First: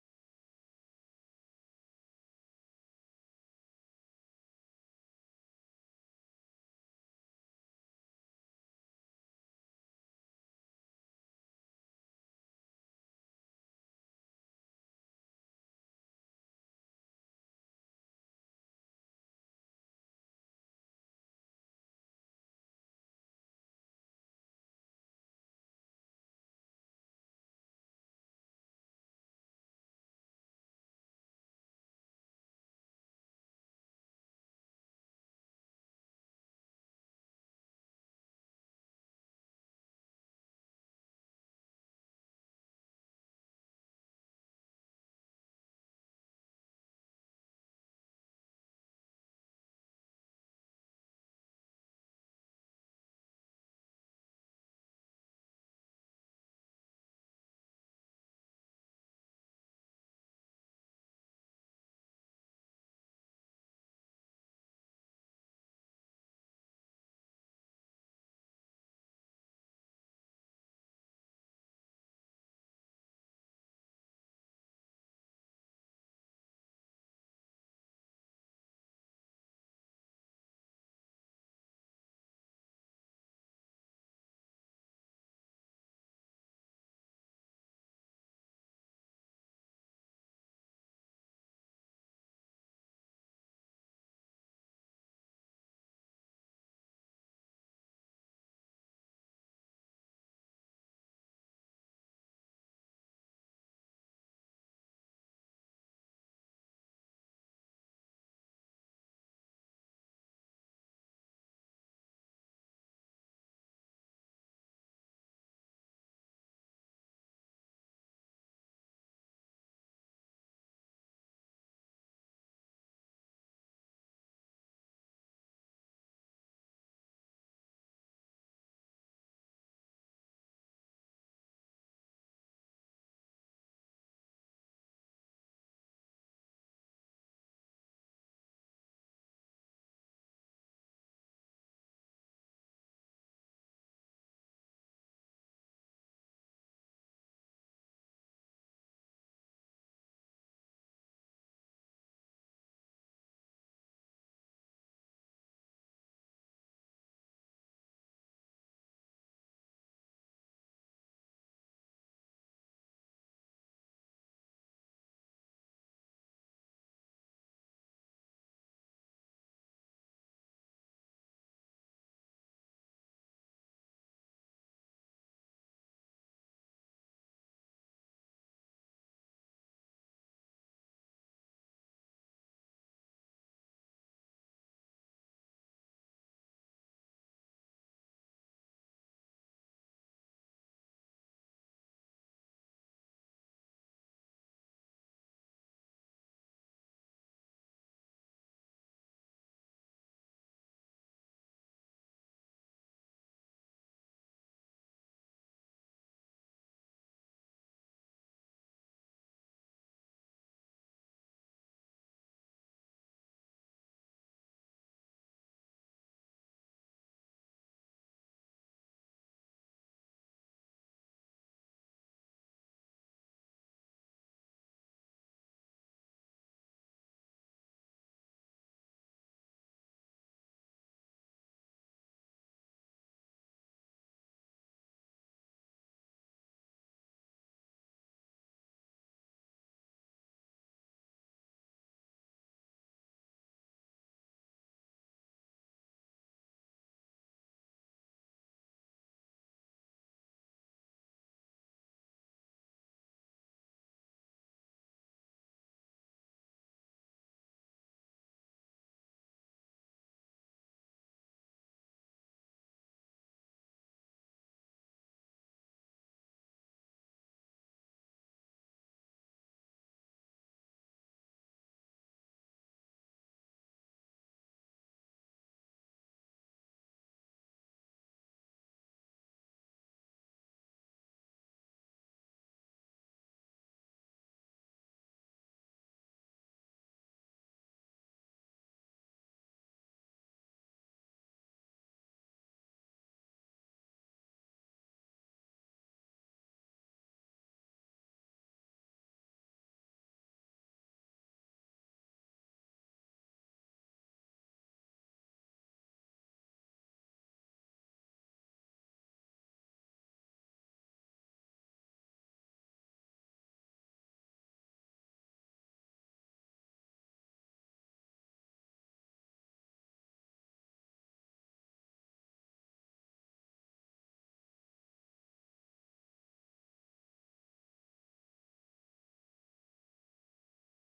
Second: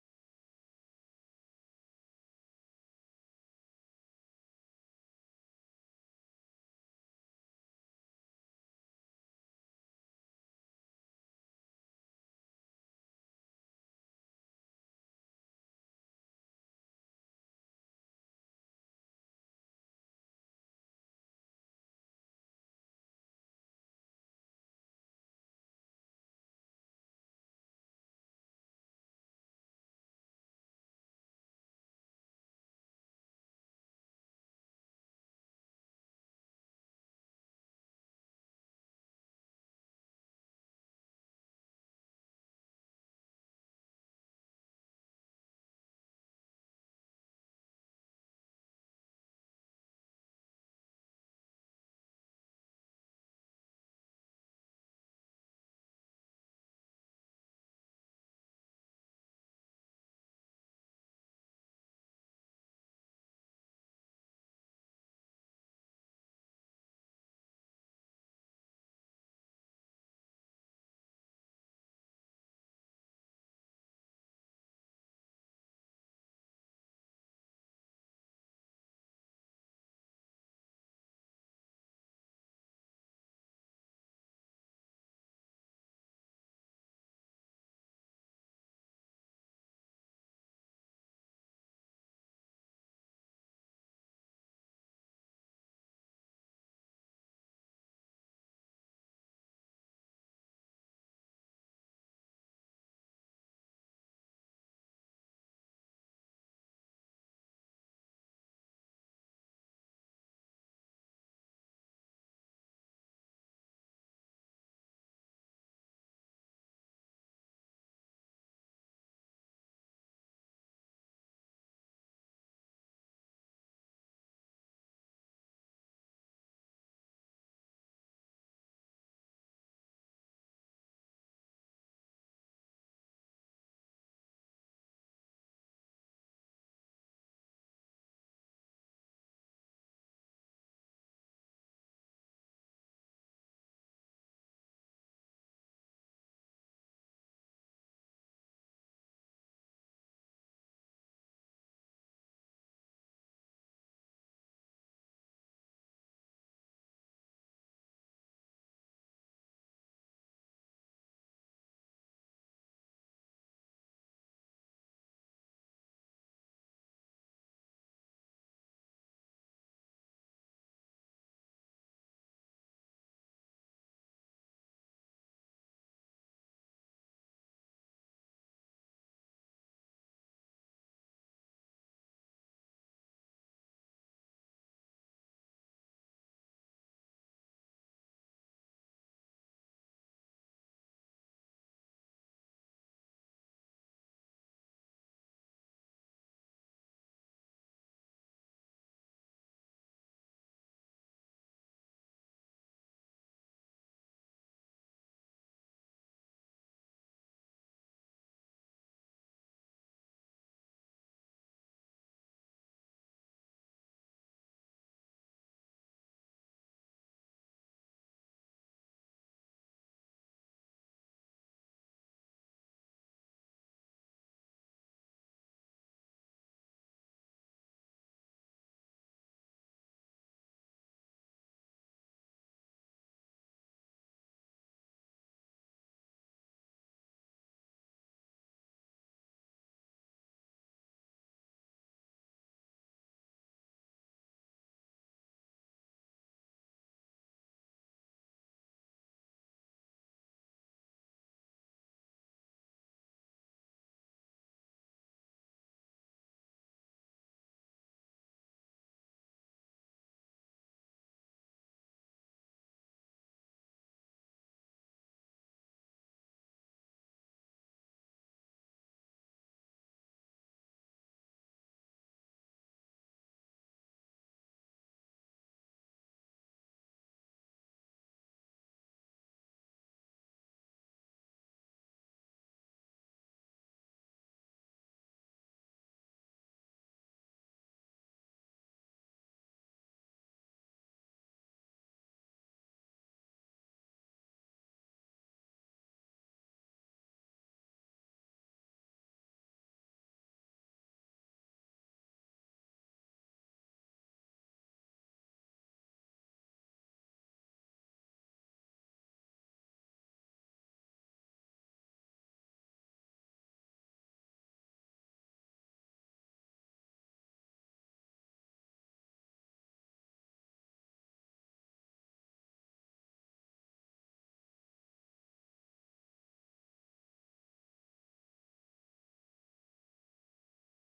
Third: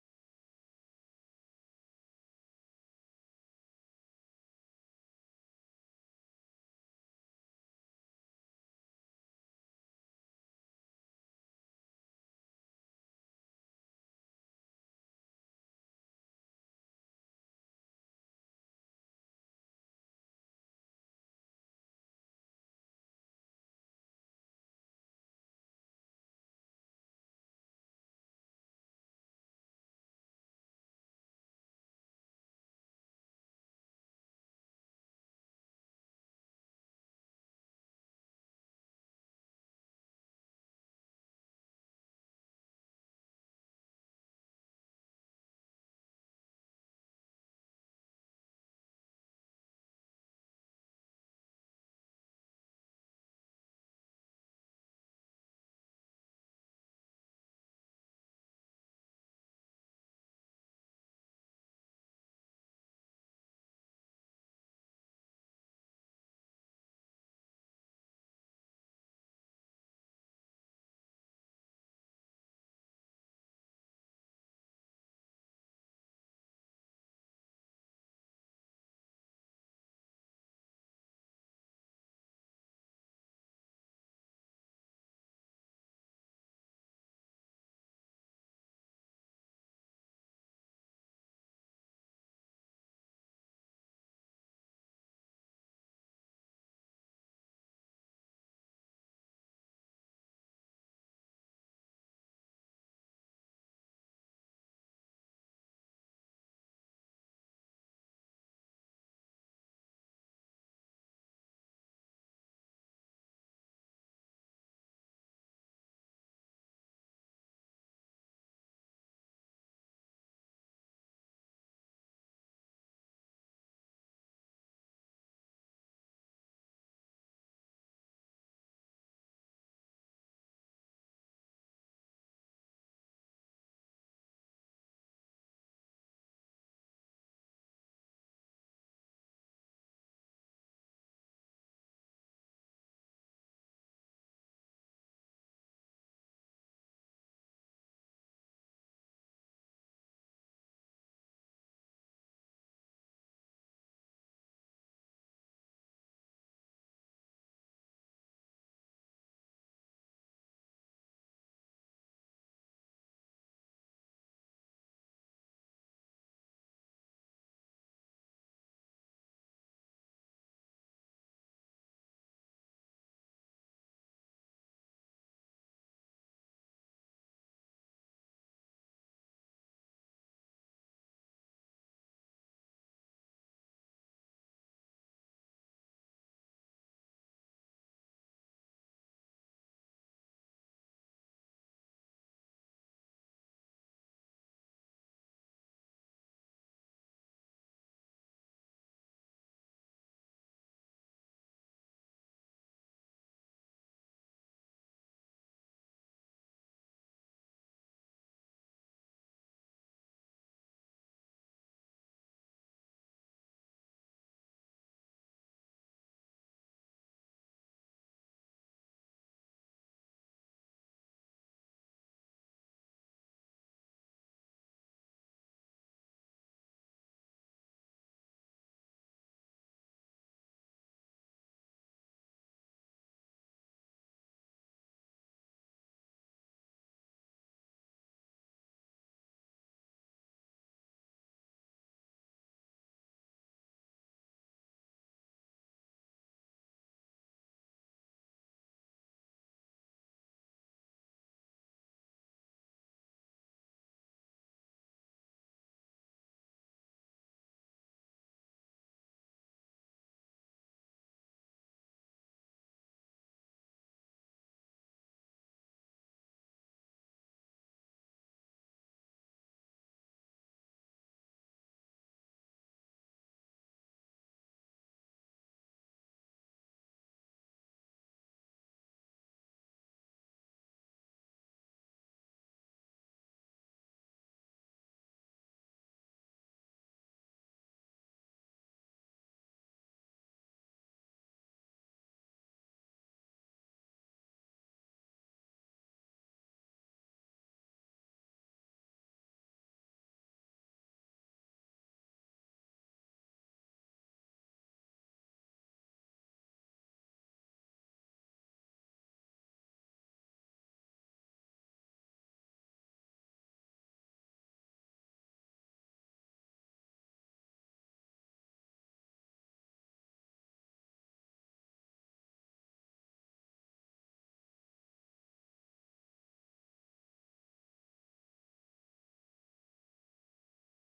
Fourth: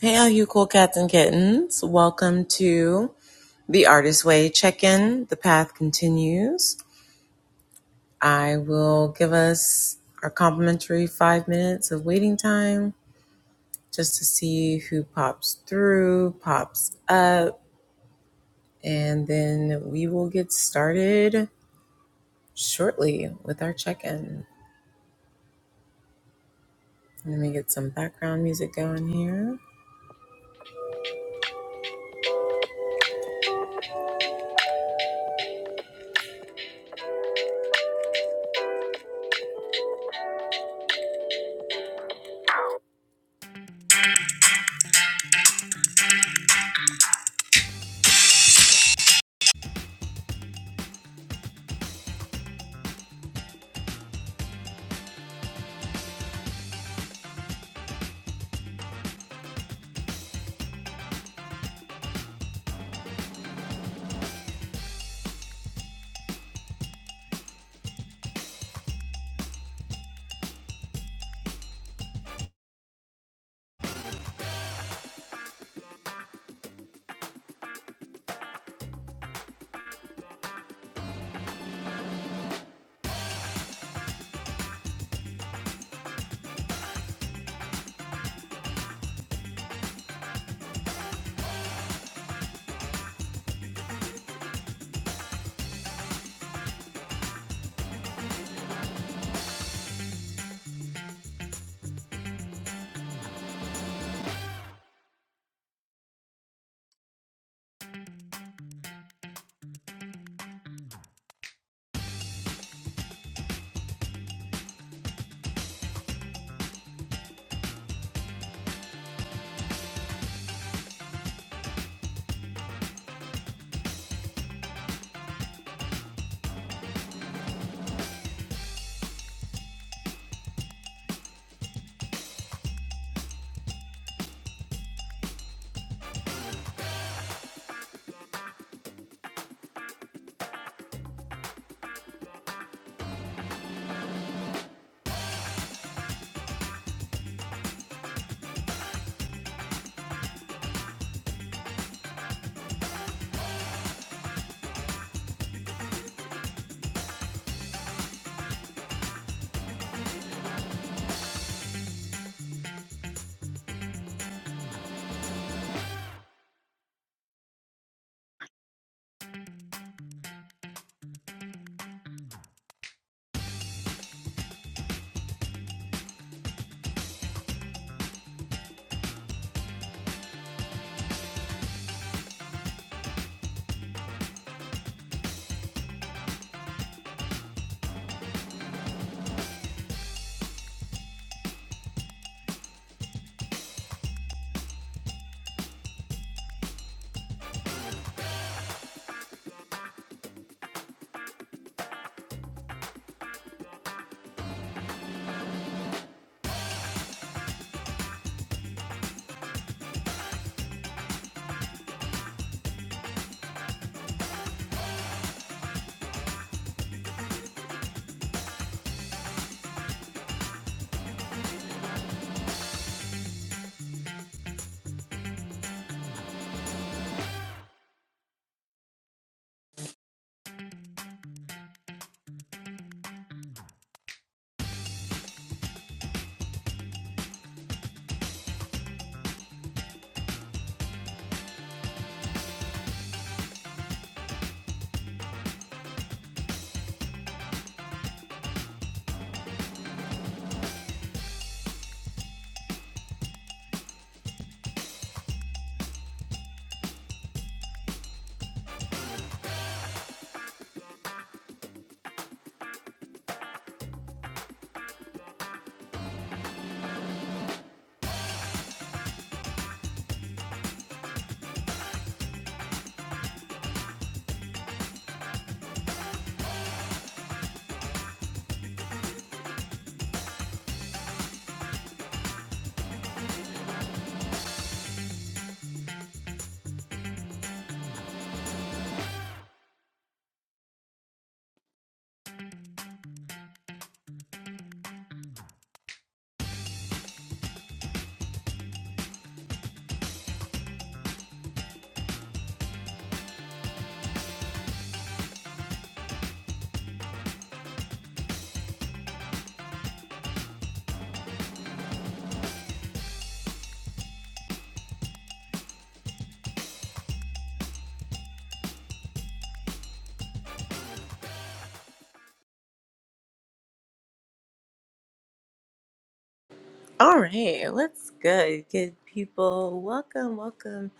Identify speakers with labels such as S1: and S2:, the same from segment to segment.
S1: Hey, all you cool cats and kittens. Welcome to the Artist Way check in. The path continues. I will give us our complimentary five minutes of waiting time just to see who pops through, pops up, and then we will get started shortly with our check in. Let me get some background music going here. All right, what's good, good people? Welcome, welcome,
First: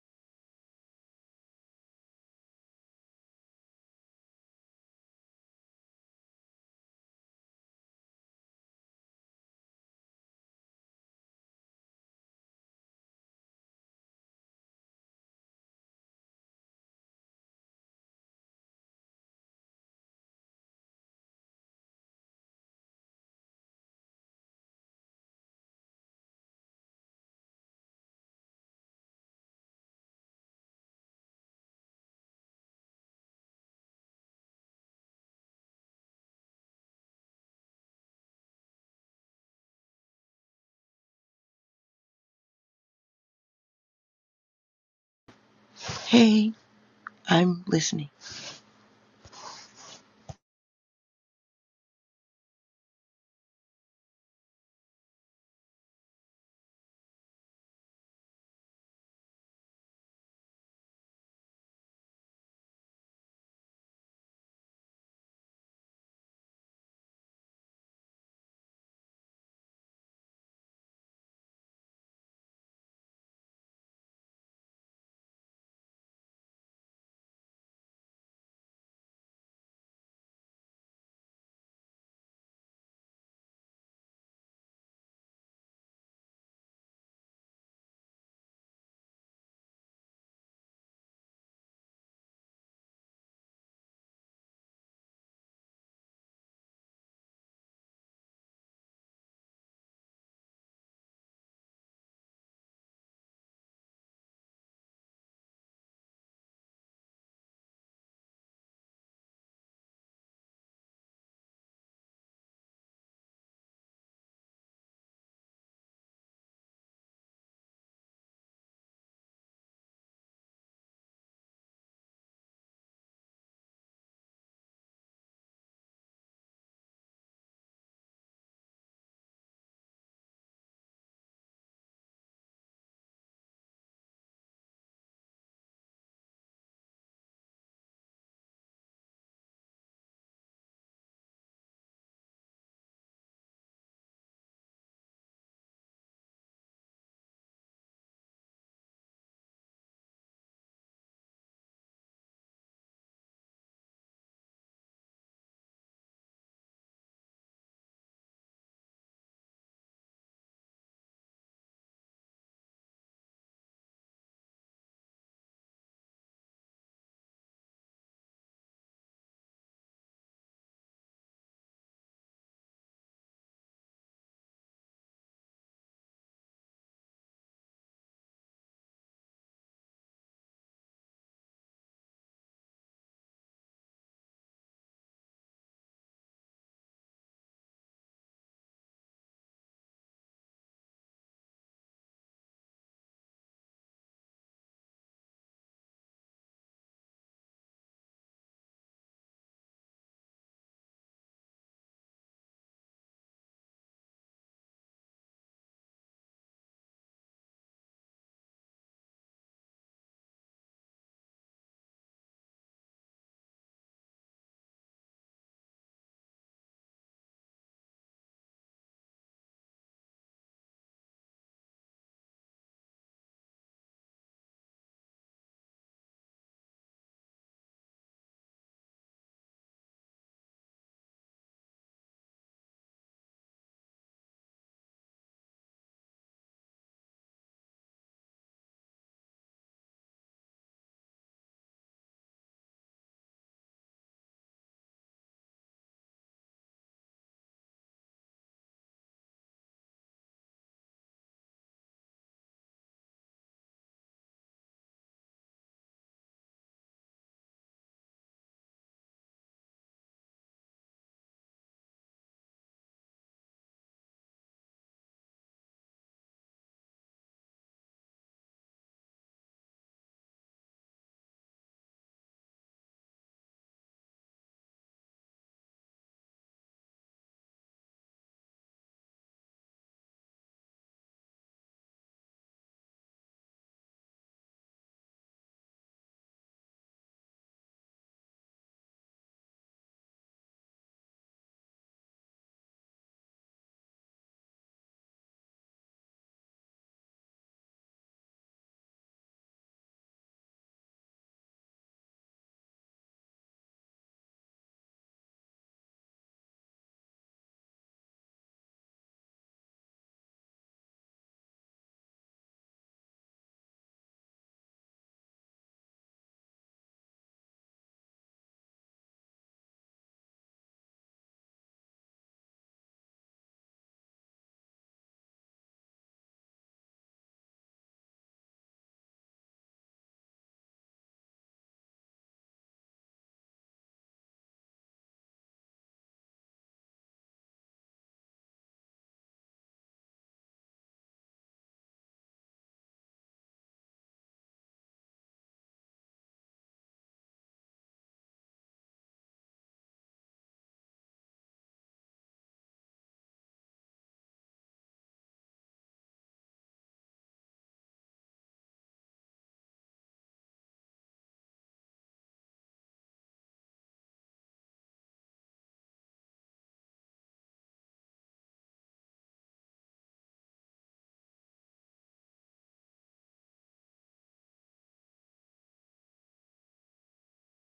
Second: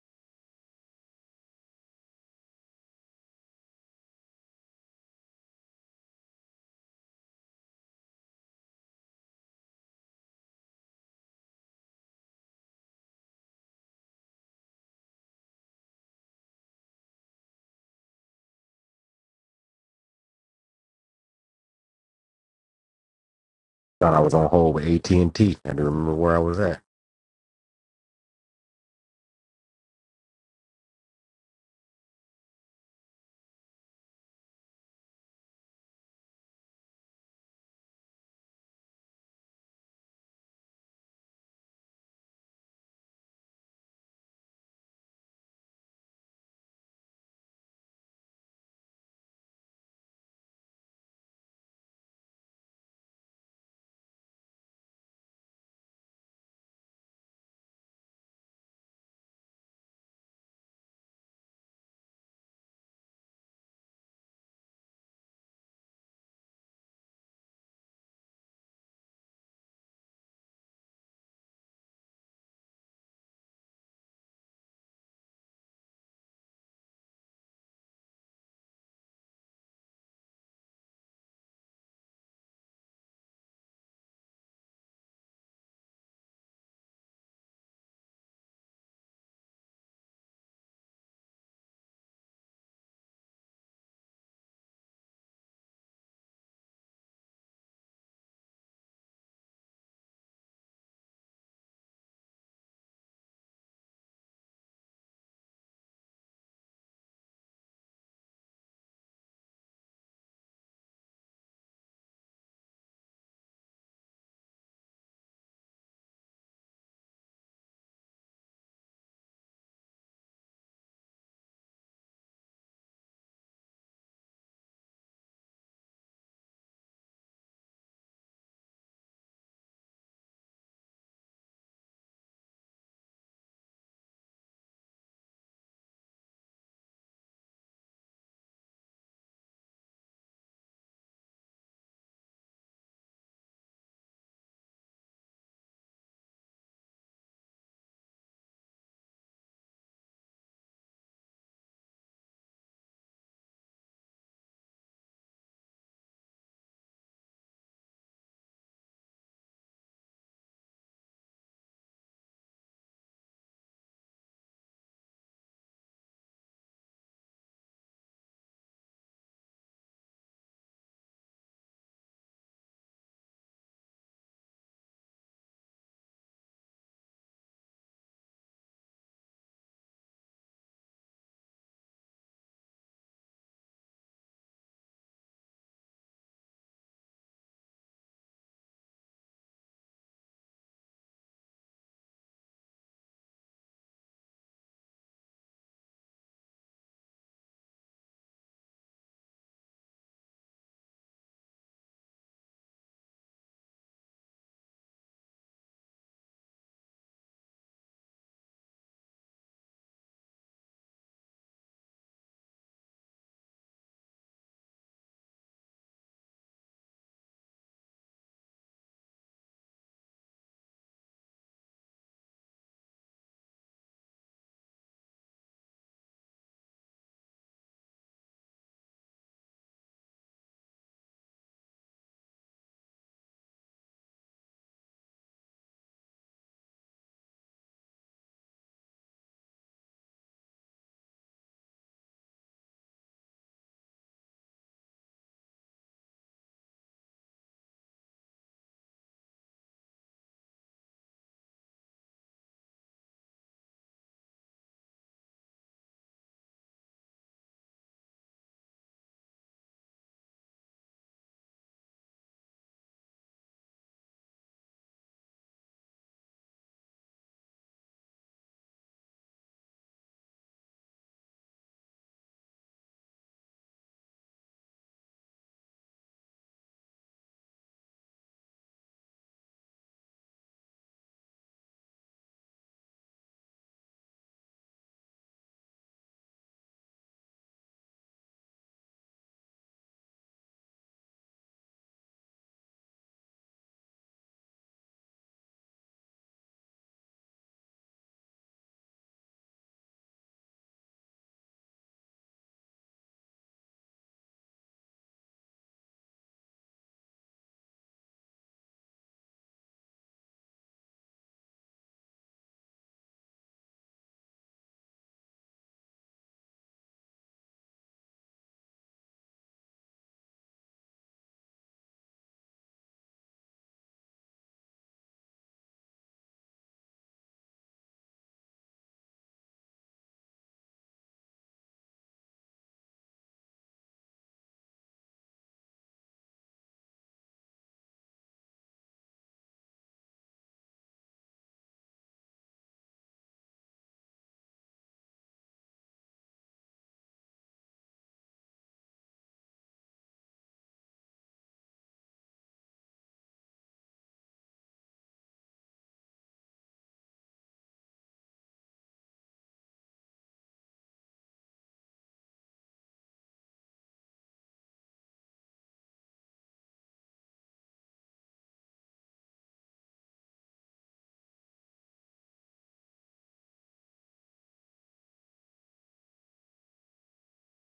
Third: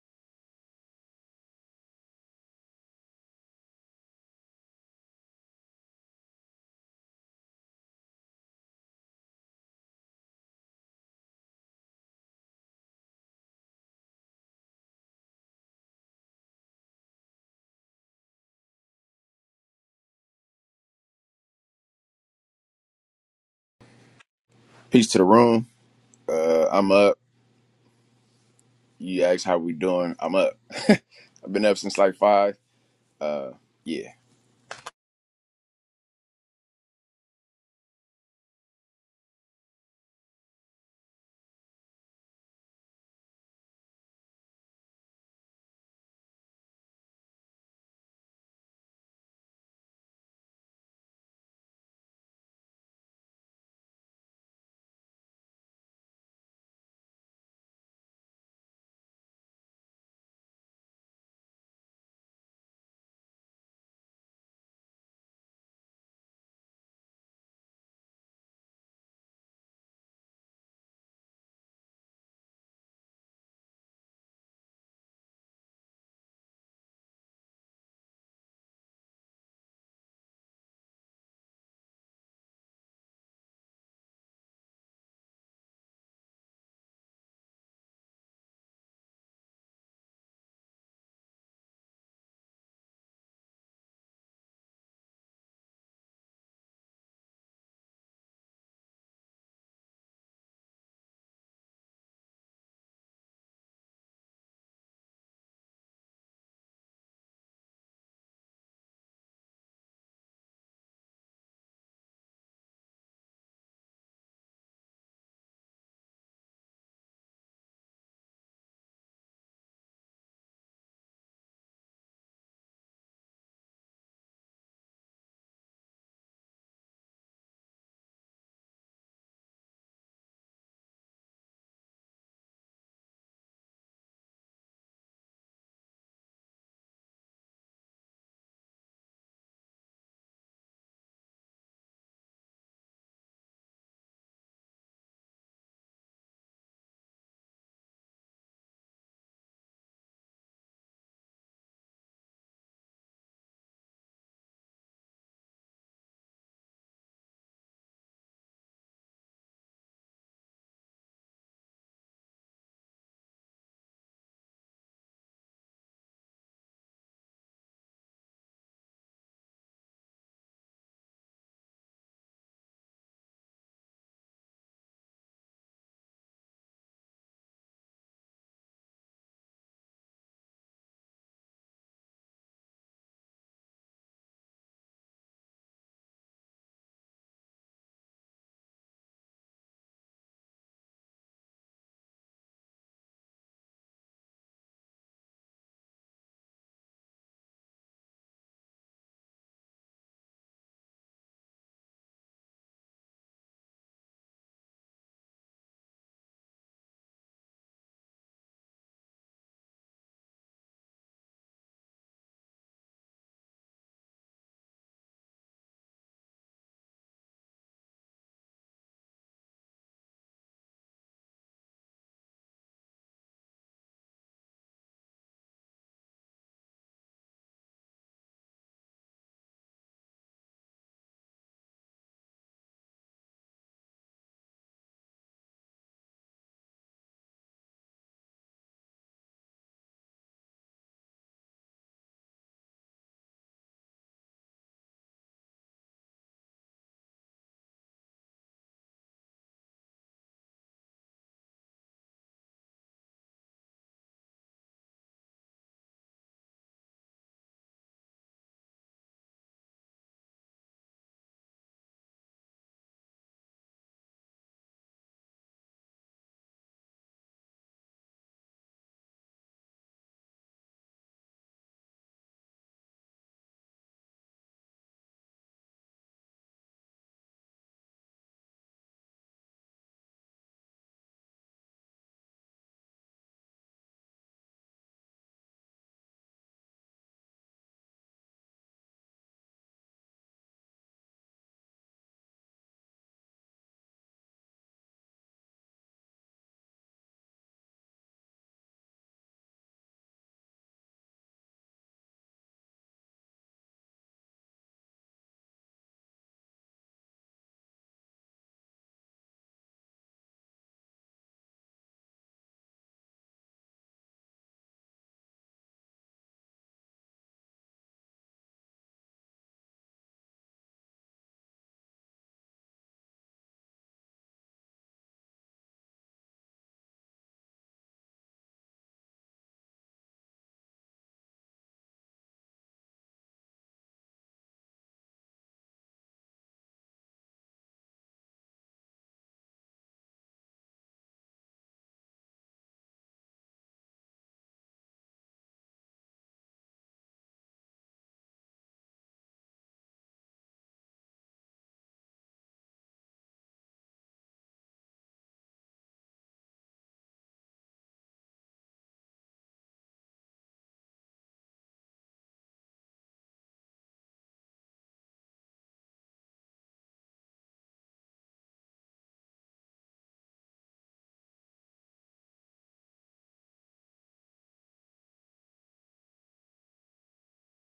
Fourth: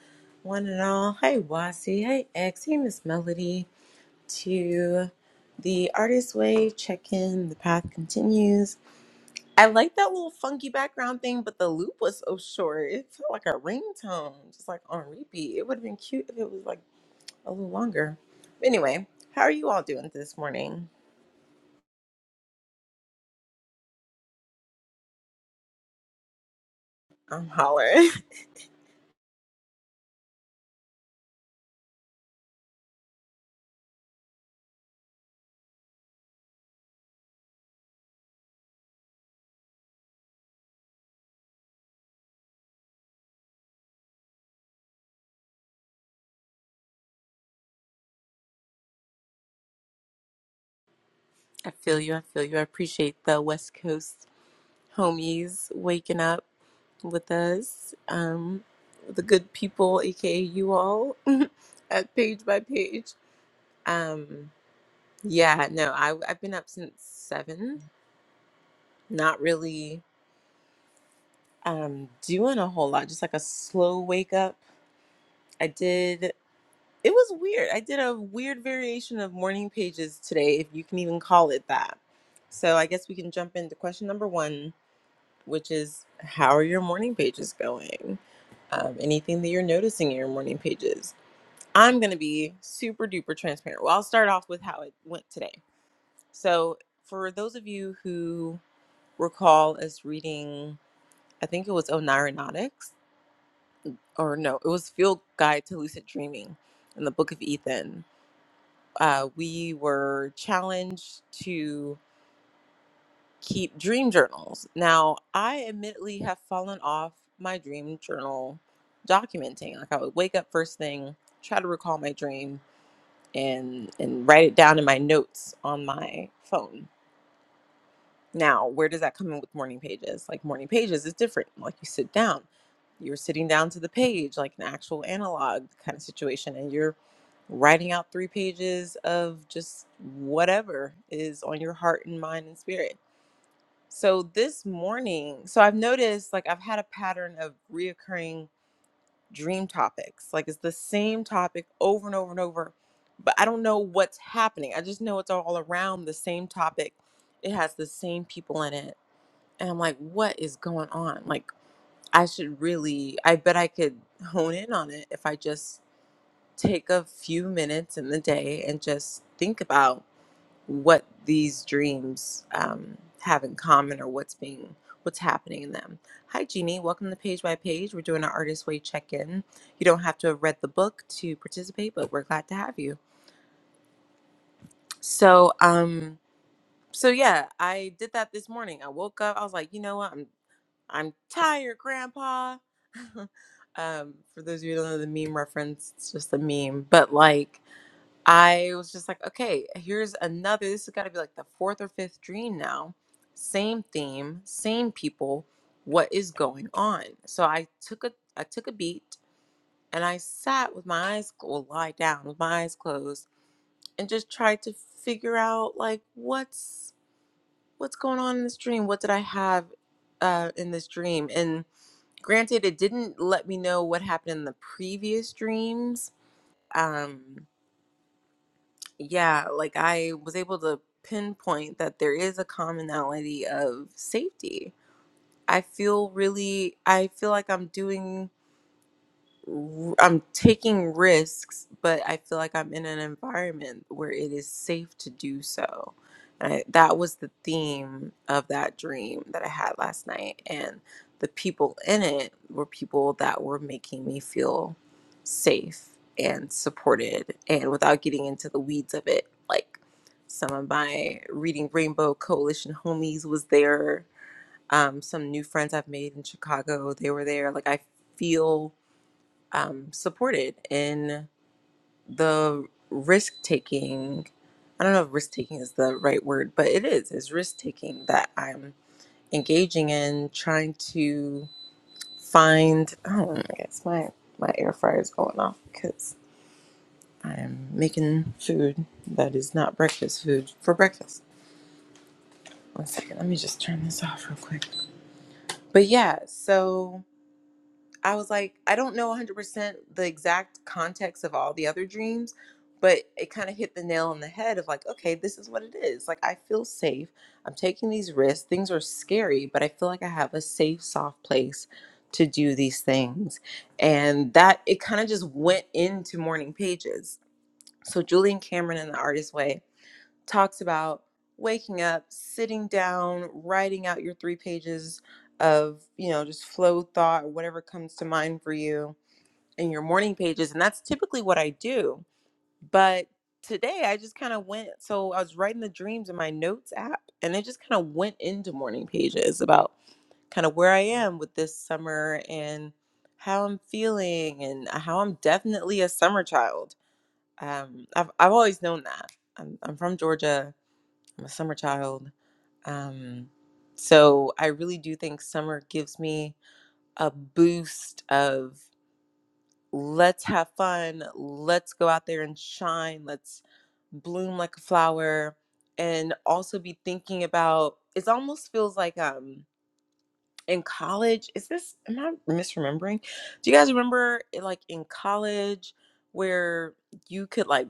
S1: one and all. Hey, Wasi. Hey, X. Hey, Miss Melody. To the Artist Way check in. The path continues. I like that little funky background thing, but the loop was so short. It felt like a ringtone, just like on repeat. It would have been cute if it was like a little longer. But anyway, how are you all doing this morning?
S2: Thought I was on hold with
S3: Peace
S2: AT
S3: to the
S2: and T.
S3: room.
S2: I had to remember where I was
S3: Uh,
S2: at.
S3: I'm up.
S1: I'm hollering.
S3: You asked how we doing. I'm up. I've been up since like five. Uh, yeah, I
S4: Hey, I'm listening.
S1: I feel you. I feel you. I appreciate the West Coast. homies waking up with us, um, the good people, aka you all, at page by page. Um, yeah, no, I, I've been up since seven, not really um, doing a whole lot, just like a slow wake up. I did, it was weird. I did a weird variation of morning pages today, if you can even call it that. So I guess we can jump into question number one which is how are your morning pages going? Um, anything that you're noticing in your morning pages. I'm going to be super duper transparent. Well, I'll start off with how it went today. So, for those of you who recall us reading, I think it was Onaronautics, or no, it was Field Guide to Lucid Dreaming in the Book of Ethan. Uh, we were challenged to keep dream journals. Now, I admittedly have fallen off my dream journal documenting. Like I would wake up first thing, try to recall my dream and and write it down in my notes on my phone. Now, where does that come in with morning pages? Like morning pages is different. Like you sit down, you're sitting down to the page, like an actual analog kind of situation, and you're writing out three pages of just whatever is on your heart and mind and spirit so this morning, so I've noticed like I've had a pattern of reoccurring dream topics. Like it's the same topic over and over and over, but I don't know what's happening. I just know it's all around the same topic. It has the same people in it. And I'm like, what is going on? Like I should really, I bet I could hone in on it if I just take a few minutes in the day and just think about what these dreams um, have in common or what's being what's happening in them. Hi Jeannie, welcome to Page by Page. We're doing our artist way check-in. You don't have to have read the book to participate, but we're glad to have you. So um so yeah, I did that this morning. I woke up, I was like, you know what, I'm I'm tired, grandpa. um, for those of you who don't know the meme reference, it's just a meme. But like I was just like, okay, here's another. This has got to be like the fourth or fifth dream now. Same theme, same people. What is going on? So I took a I took a beat and I sat with my eyes well, lie down with my eyes closed and just tried to figure out like what's what's going on in this dream. What did I have uh, in this dream? And granted, it didn't let me know what happened in the previous dreams. Um, yeah, like I was able to pinpoint that there is a commonality of safety. I feel really, I feel like I'm doing r- I'm taking risks, but I feel like I'm in an environment where it is safe to do so. And I, that was the theme of that dream that I had last night. And the people in it were people that were making me feel safe and supported. And without getting into the weeds of it, like some of my Reading Rainbow Coalition homies was there. Um, some new friends I've made in Chicago, they were there. Like I feel um, supported in the risk taking. I don't know if risk taking is the right word, but it is. It's risk taking that I'm engaging in, trying to find. Oh, I guess my my air fryer is going off because I'm making food that is not breakfast food for breakfast. One second, let me just turn this off real quick. But yeah, so I was like, I don't know 100% the exact context of all the other dreams, but it kind of hit the nail on the head of like, okay, this is what it is. Like, I feel safe. I'm taking these risks. Things are scary, but I feel like I have a safe, soft place to do these things. And that it kind of just went into morning pages. So, Julian Cameron in The Artist Way talks about waking up, sitting down, writing out your three pages of, you know, just flow thought, whatever comes to mind for you in your morning pages. And that's typically what I do. But today I just kind of went, so I was writing the dreams in my notes app and it just kind of went into morning pages about kind of where I am with this summer and how I'm feeling and how I'm definitely a summer child. Um, I've, I've always known that. I'm, I'm from Georgia I'm a summer child. Um, so I really do think summer gives me a boost of let's have fun, let's go out there and shine, let's bloom like a flower, and also be thinking about it almost feels like um in college, is this am I misremembering? Do you guys remember eh, like in college where you could like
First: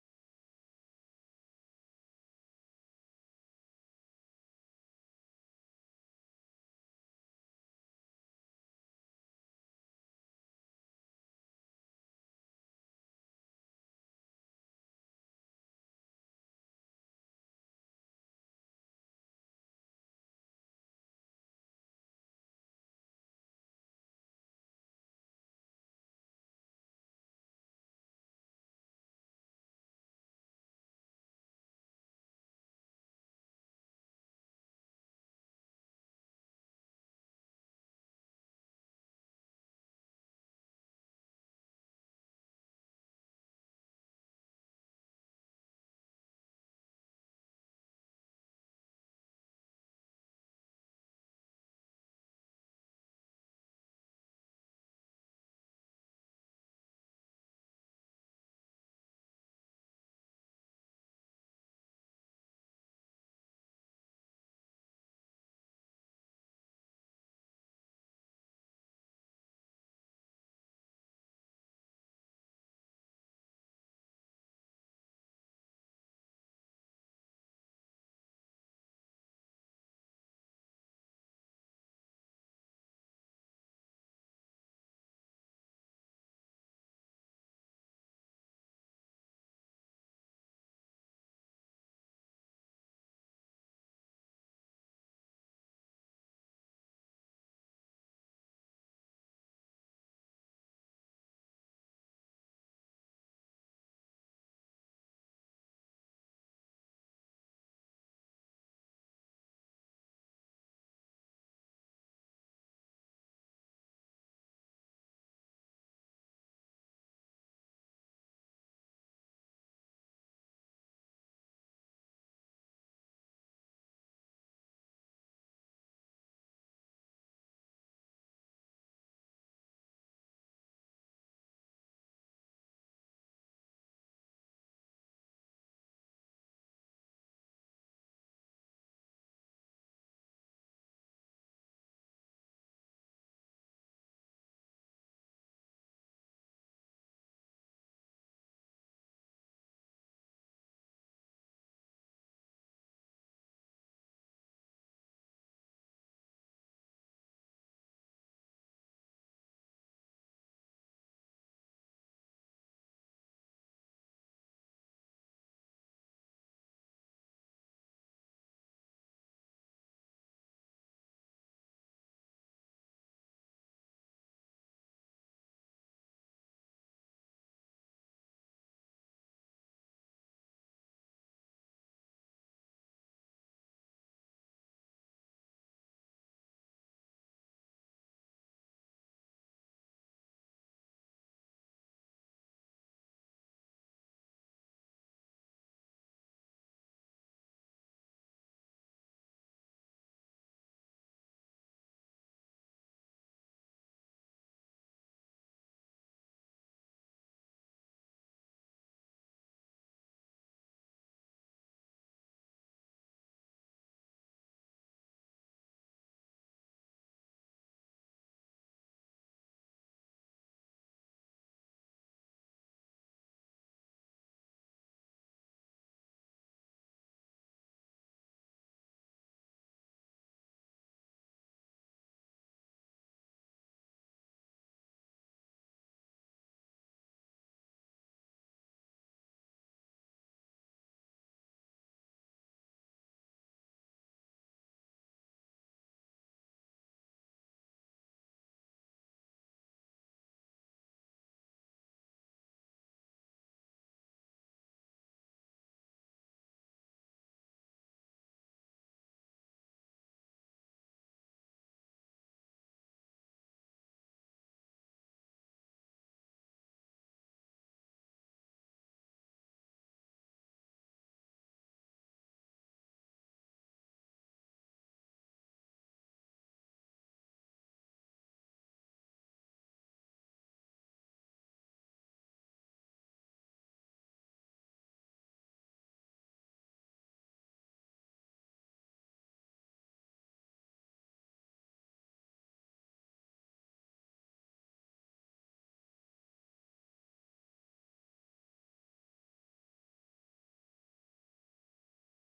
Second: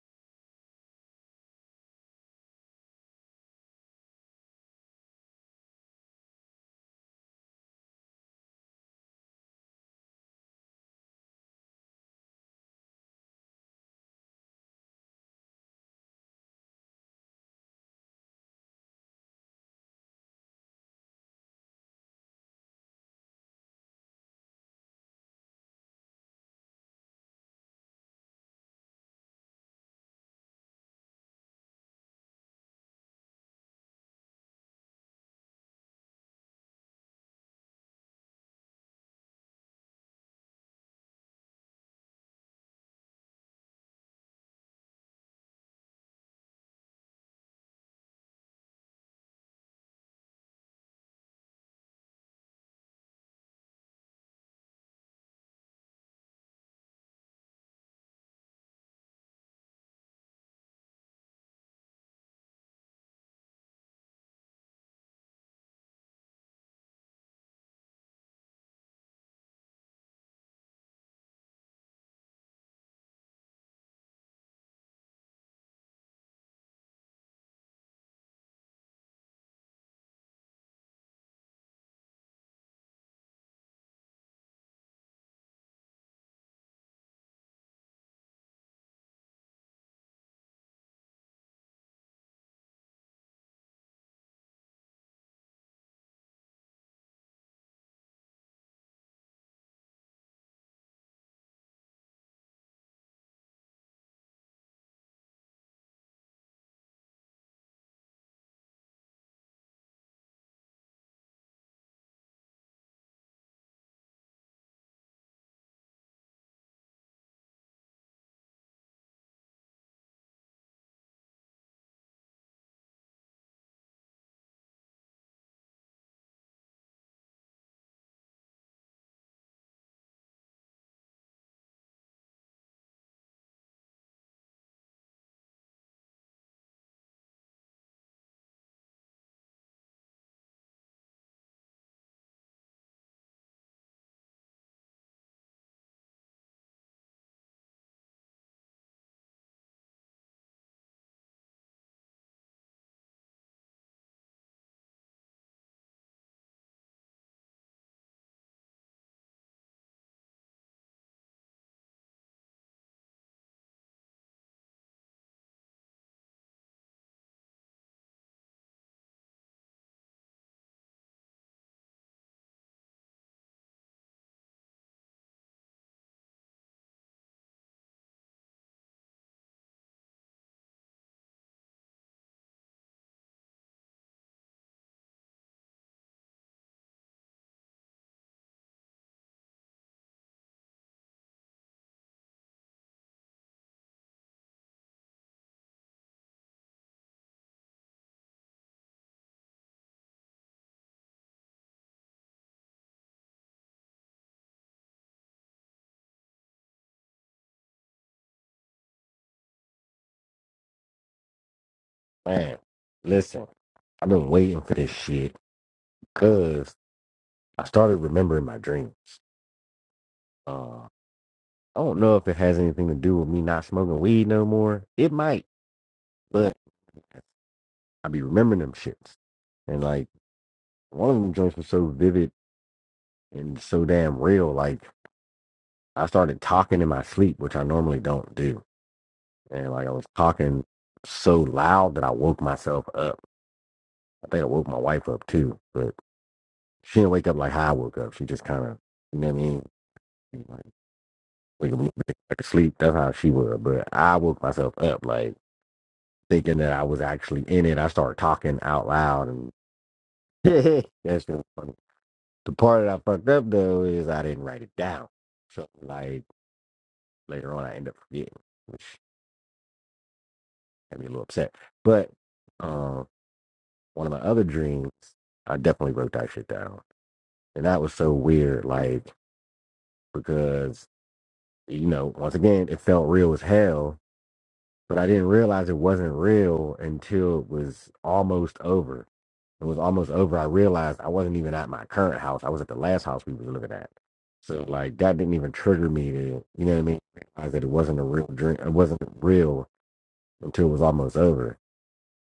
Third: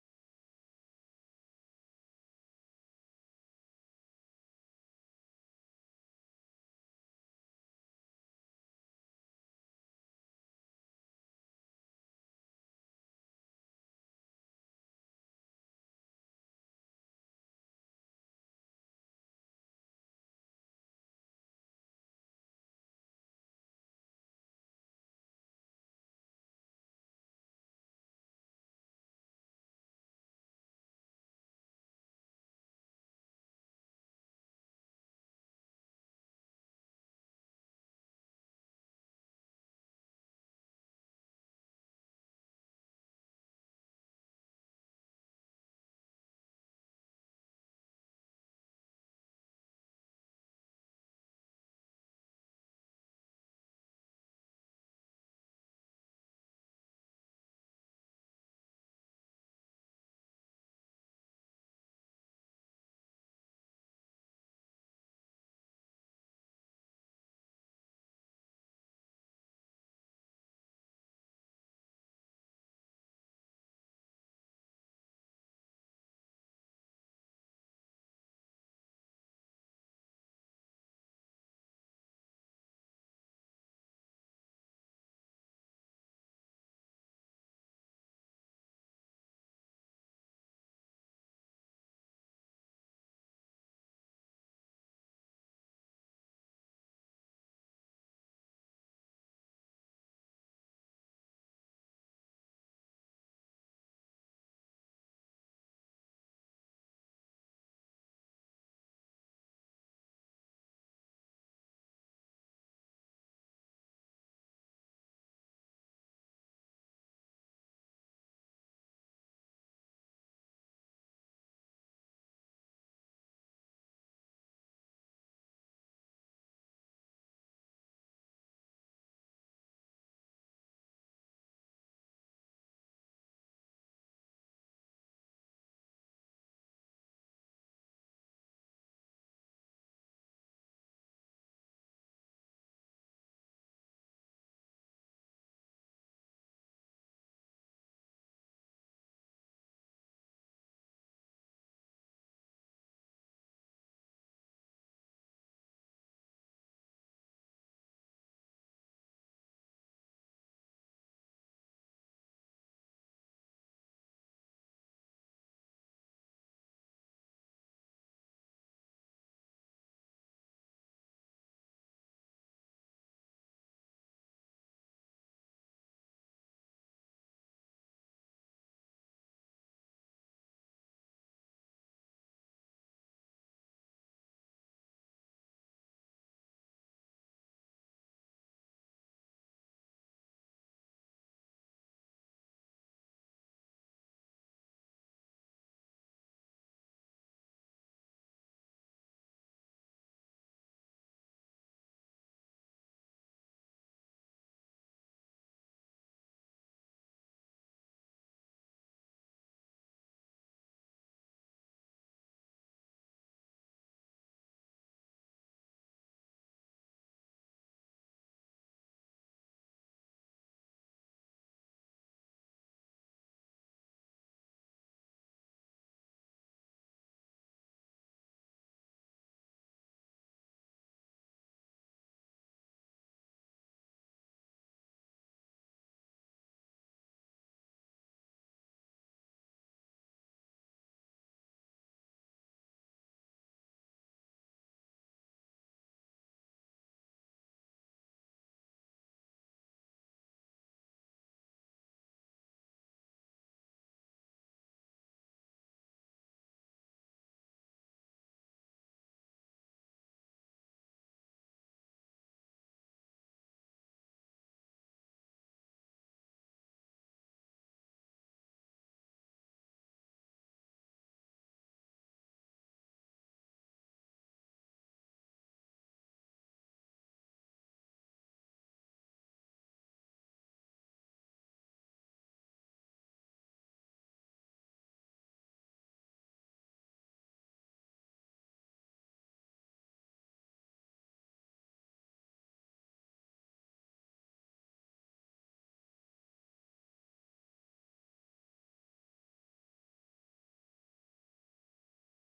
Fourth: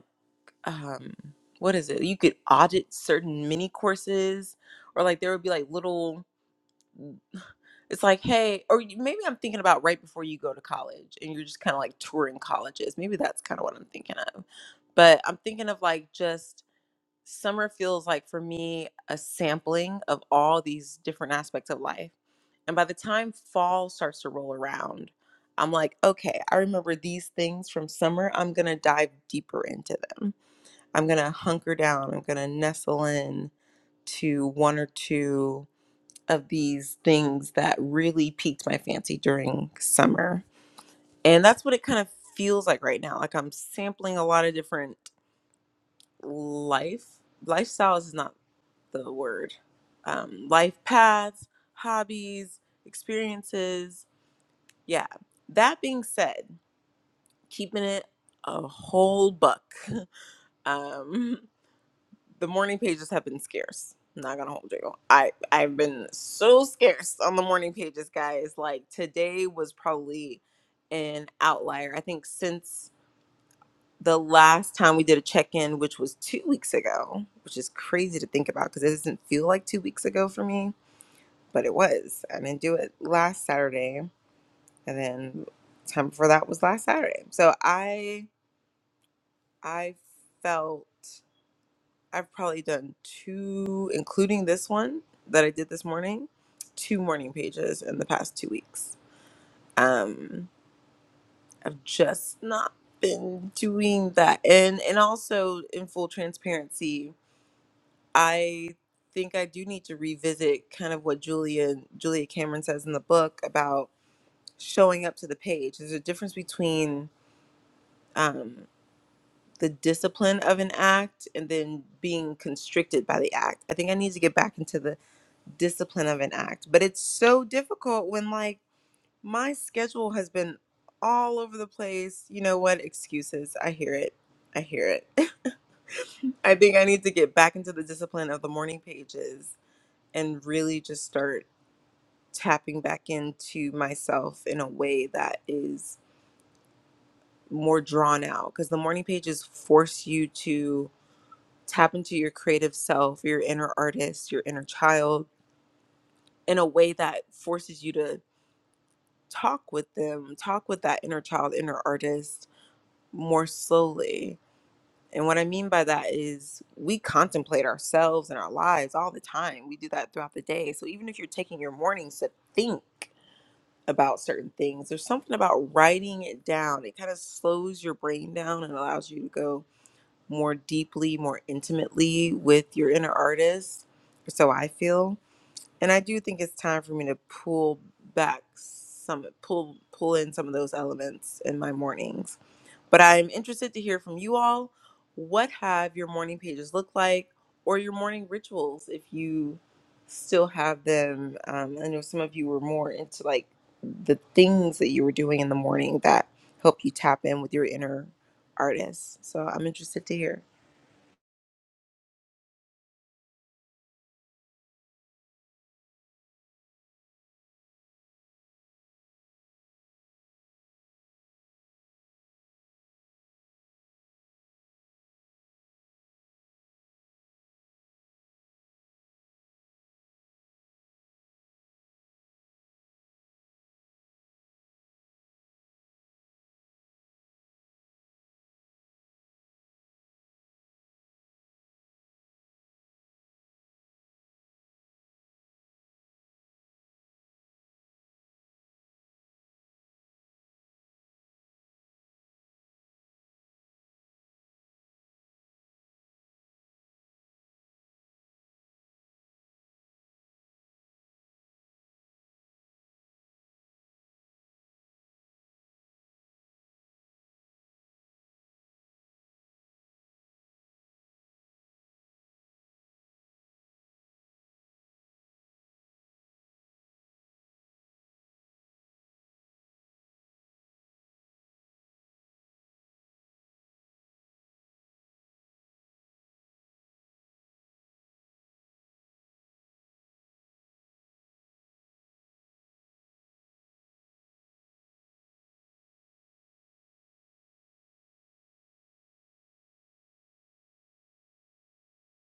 S1: um what is it you could audit certain mini courses or like there would be like little it's like hey or you- maybe i'm thinking about right before you go to college and you're just kind of like touring colleges maybe that's kind of what i'm thinking of but i'm thinking of like just summer feels like for me a sampling of all these different aspects of life and by the time fall starts to roll around i'm like okay i remember these things from summer i'm gonna dive deeper into them I'm going to hunker down. I'm going to nestle in to one or two of these things that really piqued my fancy during summer. And that's what it kind of feels like right now. Like I'm sampling a lot of different life. Lifestyles is not the word. Um, life paths, hobbies, experiences. Yeah. That being said, keeping it a whole buck. Um, the morning pages have been scarce. I'm not gonna hold you. I I've been so scarce on the morning pages, guys. Like today was probably an outlier. I think since the last time we did a check in, which was two weeks ago, which is crazy to think about because it doesn't feel like two weeks ago for me, but it was. I didn't do it last Saturday, and then time before that was last Saturday. So I I felt I've probably done two, including this one that I did this morning, two morning pages in the past two weeks. Um, I've just not been doing that, and and also in full transparency, I think I do need to revisit kind of what Julia Julia Cameron says in the book about showing up to the page. There's a difference between um, the discipline of an act and then being constricted by the act. I think I need to get back into the discipline of an act. But it's so difficult when like my schedule has been all over the place. You know what? Excuses. I hear it. I hear it. I think I need to get back into the discipline of the morning pages and really just start tapping back into myself in a way that is more drawn out because the morning pages force you to tap into your creative self, your inner artist, your inner child in a way that forces you to talk with them, talk with that inner child, inner artist more slowly. And what I mean by that is we contemplate ourselves and our lives all the time. We do that throughout the day. So even if you're taking your mornings to think about certain things, there's something about writing it down. It kind of slows your brain down and allows you to go more deeply, more intimately with your inner artist. So I feel and I do think it's time for me to pull back some pull pull in some of those elements in my mornings. But I'm interested to hear from you all. What have your morning pages looked like, or your morning rituals if you still have them? Um, I know some of you were more into like the things that you were doing in the morning that help you tap in with your inner artist. So I'm interested to hear.
S2: Man, listen, I've been waiting for this shit because I started remembering my dreams. Uh, I don't know if it has anything to do with me not smoking weed no more. It might, but I be remembering them shits. And like one of them joints was so vivid and so damn real. Like I started talking in my sleep, which I normally don't do. And like I was talking so loud that I woke myself up. I think I woke my wife up too. but. she didn't wake up like how I woke up. She just kind of, you know what I mean? Like, wake up, back to sleep. That's how she would. But I woke myself up, like, thinking that I was actually in it. I started talking out loud. And that's just funny. The part that I fucked up, though, is I didn't write it down. So, like, later on, I ended up forgetting, which had me a little upset. But um, one of my other dreams, I definitely wrote that shit down. And that was so weird, like, because, you know, once again, it felt real as hell but I didn't realize it wasn't real until it was almost over. It was almost over. I realized I wasn't even at my current house. I was at the last house we was living at. So like that didn't even trigger me to, you know what I mean? Realize that it wasn't a real dream. It wasn't real until it was almost over.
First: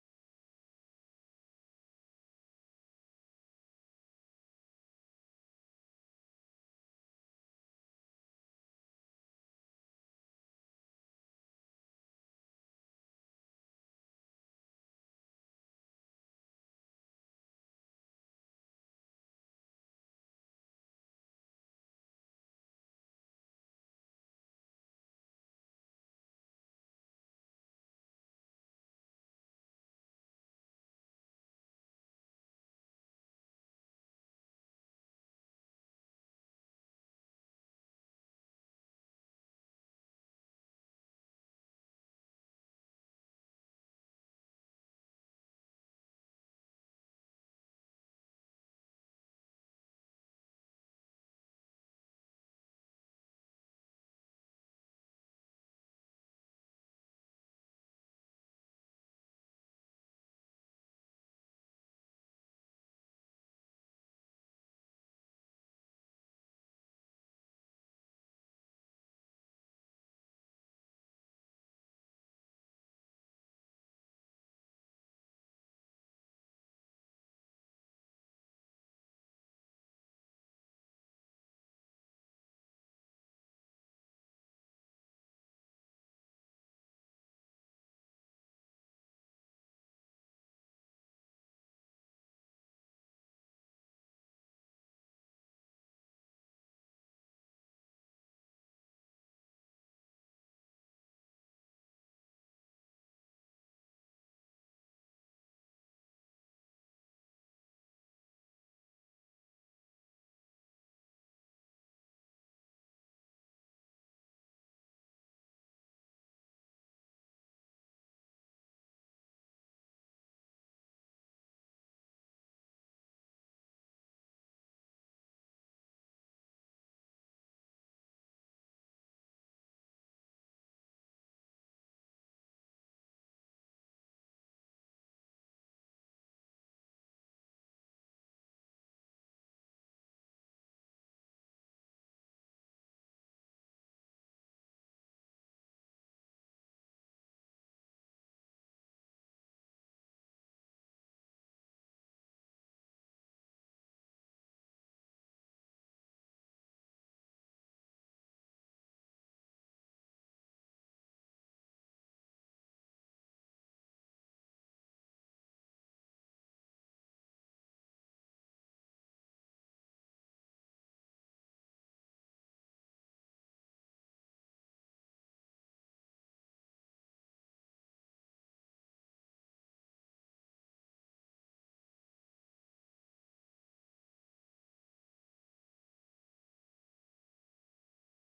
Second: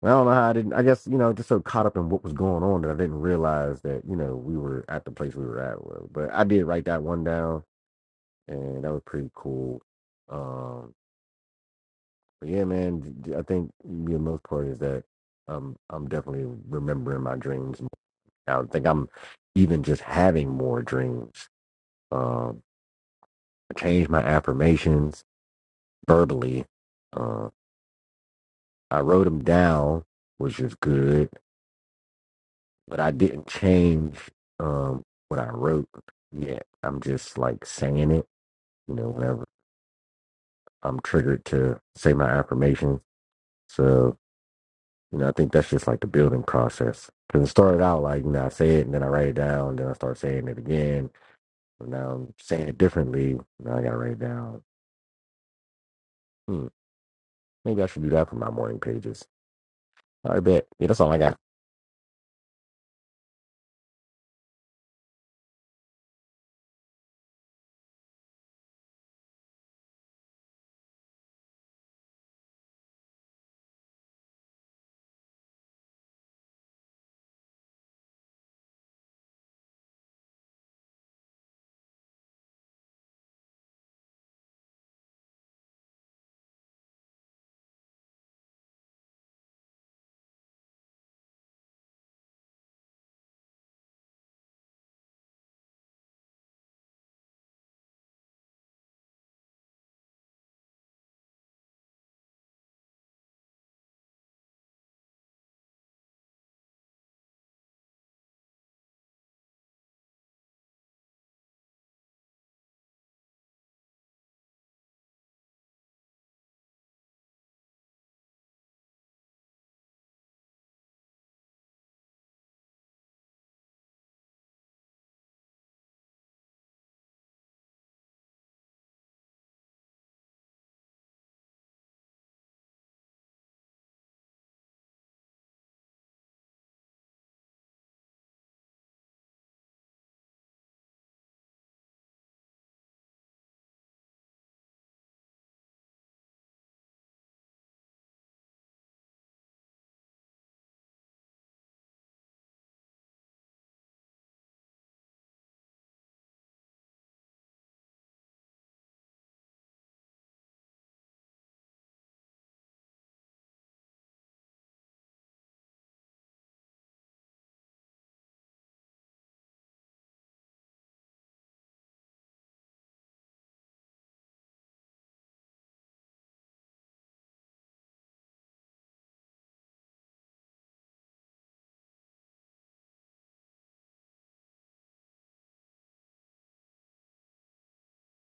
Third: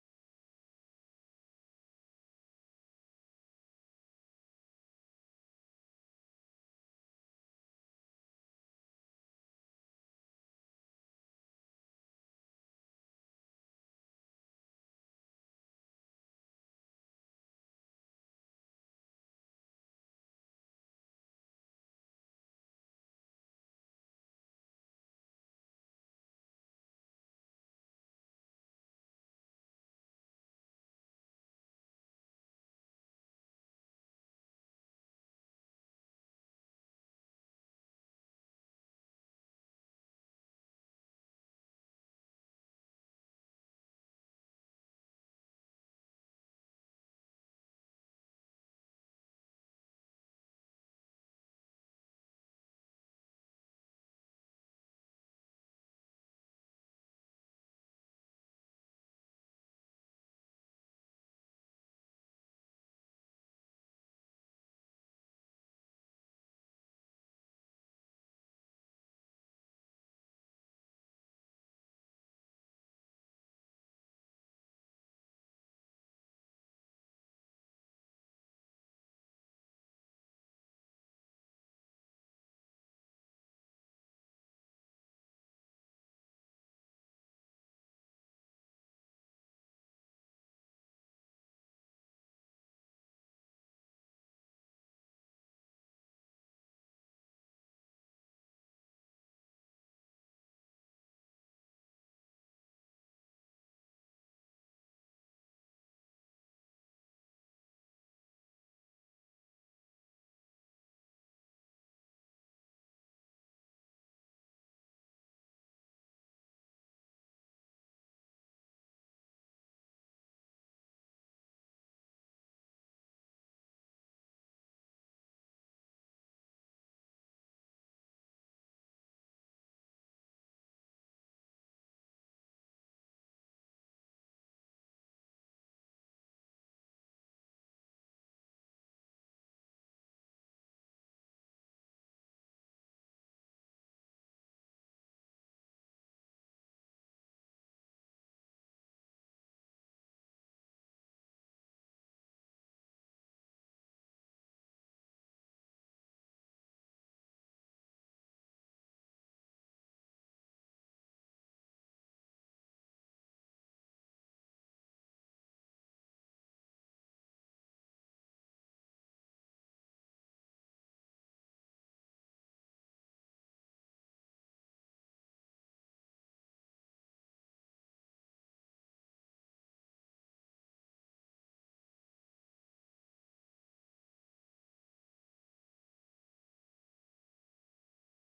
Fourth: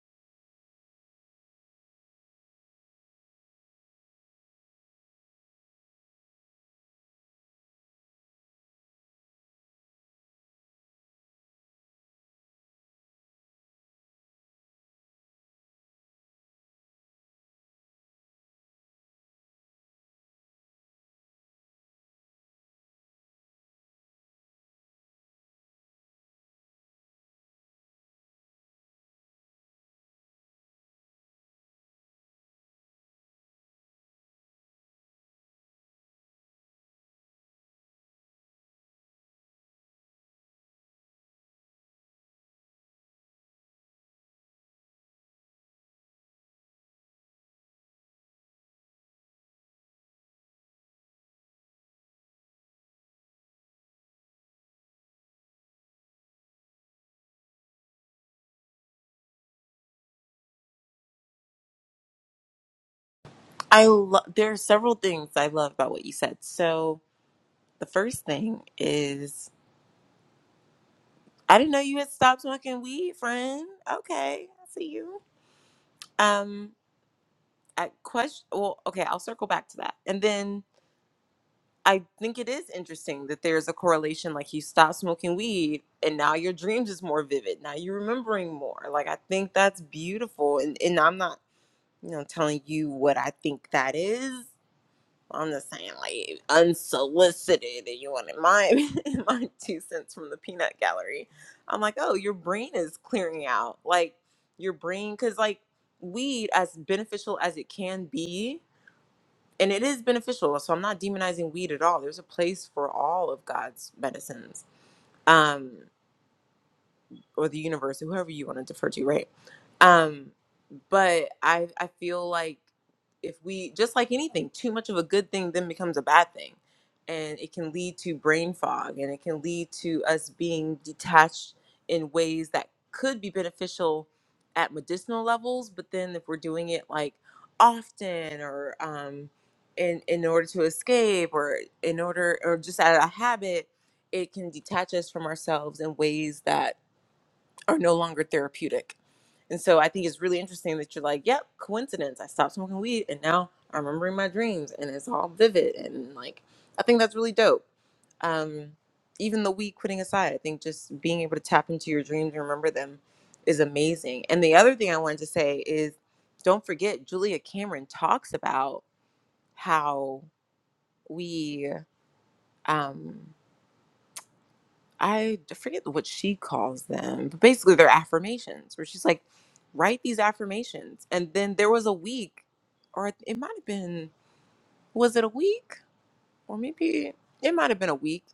S2: And I don't know how I didn't. I guess you know, just so caught up in what was going on that I didn't realize that you know we were at the place we were at. well, But I did write that one down, and that was pretty cool. Um, But yeah, man, I think the most part is that um, I'm definitely remembering my dreams. more now. I think I'm even just having more dreams. Um, I changed my affirmations verbally. Uh, I wrote them down, which is good, but I didn't change um, what I wrote yet. I'm just like saying it, you know, whenever I'm triggered to say my affirmations. So You know, I think that's just like the building process. Because it started out like, you know, I say it and then I write it down, then I start saying it again. And now I'm saying it differently. Now I got to write it down. Hmm, maybe I should do that for my morning pages. I bet. Yeah, that's all I got.
S1: I love there are several things I love about what you said. So The first thing is I didn't know you had stopped smoking weed, friend. Okay, I see you. Um, I question. Well, okay, I'll circle back to that, and then I think it is interesting that there's a correlation. Like you stopped smoking weed, and now your dreams is more vivid. Now you're remembering more. Like I think that's beautiful, and and I'm not, you know, telling you what I think that is. I'm just saying, like unsolicited, and you wanted my my two cents from the peanut gallery. I'm like, oh, your brain is clearing out, like your brain, because like weed, as beneficial as it can be, and it is beneficial. So I'm not demonizing weed at all. There's a place for all of God's medicines, um, or the universe, or whoever you want to defer to, right? Um, but I I feel like if we just like anything, too much of a good thing then becomes a bad thing, and it can lead to brain fog, and it can lead to us being detached in ways that could be beneficial at medicinal levels, but then if we're doing it like often or um, in in order to escape or in order or just out of habit, it can detach us from ourselves in ways that are no longer therapeutic. And so I think it's really interesting that you're like, yep, coincidence. I stopped smoking weed and now I'm remembering my dreams and it's all vivid. And like, I think that's really dope. Um, even the weed quitting aside, I think just being able to tap into your dreams and remember them is amazing. And the other thing I wanted to say is don't forget, Julia Cameron talks about how we. Um, I forget what she calls them, but basically they're affirmations where she's like, write these affirmations. And then there was a week, or it might have been, was it a week? Or maybe it might have been a week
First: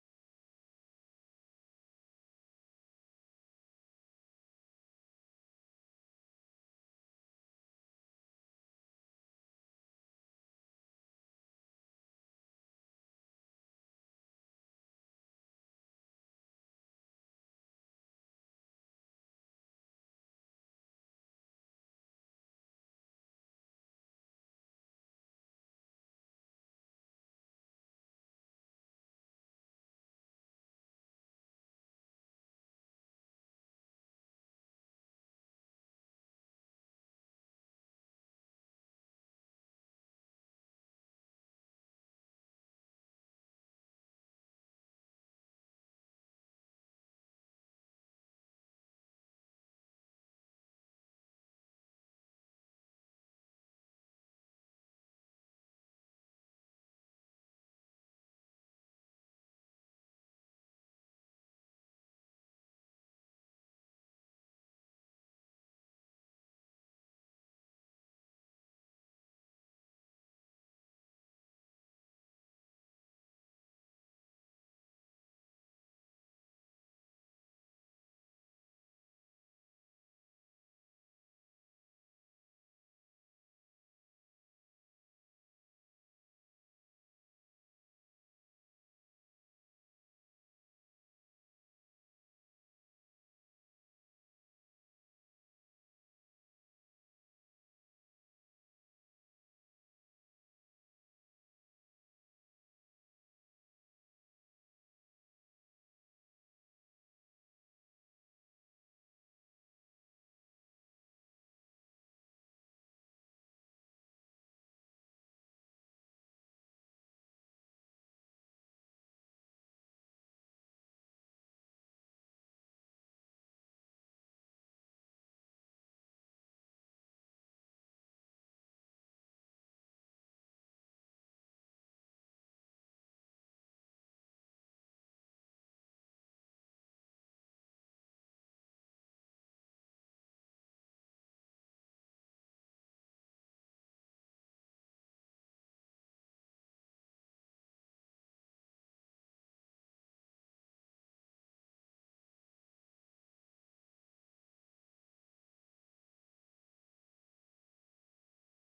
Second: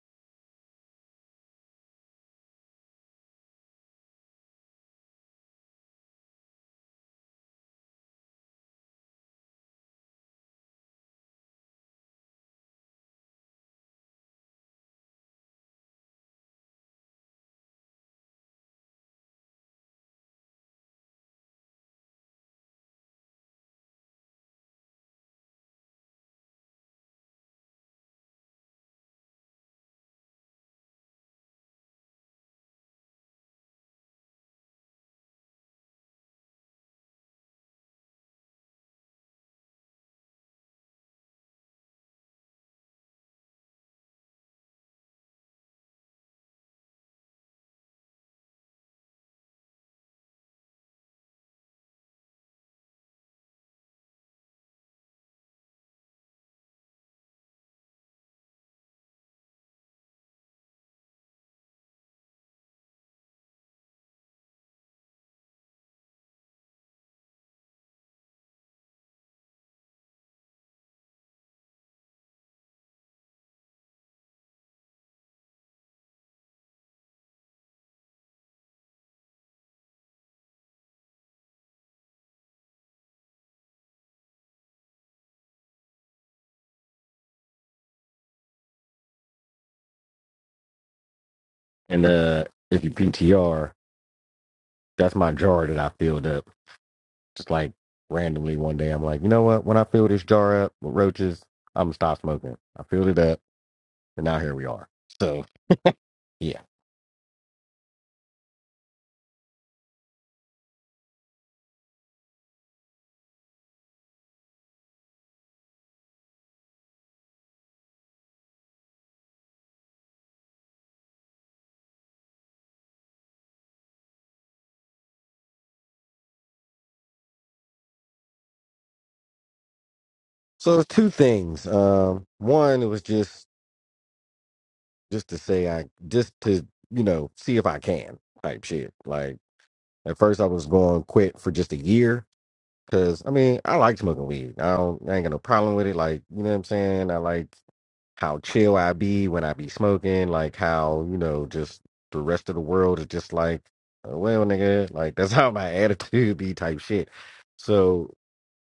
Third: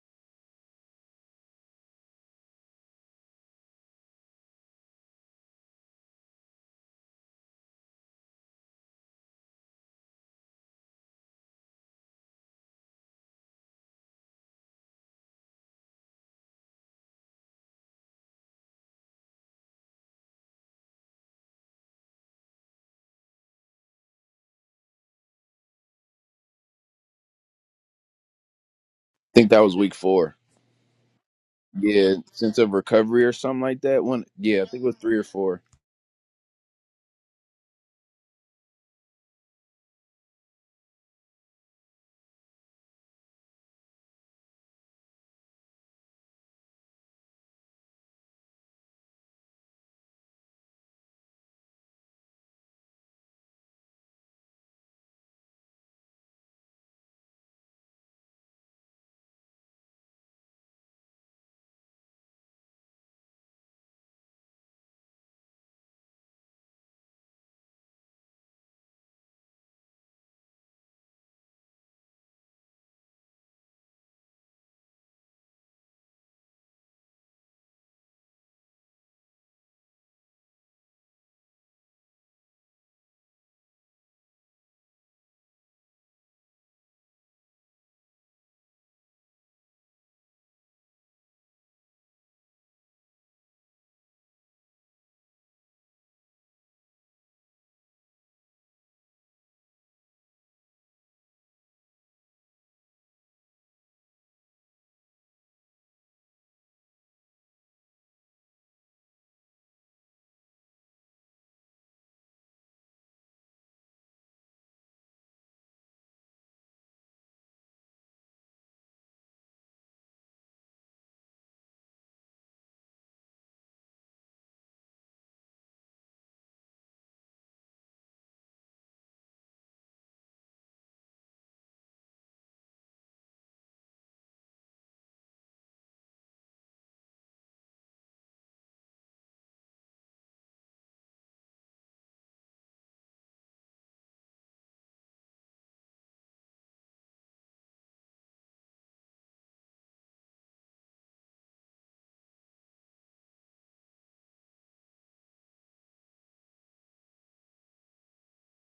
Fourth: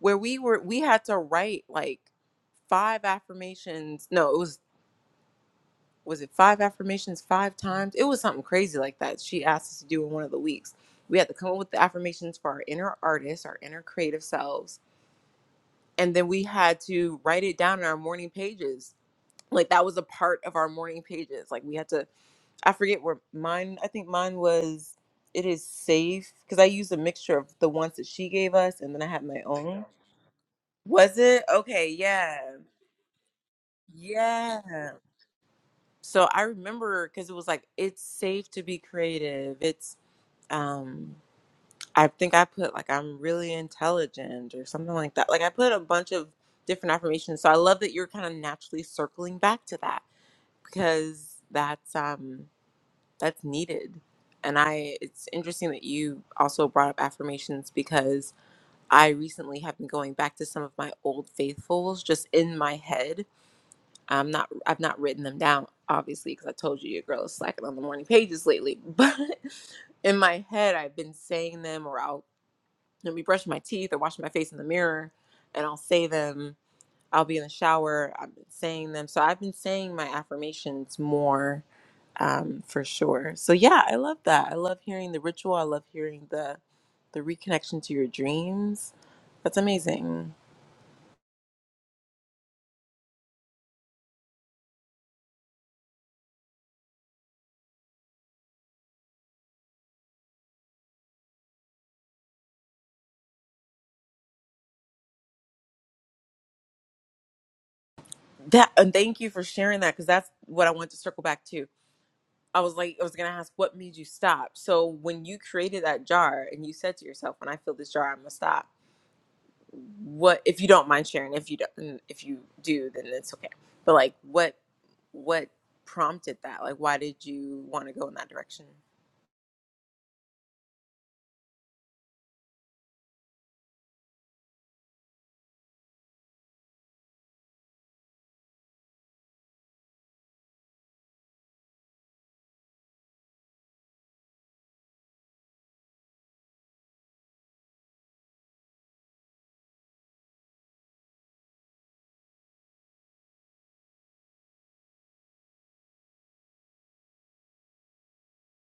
S1: where we were, we had to write like five affirmations. No, it was, was it five affirmations five times? It was something crazy like that. She asked us to do in one of the weeks. We had to come up with the affirmations for our inner artists, our inner creative selves. And then we had to write it down in our morning pages like that was a part of our morning pages like we had to i forget where mine i think mine was it is safe because i used a mixture of the ones that she gave us and then i had my
S3: think that was
S1: own
S3: week four.
S1: was it okay
S3: Yeah,
S1: yeah
S3: sense of recovery or something like that. One, yeah, I think it
S1: yeah
S3: was three or four.
S1: so i remember because it was like it's safe to be creative it's um i think i put like i'm really intelligent or something like that like i put a bunch of different affirmations so i love that you're kind of naturally circling back to that because that's um that's needed. And I it's interesting that you also brought up affirmations because I recently have been going back to some of my old faithfuls just in my head. I'm not I've not written them down obviously because I told you your girl is slacking on the morning pages lately, but in my head I've been saying them or I'll you know, be brushing my teeth or washing my face in the mirror and I'll say them I'll be in the shower. I've been saying them. So I've been saying my affirmations more um, for sure. So yeah, I love that. I love hearing the ritual. I love hearing the the reconnection to your dreams. That's amazing.
S2: And uh, if you PTR, that's my jar that I filled up. Just like randomly one day, I'm like, you know what? When I fill this jar up with roaches, I'm going to stop smoking. I filled it up, and now here we are. So, yeah.
S1: That and thank you for sharing that because that's what I wanted to circle back to. I was like, I was gonna ask what made you stop. So when you created that jar and you said to yourself, "When I fill this jar, I'm gonna stop." what if you don't mind sharing if you don't if you do then it's okay but like what what prompted that like why did you want to go in that direction
S2: So, it's two things. Um, one, it was just just to say I just to you know see if I can type shit. Like at first I was going to quit for just a year because I mean I like smoking weed. I don't I ain't got no problem with it. Like you know what I'm saying. I like how chill I be when I be smoking, like how, you know, just the rest of the world is just like, "Oh, well, nigga, like that's how my attitude be type shit. So,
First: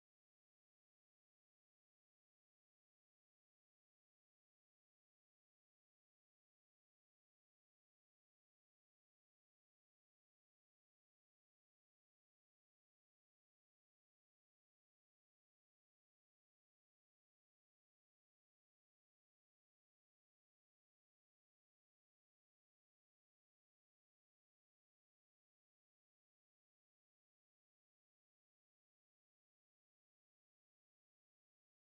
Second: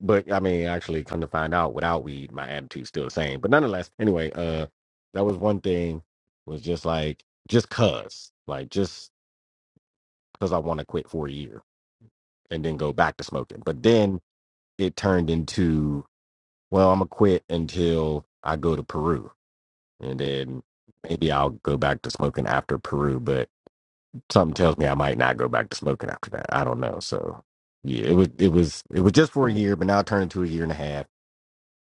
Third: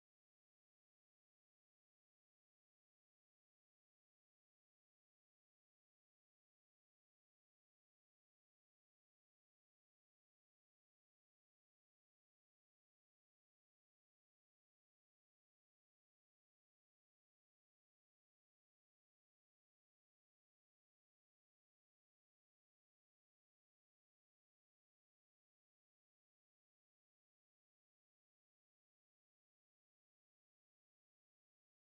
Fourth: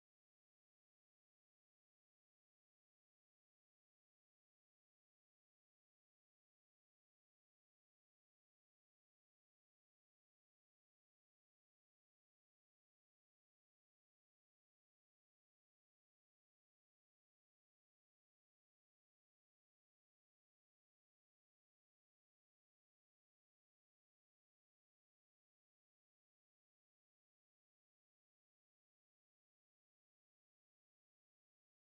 S2: but I mean, actually come to find out without weed, my attitude's still the same. But nonetheless, anyway, uh, that was one thing was just like, just cause, like just cause I want to quit for a year and then go back to smoking. But then it turned into, well, I'm gonna quit until I go to Peru and then maybe I'll go back to smoking after Peru. But something tells me I might not go back to smoking after that. I don't know. So yeah, it was it was it was just for a year, but now it turned into a year and a half,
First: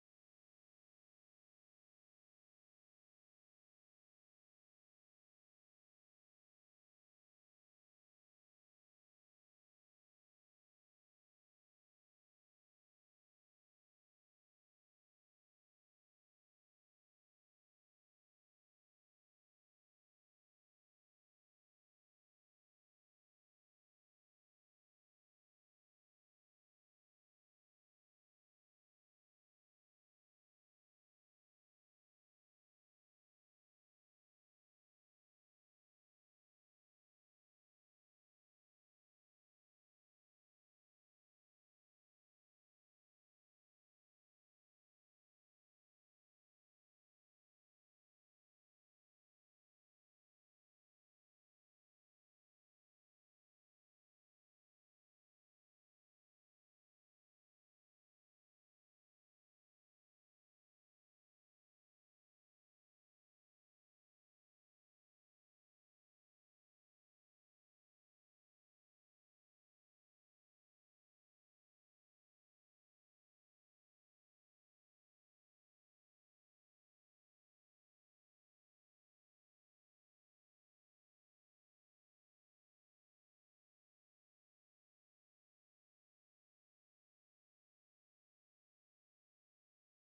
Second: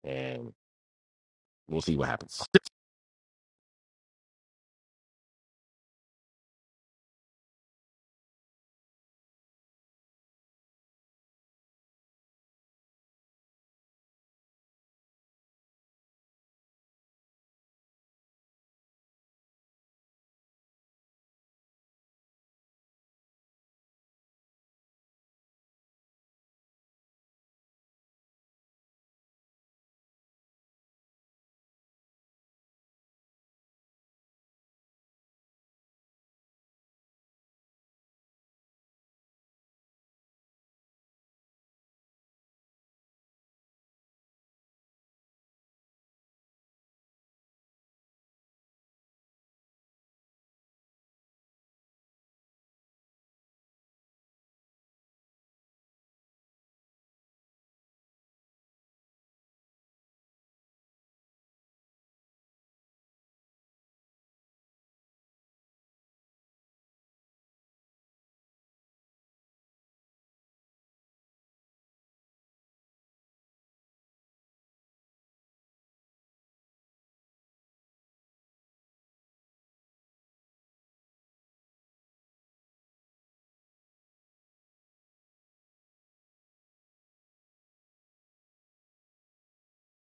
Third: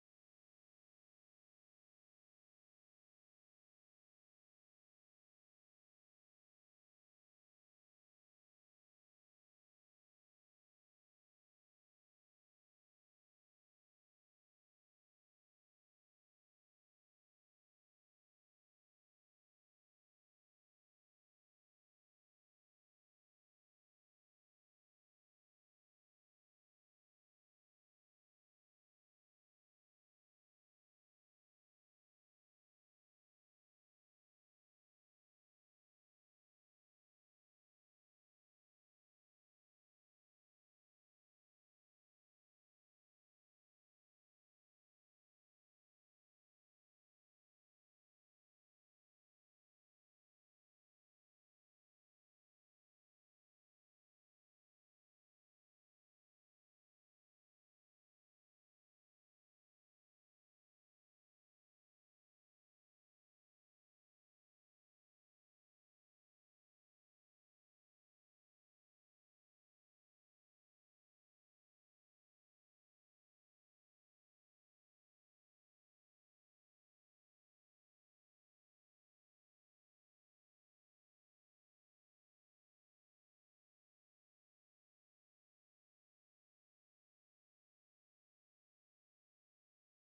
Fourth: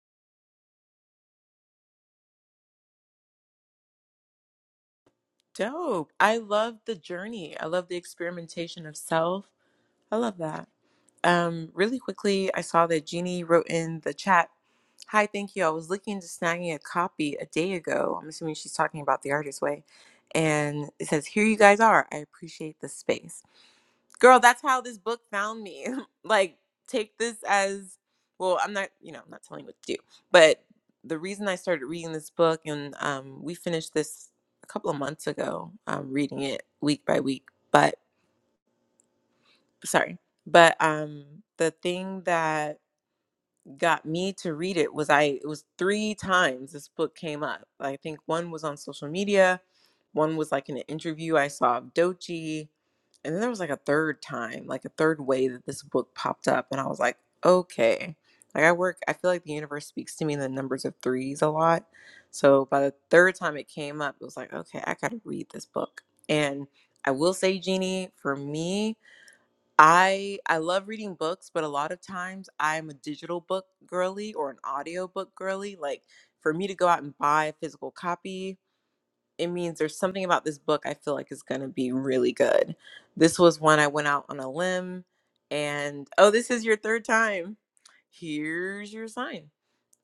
S2: and we'll see what happens.
S1: dope i love the journey i love the experimentation of self i love that um really quickly i saw that jeannie wrote in the chat hi thank you i was looking into snagging a copy a day ago i'm assuming she's talking about the artist way and it says here you guys are i appreciate the space girl that's how this book found me like take this as well i'm not you know i'm not telling you what to do but the reason i started reading this book and um, we finished this a couple of months ago um, reading it week by week but sorry but um the thing that got me to read it was I it was three times this book came up. I think one was on social media, one was like in an interview I saw of Dochi, and then there was like a third time, like a third way that this book popped up, and I was like, okay. Like I work, I feel like the universe speaks to me in the numbers of threes a lot. So by the third time it came up, it was like, okay, I gotta read this book. And I will say, Jeannie, for me, I I love reading books, but a lot of times I'm a digital book girly or an audio book girly. Like for me to go out and buy a physical copy, it means there's something about this book I feel like is going to be really good. This was one I went out on a limb and oh, this is your third time. Here's your sign.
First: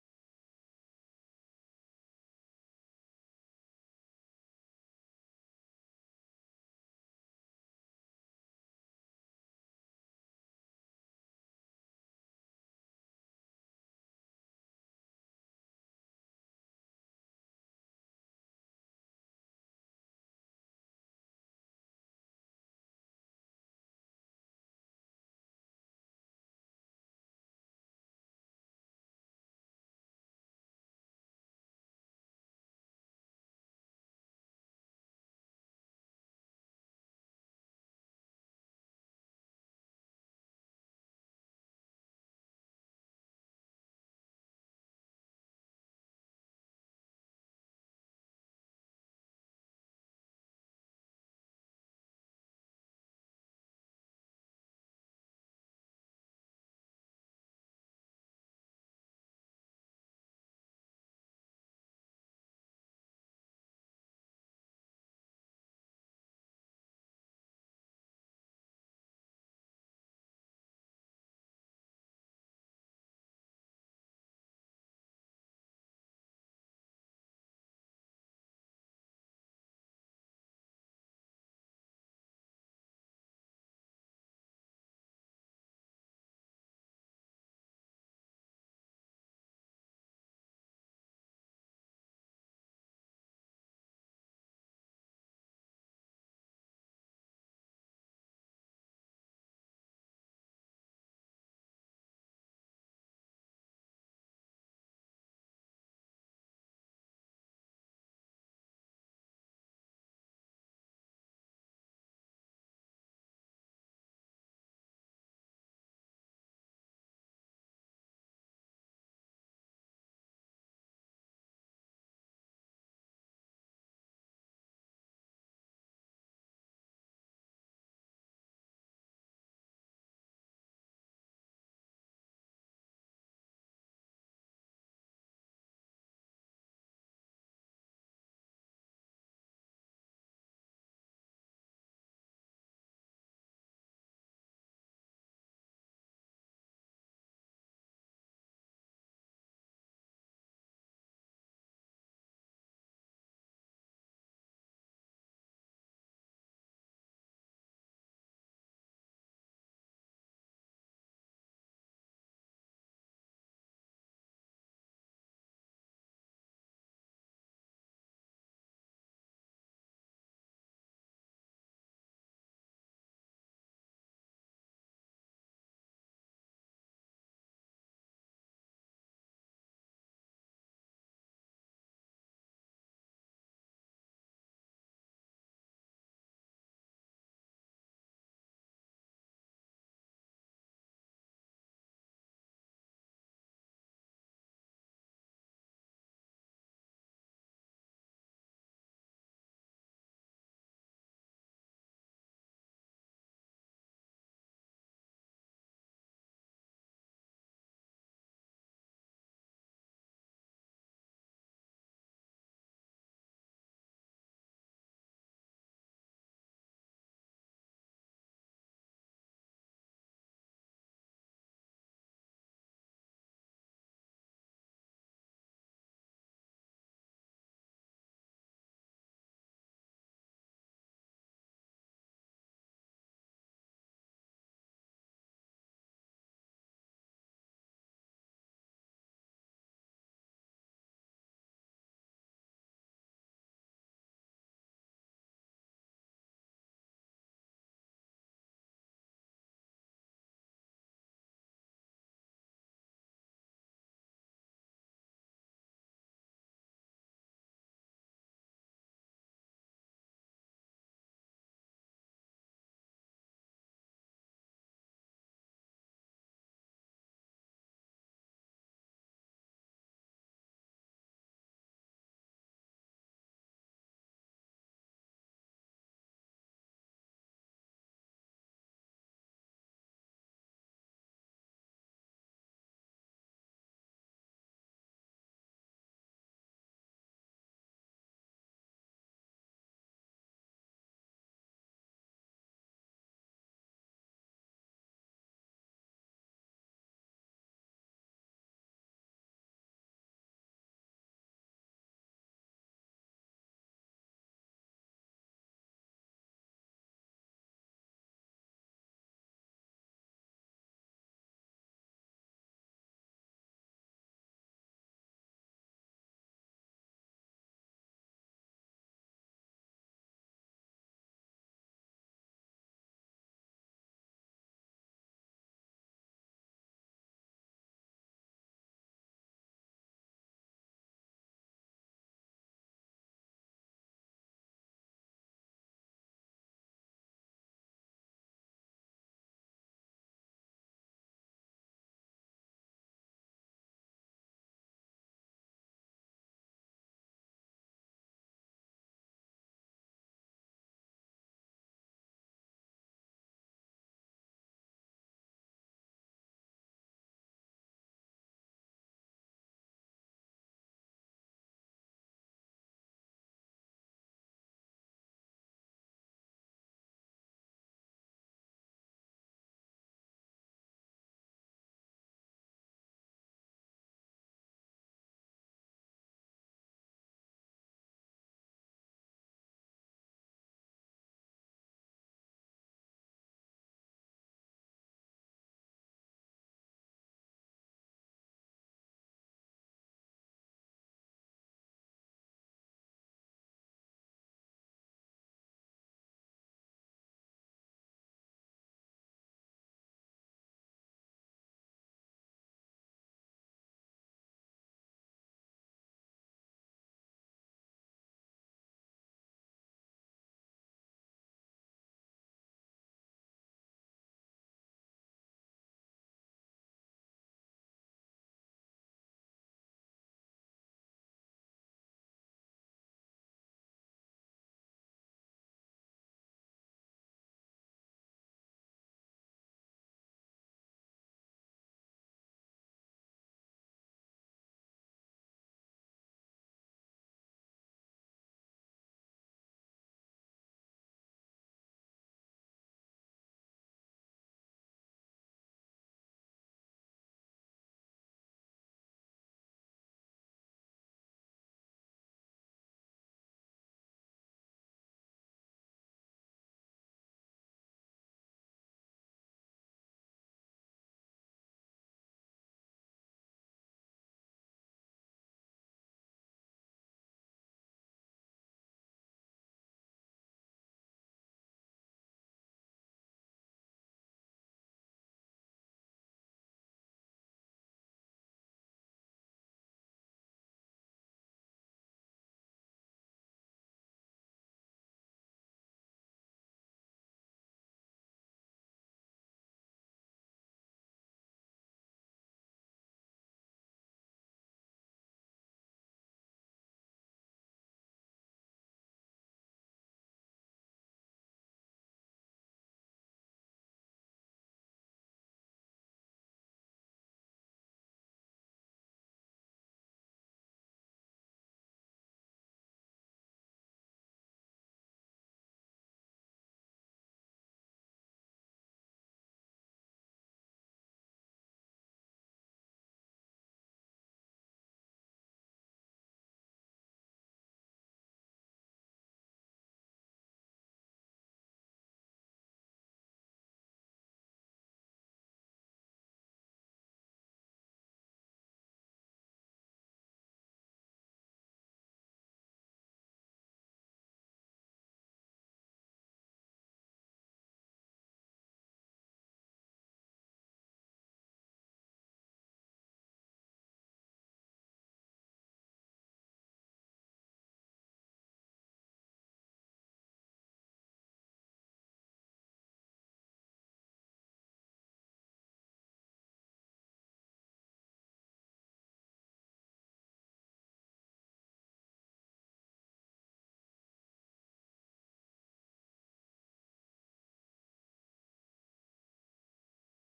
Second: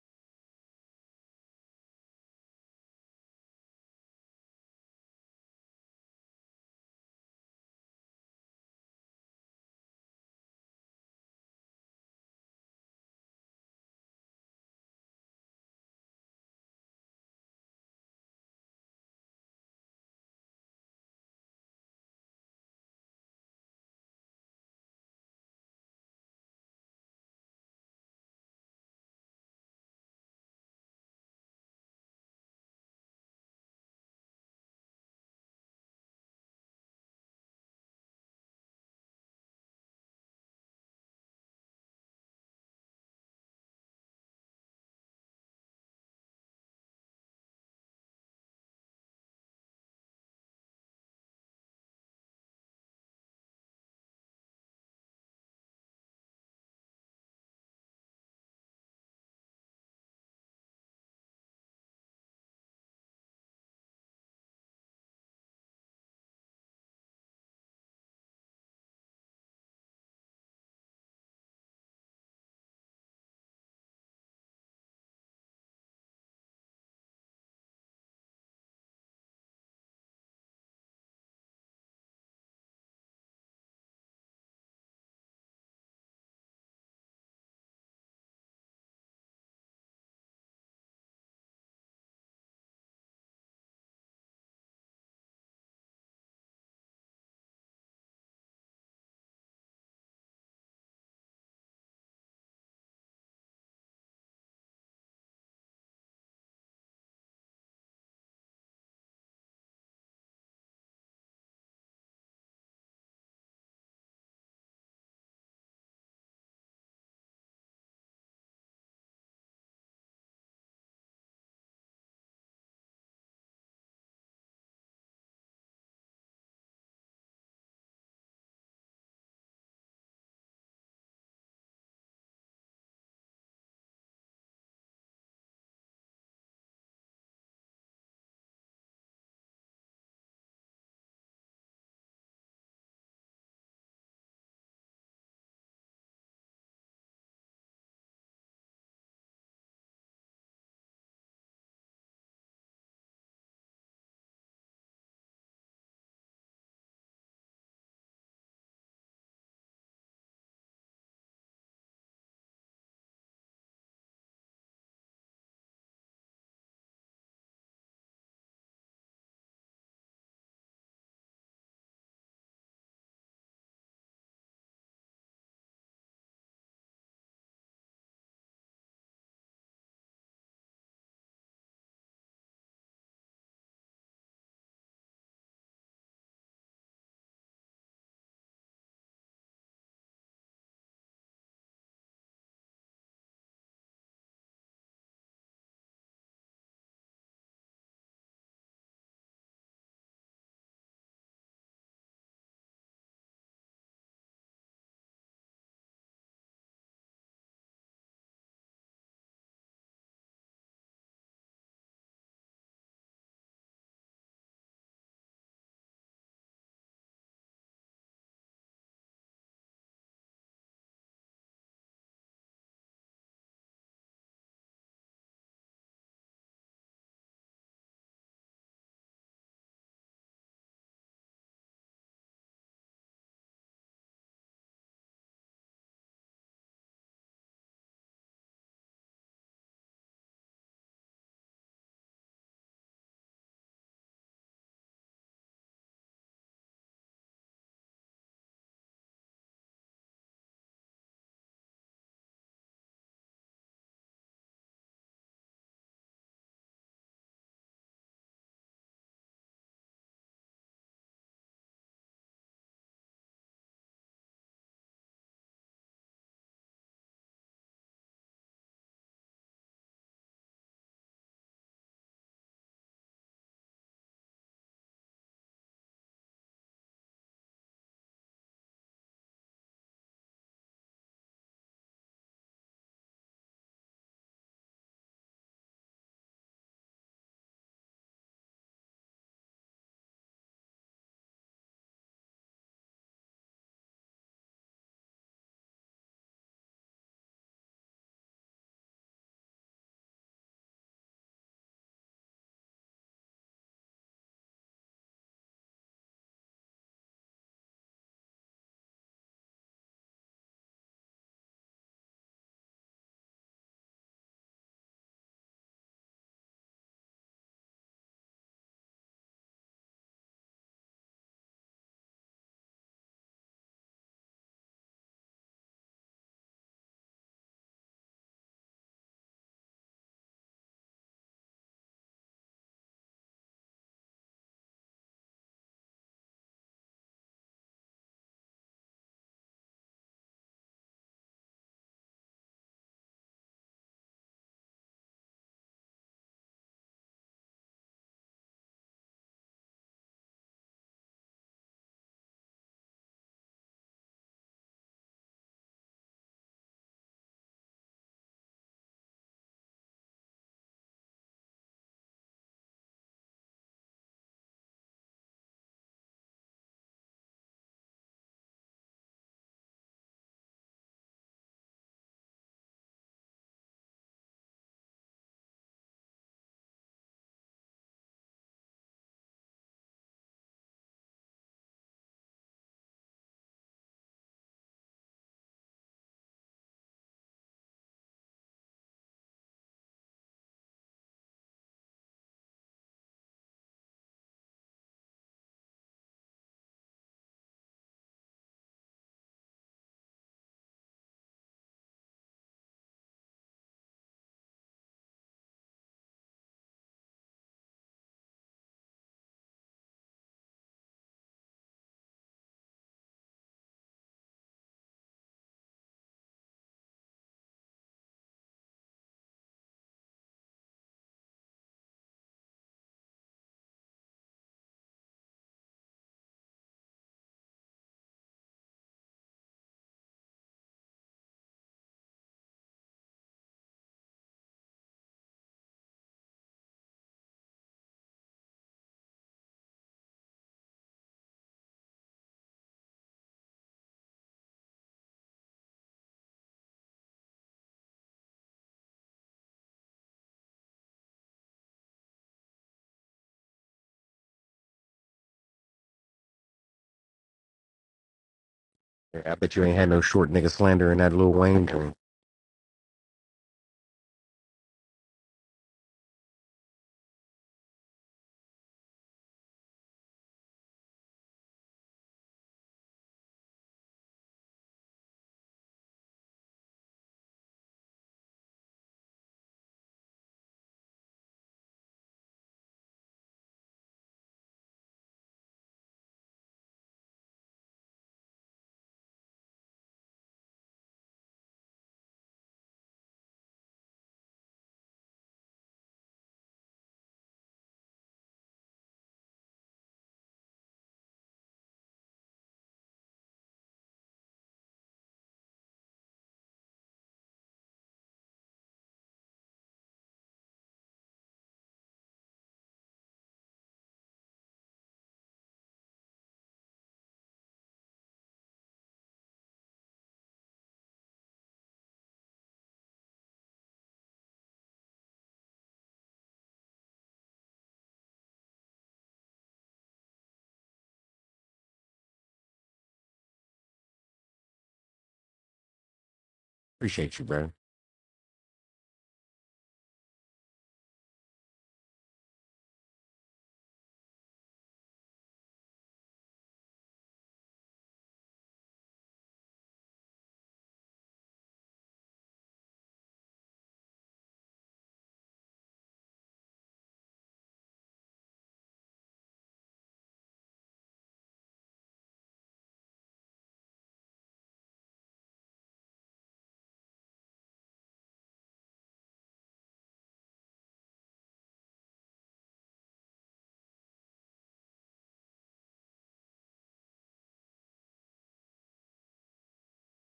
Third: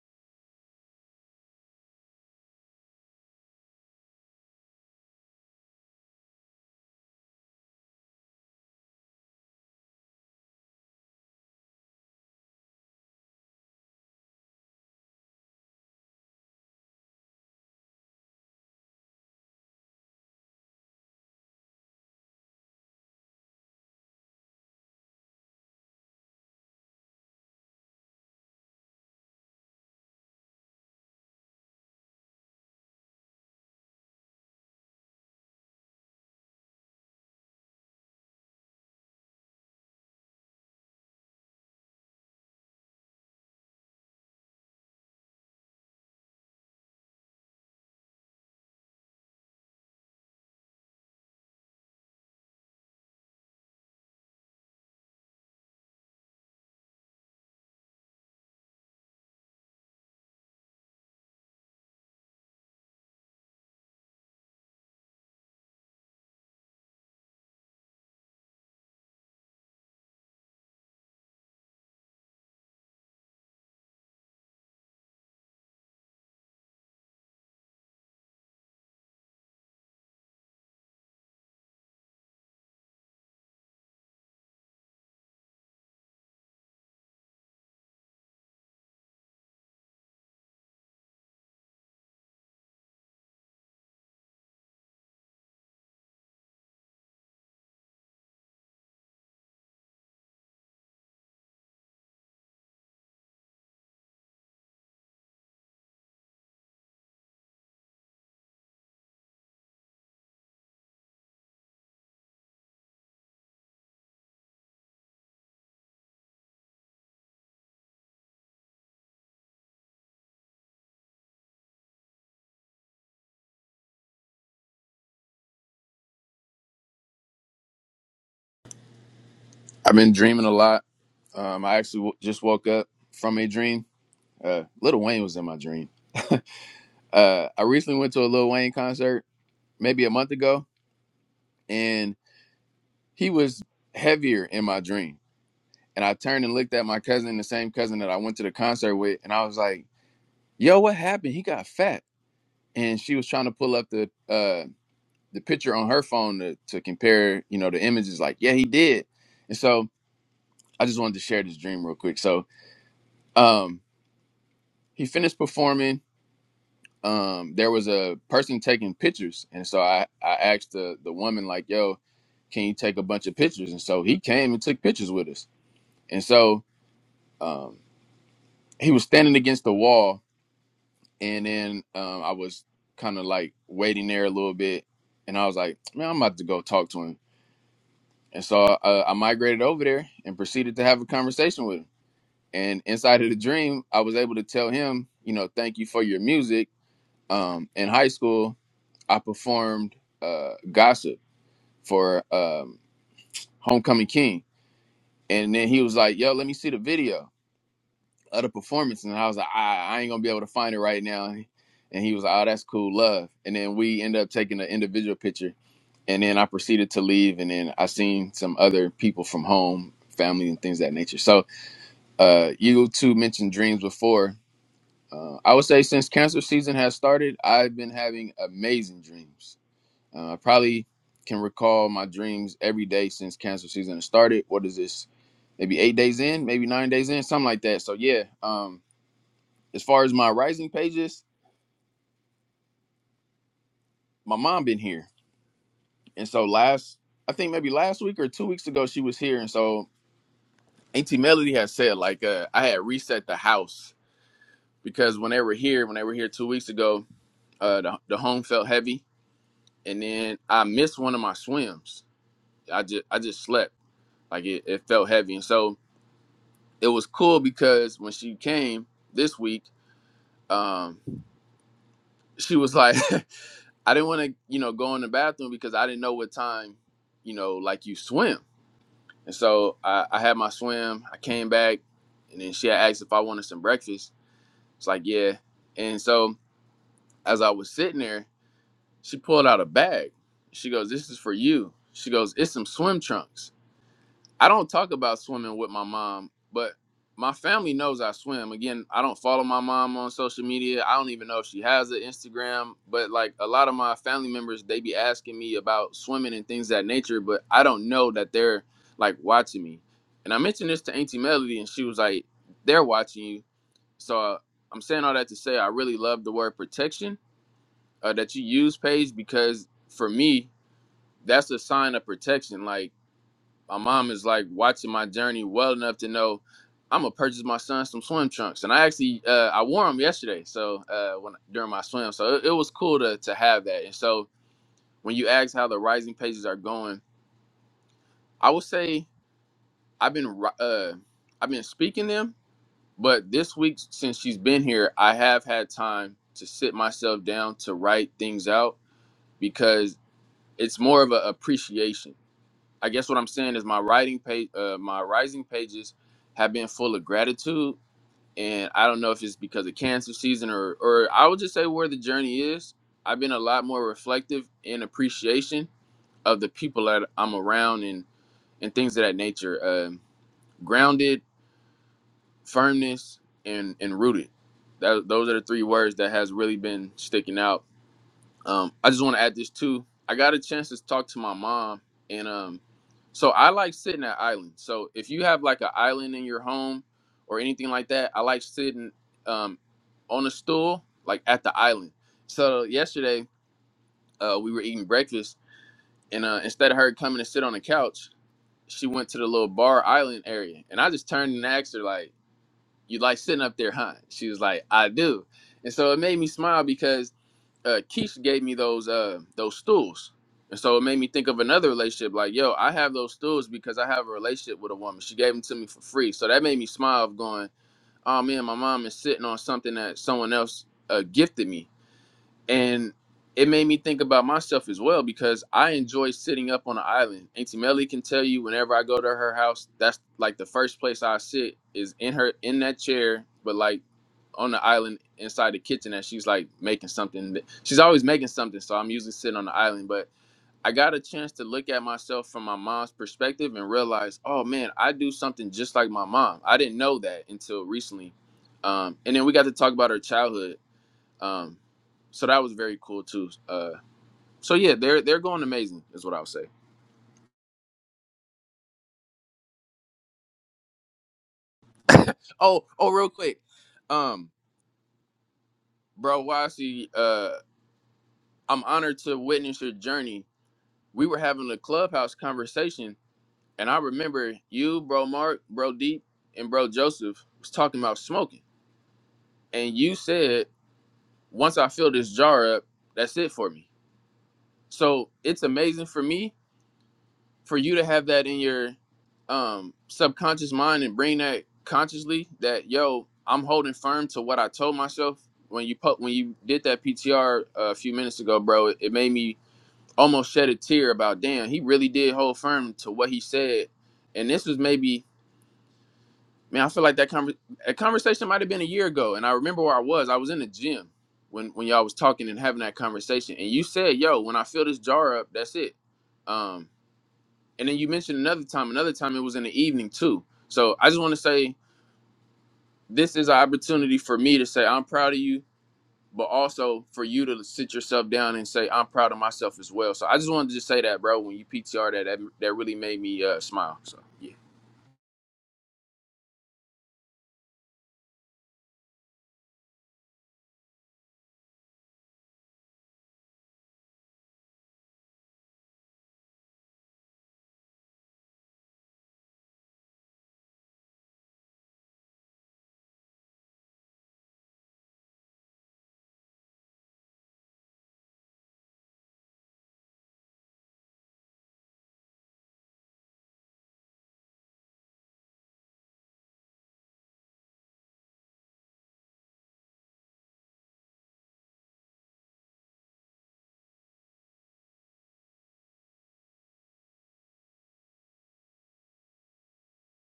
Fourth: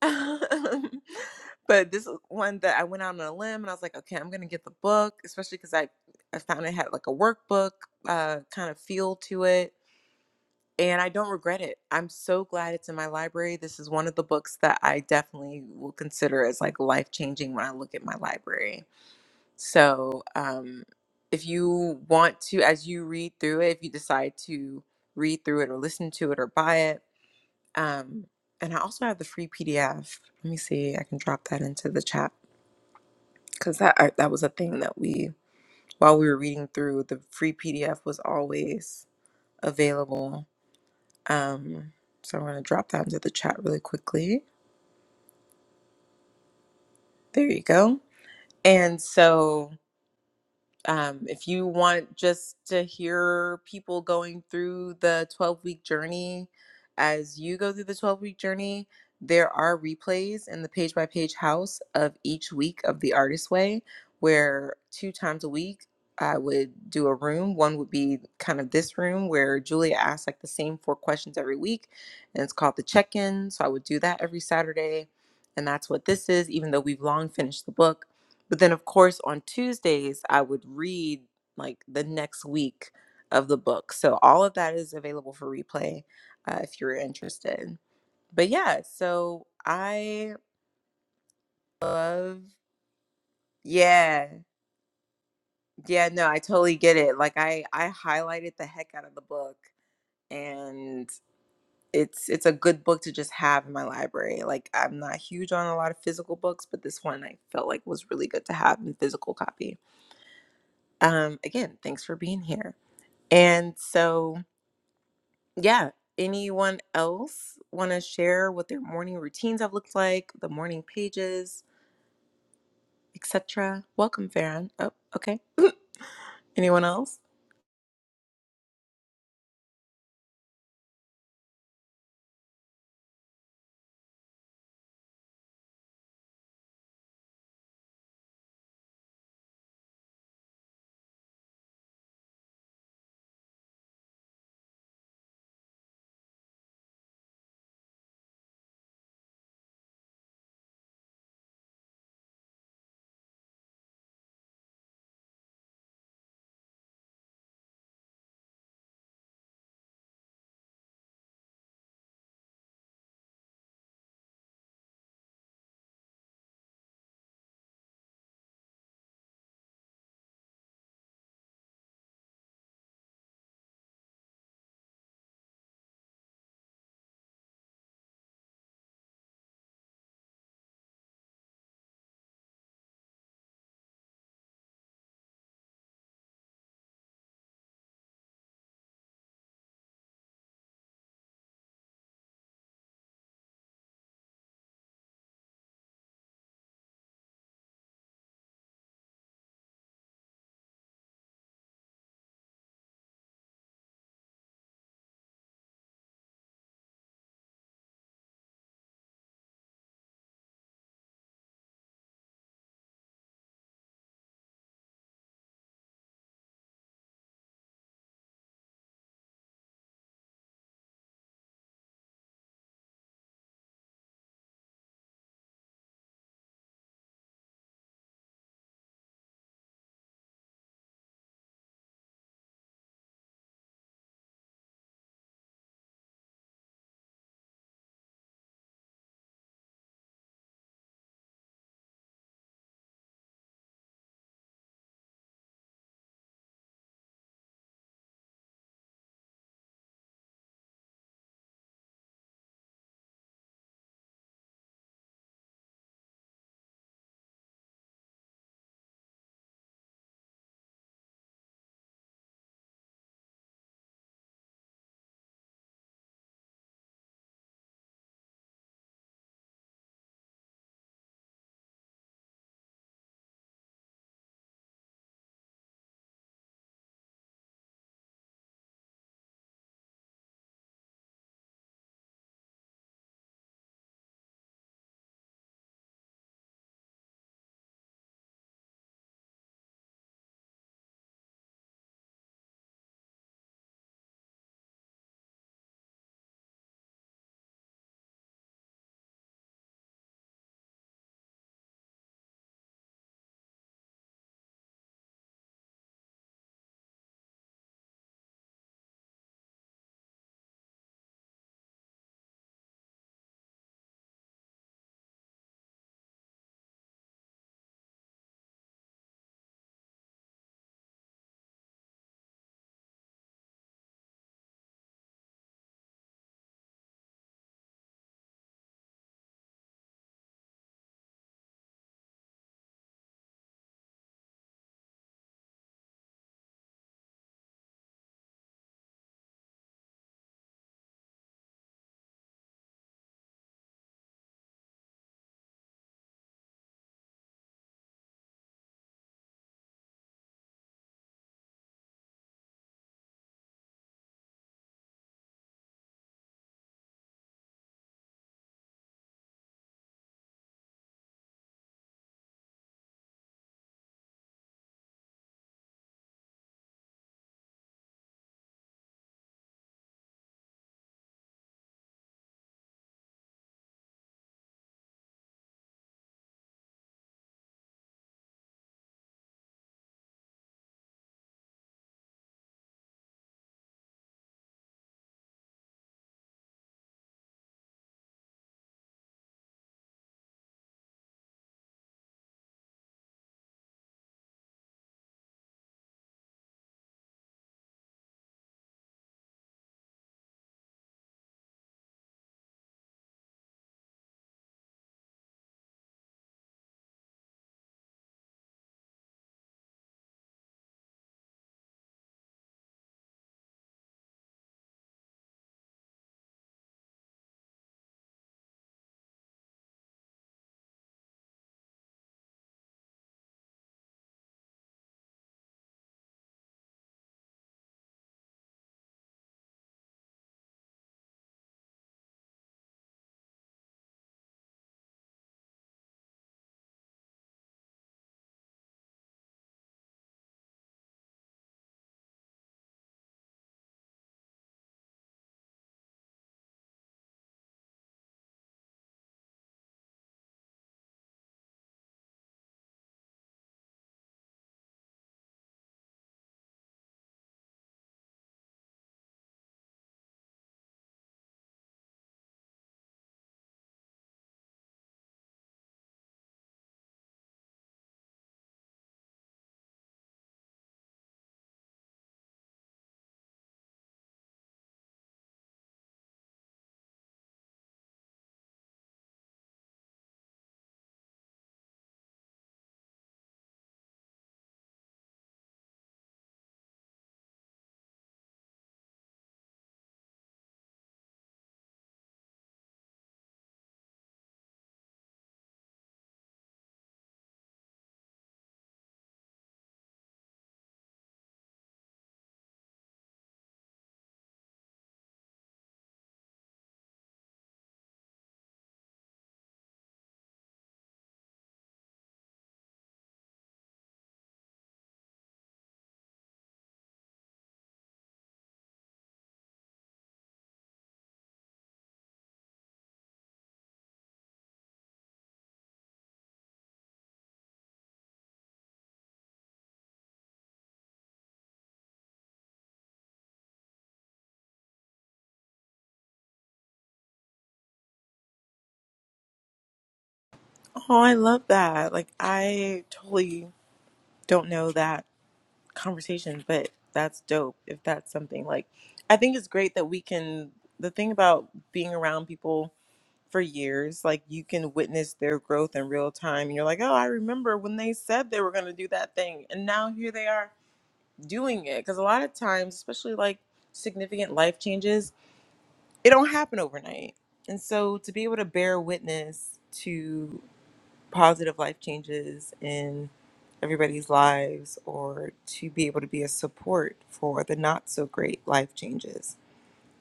S1: but this is one that I went out on a limb and I was like, okay, I'm going to get the book, especially cuz I I found it had like a workbook uh kind of feel to it and I don't regret it. I'm so glad it's in my library. This is one of the books that I definitely will consider as like life changing when I look at my library. So, um, if you want to, as you read through it, if you decide to read through it or listen to it or buy it, um, and I also have the free PDF. Let me see, I can drop that into the chat because that I, that was a thing that we while we were reading through the free PDF was always available Um, so I'm going to drop that into the chat really quickly. There you go. And so um, if you want just to hear people going through the 12 week journey as you go through the 12 week journey there are replays in the page by page house of each week of the artist way where two times a week i would do a room one would be kind of this room where julia asks like the same four questions every week and it's called the check-in so i would do that every saturday and that's what this is even though we've long finished the book but then, of course, on Tuesdays, I would read like the next week of the book. So all of that is available for replay uh, if you're interested. But yeah, so I love, yeah, yeah, no, I totally get it. Like I, I highlighted the heck out of the book and it's it's a good book to just have in my library like i'm not huge on a lot of physical books but this one i felt like was really good to have in physical copy um again thanks for being here And so, yeah, anyone else want to share what their morning routines have looked like, the morning pages, etc.? Welcome, Farron. Oh, okay. Anyone else?
S3: I've been dreaming a lot. Um, I actually w- just woke up from a dream. Uh, Little Wayne was in my dream. Uh, I recently went to a Lil Wayne concert maybe a month ago, and he was heavier in my dream. And I turned and looked at my cousin, the same cousin that I went to the concert with, and I was like. yo, what happened? He got fat. And she was trying to pull up the uh the picture on her phone to, to compare, you know, the images like, yeah, he did. And so I just wanted to share this dream real quick. So um he finished performing. Um there was a person taking pictures. And so I, I asked the the woman, like, yo, can you take a bunch of pictures? And so he came and took pictures with us. And so um he was standing against the wall And then um, I was kind of like waiting there a little bit, and I was like, man, I'm about to go talk to him. And so uh, I migrated over there and proceeded to have a conversation with him. And inside of the dream, I was able to tell him, you know, thank you for your music. Um, in high school, I performed uh, Gossip for um, Homecoming King. And then he was like, yo, let me see the video of the performance, and I was like, I, I ain't gonna be able to find it right now. And he was like, Oh, that's cool, love. And then we ended up taking an individual picture, and then I proceeded to leave, and then I seen some other people from home, family, and things of that nature. So, uh, you two mentioned dreams before. Uh, I would say since cancer season has started, I've been having amazing dreams. Uh, I probably can recall my dreams every day since cancer season has started. What is this? Maybe eight days in, maybe nine days in, something like that. So yeah, um, as far as my rising pages, my mom been here. And so last I think maybe last week or two weeks ago she was here. And so Auntie Melody had said like uh, I had reset the house because when they were here, when they were here two weeks ago, uh the, the home felt heavy. And then I missed one of my swims. I just I just slept. Like it, it felt heavy. And so it was cool because when she came this week, um, she was like, I didn't want to, you know, go in the bathroom because I didn't know what time, you know, like you swim. And so I, I had my swim. I came back, and then she had asked if I wanted some breakfast. It's like, yeah. And so as I was sitting there, she pulled out a bag. She goes, "This is for you." She goes, "It's some swim trunks." I don't talk about swimming with my mom, but my family knows I swim. Again, I don't follow my mom on social media. I don't even know if she has an Instagram, but like a lot of my family members, they be asking me about swimming and things of that nature, but I don't know that they're like watching me. And I mentioned this to Auntie Melody, and she was like, they're watching you. So uh, I'm saying all that to say I really love the word protection uh, that you use, Paige, because for me, that's a sign of protection. Like, my mom is like watching my journey well enough to know I'm gonna purchase my son some swim trunks, and I actually uh, I wore them yesterday. So uh, when during my swim, so it, it was cool to to have that. And so when you ask how the rising pages are going, I would say I've been ri- uh, I've been speaking them, but this week since she's been here, I have had time to sit myself down to write things out because it's more of an appreciation I guess what I'm saying is my writing page, uh, my rising pages have been full of gratitude, and I don't know if it's because of cancer season or, or I would just say where the journey is. I've been a lot more reflective in appreciation of the people that I'm around and and things of that nature. Um grounded, firmness, and and rooted. That, those are the three words that has really been sticking out um, I just want to add this too. I got a chance to talk to my mom, and um, so I like sitting at island. So if you have like an island in your home or anything like that, I like sitting um, on a stool like at the island. So yesterday uh, we were eating breakfast, and uh, instead of her coming to sit on the couch, she went to the little bar island area, and I just turned and asked her like, "You like sitting up there, huh?" She was like, "I do," and so it made me smile because uh, Keisha gave me those uh those stools, and so it made me think of another relationship. Like, yo, I have those stools because I have a relationship with a woman. She gave them to me for free, so that made me smile. Of going, oh man, my mom is sitting on something that someone else uh, gifted me, and it made me think about myself as well because I enjoy sitting up on an island. Auntie Melly can tell you whenever I go to her house, that's like the first place I sit is in her in that chair. But like on the island inside the kitchen and she's like making something. She's always making something, so I'm usually sitting on the island. But I got a chance to look at myself from my mom's perspective and realize, oh man, I do something just like my mom. I didn't know that until recently. Um, and then we got to talk about her childhood. Um, so that was very cool too. Uh, so yeah, they're they're going amazing, is what I'll say.
S2: I bet you ain't had no short nigga slander in that little Wayne dream.
S3: Oh, oh, real quick, um, bro, Wasi, uh, I'm honored to witness your journey. We were having a clubhouse conversation And I remember you, bro Mark, bro Deep, and bro Joseph was talking about smoking. And you said, once I fill this jar up, that's it for me. So it's amazing for me for you to have that in your um, subconscious mind and bring that consciously that, yo, I'm holding firm to what I told myself when you put when you did that PTR a few minutes ago, bro. It, it made me almost shed a tear about, damn, he really did hold firm to what he said. And this was maybe man, I feel like that conver- a conversation might have been a year ago, and I remember where I was. I was in the gym when when y'all was talking and having that conversation, and you said, "Yo, when I fill this jar up, that's it." Um, and then you mentioned another time. Another time it was in the evening too. So I just want to say this is an opportunity for me to say I'm proud of you, but also for you to sit yourself down and say I'm proud of myself as well. So I just wanted to just say that, bro. When you PTR that, that that really made me uh, smile. So yeah,
S2: Appreciate you, bro.
S1: Oh, I love that. Like, I totally don't know that conversation, but that's dope if that's something. Like, I think it's great that we can, the thing about being around people for years, like, you can witness their growth in real time. And you're like, oh, I remember when they said they were going to do that thing. And now here they are doing it because a lot of times especially like significant life changes it don't happen overnight and so to be able to bear witness to positive life changes in everybody's lives or to be able to be a support for the not so great life changes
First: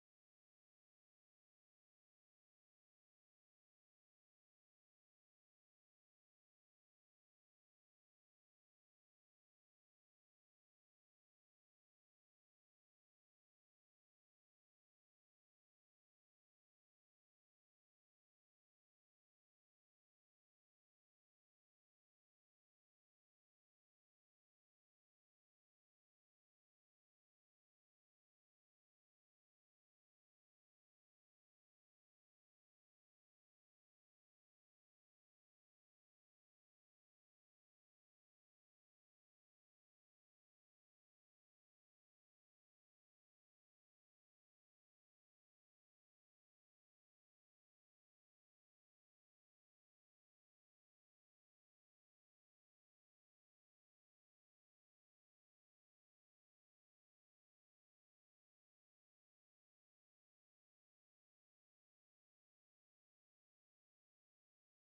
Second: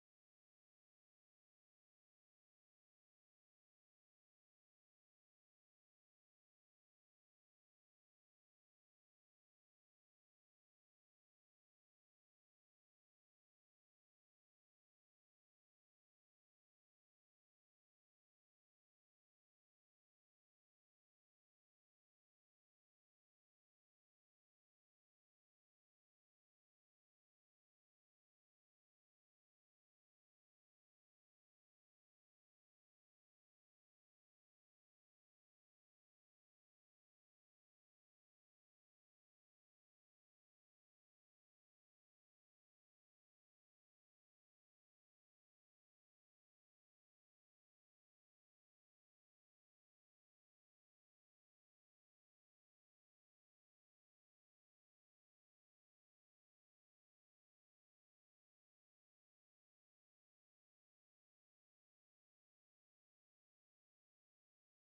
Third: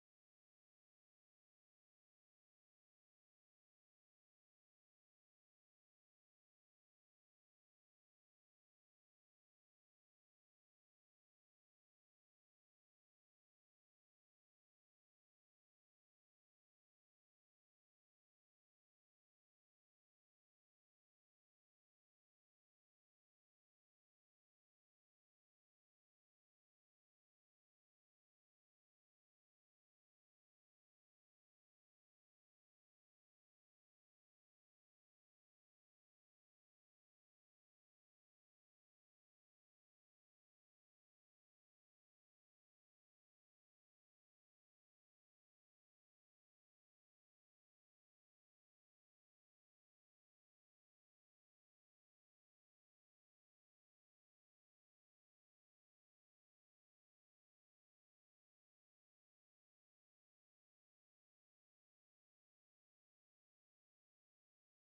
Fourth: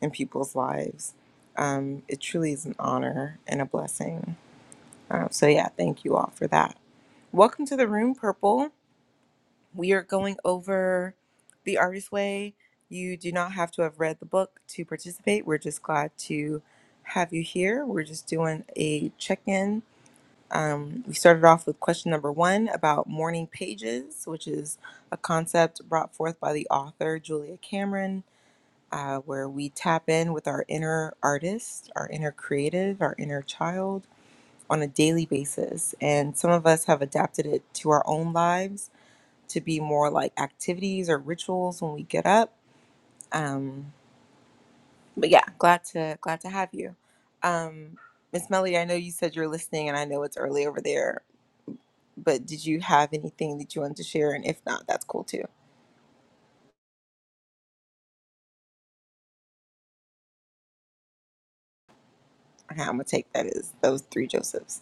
S1: in people's lives um, it truly is an honor and a blessing uh, so yeah thank you all for that welcome to the room purple We are going over The Artist Way. You do not have to have read the book to participate. We're just glad to have you here. We're just doing a check in. Um, we started off with question number one about morning pages, which is a concept brought forth by the author Julia Cameron, uh, where we tap in with our inner artist, our inner creative, our inner child on a daily basis. And some of us have adapted it to our own lives to be more like activities or rituals when we get up. Um, but yeah, glad to glad to have you. Um, Miss Melody, I know you said you're listening, and I know it's early over there. But did you have anything that you wanted to share? And if not, that's cool too. Okay, I'm gonna take that as those three Josephs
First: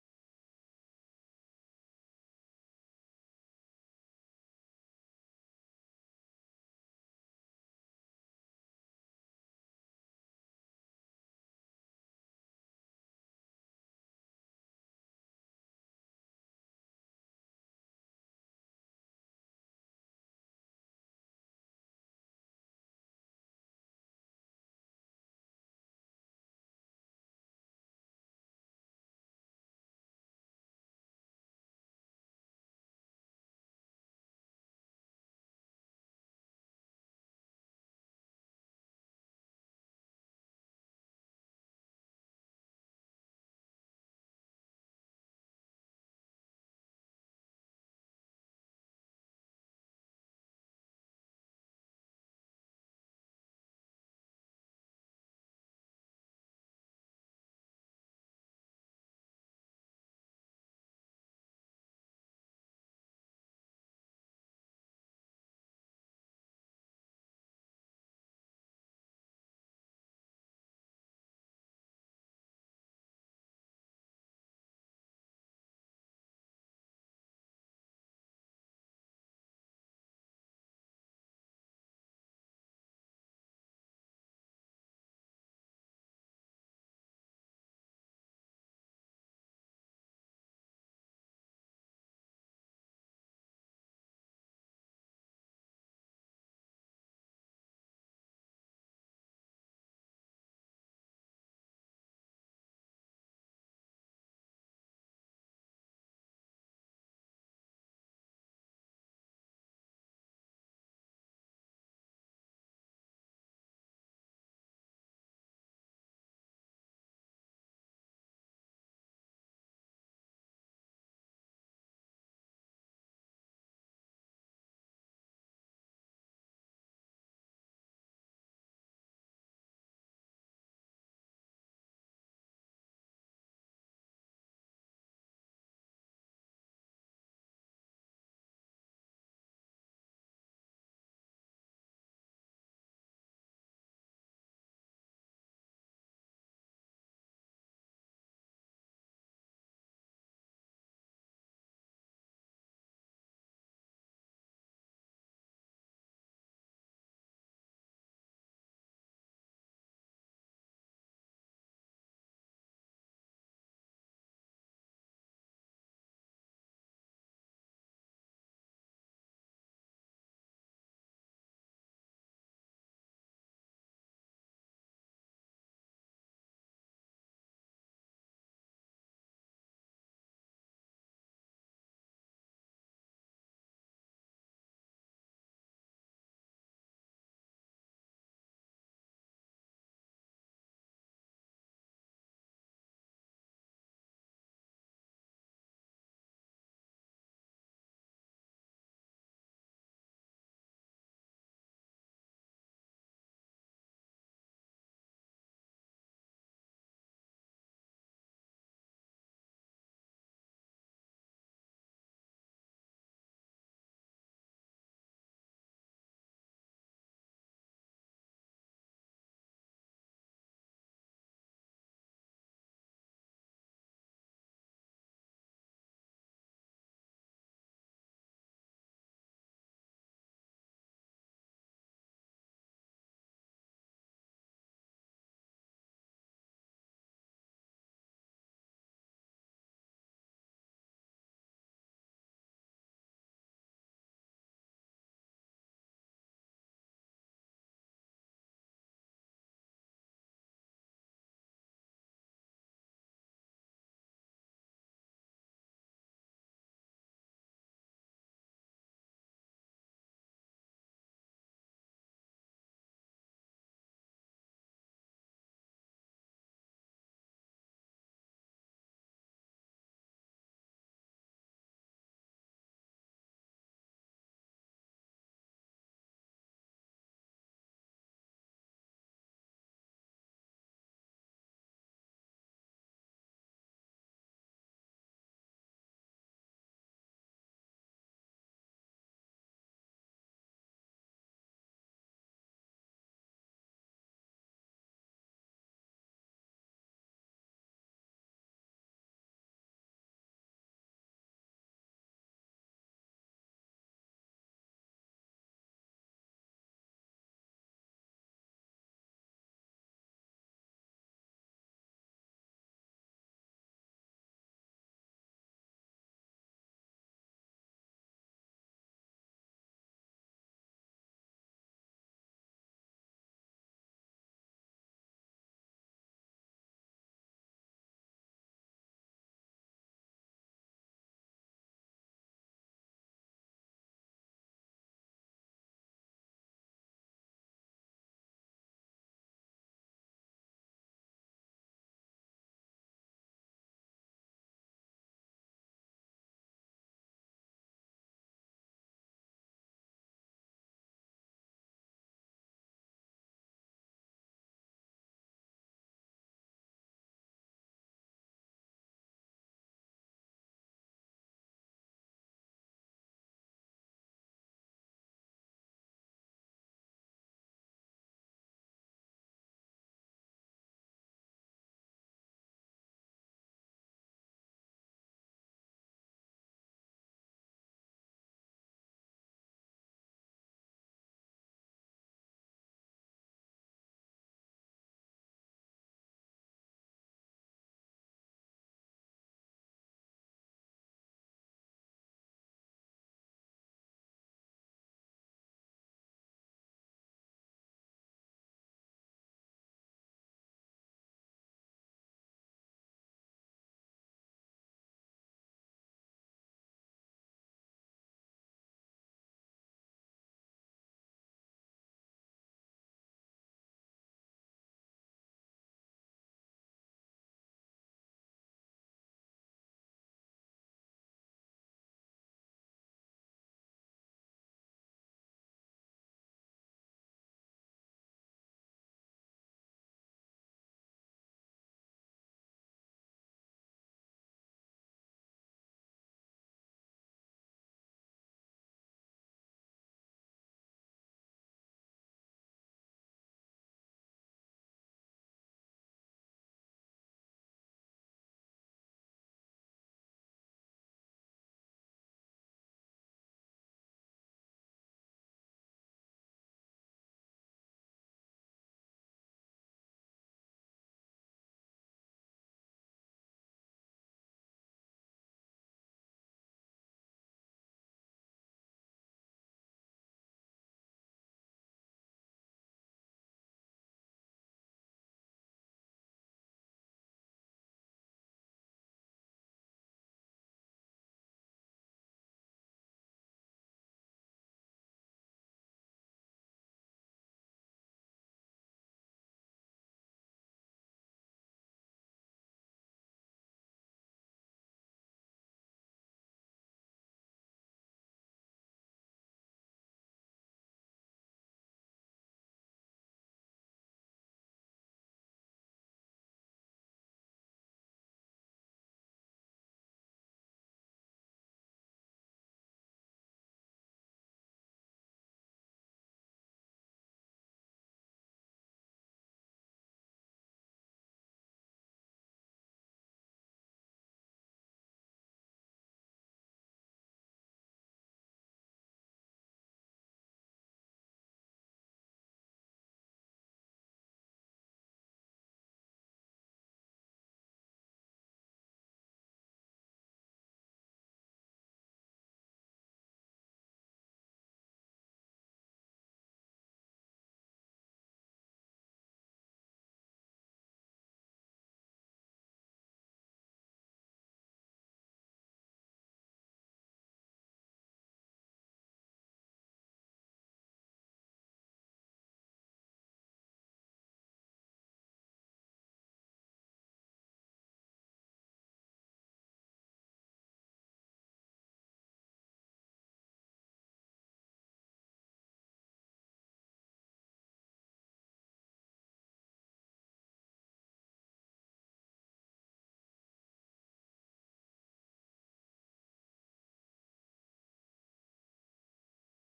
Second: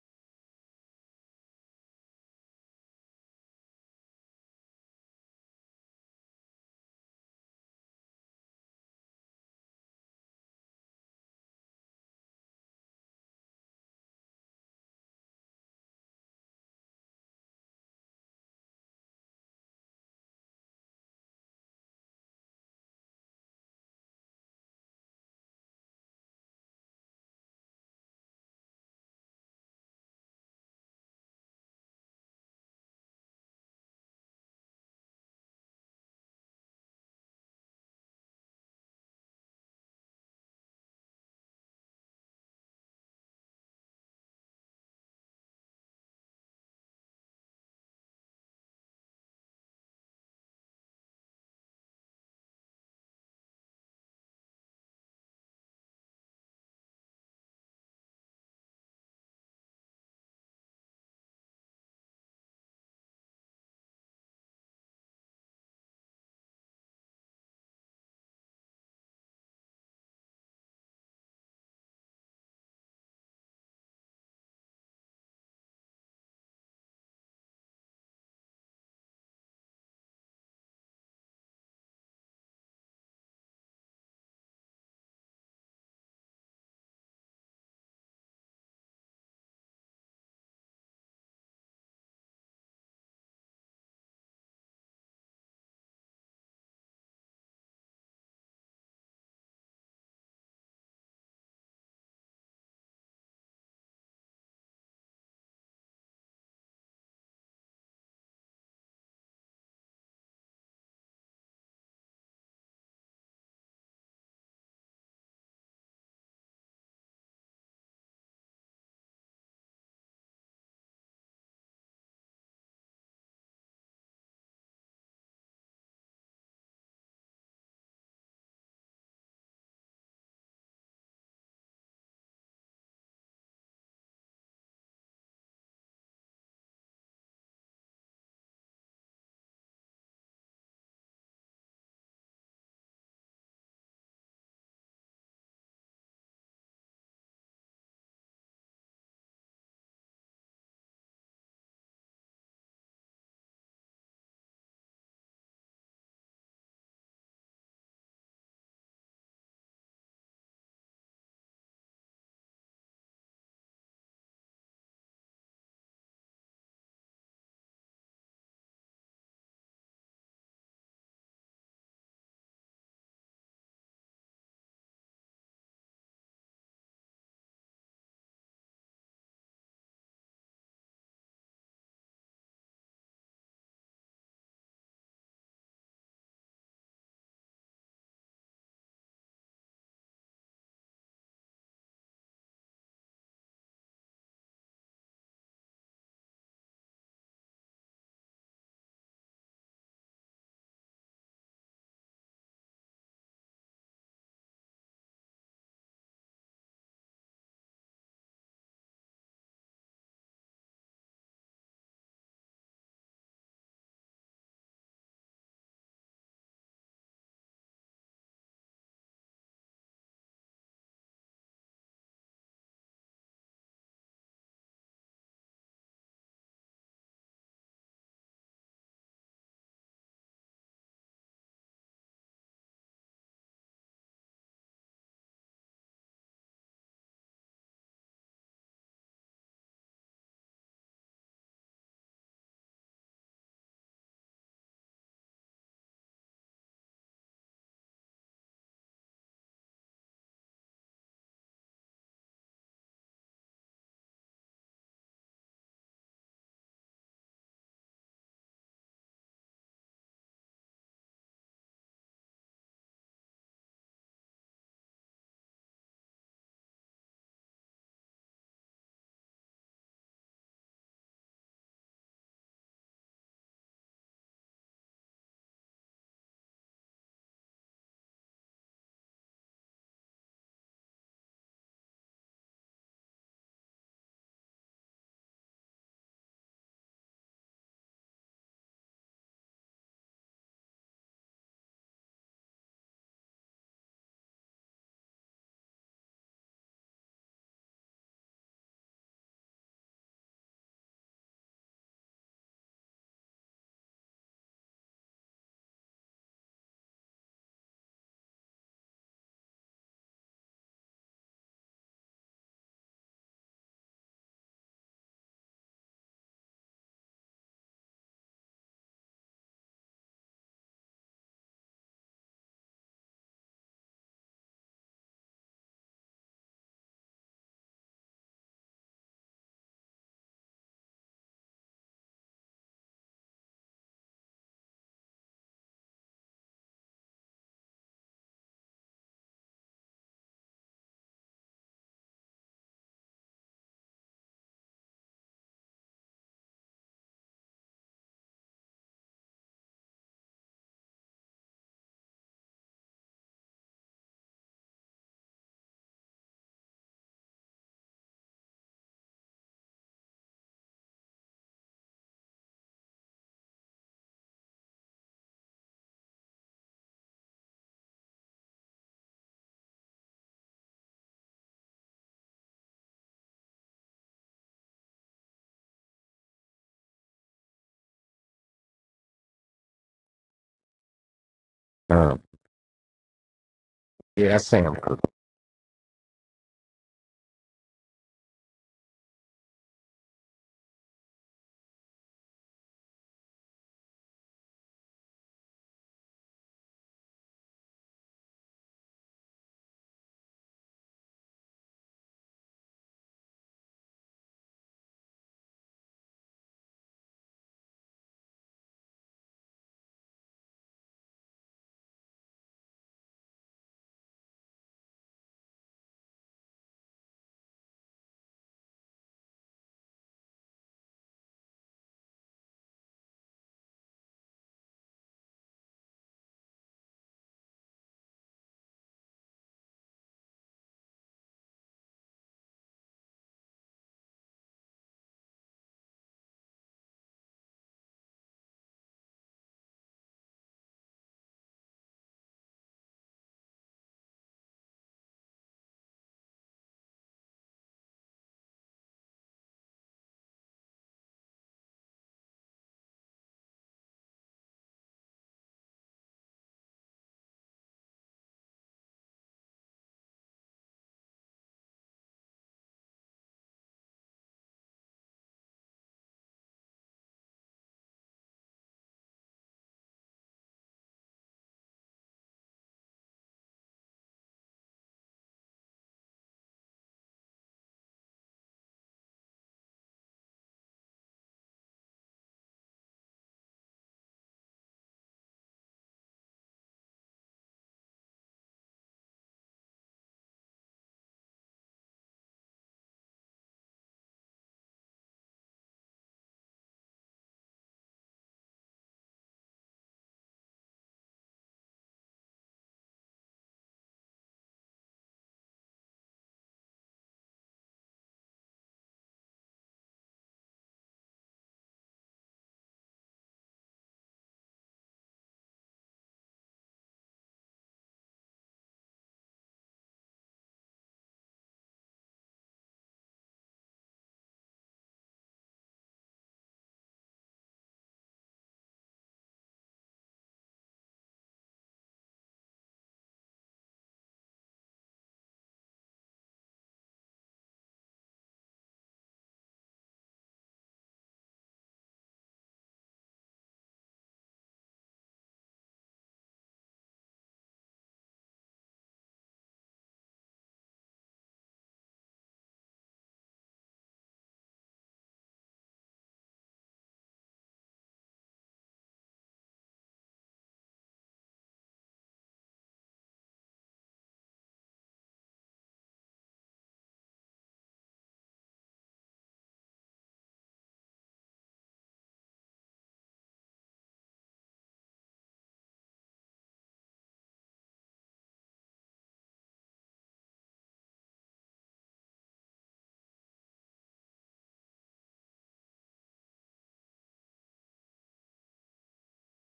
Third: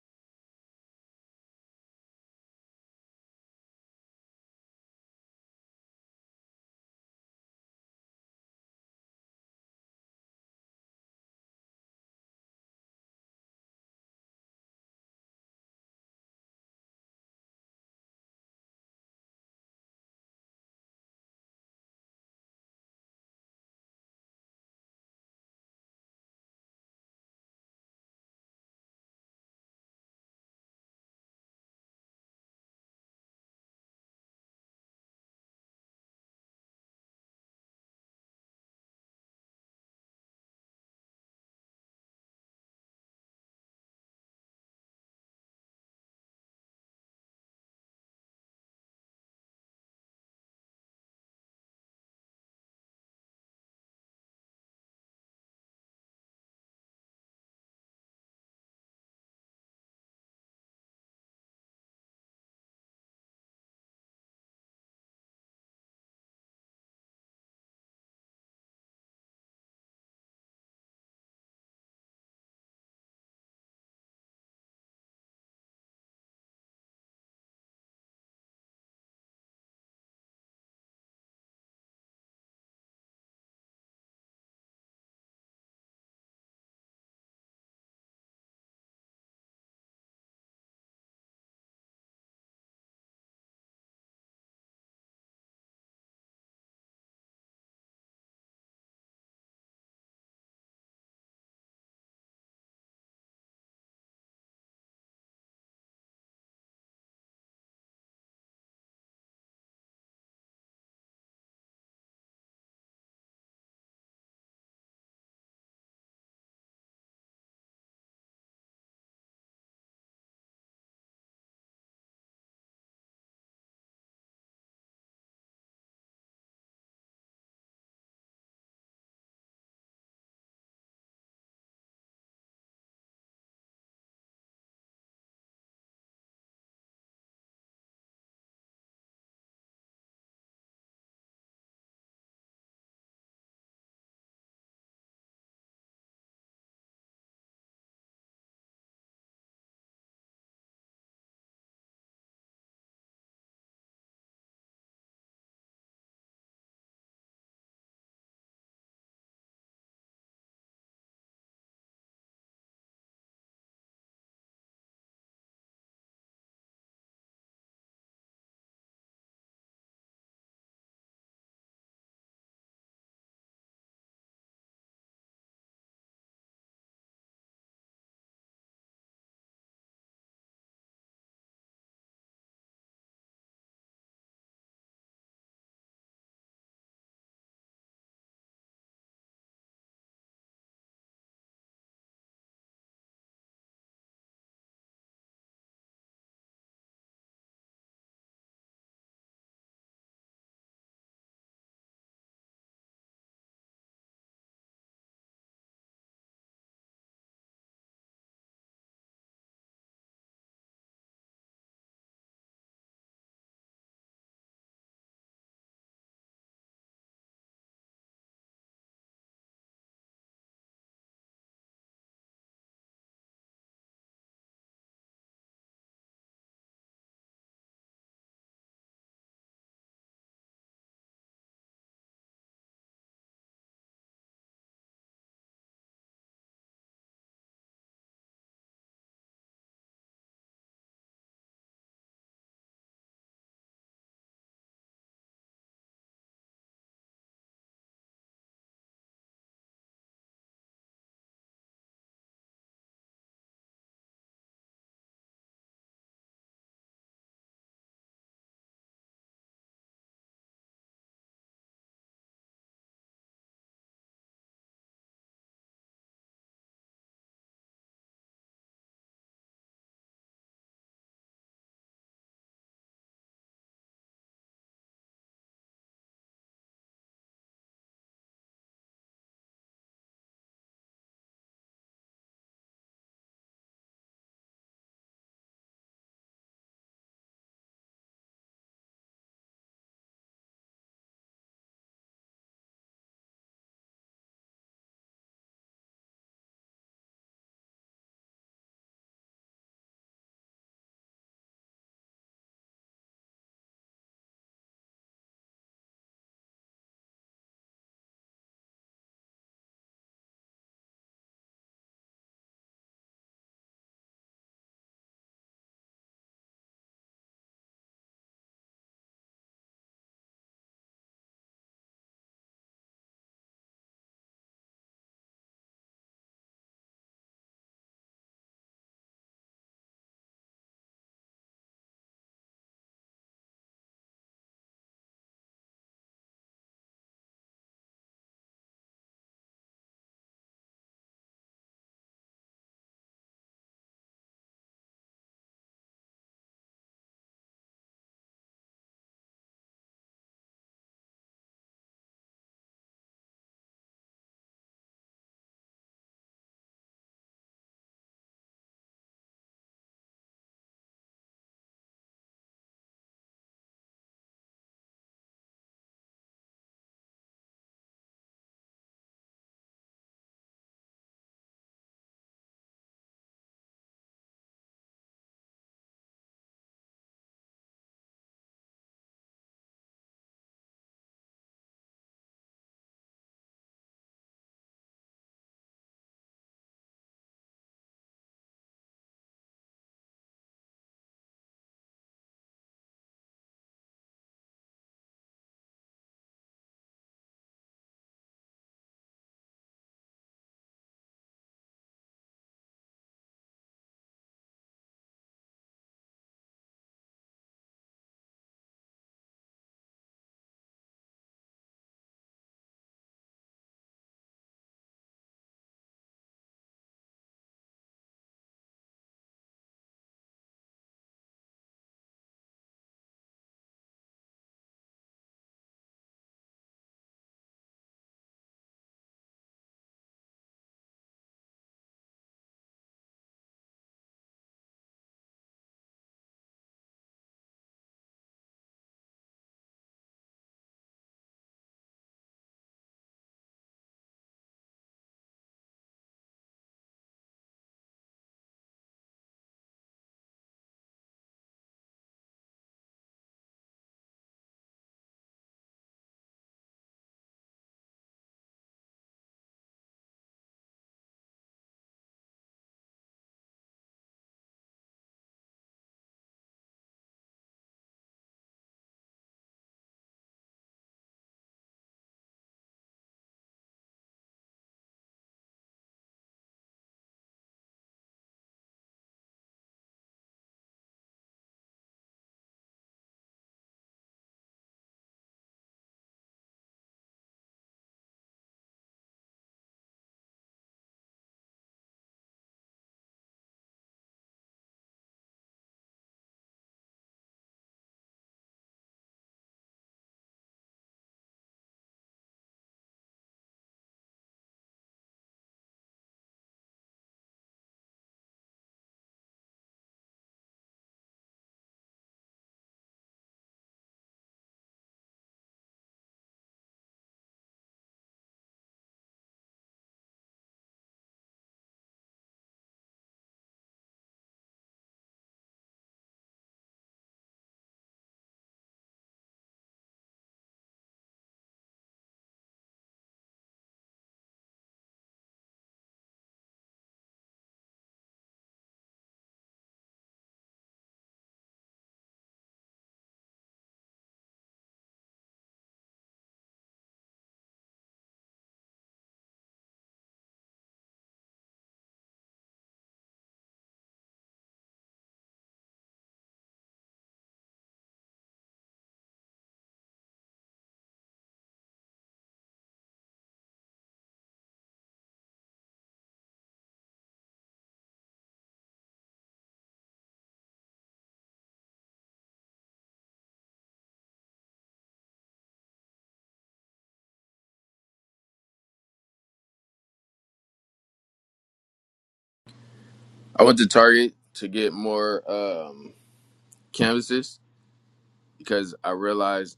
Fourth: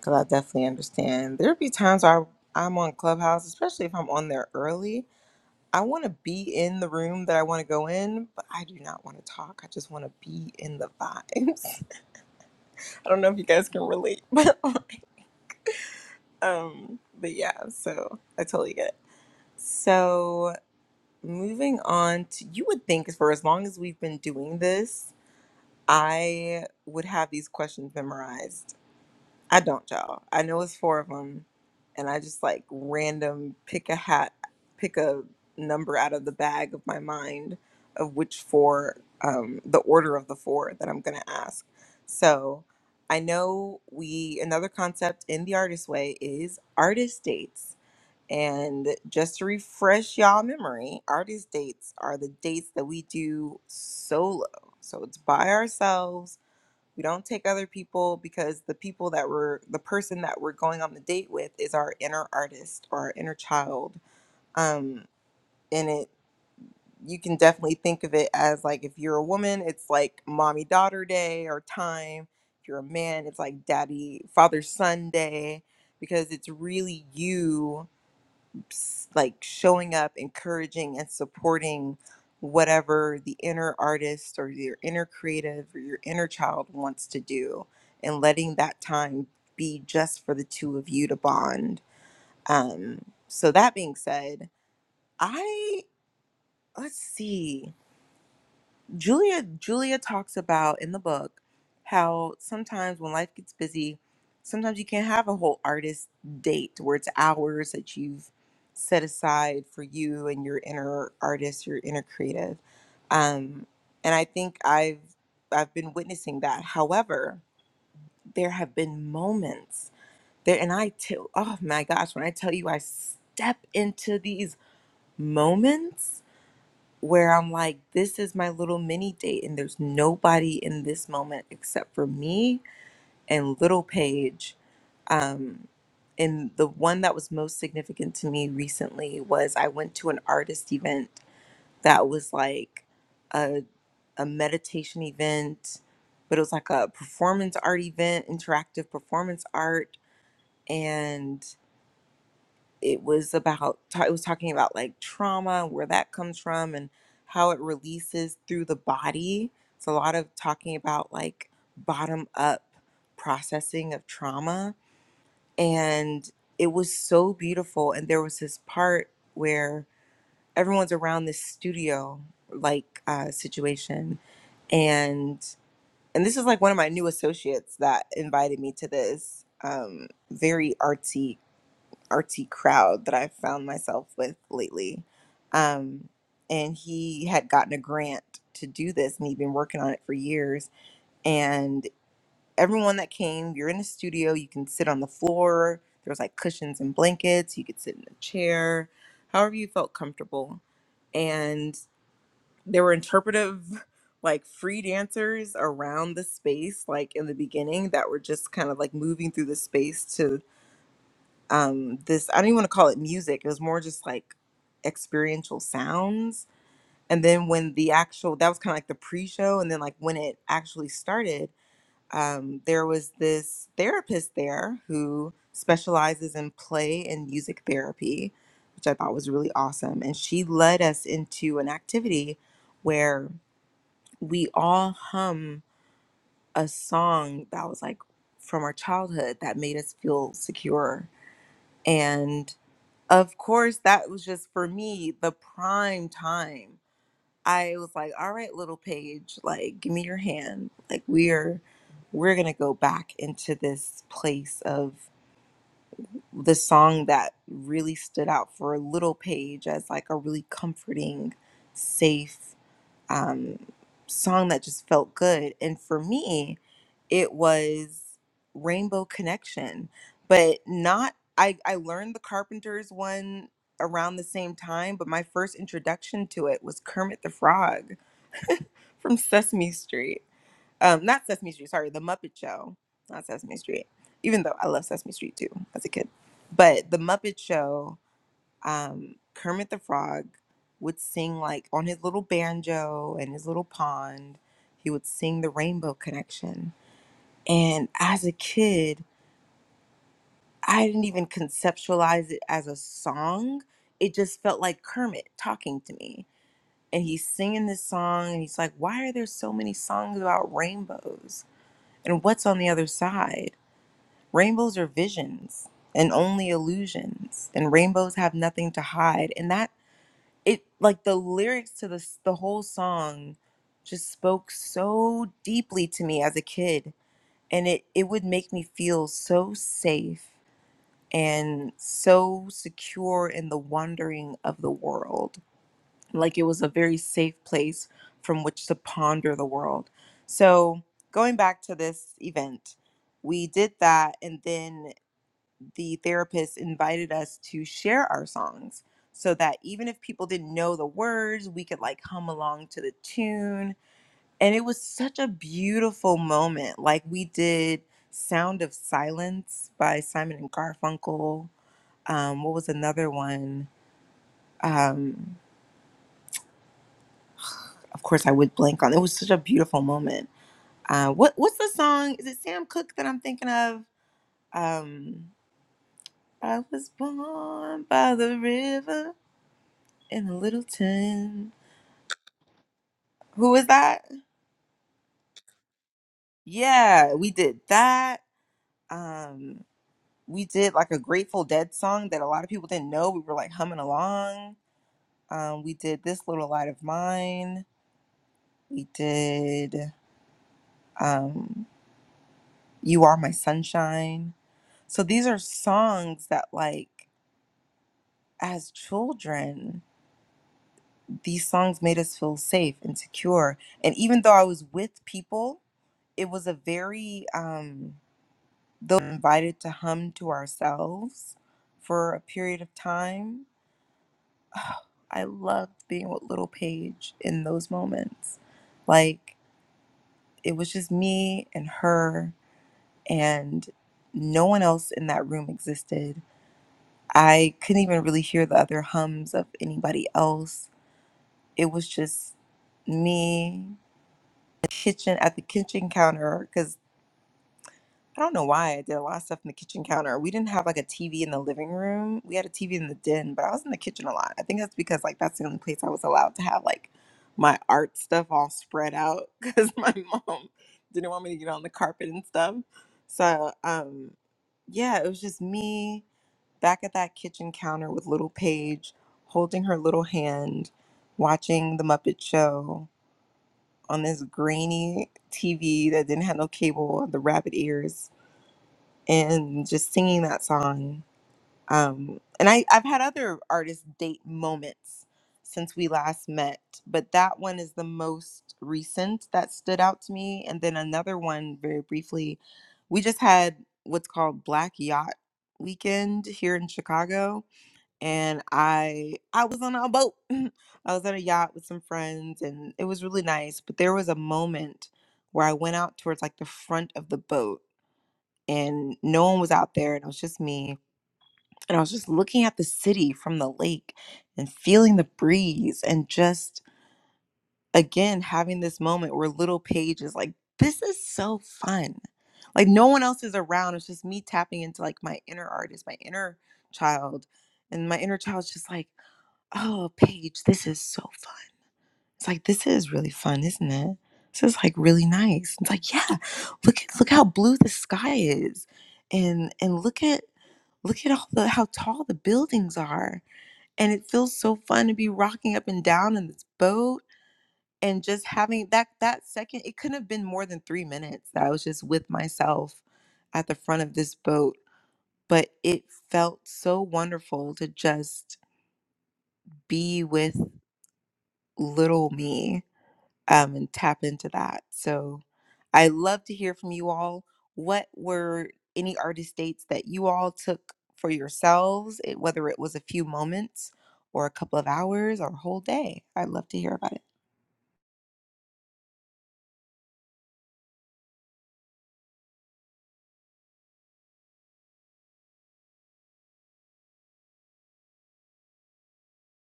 S1: because I definitely understand. There'd be times I I'm on Clubhouse, especially if I'm on there early. I want to be in the room that I want to go in, but I do not want to talk. I just want to be in the vibes. I don't know if you guys can relate, but um, but yeah, so I totally get it. So moving on to you would think for as long as we've been doing this, I would have these questions memorized. I don't, y'all. I know it's four of them, and I just like random pick a hat, pick a number out of the bag of my mind of which four, um, the order of the four that I'm gonna ask. So I know we another concept in the artist way is artist dates. And just to refresh y'all memory, artist dates are the dates that we do solo. So it's by ourselves we don't take other people because the people that we're, the person that we're going on the date with is our inner artist or our inner child. Um, and it, you can definitely think of it as like if you're a woman, it's like mommy daughter day or time. If you're a man, it's like daddy father son day because it's really you s- like showing up, encouraging and supporting whatever the inner artist or your inner creative or your inner child wants to do and letting that time be just for the two of you to bond. Um, so that being said, I let's see. Julia Julia talks about in the book how sometimes when life gets busy, sometimes you can't have a whole artist date where it's hours that you've set aside for you and your inner artist, your inner creative. Um, and I think I've I've been witnessing that. However, there have been moments there, and I too. Oh my gosh, when I tell you, I step into these moments where I'm like, this is my little mini date, and there's nobody in this moment except for me and little Paige. Um, and the one that was most significant to me recently was I went to an artist event that was like a, a meditation event, but it was like a performance art event, interactive performance art. and it was about ta- it was talking about like trauma where that comes from and how it releases through the body it's a lot of talking about like bottom up processing of trauma and it was so beautiful and there was this part where everyone's around this studio like uh, situation and and this is like one of my new associates that invited me to this um, very artsy artsy crowd that I found myself with lately. Um, and he had gotten a grant to do this, and he'd been working on it for years. And everyone that came, you're in the studio, you can sit on the floor. There was like cushions and blankets. You could sit in a chair, however you felt comfortable. And there were interpretive, like free dancers around the space, like in the beginning, that were just kind of like moving through the space to um this i don't even want to call it music it was more just like experiential sounds and then when the actual that was kind of like the pre-show and then like when it actually started um there was this therapist there who specializes in play and music therapy which i thought was really awesome and she led us into an activity where we all hum a song that was like from our childhood that made us feel secure of course, that was just for me the prime time. I was like, all right, little Paige, like, give me your hand. Like, we're we're gonna go back into this place of the song that really stood out for little Paige as like a really comforting, safe um, song that just felt good. And for me, it was Rainbow Connection, but not, I, I learned the Carpenters one around the same time, but my first introduction to it was Kermit the Frog from Sesame Street. Um, not Sesame Street, sorry, The Muppet Show, not Sesame Street, even though I love Sesame Street too as a kid. But The Muppet Show um, Kermit the Frog would sing like on his little banjo and his little pond, he would sing the Rainbow Connection. And as a kid, I didn't even conceptualize it as a song. It just felt like Kermit talking to me. And he's singing this song, and he's like, Why are there so many songs about rainbows? And what's on the other side? Rainbows are visions and only illusions, and rainbows have nothing to hide. And that it like the lyrics to this the whole song just spoke so deeply to me as a kid and it it would make me feel so safe and so secure in the wandering of the world like it was a very safe place from which to ponder the world so going back to this event we did that and then the therapist invited us to share our songs so that even if people didn't know the words, we could like hum along to the tune. And it was such a beautiful moment. Like we did Sound of Silence by Simon and Garfunkel. Um, what was another one? Um, of course, I would blank on. It was such a beautiful moment. Uh, what what's the song? Is it Sam Cooke that I'm thinking of? Um, I was born by the river. in Littleton.
S2: Um,
S1: Who was that?
S2: yeah, that's Sam. Cooke.
S1: Yeah, we did that. Um, we did like a Grateful Dead song that a lot of people didn't know. We were like humming along. Um, we did This Little Light of Mine. We did um, You Are My Sunshine. So these are songs that, like, as children, these songs made us feel safe and secure. And even though I was with people, it was a very, um, though invited to hum to ourselves for a period of time, oh, I loved being with Little Paige in those moments. Like it was just me and her, and no one else in that room existed. I couldn't even really hear the other hums of anybody else. It was just me kitchen at the kitchen counter because. I don't know why I did a lot of stuff in the kitchen counter. We didn't have like a TV in the living room. We had a TV in the den, but I was in the kitchen a lot. I think that's because like that's the only place I was allowed to have like my art stuff all spread out because my mom didn't want me to get on the carpet and stuff. So um yeah, it was just me back at that kitchen counter with little Paige holding her little hand, watching the Muppet Show on this grainy TV that didn't have no cable, the rabbit ears and just singing that song. Um, and I, I've had other artist date moments since we last met, but that one is the most recent that stood out to me. And then another one, very briefly, we just had what's called Black Yacht Weekend here in Chicago, and I I was on a boat. I was on a yacht with some friends, and it was really nice. But there was a moment where I went out towards like the front of the boat and no one was out there and it was just me and i was just looking at the city from the lake and feeling the breeze and just again having this moment where little paige is like this is so fun like no one else is around it's just me tapping into like my inner artist my inner child and my inner child's just like oh paige this is so fun it's like this is really fun, isn't it? This is like really nice. It's like, yeah, look at look how blue the sky is. And and look at look at all the how tall the buildings are. And it feels so fun to be rocking up and down in this boat and just having that that second it couldn't have been more than three minutes that I was just with myself at the front of this boat. But it felt so wonderful to just be with little me um, and tap into that. So I love to hear from you all. What were any artist dates that you all took for yourselves, it- whether it was a few moments or a couple of hours or a whole day? I'd love to hear about it.
S3: I went to Target to get more um, canvases because I realized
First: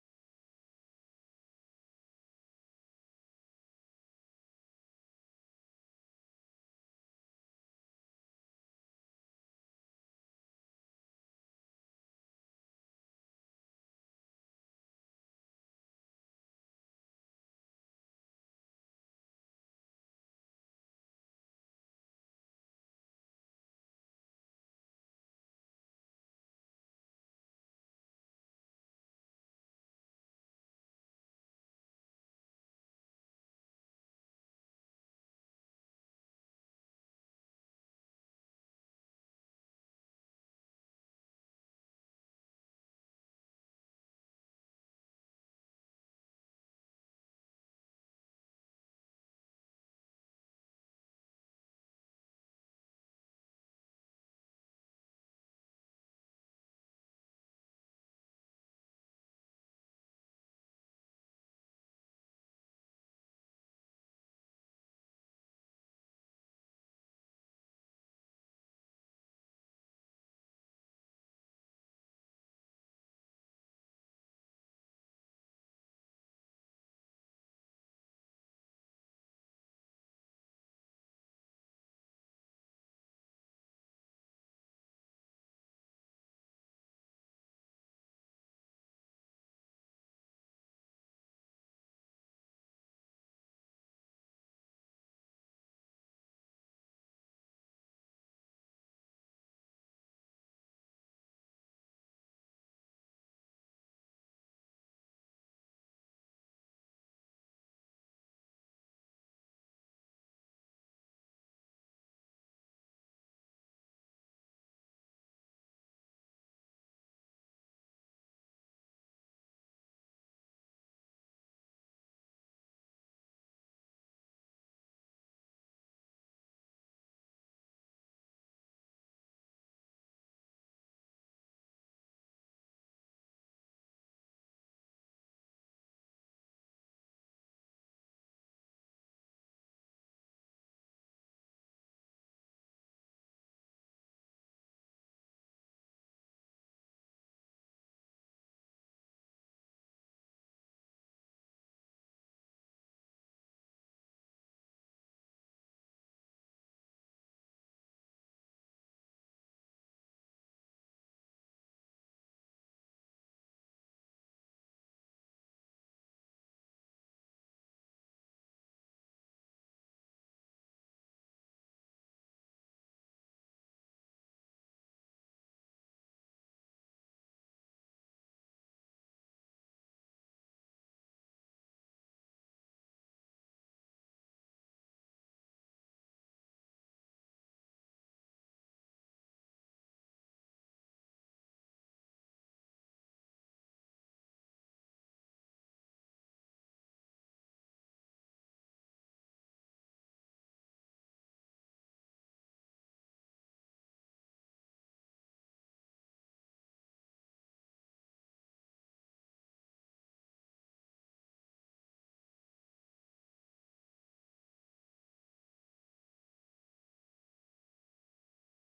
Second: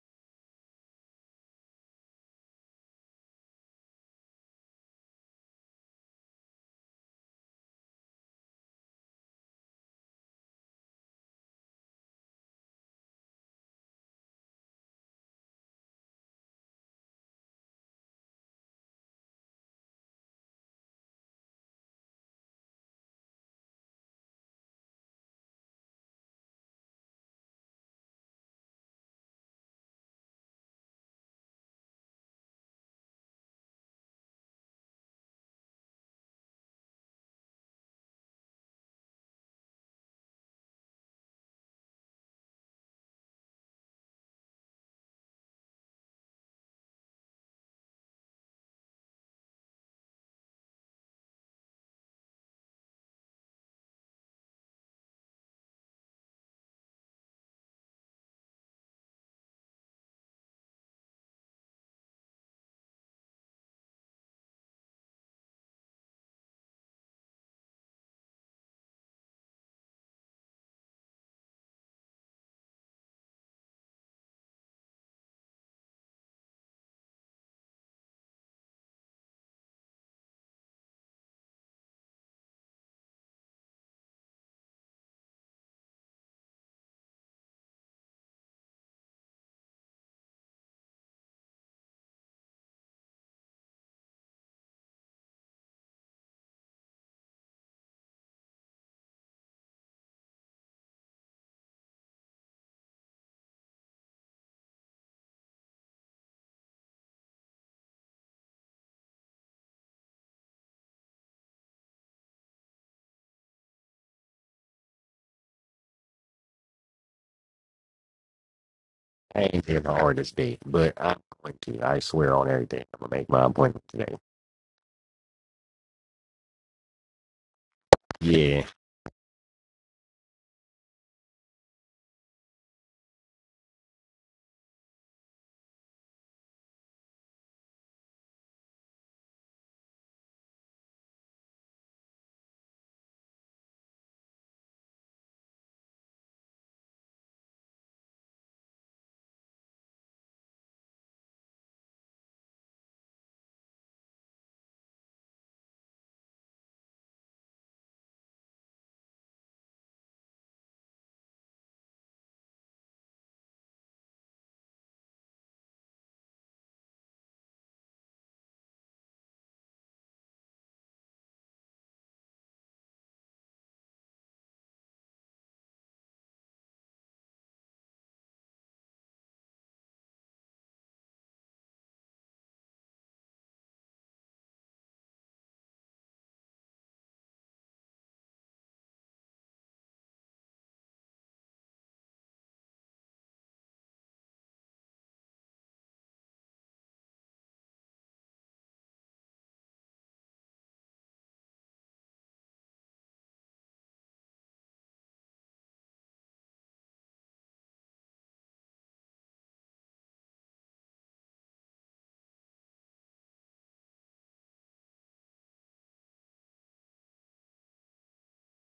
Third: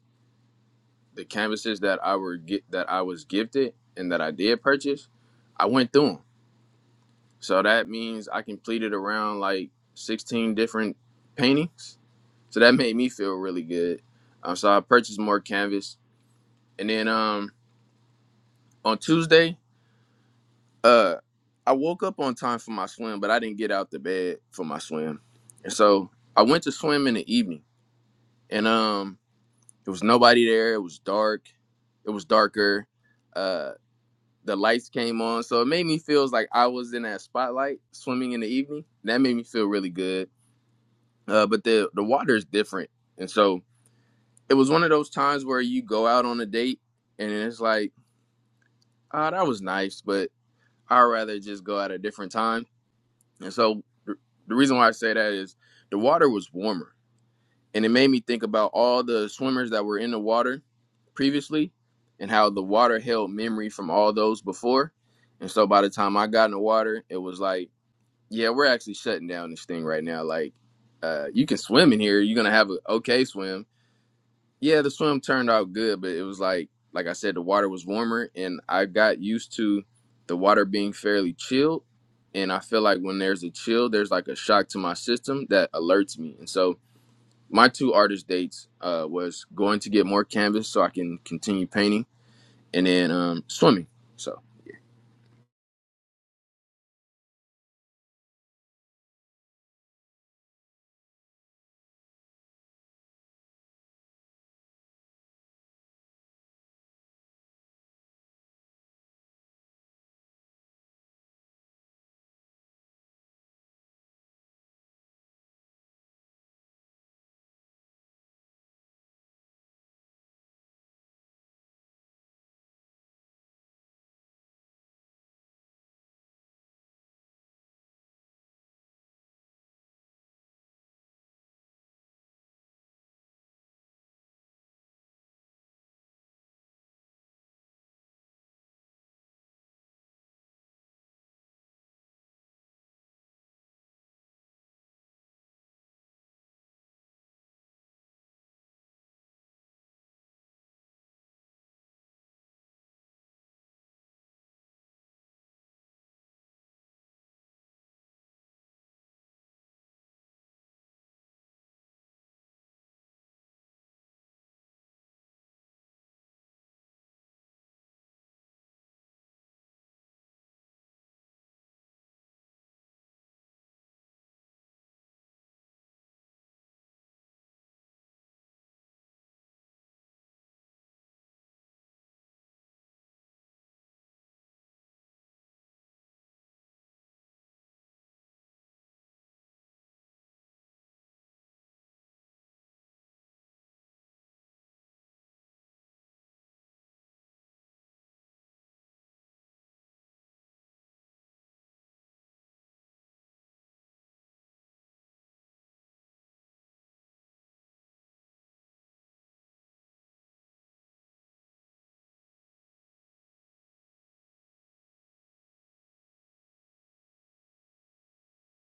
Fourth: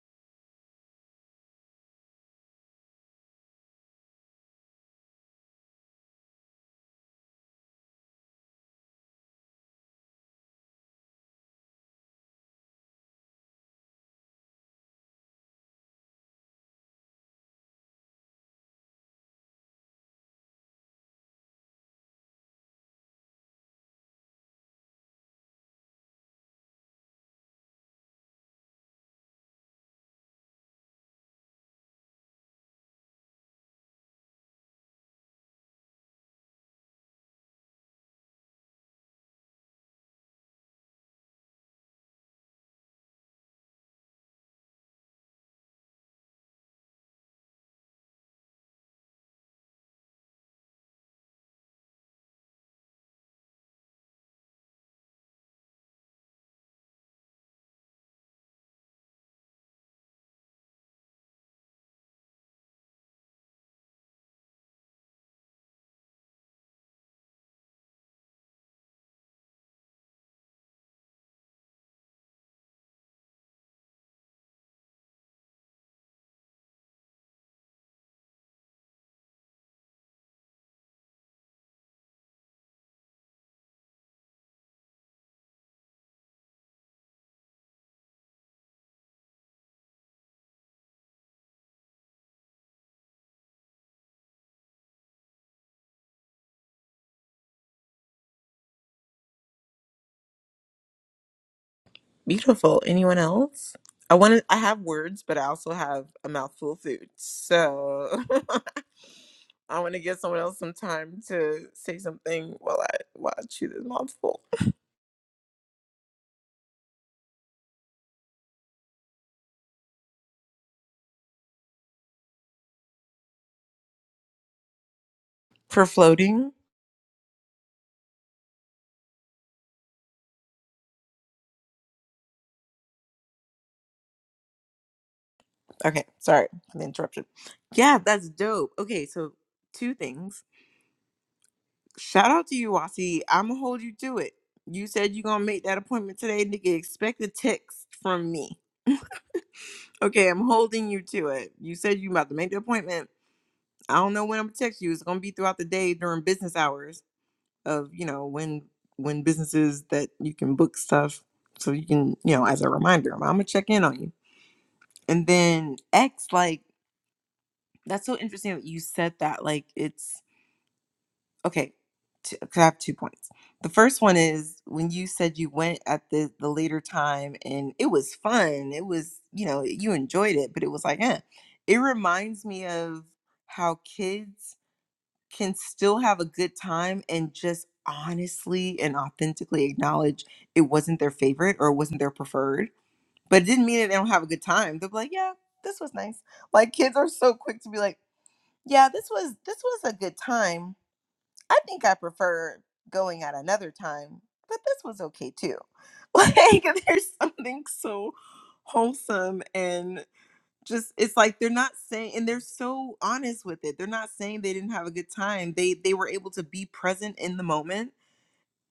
S3: the canvases that I were get that I was gifted and that I did purchase, I went through them. So that means I completed around like 16 different paintings. So that made me feel really good. Um, so I purchased more canvas, and then um, on Tuesday, uh, I woke up on time for my swim, but I didn't get out the bed for my swim, and so I went to swim in the evening, and um, there was nobody there. It was dark. It was darker Uh, the lights came on. So it made me feel like I was in that spotlight swimming in the evening. That made me feel really good. Uh, but the the water is different, and so it was one of those times where you go out on a date and it's like, ah, that was nice, but I'd rather just go at a different time. And so th- the reason why I say that is the water was warmer, and it made me think about all the swimmers that were in the water previously, and how the water held memory from all those before. And so by the time I got in the water, it was like Yeah, we're actually shutting down this thing right now. Like, uh, you can swim in here. You're gonna have an okay swim. Yeah, the swim turned out good, but it was like, like I said, the water was warmer, and I got used to the water being fairly chilled. And I feel like when there's a chill, there's like a shock to my system that alerts me. And so my two artist dates uh, was going to get more canvas so I can continue painting, and then um, swimming. So
S1: Beautiful. Anyone else? I want to. I have words, but I also have a mouthful of food. So I want to give someone else some time to say something while I while I chew this mouthful.
S2: I ain't here the hardest day, but I'm going to. I swear on everything. I'm gonna make my appointment today.
S1: For floating.
S2: Yeah.
S1: Okay, sorry for the interruption. Yeah, that's dope. Okay, so two things. Shout out to you, Wasi. I'm gonna hold you to it. You said you're gonna make that appointment today, nigga. Expect a text from me. Okay, I'm holding you to it. You said you about to make the appointment. I don't know when I'm gonna text you. It's gonna be throughout the day during business hours of you know when when businesses that you can book stuff so you can you know as a reminder. I'm gonna check in on you. And then X, like that's so interesting that you said that. Like it's okay t- 'cause i have two points the first one is when you said you went at the the later time and it was fun it was you know you enjoyed it but it was like eh. it reminds me of how kids can still have a good time and just honestly and authentically acknowledge it wasn't their favorite or it wasn't their preferred but it didn't mean that they don't have a good time they're like yeah this was nice like kids are so quick to be like yeah this was this was a good time I think I prefer going at another time, but this was okay too. Like there's something so wholesome and just it's like they're not saying and they're so honest with it. They're not saying they didn't have a good time. They they were able to be present in the moment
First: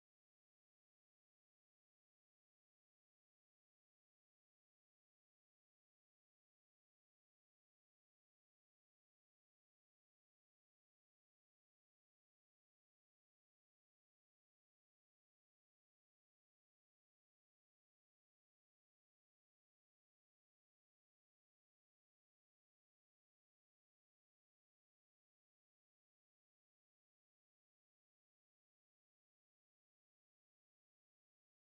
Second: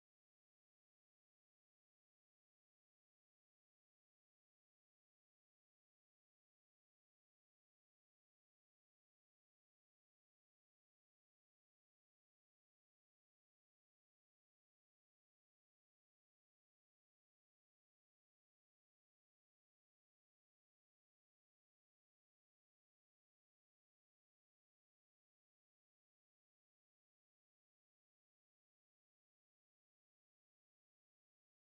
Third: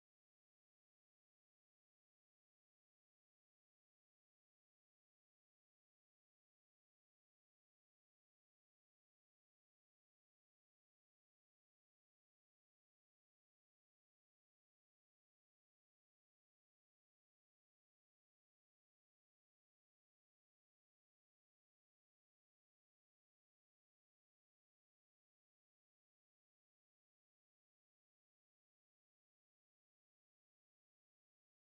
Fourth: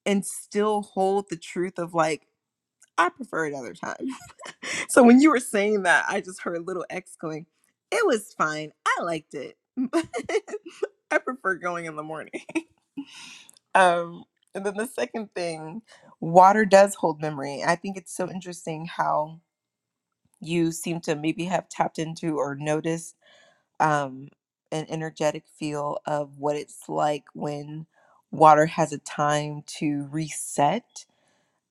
S1: and still hold the truth of like I prefer another time. So when you were saying that, I just heard little X going, "It was fine. I liked it. I prefer going in the morning." um, and then the second thing, water does hold memory. I think it's so interesting how you seem to maybe have tapped into or noticed um, an energetic feel of what it's like when water has a time to reset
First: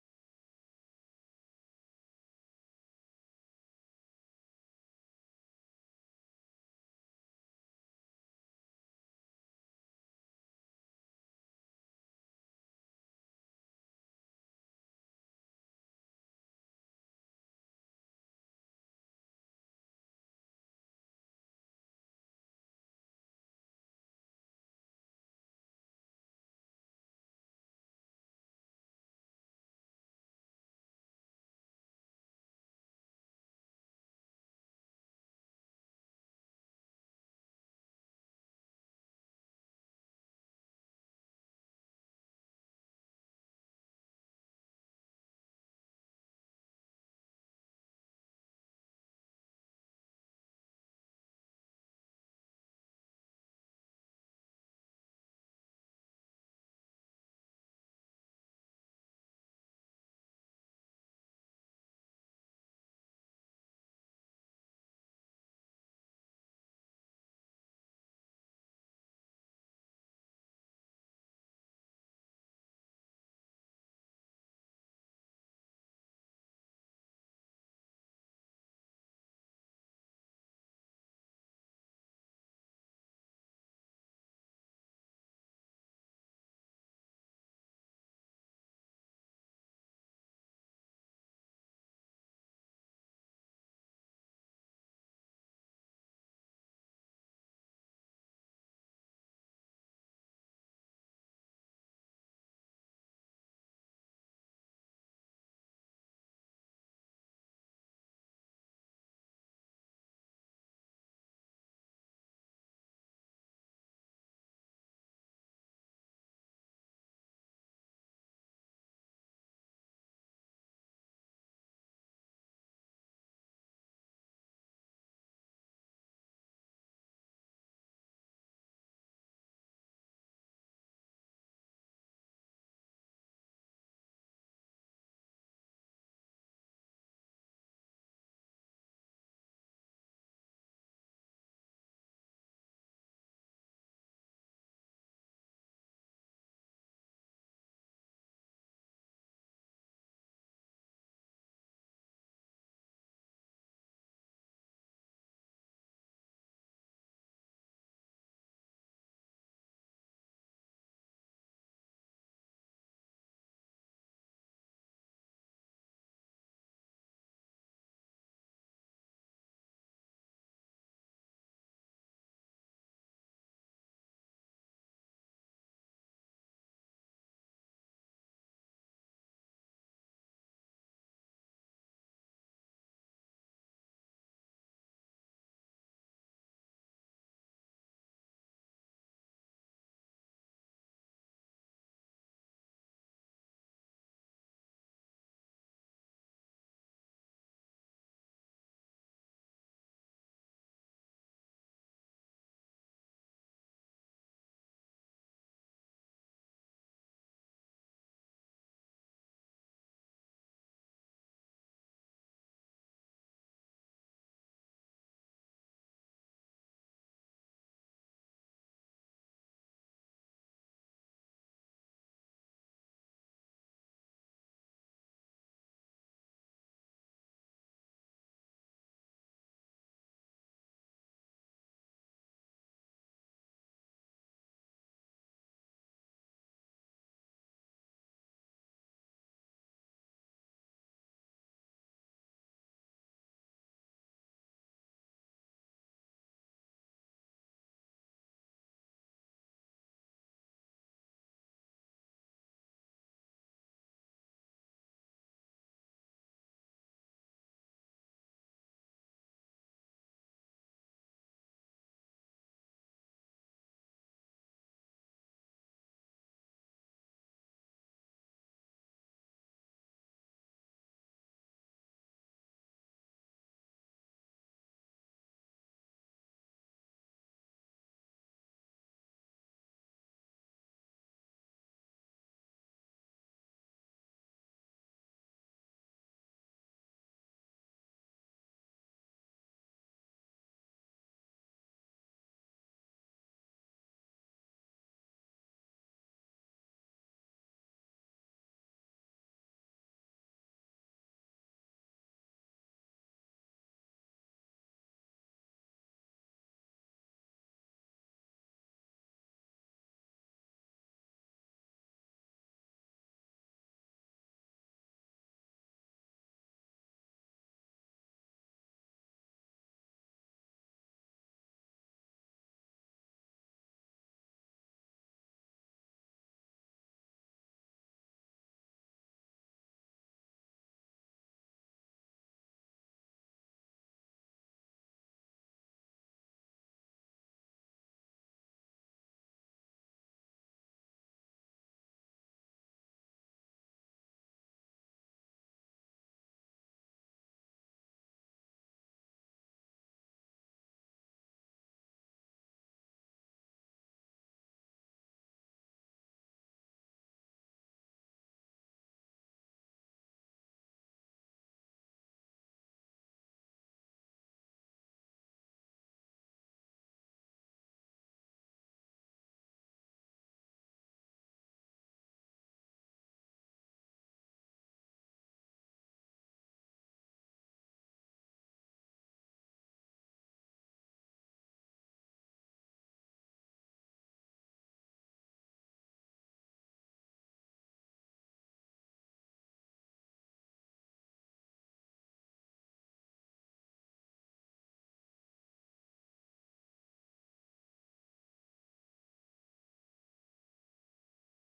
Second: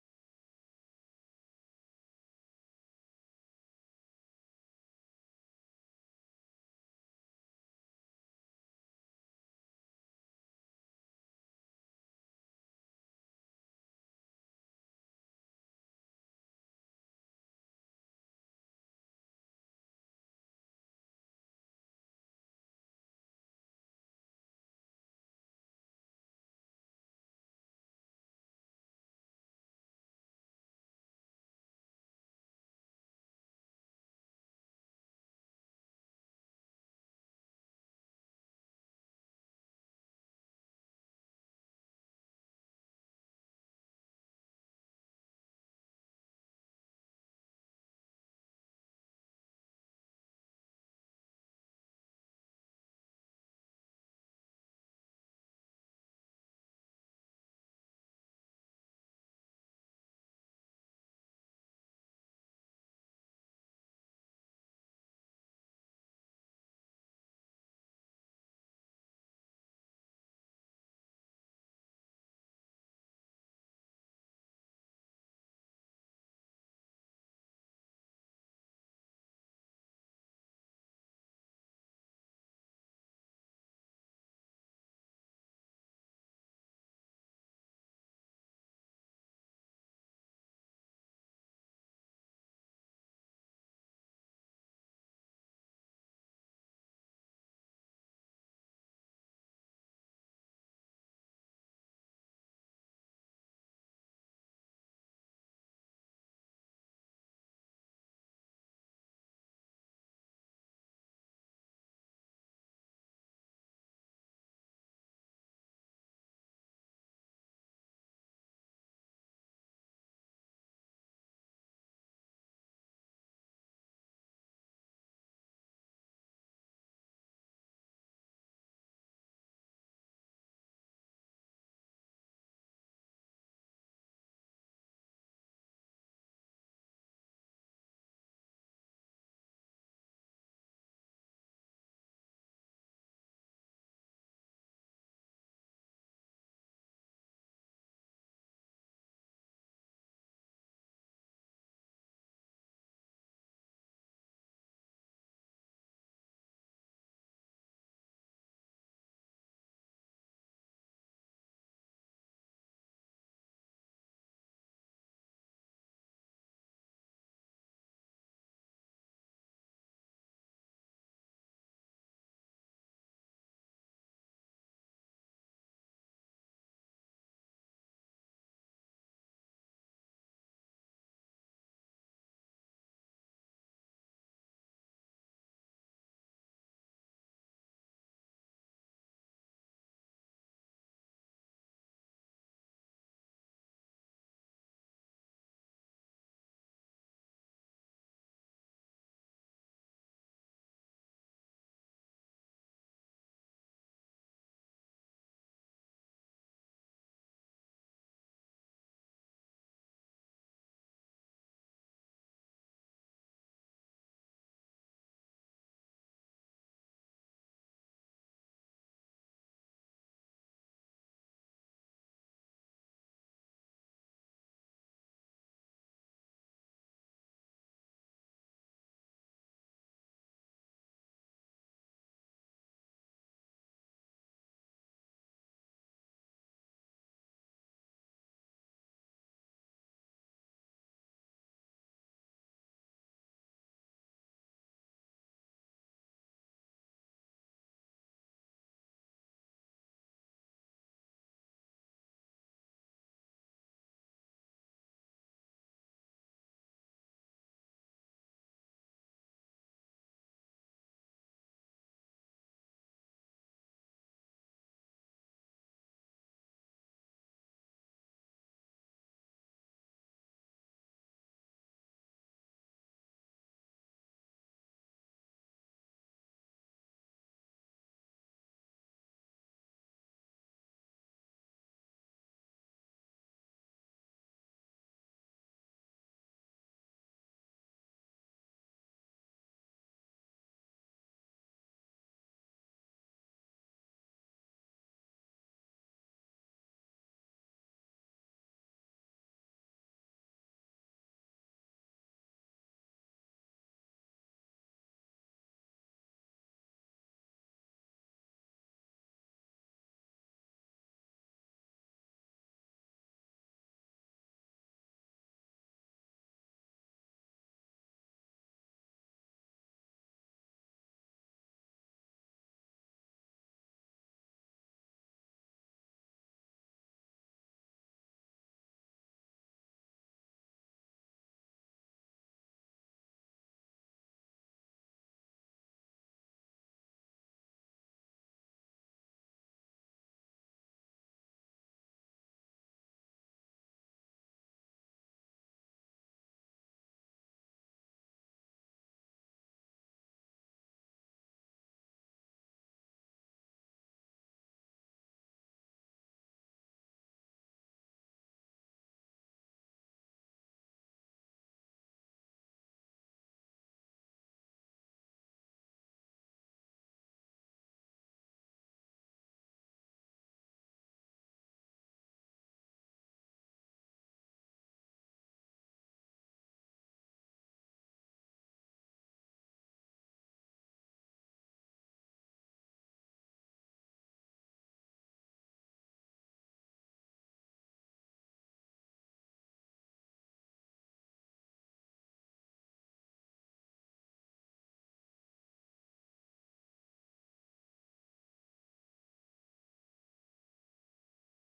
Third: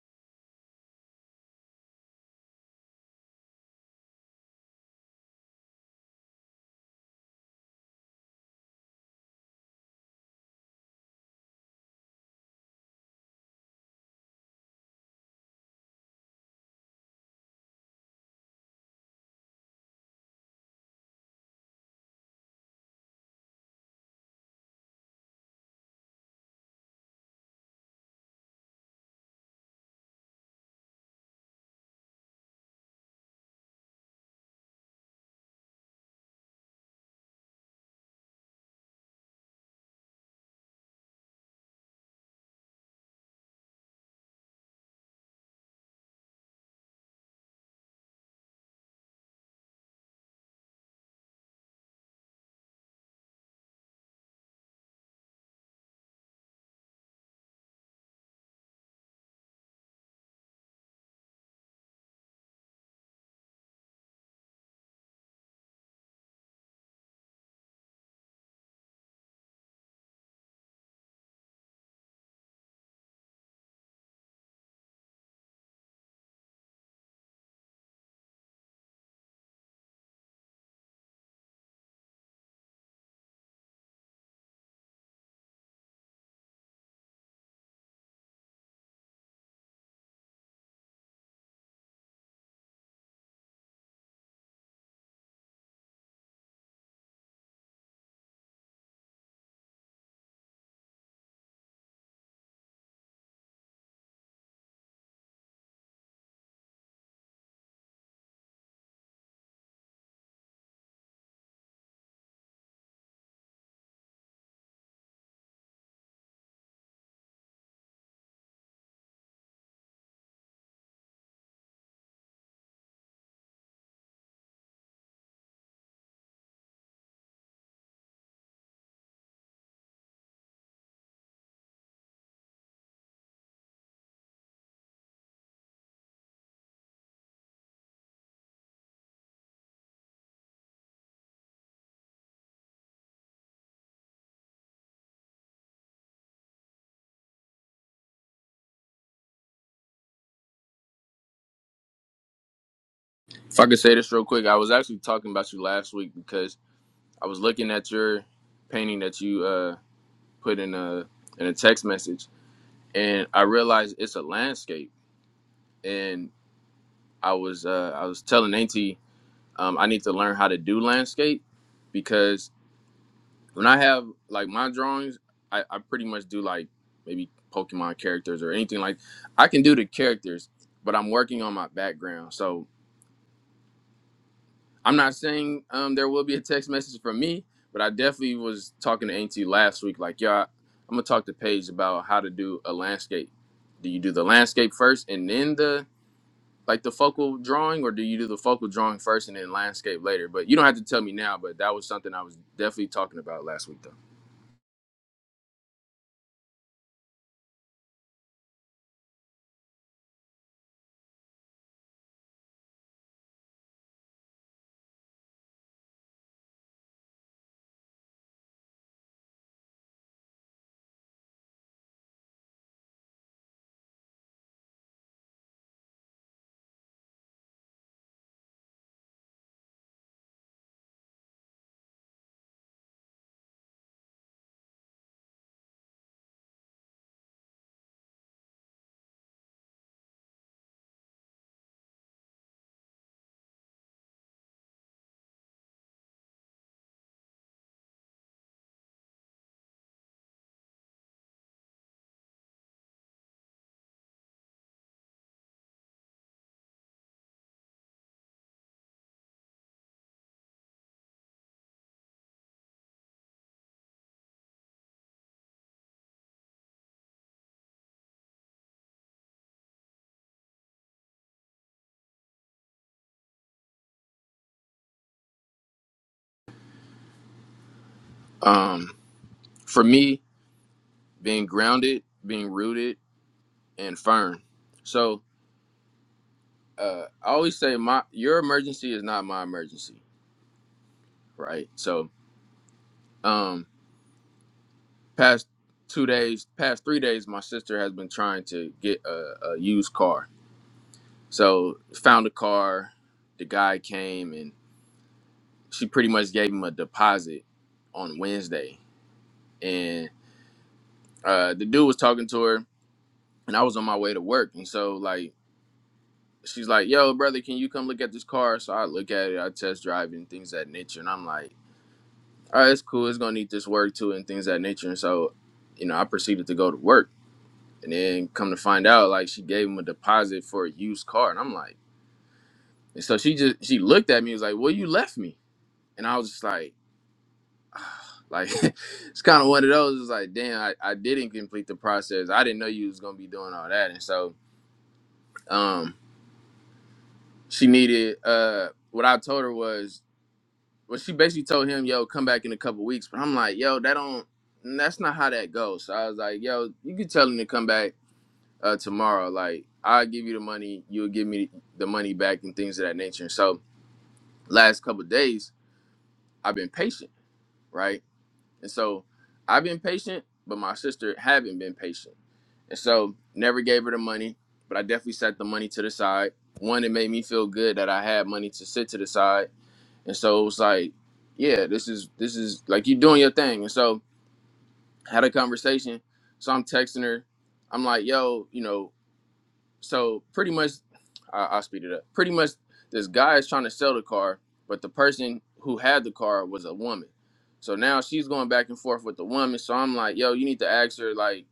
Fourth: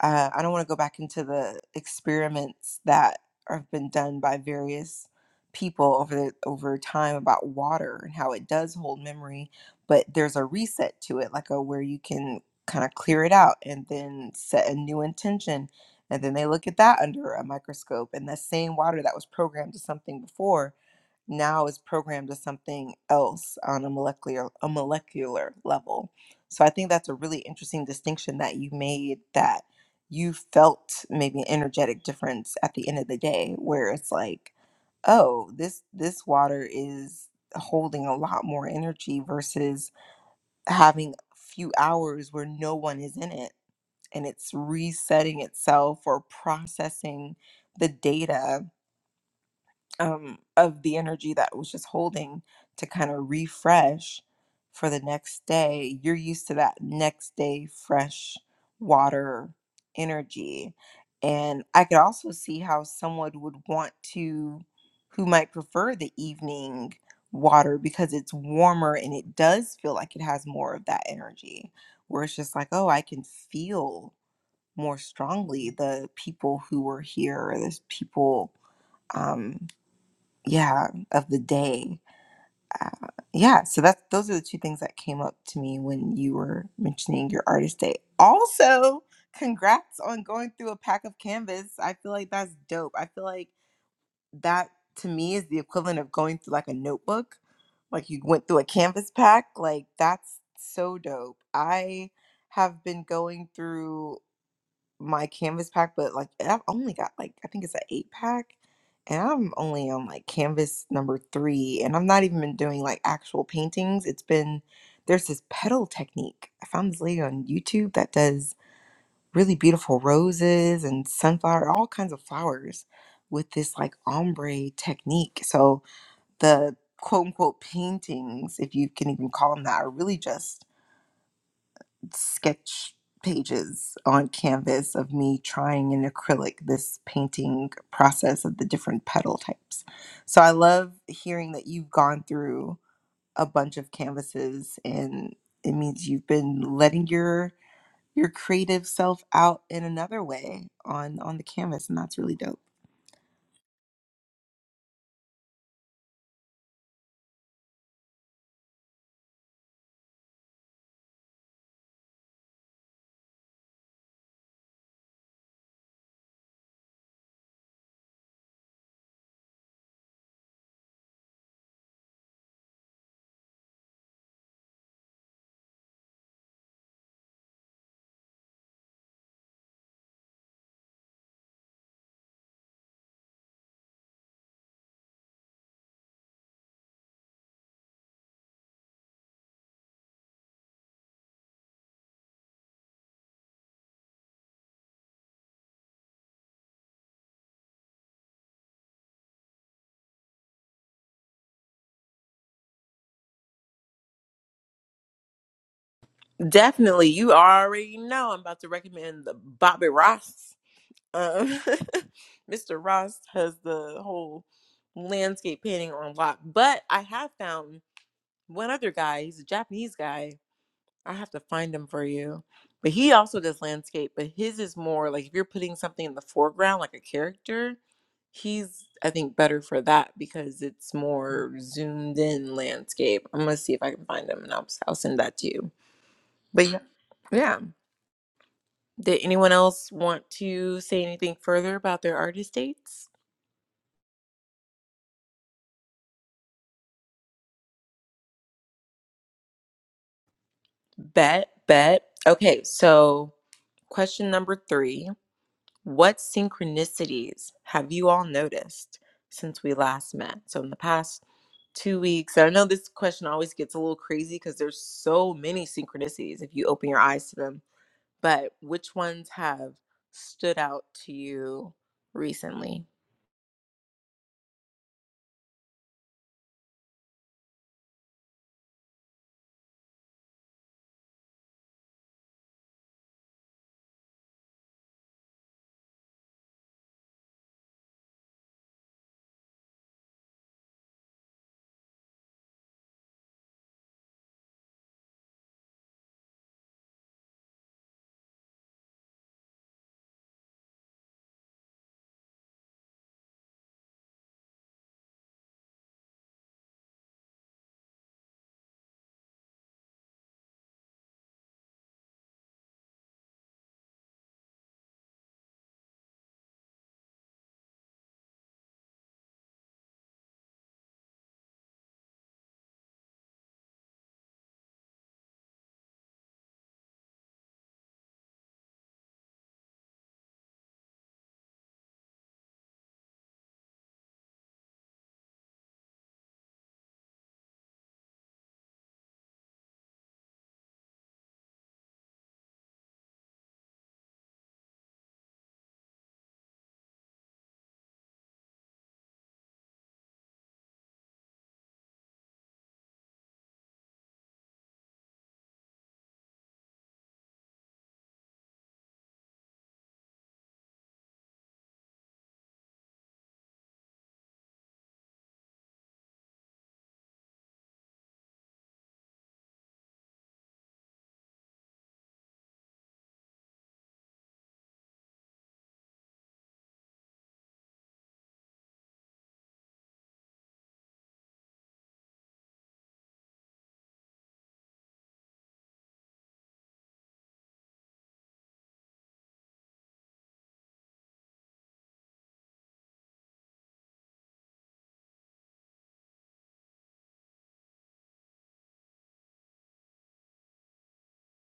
S1: uh, I don't want to go back into the experiments that have been done by various people over the, over time about water and how it does hold memory, but there's a reset to it, like a where you can kind of clear it out and then set a new intention. And then they look at that under a microscope, and that same water that was programmed to something before now is programmed as something else on a molecular a molecular level. So I think that's a really interesting distinction that you made that you felt maybe an energetic difference at the end of the day where it's like, oh, this this water is holding a lot more energy versus having a few hours where no one is in it and it's resetting itself or processing the data um, of the energy that was just holding to kind of refresh for the next day. You're used to that next day fresh water energy. And I could also see how someone would want to, who might prefer the evening water because it's warmer and it does feel like it has more of that energy, where it's just like, oh, I can feel more strongly the people who were here, or this people. Um, yeah of the day uh, yeah so that's those are the two things that came up to me when you were mentioning your artist day also congrats on going through a pack of canvas i feel like that's dope i feel like that to me is the equivalent of going through like a notebook like you went through a canvas pack like that's so dope i have been going through my canvas pack, but like I've only got like I think it's an eight pack, and I'm only on like canvas number three, and I'm not even been doing like actual paintings. It's been there's this petal technique I found this lady on YouTube that does really beautiful roses and sunflower, all kinds of flowers with this like ombre technique. So the quote unquote paintings, if you can even call them that, are really just sketch pages on canvas of me trying in acrylic this painting process of the different petal types. So I love hearing that you've gone through a bunch of canvases and it means you've been letting your your creative self out in another way on on the canvas and that's really dope.
S3: if I could say this real quick, I was actually talking about you last week because I was looking at your painting that you uh, put in a in a text message, and I realized it's a landscape. And I was uh, I was telling Auntie um, I need to learn how to do landscape because when I have like my drawings, I, I pretty much do like maybe Pokemon characters or anything like I can do the characters, but I'm working on my background. So I'm not saying um, there will be a text message from me, but I definitely was talking to Auntie last week. Like, y'all, I'm gonna talk to Paige about how to do a landscape. Do you do the landscape first and then the like the focal drawing, or do you do the focal drawing first and then landscape later? But you don't have to tell me now. But that was something I was definitely talking about last week, though.
S1: Definitely. You already know I'm about to recommend the Bobby Ross. Um, Mr. Ross has the whole landscape painting on lock, but I have found one other guy. He's a Japanese guy. I have to find him for you. But he also does landscape, but his is more like if you're putting something in the foreground, like a character, he's, I think, better for that because it's more zoomed in landscape. I'm going to see if I can find him and I'll, I'll send that to you. But yeah. Yeah. Did anyone else want to say anything further about their artist dates? Bet, bet. Okay, so question number three. What synchronicities have you all noticed since we last met? So, in the past two weeks, I know this question always gets a little crazy because there's so many synchronicities if you open your eyes to them, but which ones have stood out to you recently?
S3: Um, for me, being grounded, being rooted, and firm. So uh, I always say my your emergency is not my emergency, right? So. um past two days, past three days, my sister has been trying to get a, a used car. So found a car. The guy came and she pretty much gave him a deposit on Wednesday. And uh, the dude was talking to her, and I was on my way to work. And so like she's like, "Yo, brother, can you come look at this car?" So I look at it, I test drive it, and things of that nature. And I'm like, "All right, it's cool. It's gonna need this work too, and things of that nature." And so, you know, I proceeded to go to work And then come to find out, like she gave him a deposit for a used car, and I'm like, and so she just she looked at me, and was like, "Well, you left me," and I was just like, like it's kind of one of those. It's like, damn, I, I didn't complete the process. I didn't know you was gonna be doing all that, and so um, she needed uh, what I told her was, well, she basically told him, "Yo, come back in a couple weeks," but I'm like, "Yo, that don't." That's not how that goes. So I was like, "Yo, you can tell him to come back uh, tomorrow. Like I'll give you the money, you'll give me the money back and things of that nature. And so last couple of days, I've been patient, right? And so I've been patient, but my sister haven't been patient. And so never gave her the money, but I definitely set the money to the side. One, it made me feel good that I had money to sit to the side. And so it was like, yeah, this is this is like you doing your thing. And so had a conversation. So I'm texting her. I'm like, yo, you know, so pretty much I, i'll speed it up pretty much this guy is trying to sell the car but the person who had the car was a woman so now she's going back and forth with the woman so i'm like yo you need to ask her like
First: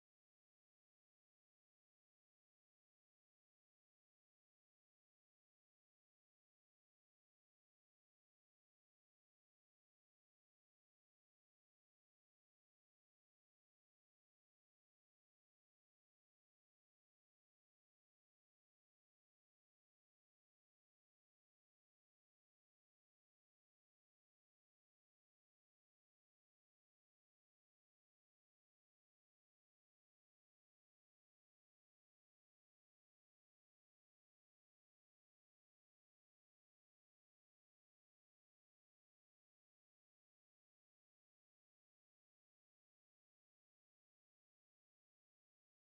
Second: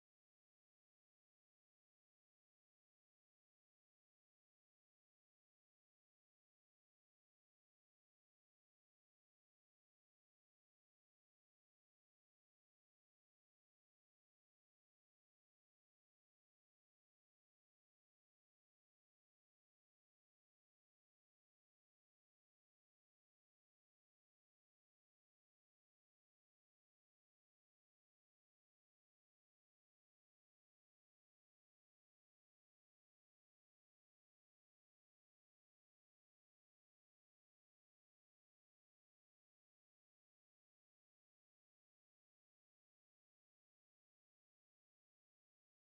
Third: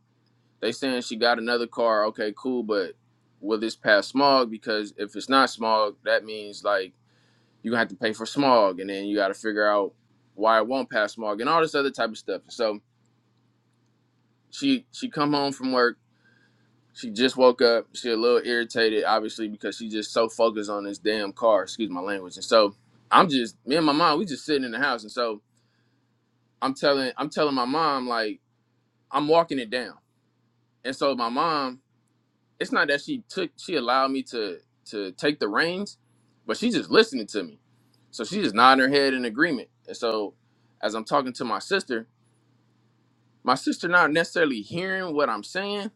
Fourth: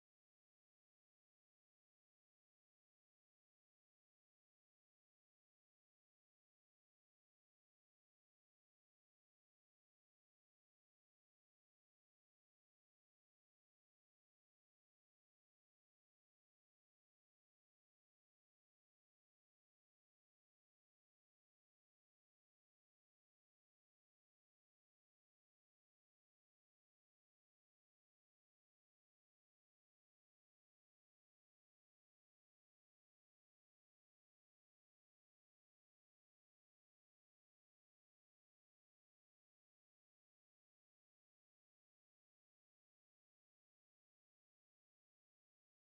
S3: they saying she got another car okay cool but will this pass smog because if it's not smog that means like you gonna have to pay for smog and then you gotta figure out why it won't pass smog and all this other type of stuff so she she come home from work she just woke up. She a little irritated, obviously, because she just so focused on this damn car. Excuse my language. And so I'm just me and my mom. We just sitting in the house, and so I'm telling I'm telling my mom like I'm walking it down. And so my mom, it's not that she took she allowed me to to take the reins, but she's just listening to me. So she just nodding her head in agreement. And so as I'm talking to my sister, my sister not necessarily hearing what I'm saying,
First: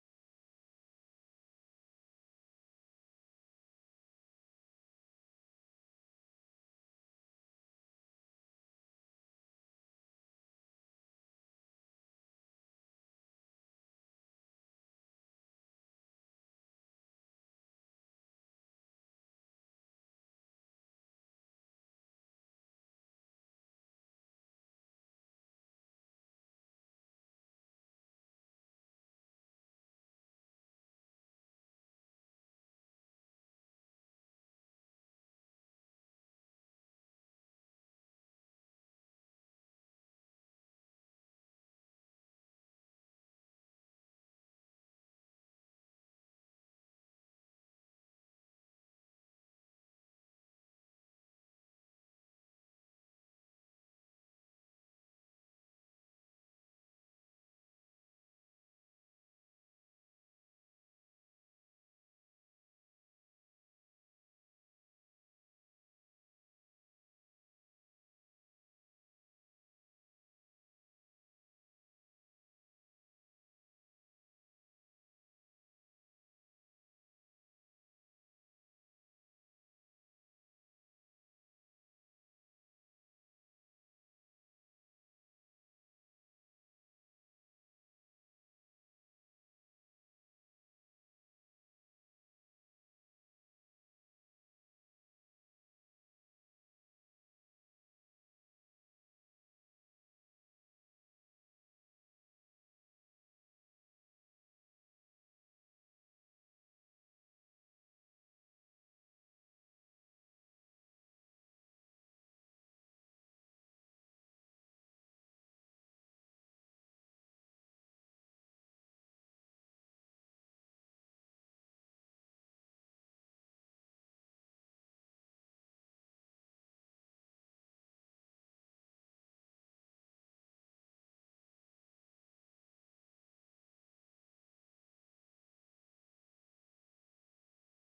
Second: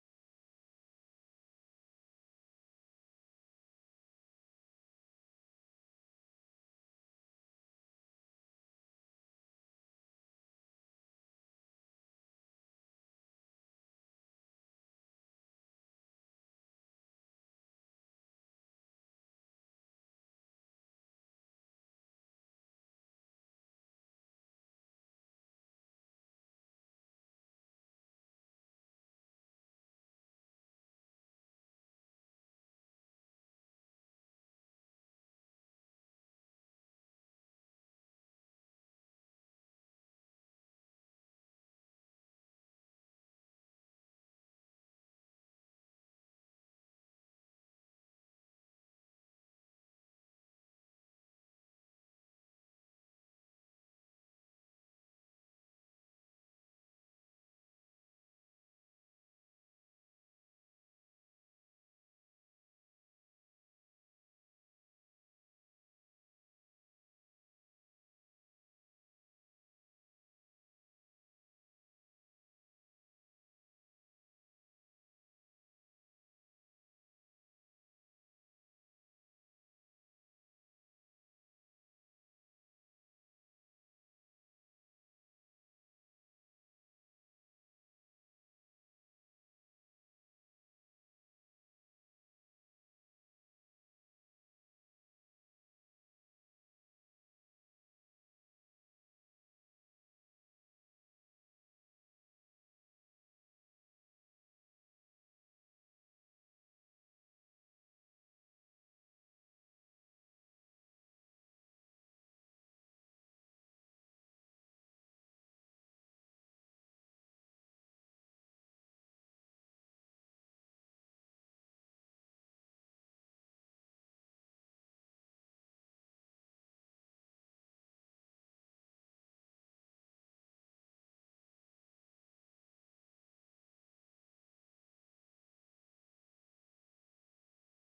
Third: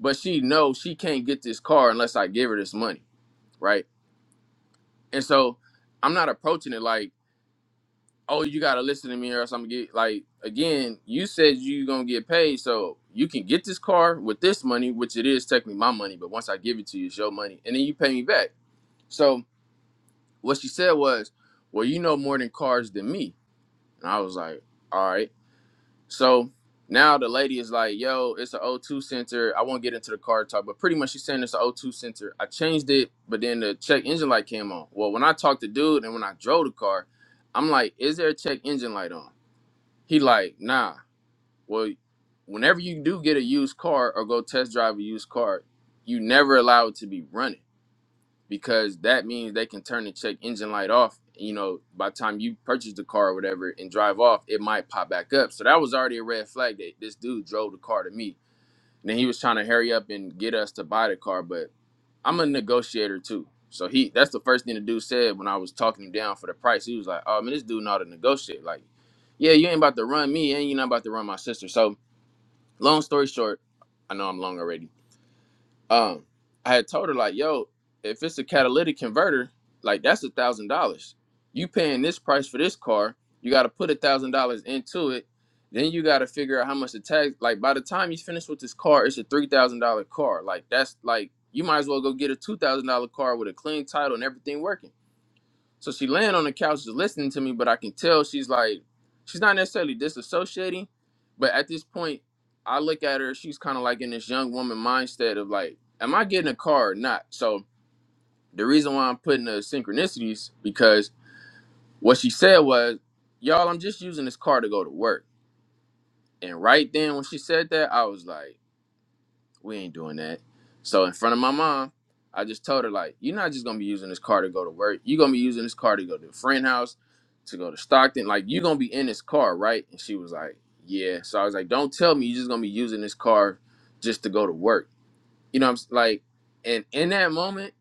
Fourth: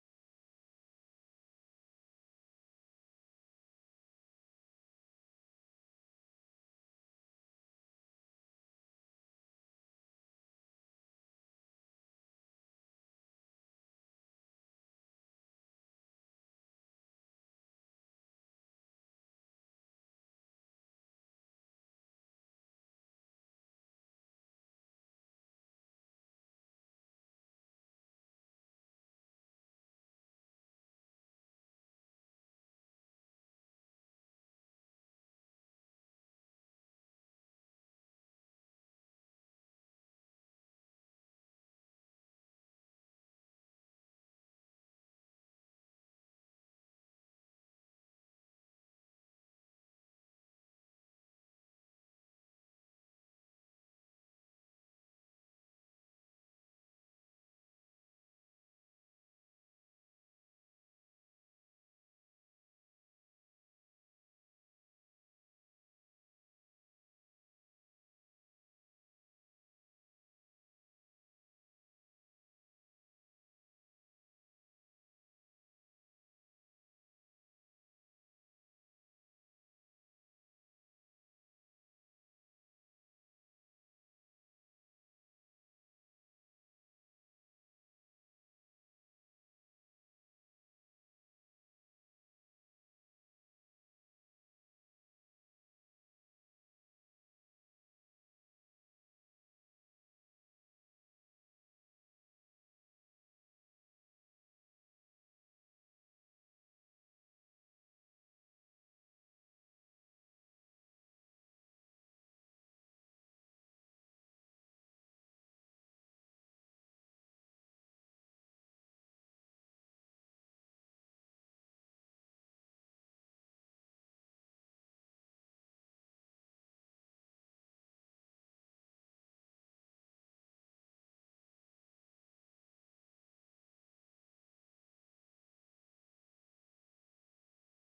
S3: but she knows she can't get this car unless I give her this money, right? And so I'm not approaching it like, oh, you gotta listen to me or else I'm gonna get like again, you said you gonna get paid, so you can get this car with this money, which it is technically my money, but once I give it to you, it's your money, and then you pay me back. So what she said was, Well, you know more than cars than me. And I was like, All right. So now the lady is like, yo, it's an O2 sensor. I won't get into the car talk, but pretty much she's saying it's an O2 sensor. I changed it, but then the check engine light came on. Well, when I talked to dude and when I drove the car, I'm like, is there a check engine light on? He like, nah. Well, whenever you do get a used car or go test drive a used car, you never allow it to be running because that means they can turn the check engine light off. You know, by the time you purchase the car or whatever and drive off, it might pop back up. So that was already a red flag that this dude drove the car to me. And then he was trying to hurry up and get us to buy the car, but I'm a negotiator too. So he that's the first thing the dude said when I was talking him down for the price. He was like, Oh man, this dude know how to negotiate. Like, yeah, you ain't about to run me and you're not about to run my sister. So long story short, I know I'm long already um, I had told her like, yo, if it's a catalytic converter, like that's a thousand dollars. You paying this price for this car, you got to put a thousand dollars into it. Then you got to figure out how much the tax. Like by the time you finish with this car, it's a three thousand dollar car. Like that's like you might as well go get a two thousand dollar car with a clean title and everything working. So she laying on the couch just listening to me, but I can tell she's like, she's not necessarily disassociating, but at this point, I look at her, she's kind of like in this young woman mindset of like, am I getting a car or not? So the reason why I'm putting the synchronicities because what she said was, y'all, I'm just using this car to go to work. And right then when she said that, I was like, we ain't doing that. So in front of my mom, I just told her like, you're not just gonna be using this car to go to work. You're gonna be using this car to go to a friend house, to go to Stockton. Like you're gonna be in this car, right? And she was like, yeah. So I was like, don't tell me you're just gonna be using this car just to go to work. You know what I'm s- like? And in that moment,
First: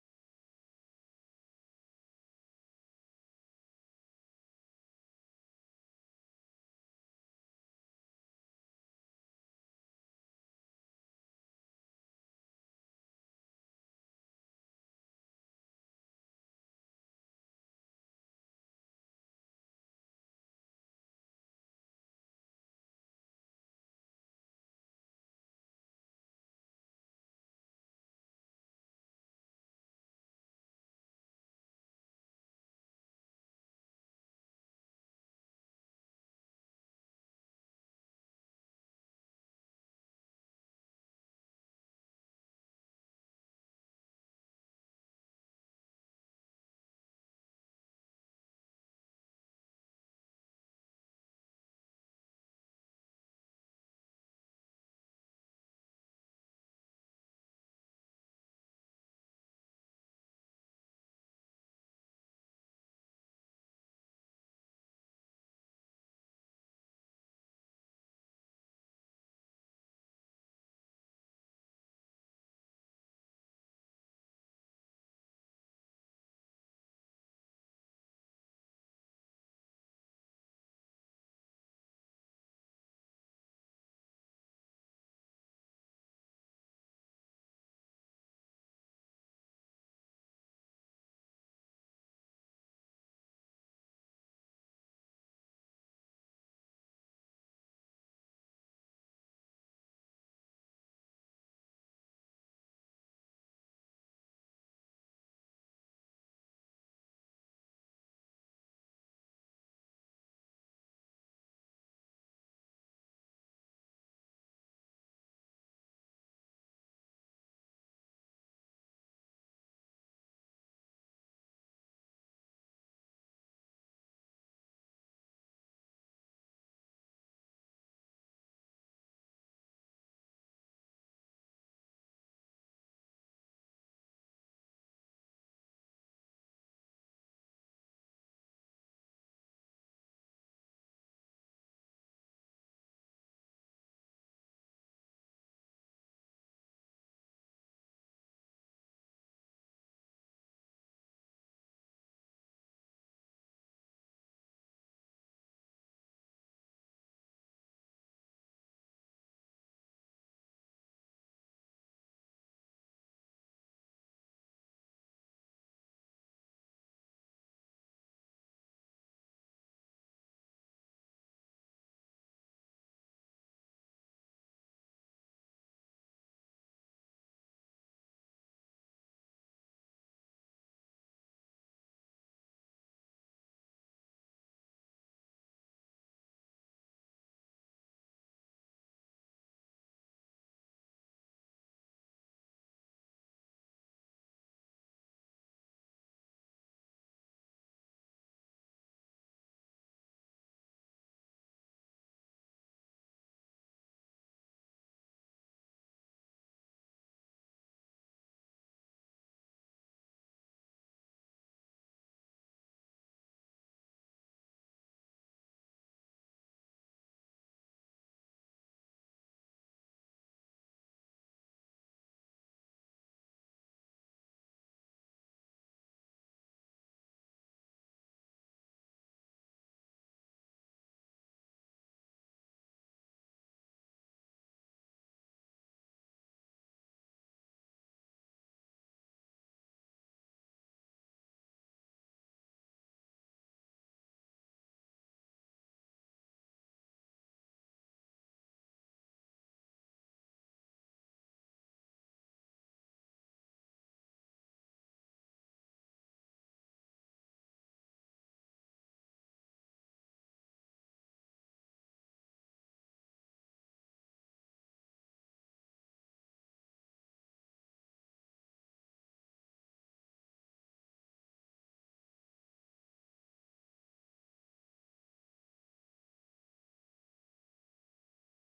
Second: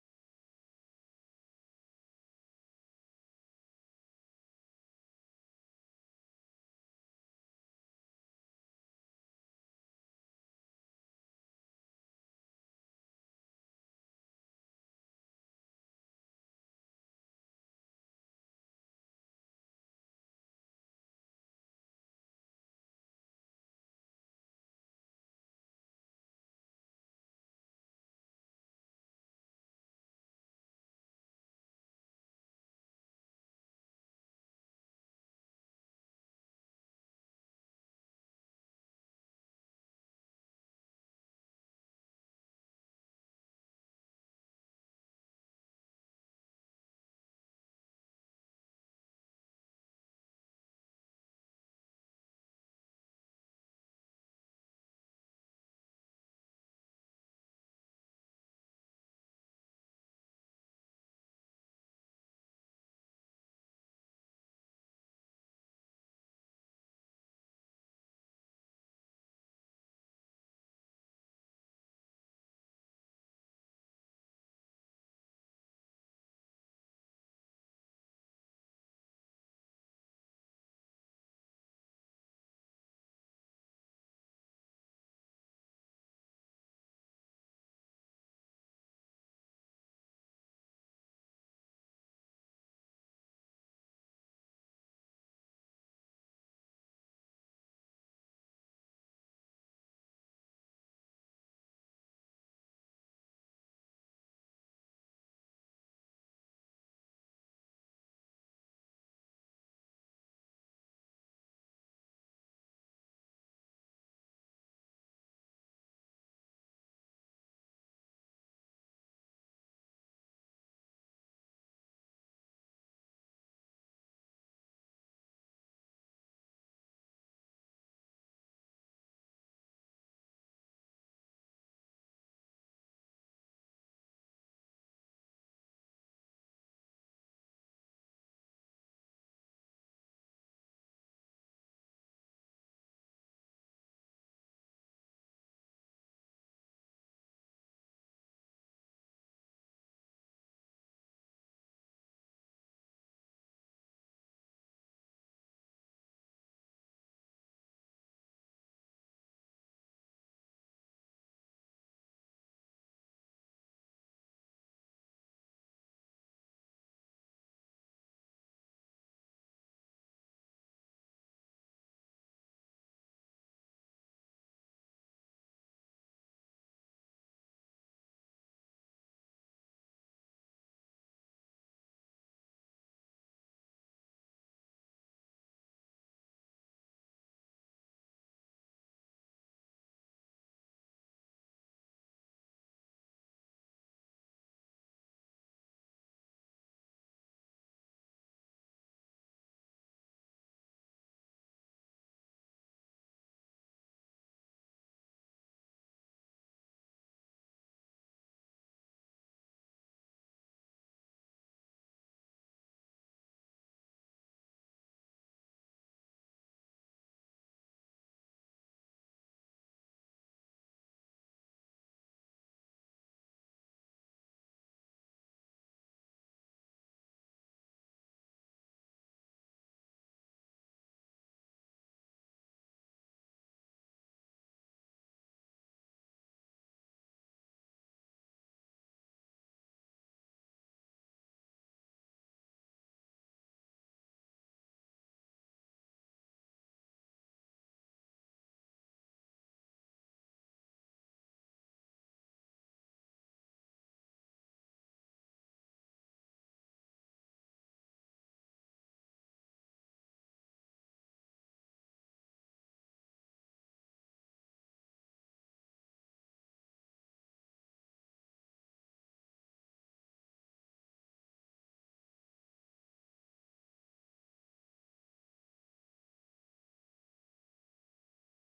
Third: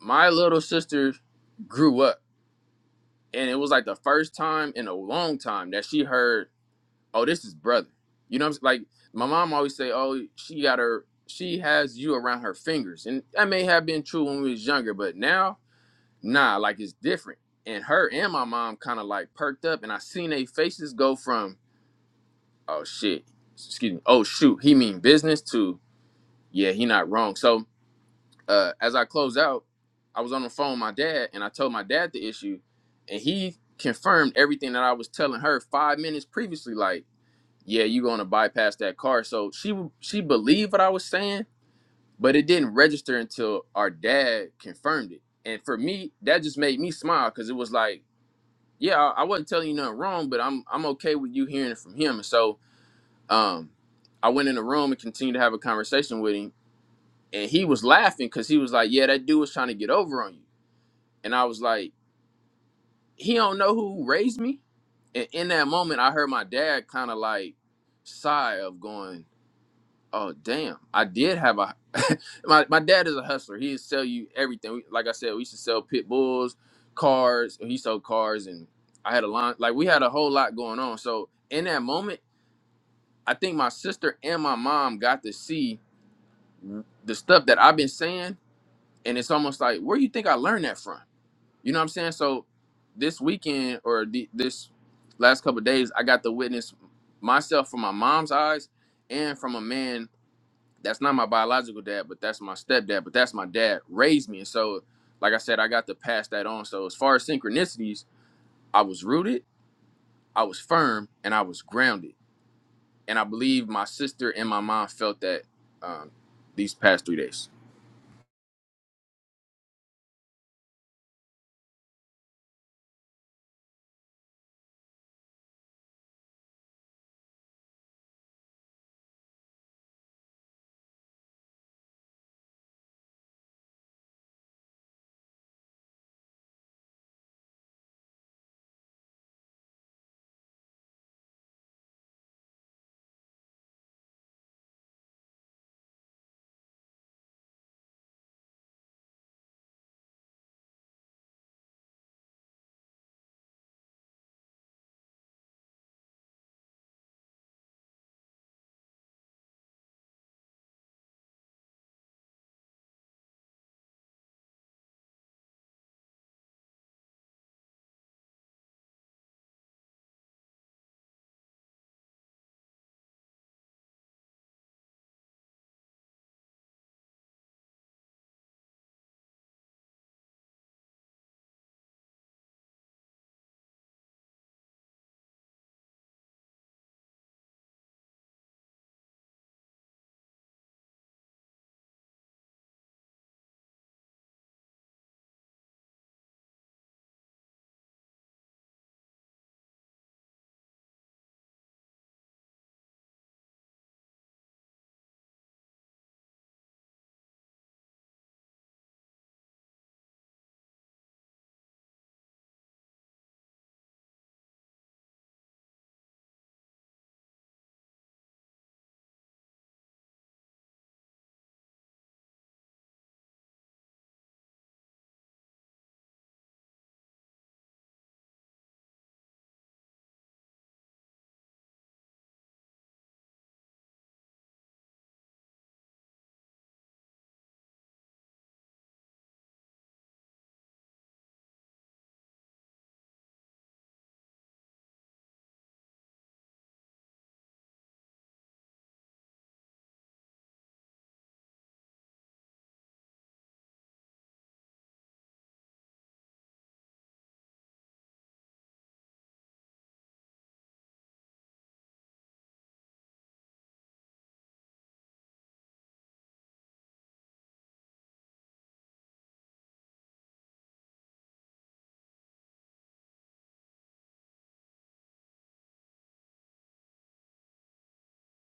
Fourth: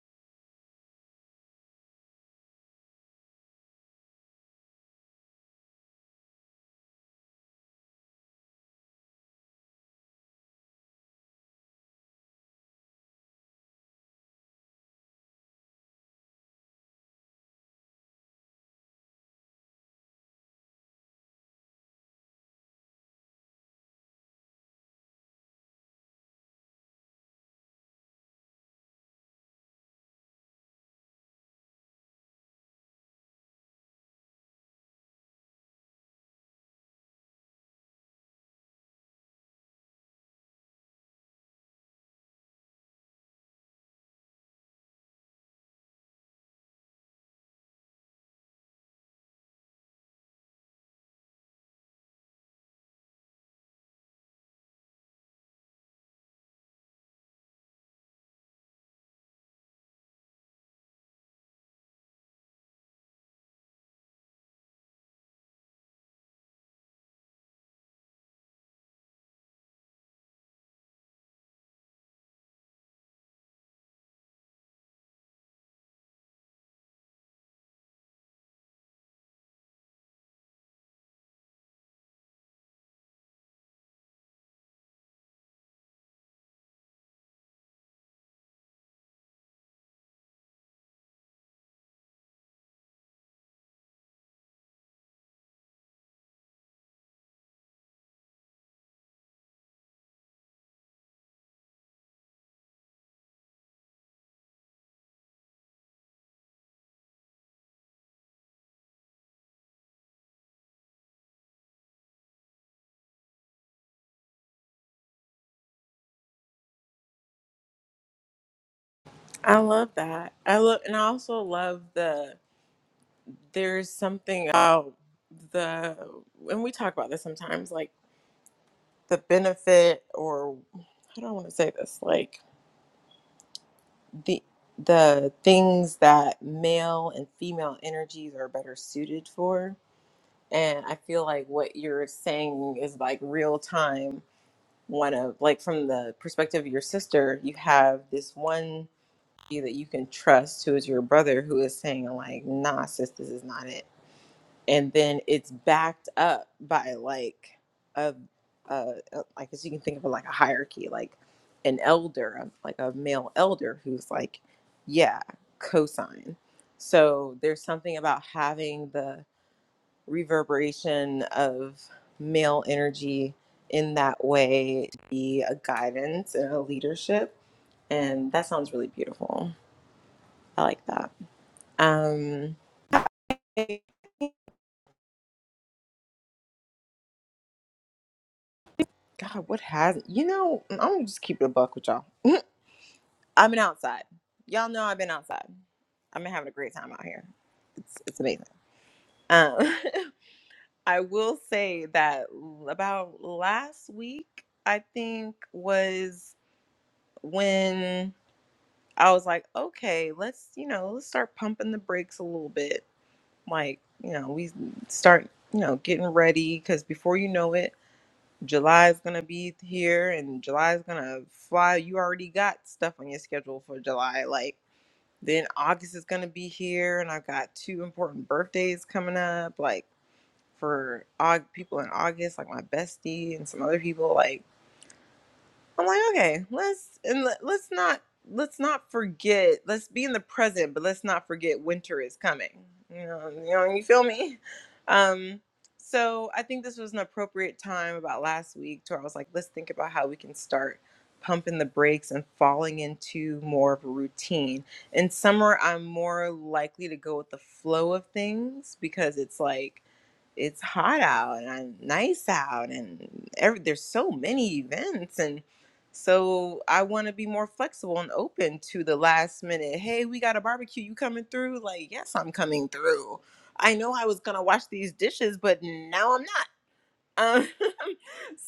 S3: my little sister grew up, and it was like the first time in a long time that she heard oh, this is brother. You know, what I'm s- like my mom always say, oh, she got her, she has you around her fingers, and that may have been true when we was younger, but now, nah, like it's different. And her and my mom kind of like perked up, and I seen they faces go from, oh shit, excuse me, oh shoot, he mean business to, yeah, he not wrong. So uh, as I close out, I was on the phone with my dad, and I told my dad the issue, and he confirmed everything that I was telling her five minutes previously, like yeah, you're going to bypass that car. So she she believed what I was saying, but it didn't register until our dad confirmed it. And for me, that just made me smile because it was like, yeah, I, I wasn't telling you nothing wrong, but I'm I'm okay with you hearing it from him. And so um, I went in the room and continued to have a conversation with him, and he was laughing because he was like, yeah, that dude was trying to get over on you, and I was like, he don't know who raised me. And in that moment, I heard my dad kind of like sigh of going. Oh damn! I did have a my my dad is a hustler. He'd sell you everything. We, like I said, we used to sell pit bulls, cars. He sold cars, and I had a line. Like we had a whole lot going on. So in that moment, I think my sister and my mom got to see the stuff that I've been saying, and it's almost like where you think I learned that from? You know what I'm saying? So this weekend or the, this last couple of days, I got to witness myself from my mom's eyes and from a man that's not my biological dad, but that's my stepdad, but that's my dad raised me. And so, like I said, I got to pass that on. So, as far as synchronicities, I was rooted, I was firm, and I was grounded. And I believe my sister and my mom felt that um, these past three days.
S1: I love that. I love, and I also love the. There's something about the, and we talk about this sometimes. Like. the benefit or I do not want to say this? Like the the things that male and female energies are better suited for. And I feel like what you're saying is like real time one of like from the perspective of your sister, you have this one you that you can trust who is your brother who is saying like, nah, sis, this is not it and then it's backed up by like a, a, a I guess you can think of it like a hierarchy, like an elder, um, like a male elder who's like, yeah, cosine. So there's something about having the reverberation of male energy in that way to be a guidance and a leadership. And that sounds really beautiful. I like that. Um, hey, God, what has you know? I'm gonna just keep it a buck with y'all. I've been outside. Y'all know I've been outside. I've been having a great time out here. It's it's amazing. Um, I will say that l- about last week, I think was when I was like, okay, let's you know, let's start pumping the brakes a little bit. Like you know, we start you know getting ready because before you know it, July is gonna be here and July is gonna fly. You already got stuff on your schedule for July, like. Then August is going to be here, and I've got two important birthdays coming up, like for Aug- people in August, like my bestie and some other people. Like I'm like, okay, let's and let, let's not let's not forget. Let's be in the present, but let's not forget winter is coming. You know, you know, you feel me? Um, so I think this was an appropriate time about last week to where I was like, let's think about how we can start pumping the brakes and falling into more of a routine. In summer, I'm more likely to go with the flow of things because it's like it's hot out and I'm nice out and every, there's so many events and so I want to be more flexible and open to the last minute. Hey, we got a barbecue. You coming through? Like, yes, I'm coming through. I know I was gonna wash these dishes, but now I'm not. Um,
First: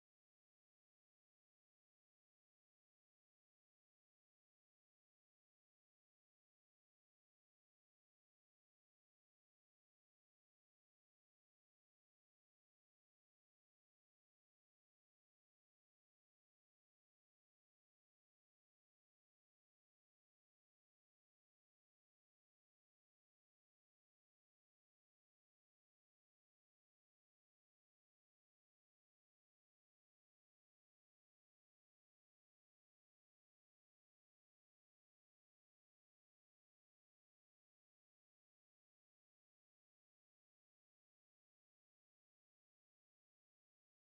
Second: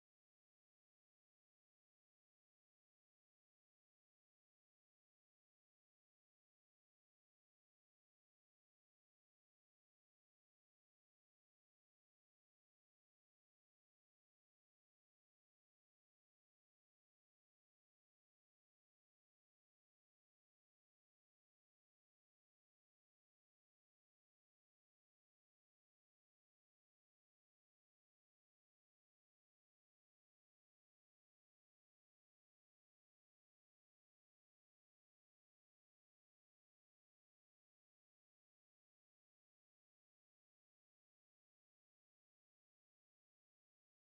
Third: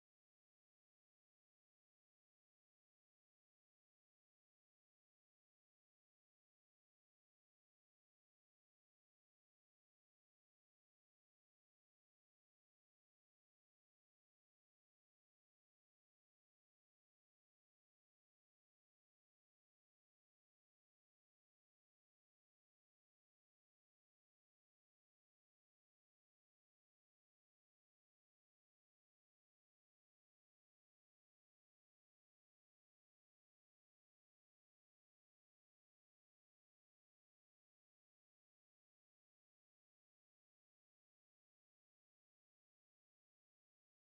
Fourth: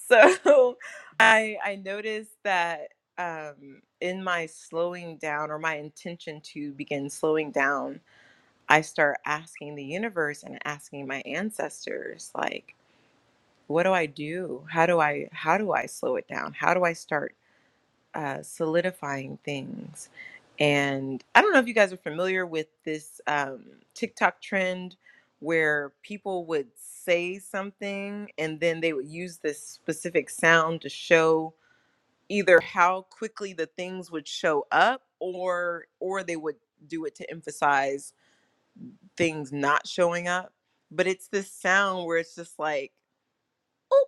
S1: so I I noticed that um, in my slowing down or my intention to begin slowing down, I start asking the universe and asking my ancestors like what do i do how do i how do i slow it down how do i start uh, solidifying things and i don't know if you guys are familiar with this um, tiktok trend where people would say something and then they would use this specific sound to show either how quickly the things would show up or or they would do it to emphasize things not showing up but it's this sound where it's just like "Oop,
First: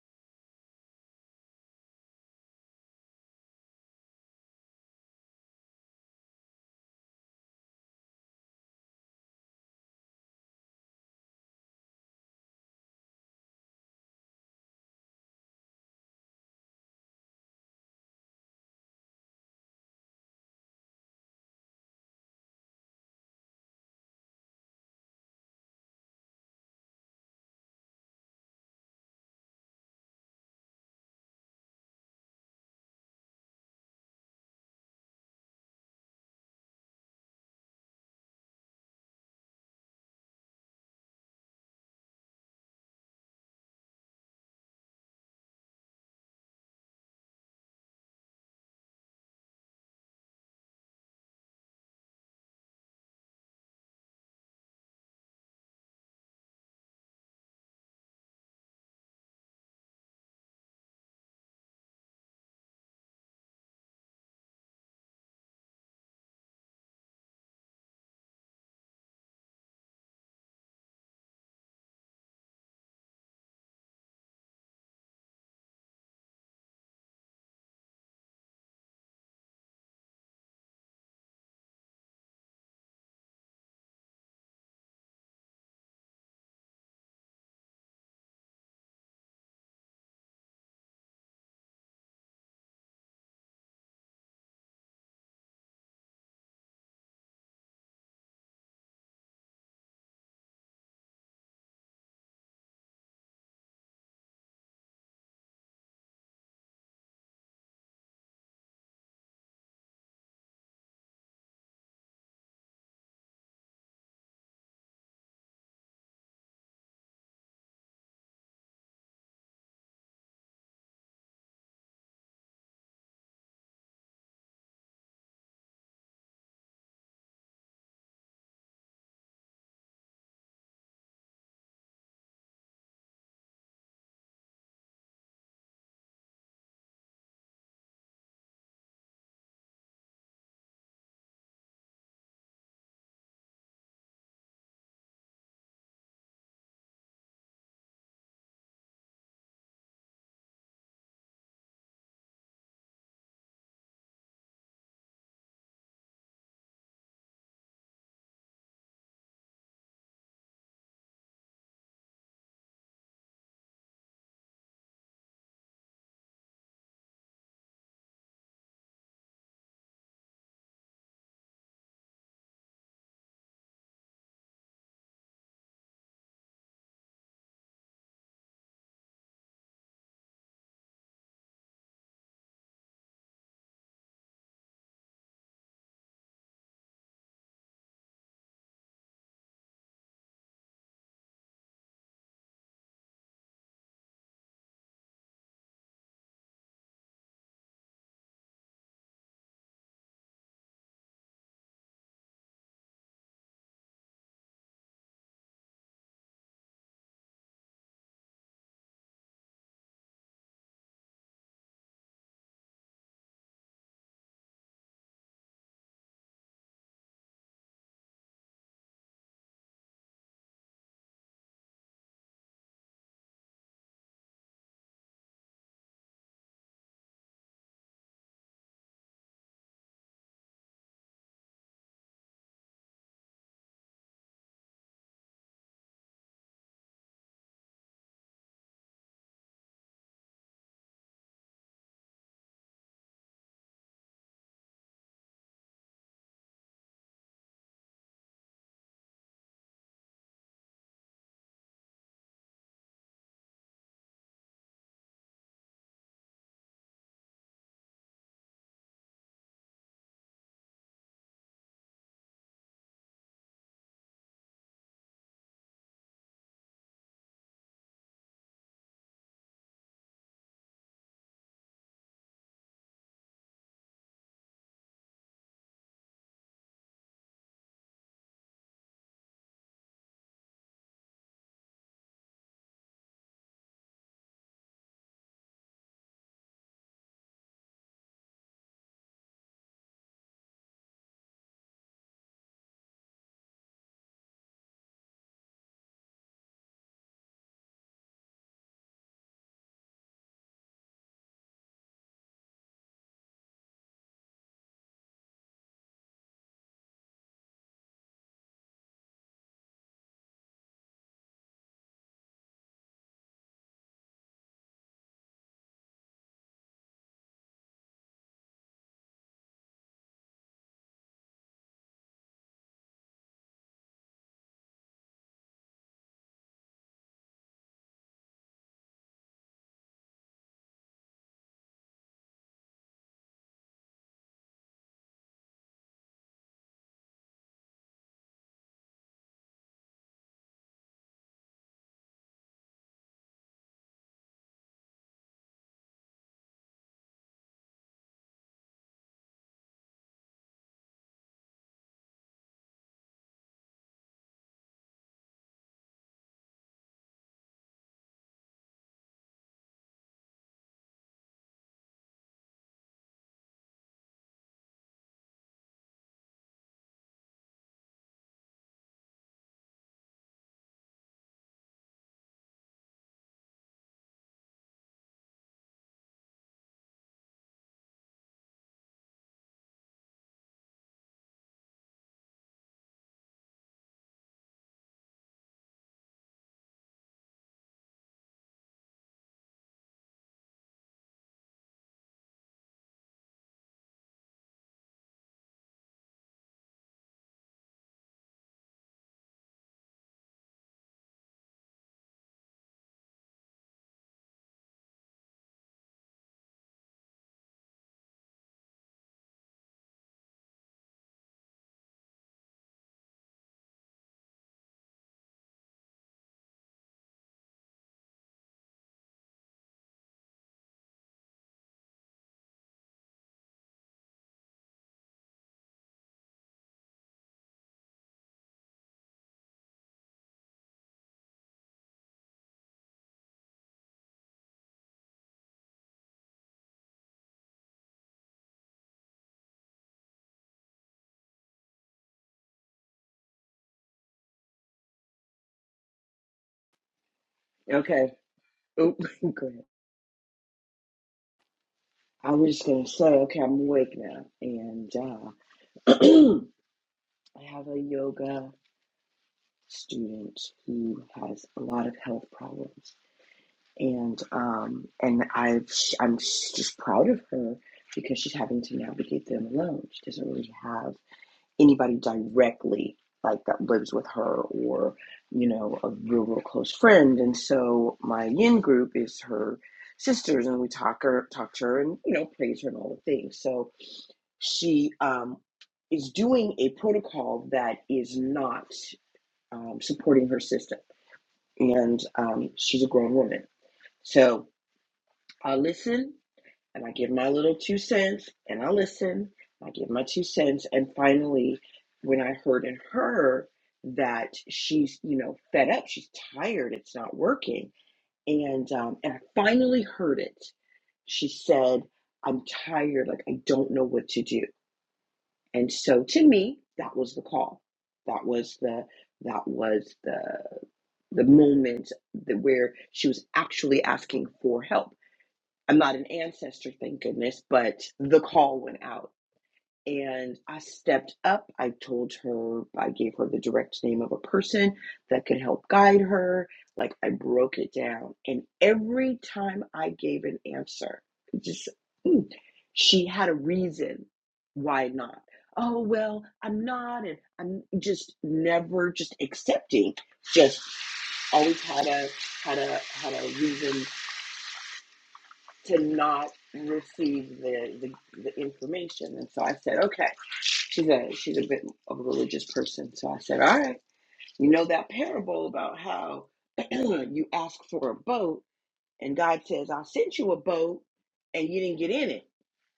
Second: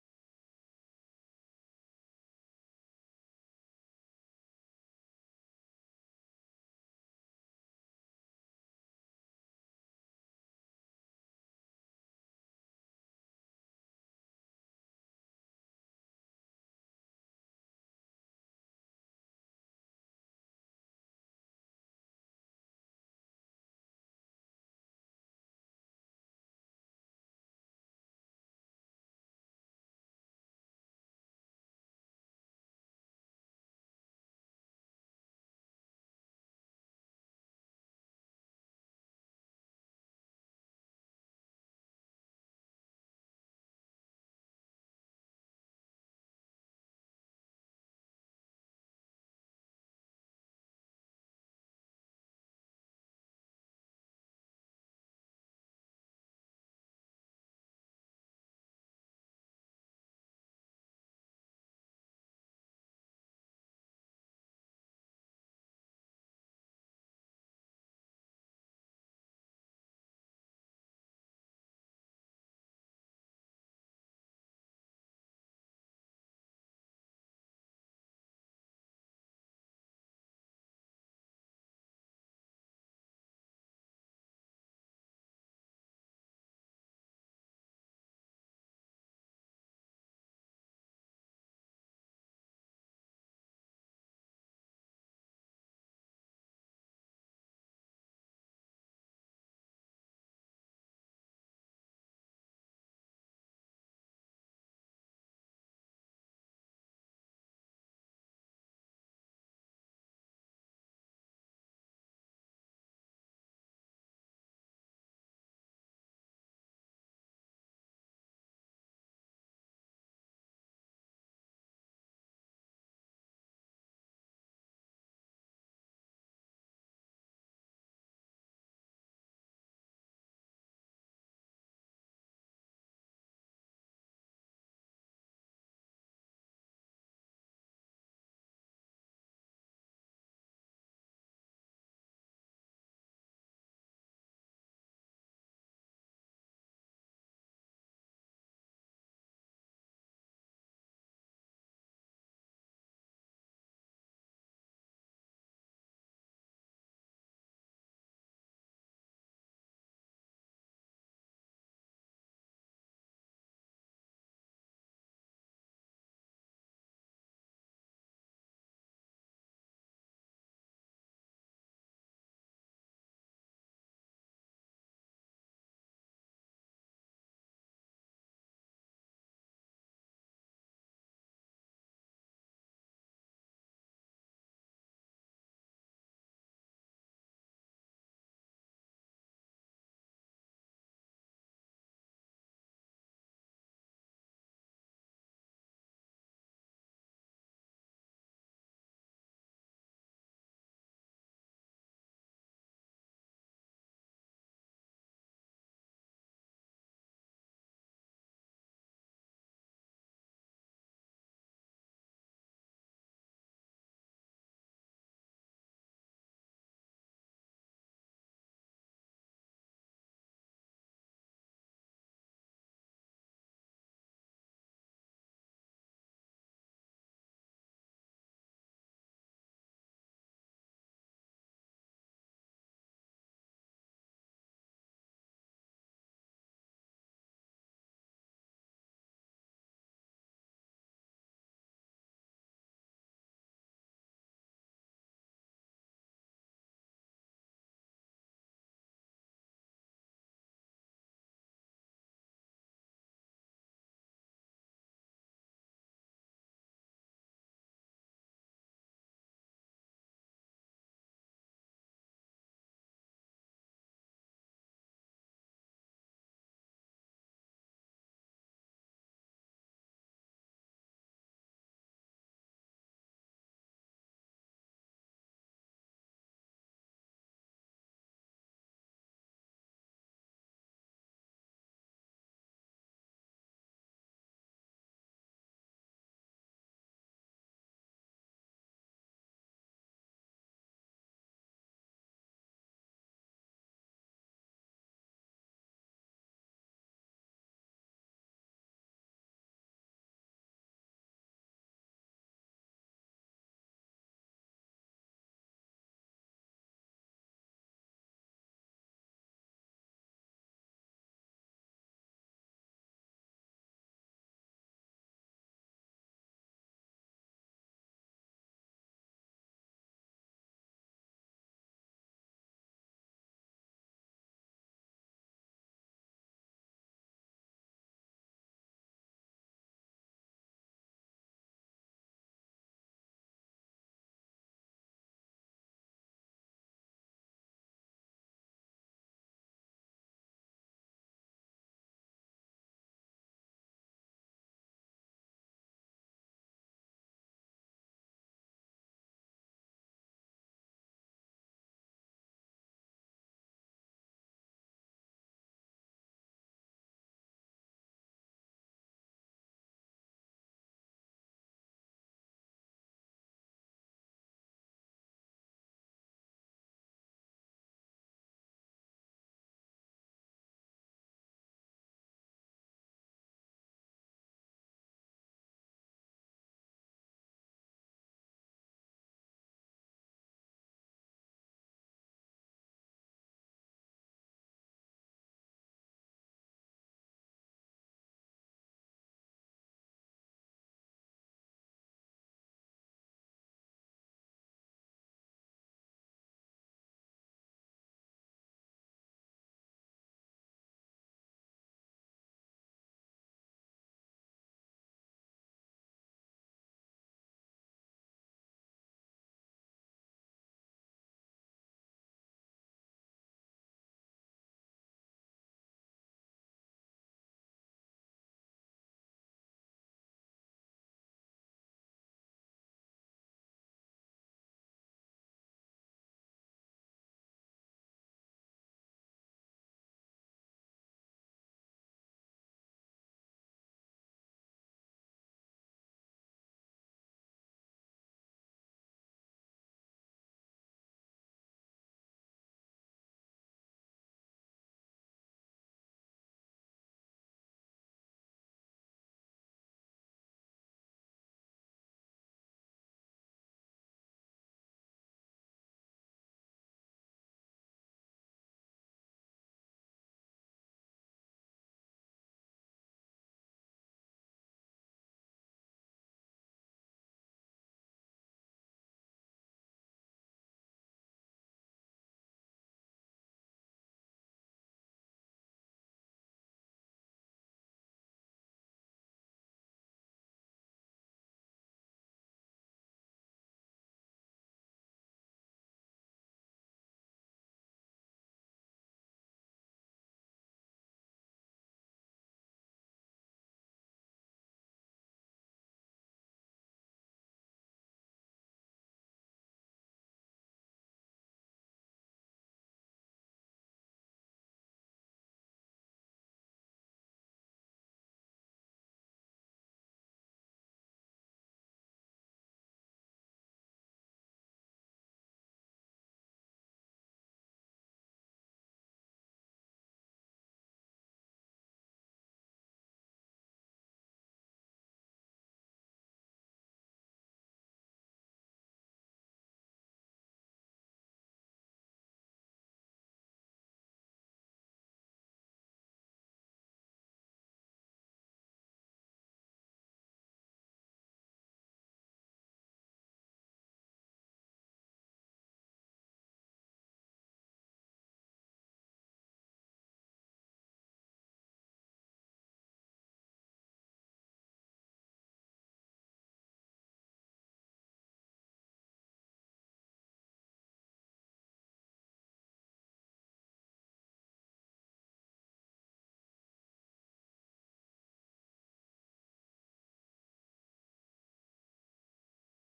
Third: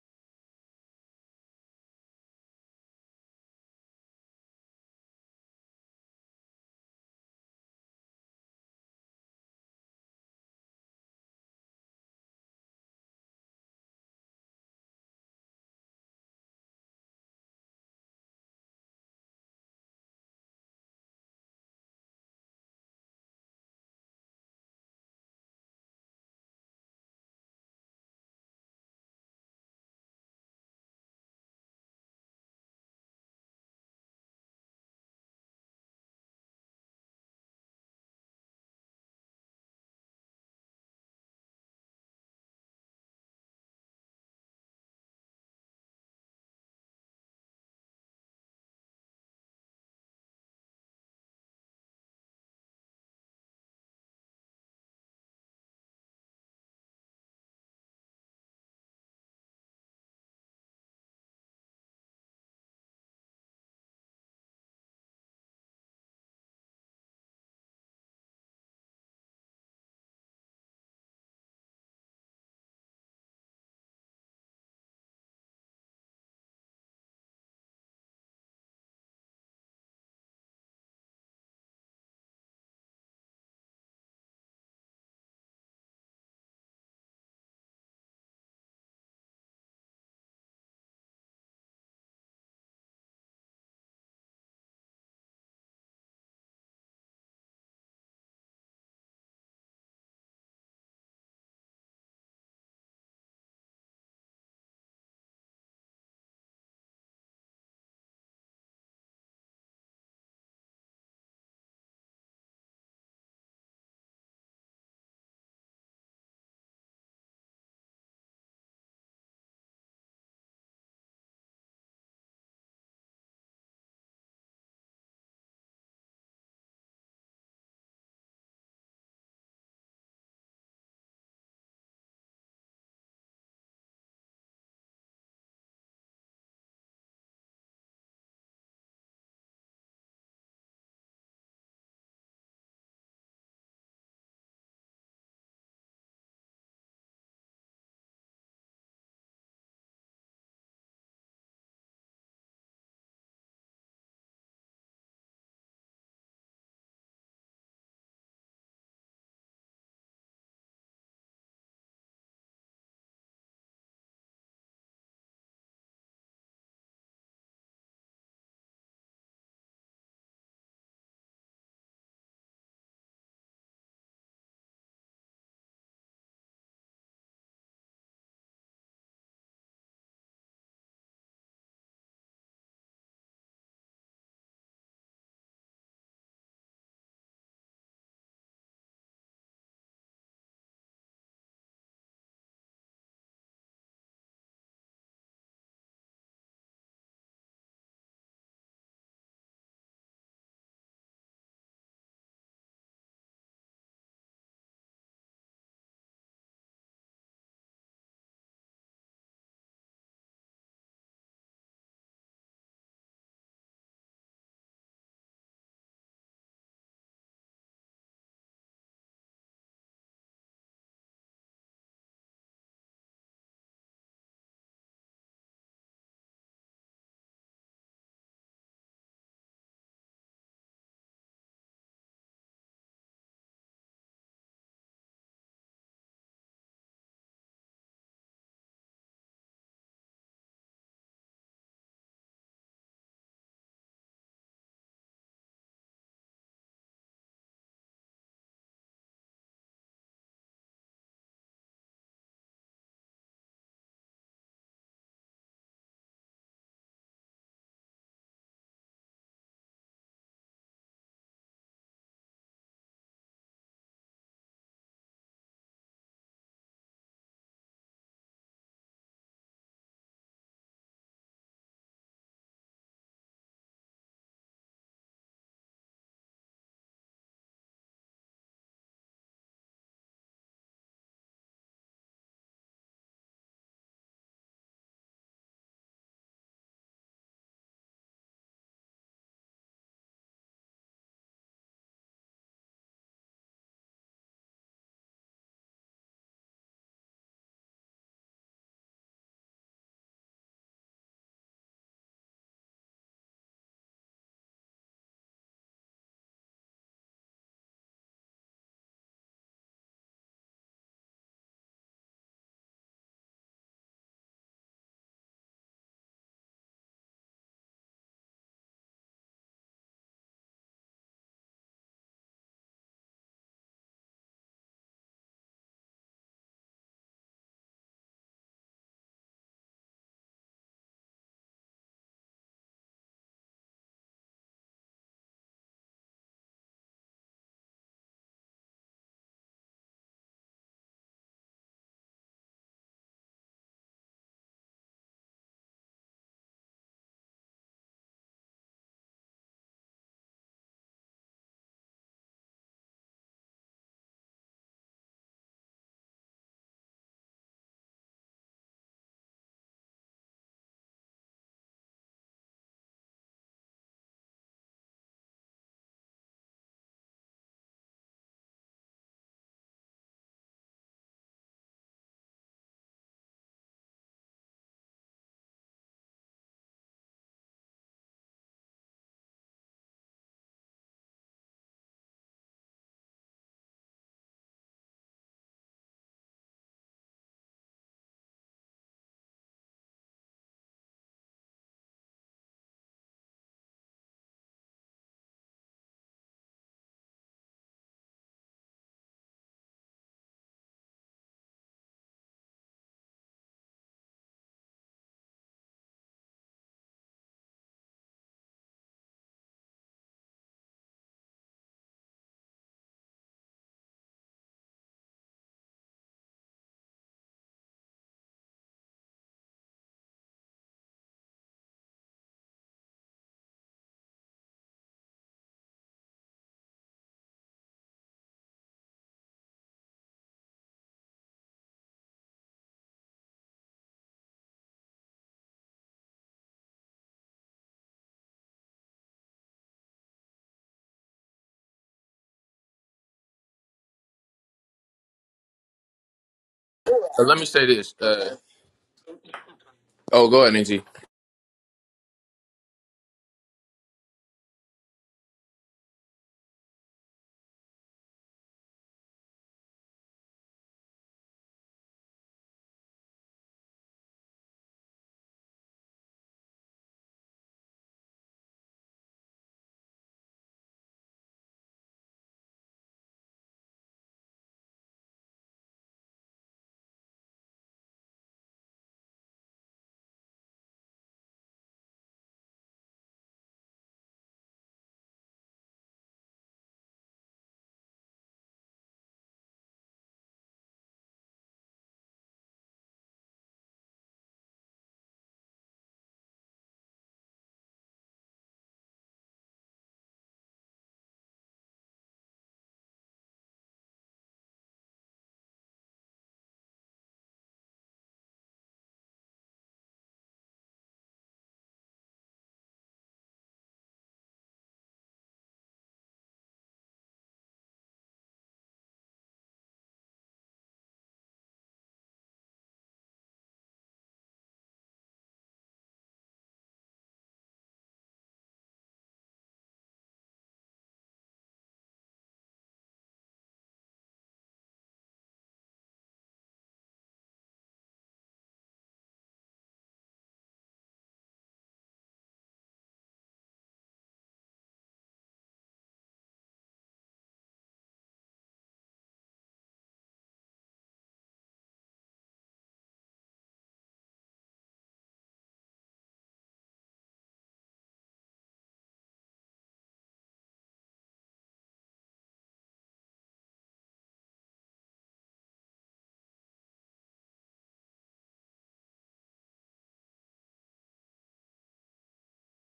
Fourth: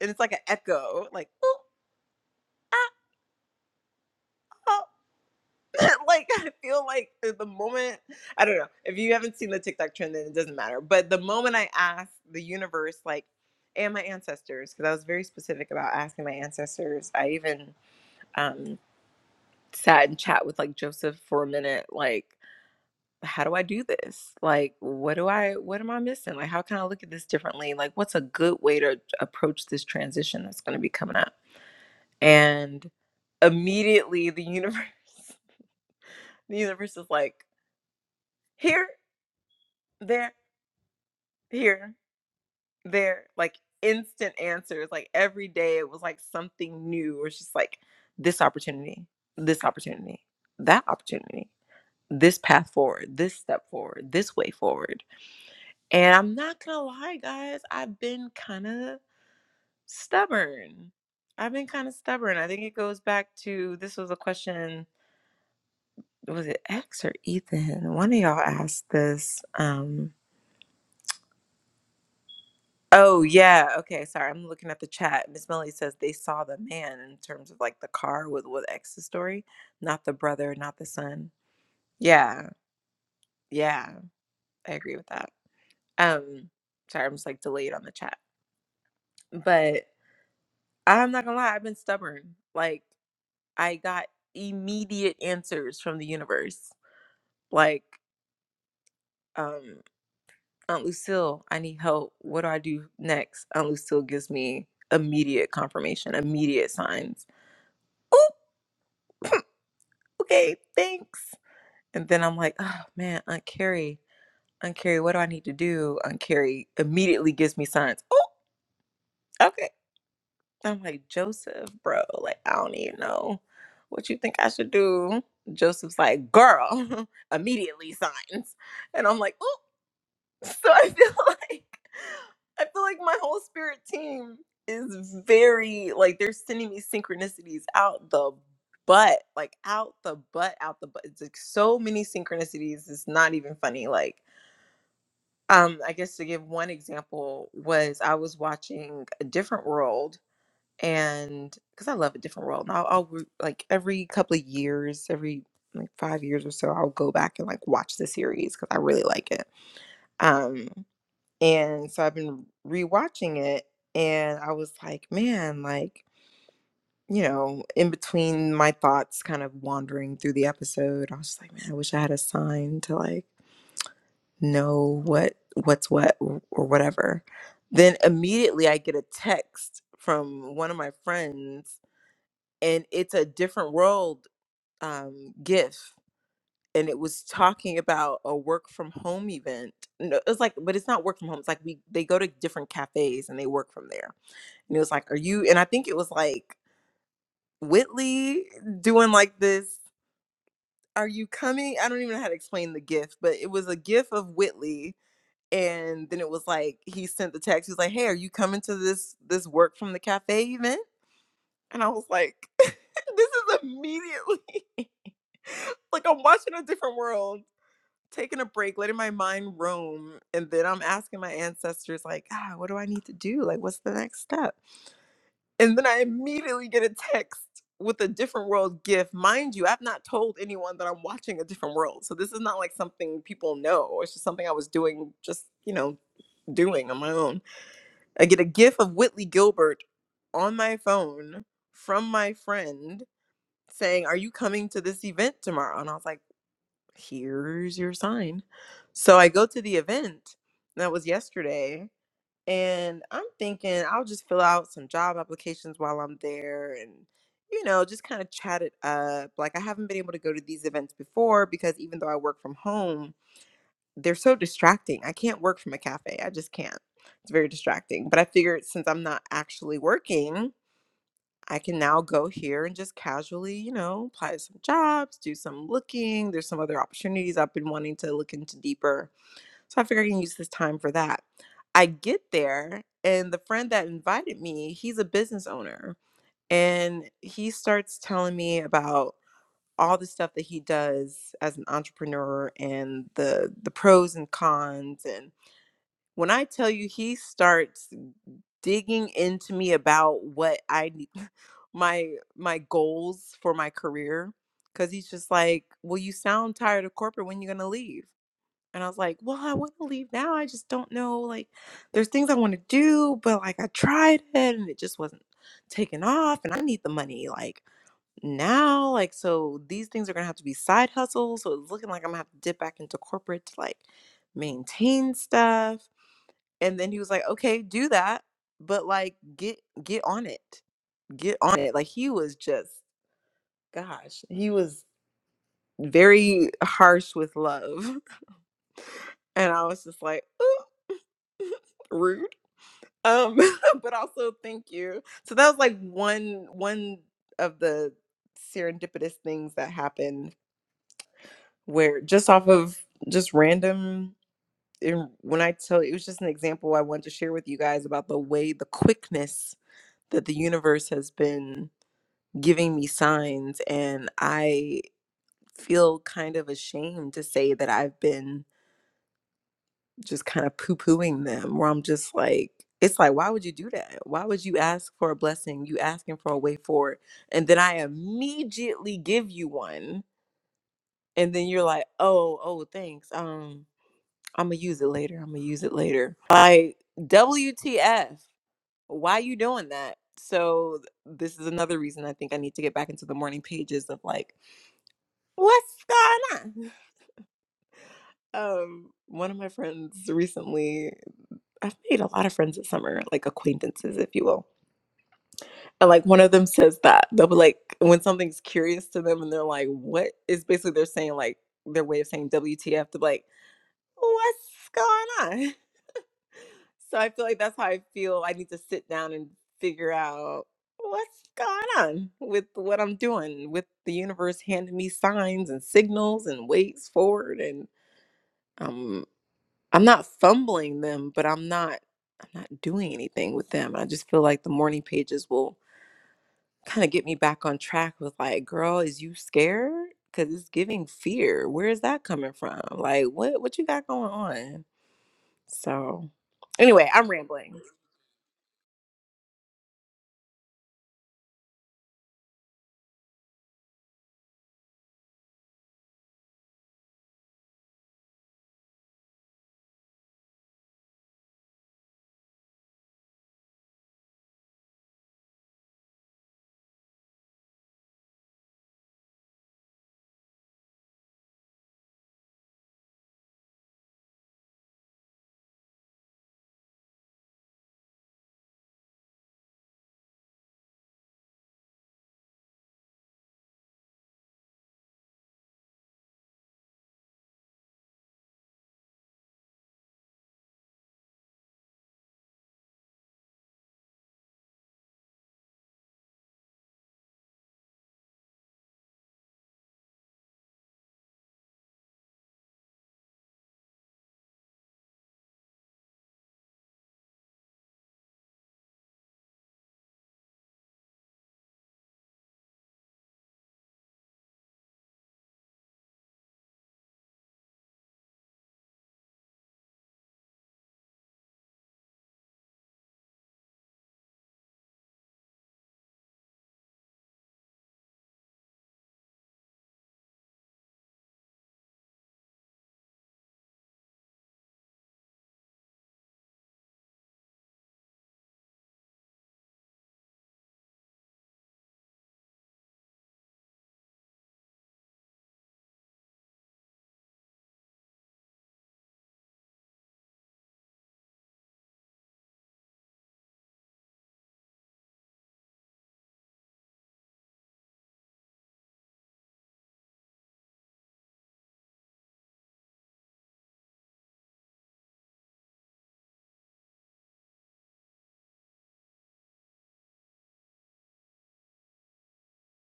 S1: and it's like an echo, like "Ooh, ah, oh." like I feel like uh, the moment I don't know if you haven't seen the TikTok trend, then it doesn't matter. But the moment I asked the universe, like, and my ancestors, because I was very specific about asking my ancestors. I even um, sat and chat with like Joseph for a minute, like. How do I do this? Like, what do I, what am I missing? Like, how can I look at this differently? Like, what's a good way to approach this transition that's going to be coming up? and immediately the universe the universe is like here there here there like instant answers like every day it was like something new it was just like this opportunity this opportunity that opportunity this path forward this step forward this way forward and i'm not gonna lie guys i've been kind of stubborn i've been kind of stubborn i think it goes back to this was a question was it X or Ethan? One of y'all asked this. Um, oh yeah, okay. Sorry, I'm looking at the chat. Miss Melly says they saw the man in terms of like the car with with X's story, not the brother, not the son. Yeah, yeah, I agree with that. Um, sorry, I'm just like delayed on the chat, but I'm not gonna lie, I've been stubborn. Like I got immediate answers from the universe. Like, um, Aunt Lucille, I need help. What do I do next? Aunt Lucille gives me immediate confirmation, immediate signs. Oh, okay, thanks. And then I'm like, oh man, Aunt Carrie, Aunt Carrie, what do I need to do? Aunt Carrie immediately gives me signs. Oh, okay. I'm like, Joseph, bro, like, I don't even know what you think I should do. Joseph's like, girl, immediately signs. And I'm like, oh. So I feel like I feel like my whole spirit team is very like they're sending me synchronicities out the butt, like out the butt, out the butt. It's like so many synchronicities. It's not even funny. Like, um, I guess to give one example was I was watching a different world and because I love a different world. And I'll, I'll re- like every couple of years, every like five years or so, I'll go back and like watch the series because I really like it. Um, and so I've been rewatching it and I was like, man, like, you know, in between my thoughts kind of wandering through the episode, I was just like, man, I wish I had a sign to like know what what's what or or whatever. Then immediately I get a text from one of my friends and it's a different world um gif and it was talking about a work from home event. No, it was like, but it's not work from home. It's like we they go to different cafes and they work from there And it was like, Are you? And I think it was like Whitley doing like this, Are you coming? I don't even know how to explain the gift, but it was a gif of Whitley. And then it was like he sent the text. He was like, Hey, are you coming to this this work from the cafe event? And I was like, This is immediately like I'm watching a different world, taking a break, letting my mind roam. And then I'm asking my ancestors, like, ah, what do I need to do? Like, what's the next step? And then I immediately get a text with a different world gift. Mind you, I've not told anyone that I'm watching a different world. So this is not like something people know. It's just something I was doing, just, you know, doing on my own. I get a gif of Whitley Gilbert on my phone from my friend saying, Are you coming to this event tomorrow? And I was like, Here's your sign. So I go to the event. That was yesterday. And I'm thinking I'll just fill out some job applications while I'm there and, you know, just kind of chat it up. Like, I haven't been able to go to these events before because even though I work from home, they're so distracting. I can't work from a cafe. I just can't. It's very distracting. But I figured since I'm not actually working, I can now go here and just casually, you know, apply to some jobs, do some looking. There's some other opportunities I've been wanting to look into deeper so I figure I can use this time for that. I get there, and the friend that invited me, he's a business owner. And he starts telling me about all the stuff that he does as an entrepreneur and the the pros and cons. And when I tell you, he starts digging into me about what I need my my goals for my career. Cause he's just like, Well, you sound tired of corporate when you gonna leave and I was like, well, I want to leave now. I just don't know. Like, there's things I want to do, but like, I tried it and it just wasn't taking off. And I need the money like now. Like, so these things are going to have to be side hustles. So it's looking like I'm going to have to dip back into corporate to like maintain stuff. And then he was like, okay, do that. But like, get, get on it. Get on it. Like, he was just, gosh, he was very harsh with love. And I was just like, ooh rude. um but also thank you so that was like one one of the serendipitous things that happened where just off of just random and when i tell you, it was just an example i wanted to share with you guys about the way the quickness that the universe has been giving me signs and i feel kind of ashamed to say that i've been just kind of poo pooing them, where I'm just like, it's like, why would you do that? Why would you ask for a blessing? You asking for a way forward. And then I immediately give you one. And then you're like, oh, oh, thanks. Um, I'm gonna use it later. I'm gonna use it later. Like, WTF, why you doing that? So th- this is another reason I think I need to get back into the morning pages of like, what's going on? Um, one of my friends recently I've made a lot of friends this summer, like acquaintances, if you will. And like one of them says that they'll be like when something's curious to them and they're like, "What is?" Basically, they're saying like their way of saying WTF. to like, "What's going on?" So I feel like that's how I feel. I need to sit down and figure out what's going on with what I'm doing, with the universe handing me signs and signals and ways forward and. um, I'm not fumbling them, but I'm not I'm not doing anything with them. I just feel like the morning pages will kind of get me back on track with like, girl, is you scared? Cause it's giving fear. Where is that coming from? Like what what you got going on? So anyway, I'm
S3: So let me
S1: rambling.
S3: say this.
S4: Okay.
S3: Uh,
S4: Oop, great.
S3: oh, go ahead, Angie.
S4: I was just gonna say, okay, I'm awake now, and uh, I have a yoga student who has a lot of health problems, and um, and I've I'm just proud of her because she's having to navigate them alone. She doesn't really have anybody directly like that lives with her or you know a real real close friend and so my yin group is her sisters and we talk her talk to her and you know praise her and all the things so she um is doing a protocol that is not um, supporting her system and um, she's a grown woman so i listen and I give my little two cents and I listen. I give my two cents. And finally, when I heard in her that she's, you know, fed up, she's tired, it's not working. And um, and I finally heard it. She said, I'm tired, like I don't know what to do. And so to me, that was the call. That was the that was the the moment that where she was actually asking for help I'm not an ancestor, thank goodness, but the call went out. And I stepped up. I told her, I gave her the direct name of a person that could help guide her. Like I broke it down. And every time I gave an answer, just, mm, she had a reason why not. Oh, well, I'm not. And I'm just never just accepting, just always had a, had a, had a reason to not receive the, the, the information. And so I said, okay. She's a she's a bit of a religious person. So I said, all right, you know that parable about how you ask for a boat and God says, I sent you a boat and you didn't get in it.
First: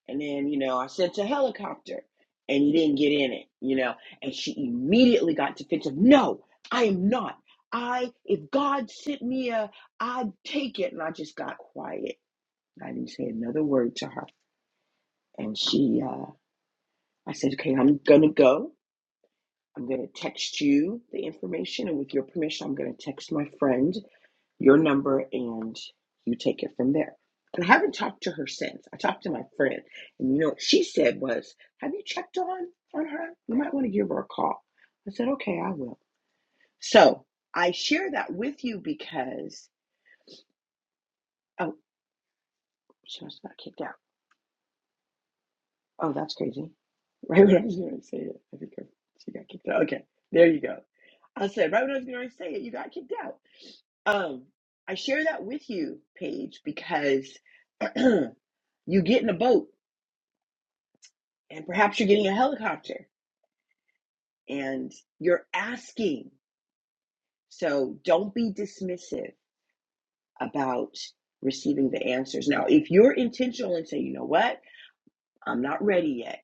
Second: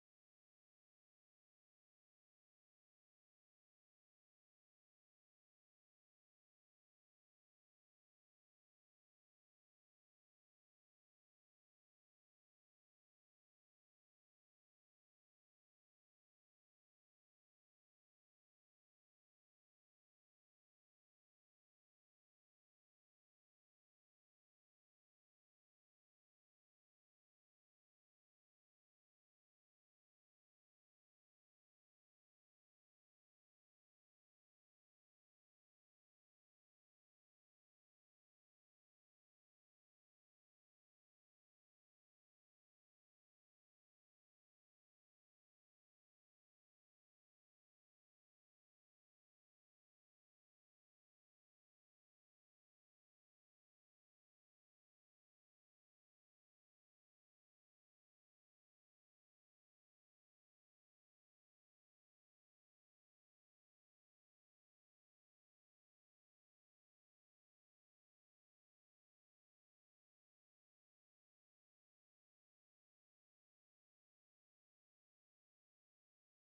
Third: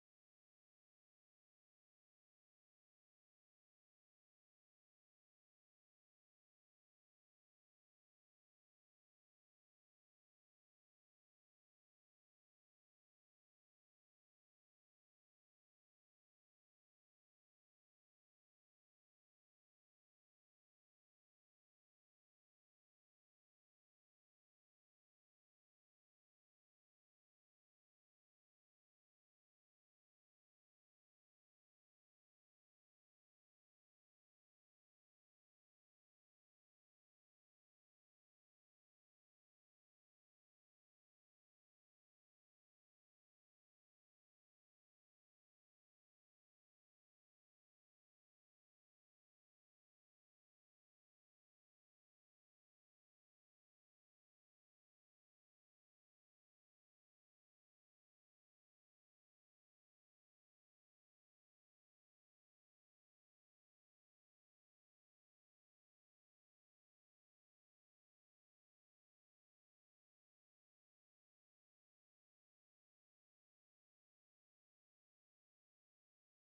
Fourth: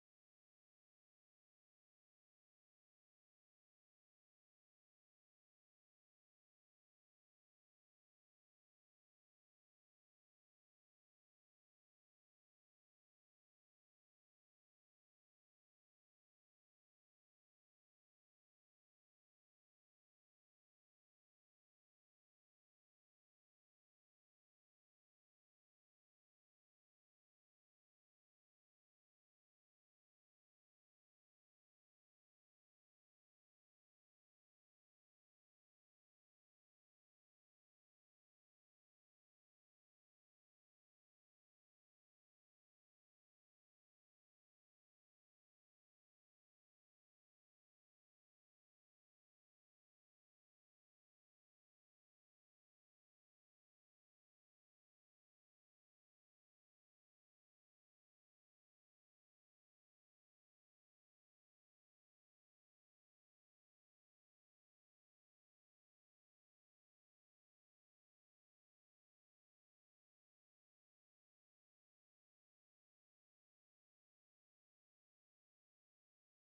S4: And then, you know, I sent a helicopter and you didn't get in it, you know. And she immediately got defensive. No, I am not. I if God sent me a I'd take it. And I just got quiet I didn't say another word to her. And she, uh, I said, okay, I'm going to go. I'm going to text you the information. And with your permission, I'm going to text my friend your number and you take it from there. And I haven't talked to her since. I talked to my friend. And you know what she said was, have you checked on, on her? You might want to give her a call. I said, okay, I will. So I share that with you because, oh, she must have got kicked out. Oh, that's crazy. Right when I was going to say it, I think I, she got kicked out. Okay, there you go. I said right when I was going to say it, you got kicked out. Um, I share that with you, Paige, because you get in a boat and perhaps you're getting a helicopter and you're asking. So don't be dismissive about receiving the answers. Now, if you're intentional and say, you know what, I'm not ready yet.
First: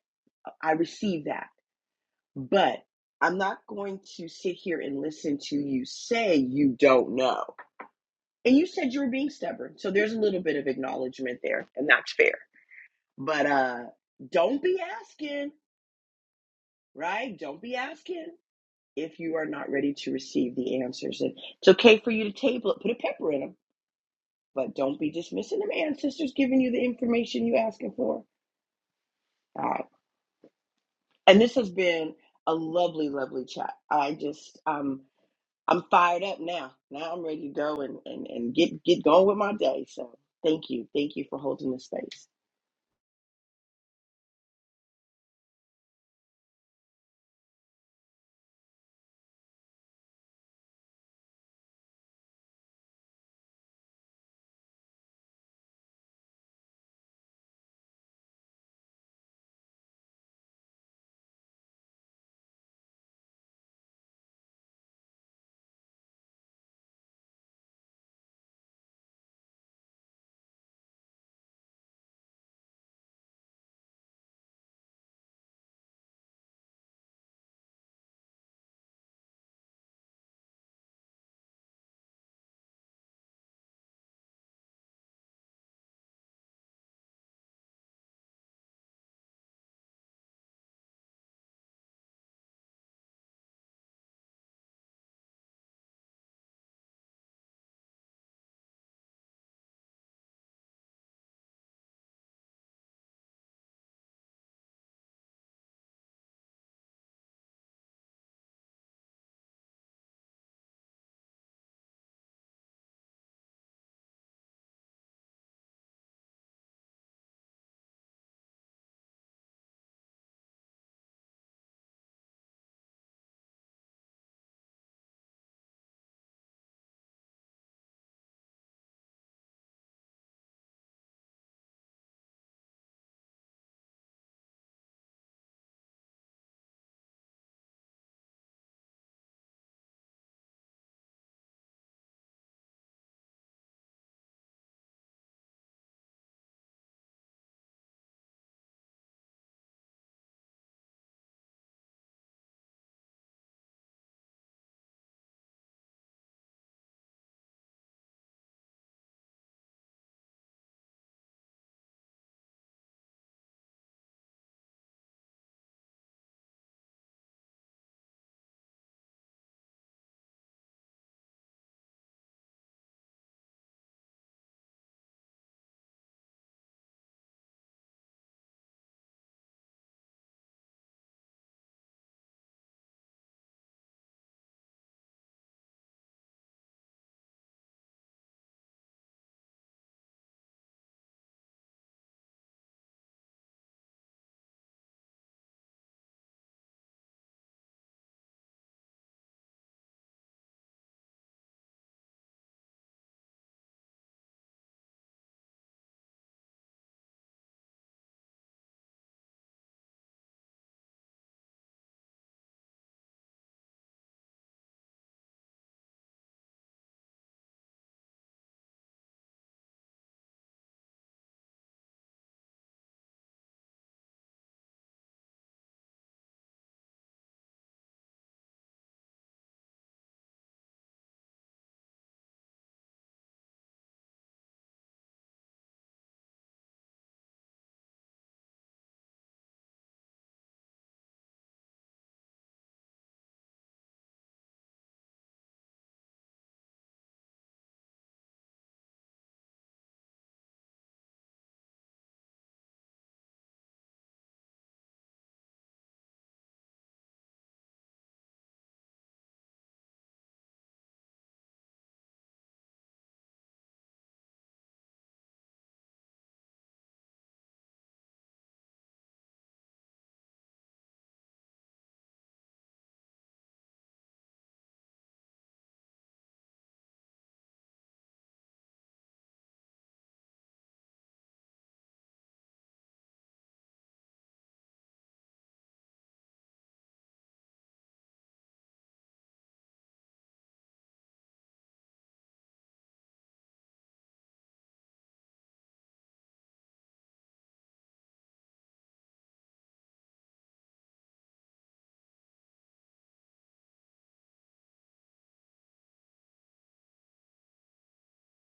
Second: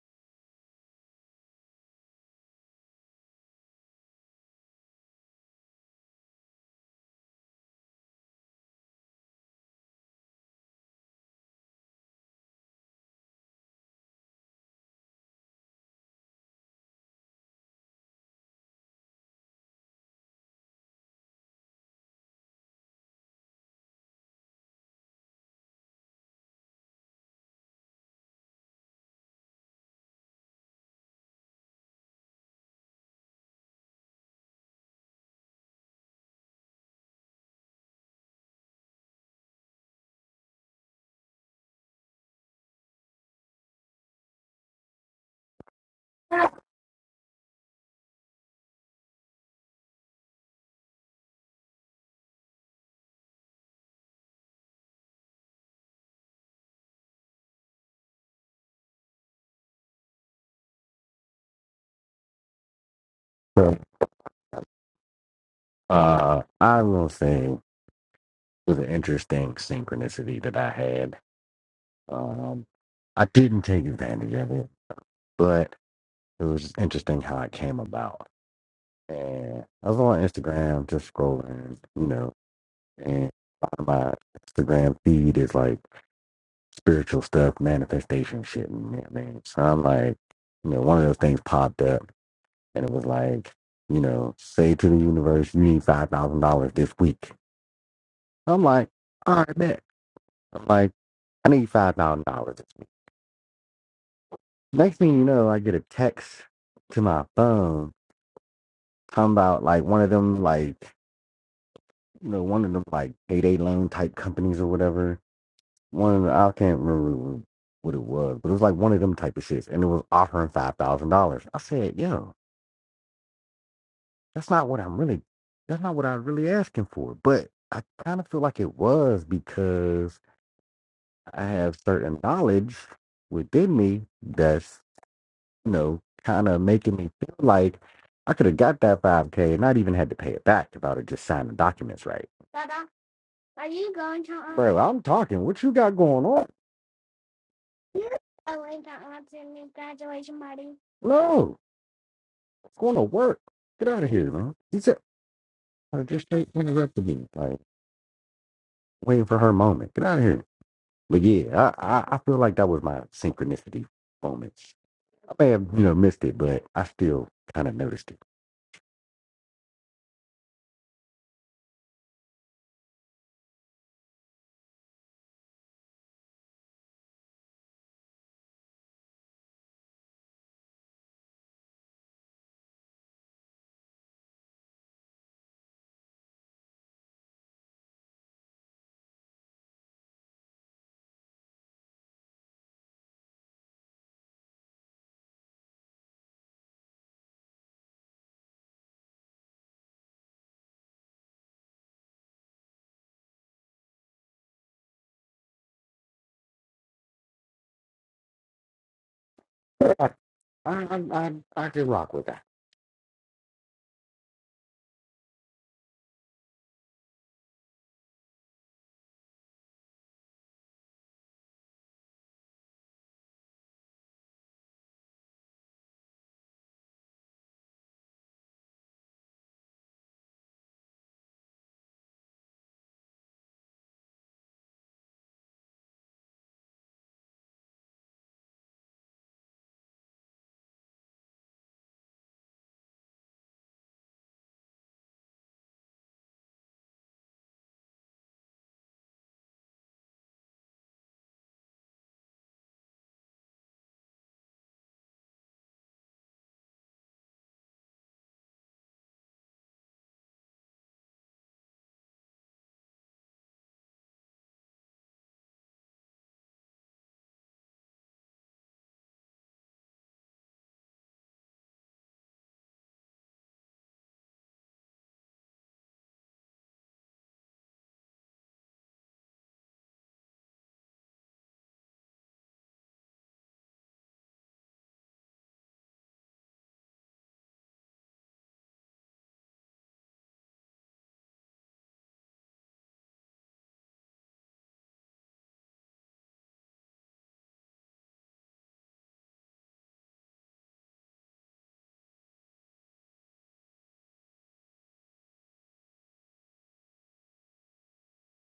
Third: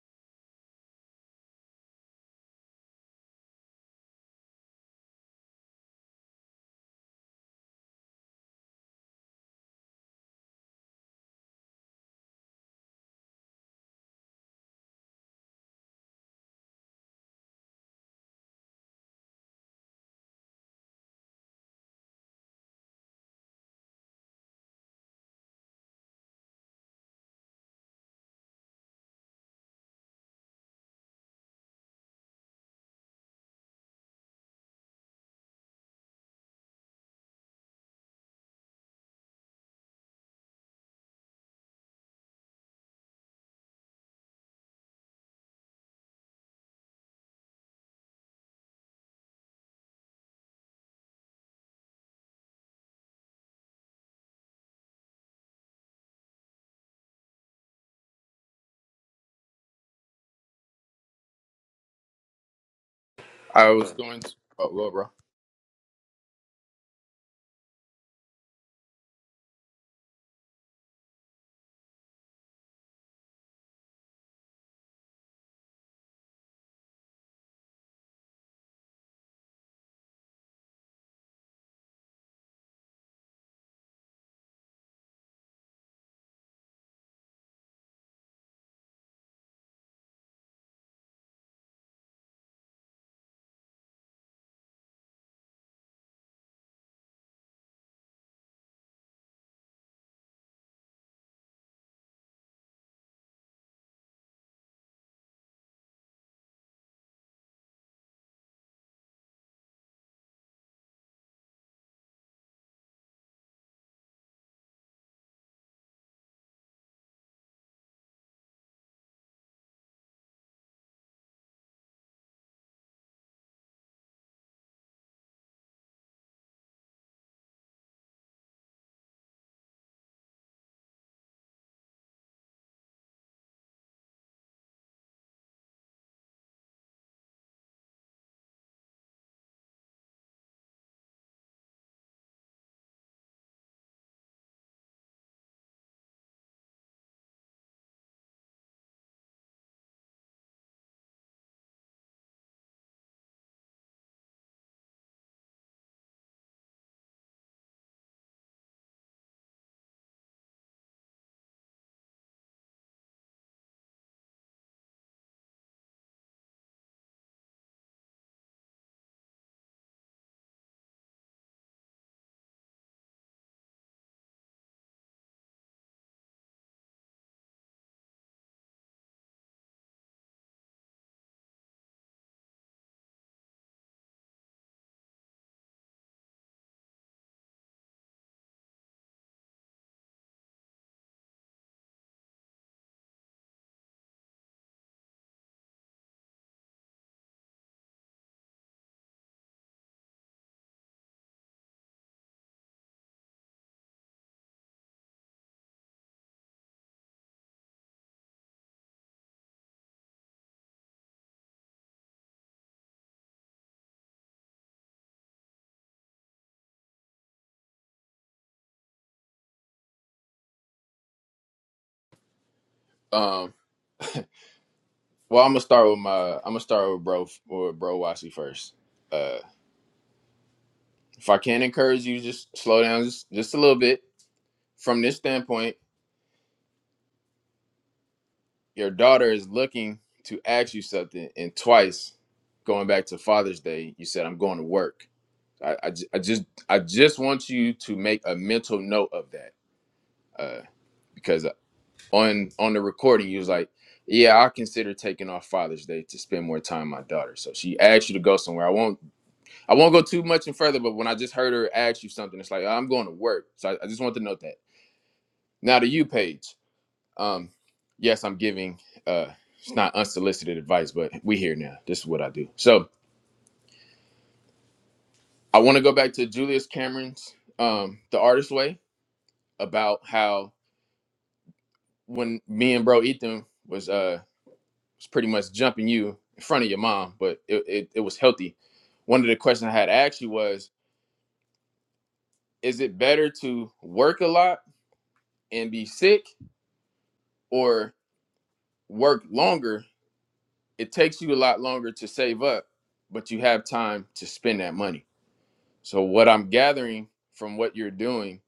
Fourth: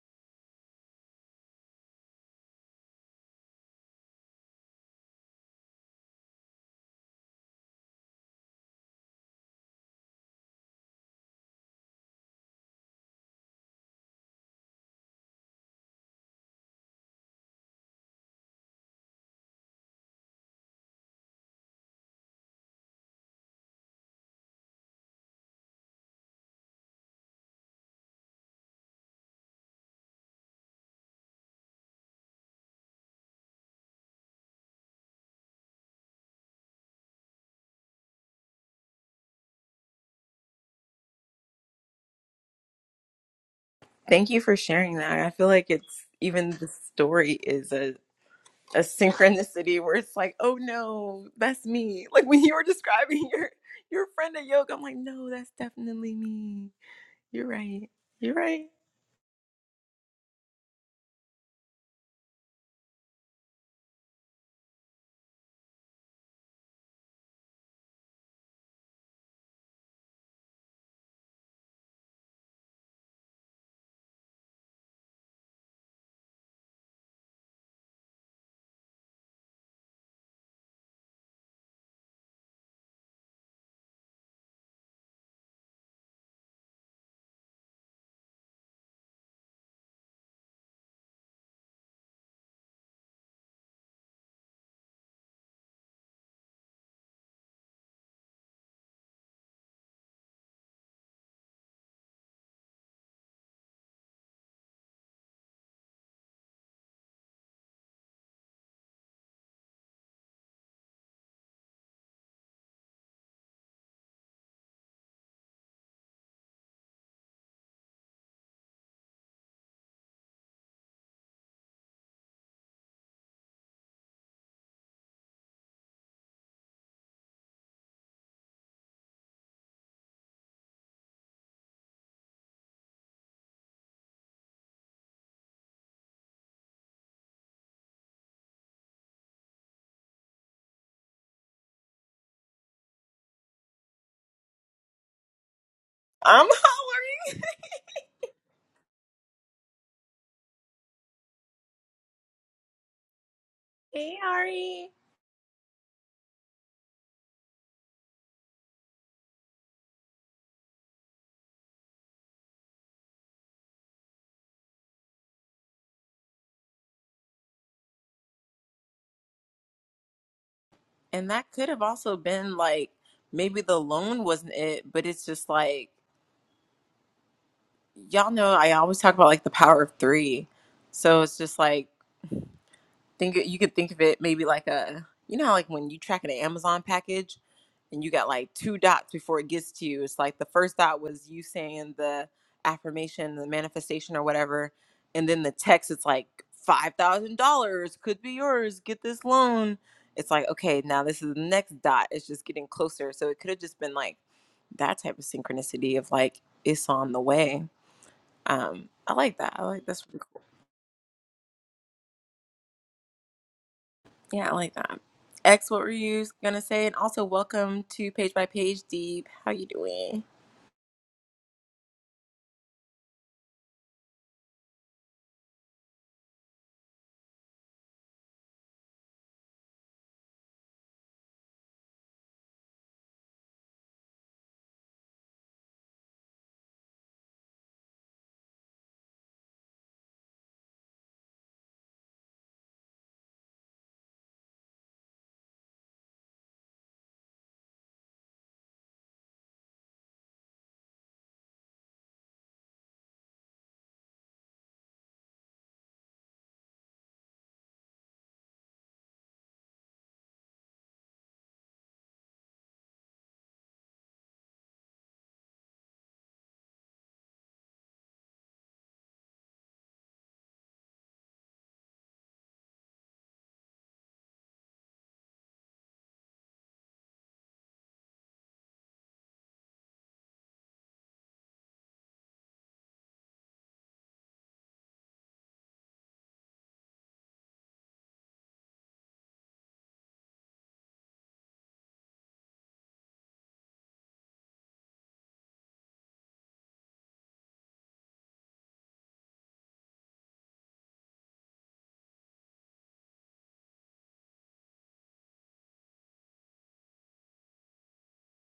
S4: I receive that. But I'm not going to sit here and listen to you say you don't know. And you said you were being stubborn. So there's a little bit of acknowledgement there, and that's fair. But uh don't be asking, right? Don't be asking if you are not ready to receive the answers. And it's okay for you to table it, put a pepper in them, but don't be dismissing them ancestors giving you the information you asking for. All right. And this has been a lovely, lovely chat. I just um I'm fired up now. Now I'm ready to go and, and, and get, get going with my day. So thank you. Thank you for holding the space.
S1: Thank you for sharing that. I feel like it's even the story is a a synchronicity where it's like, oh no, that's me. Like when you were describing your your friend at yoga, I'm like, no, that's definitely me. You're right. You're right.
S3: I
S2: So,
S3: was going. To, oh, go ahead, bro.
S2: uh, I will say it was an interesting synchronicity that I had Um, I didn't take advantage of it, but it was just interesting how it came about. And I was on Instagram just scrolling, you know, and a lot of my Instagram feed is like spiritual stuff, manifestation shit. And you know what I mean, so I'm like, you know, one of those things popped up and it was like, you know, say to the universe, you need $5,000 this week. I'm like, all right, bet. I'm like, I need $5,000 this week. Next thing you know, I get a text to my phone talking about like one of them like you know one of them like payday loan type companies or whatever. One of the, I can't remember what it was, but it was like one of them type of shits, and it was offering five thousand dollars. I said, "Yo, that's not what I'm really. That's not what I'm really asking for." But I kind of feel like it was because I have certain knowledge within me that's you know, kind of making me feel like I could have got that 5K and not even had to pay it back if I would have just signed the documents right. Bro, I'm talking. What you got going on?
S1: I'm hollering.
S2: No, it's going to work. Get out of
S1: Hey,
S2: here, man. He
S1: Ari.
S2: said, I just straight interrupted me, like waiting for her moment. Get out of here. But yeah, I, I, I feel like that was my synchronicity moment. I may have, you know, missed it, but I still kind of noticed
S1: And that could have also been like maybe the loan wasn't it, but it's just like y'all know I always talk about like the power of three. So it's just like think you could think of it maybe like a you know how like when you track an Amazon package and you got like two dots before it gets to you. It's like the first dot was you saying the affirmation, the manifestation or whatever, and then the text it's like five thousand dollars could be yours. Get this loan. It's like okay, now this is the next dot. It's just getting closer. So it could have just been like that type of synchronicity of like it's on the way. Um, I like that. I like
S2: it.
S1: this.
S2: I, I, I, I I can rock with that.
S1: Yeah, I like that. X, what were you gonna say? And also, welcome to Page by Page Deep. How you doing?
S3: Um, well, I'm gonna start with my. I'm gonna start with bro or bro Wassey first. Uh, if I can encourage you, just slow down just, just a little bit from this standpoint your daughter is looking to ask you something and twice going back to father's day you said i'm going to work i, I, ju- I just i just want you to make a mental note of that uh, because uh, on on the recording you was like yeah i consider taking off father's day to spend more time with my daughter so she asked you to go somewhere i won't i won't go too much and further but when i just heard her ask you something it's like i'm going to work so i, I just want to note that now to you paige Um, yes, I'm giving. Uh, it's not unsolicited advice, but we here now. This is what I do. So I want to go back to Julius Cameron's um, "The Artist Way" about how when me and Bro Ethan was uh was pretty much jumping you in front of your mom, but it, it, it was healthy. One of the questions I had asked you was, is it better to work a lot and be sick, or work longer? It takes you a lot longer to save up, but you have time to spend that money So what I'm gathering from what you're doing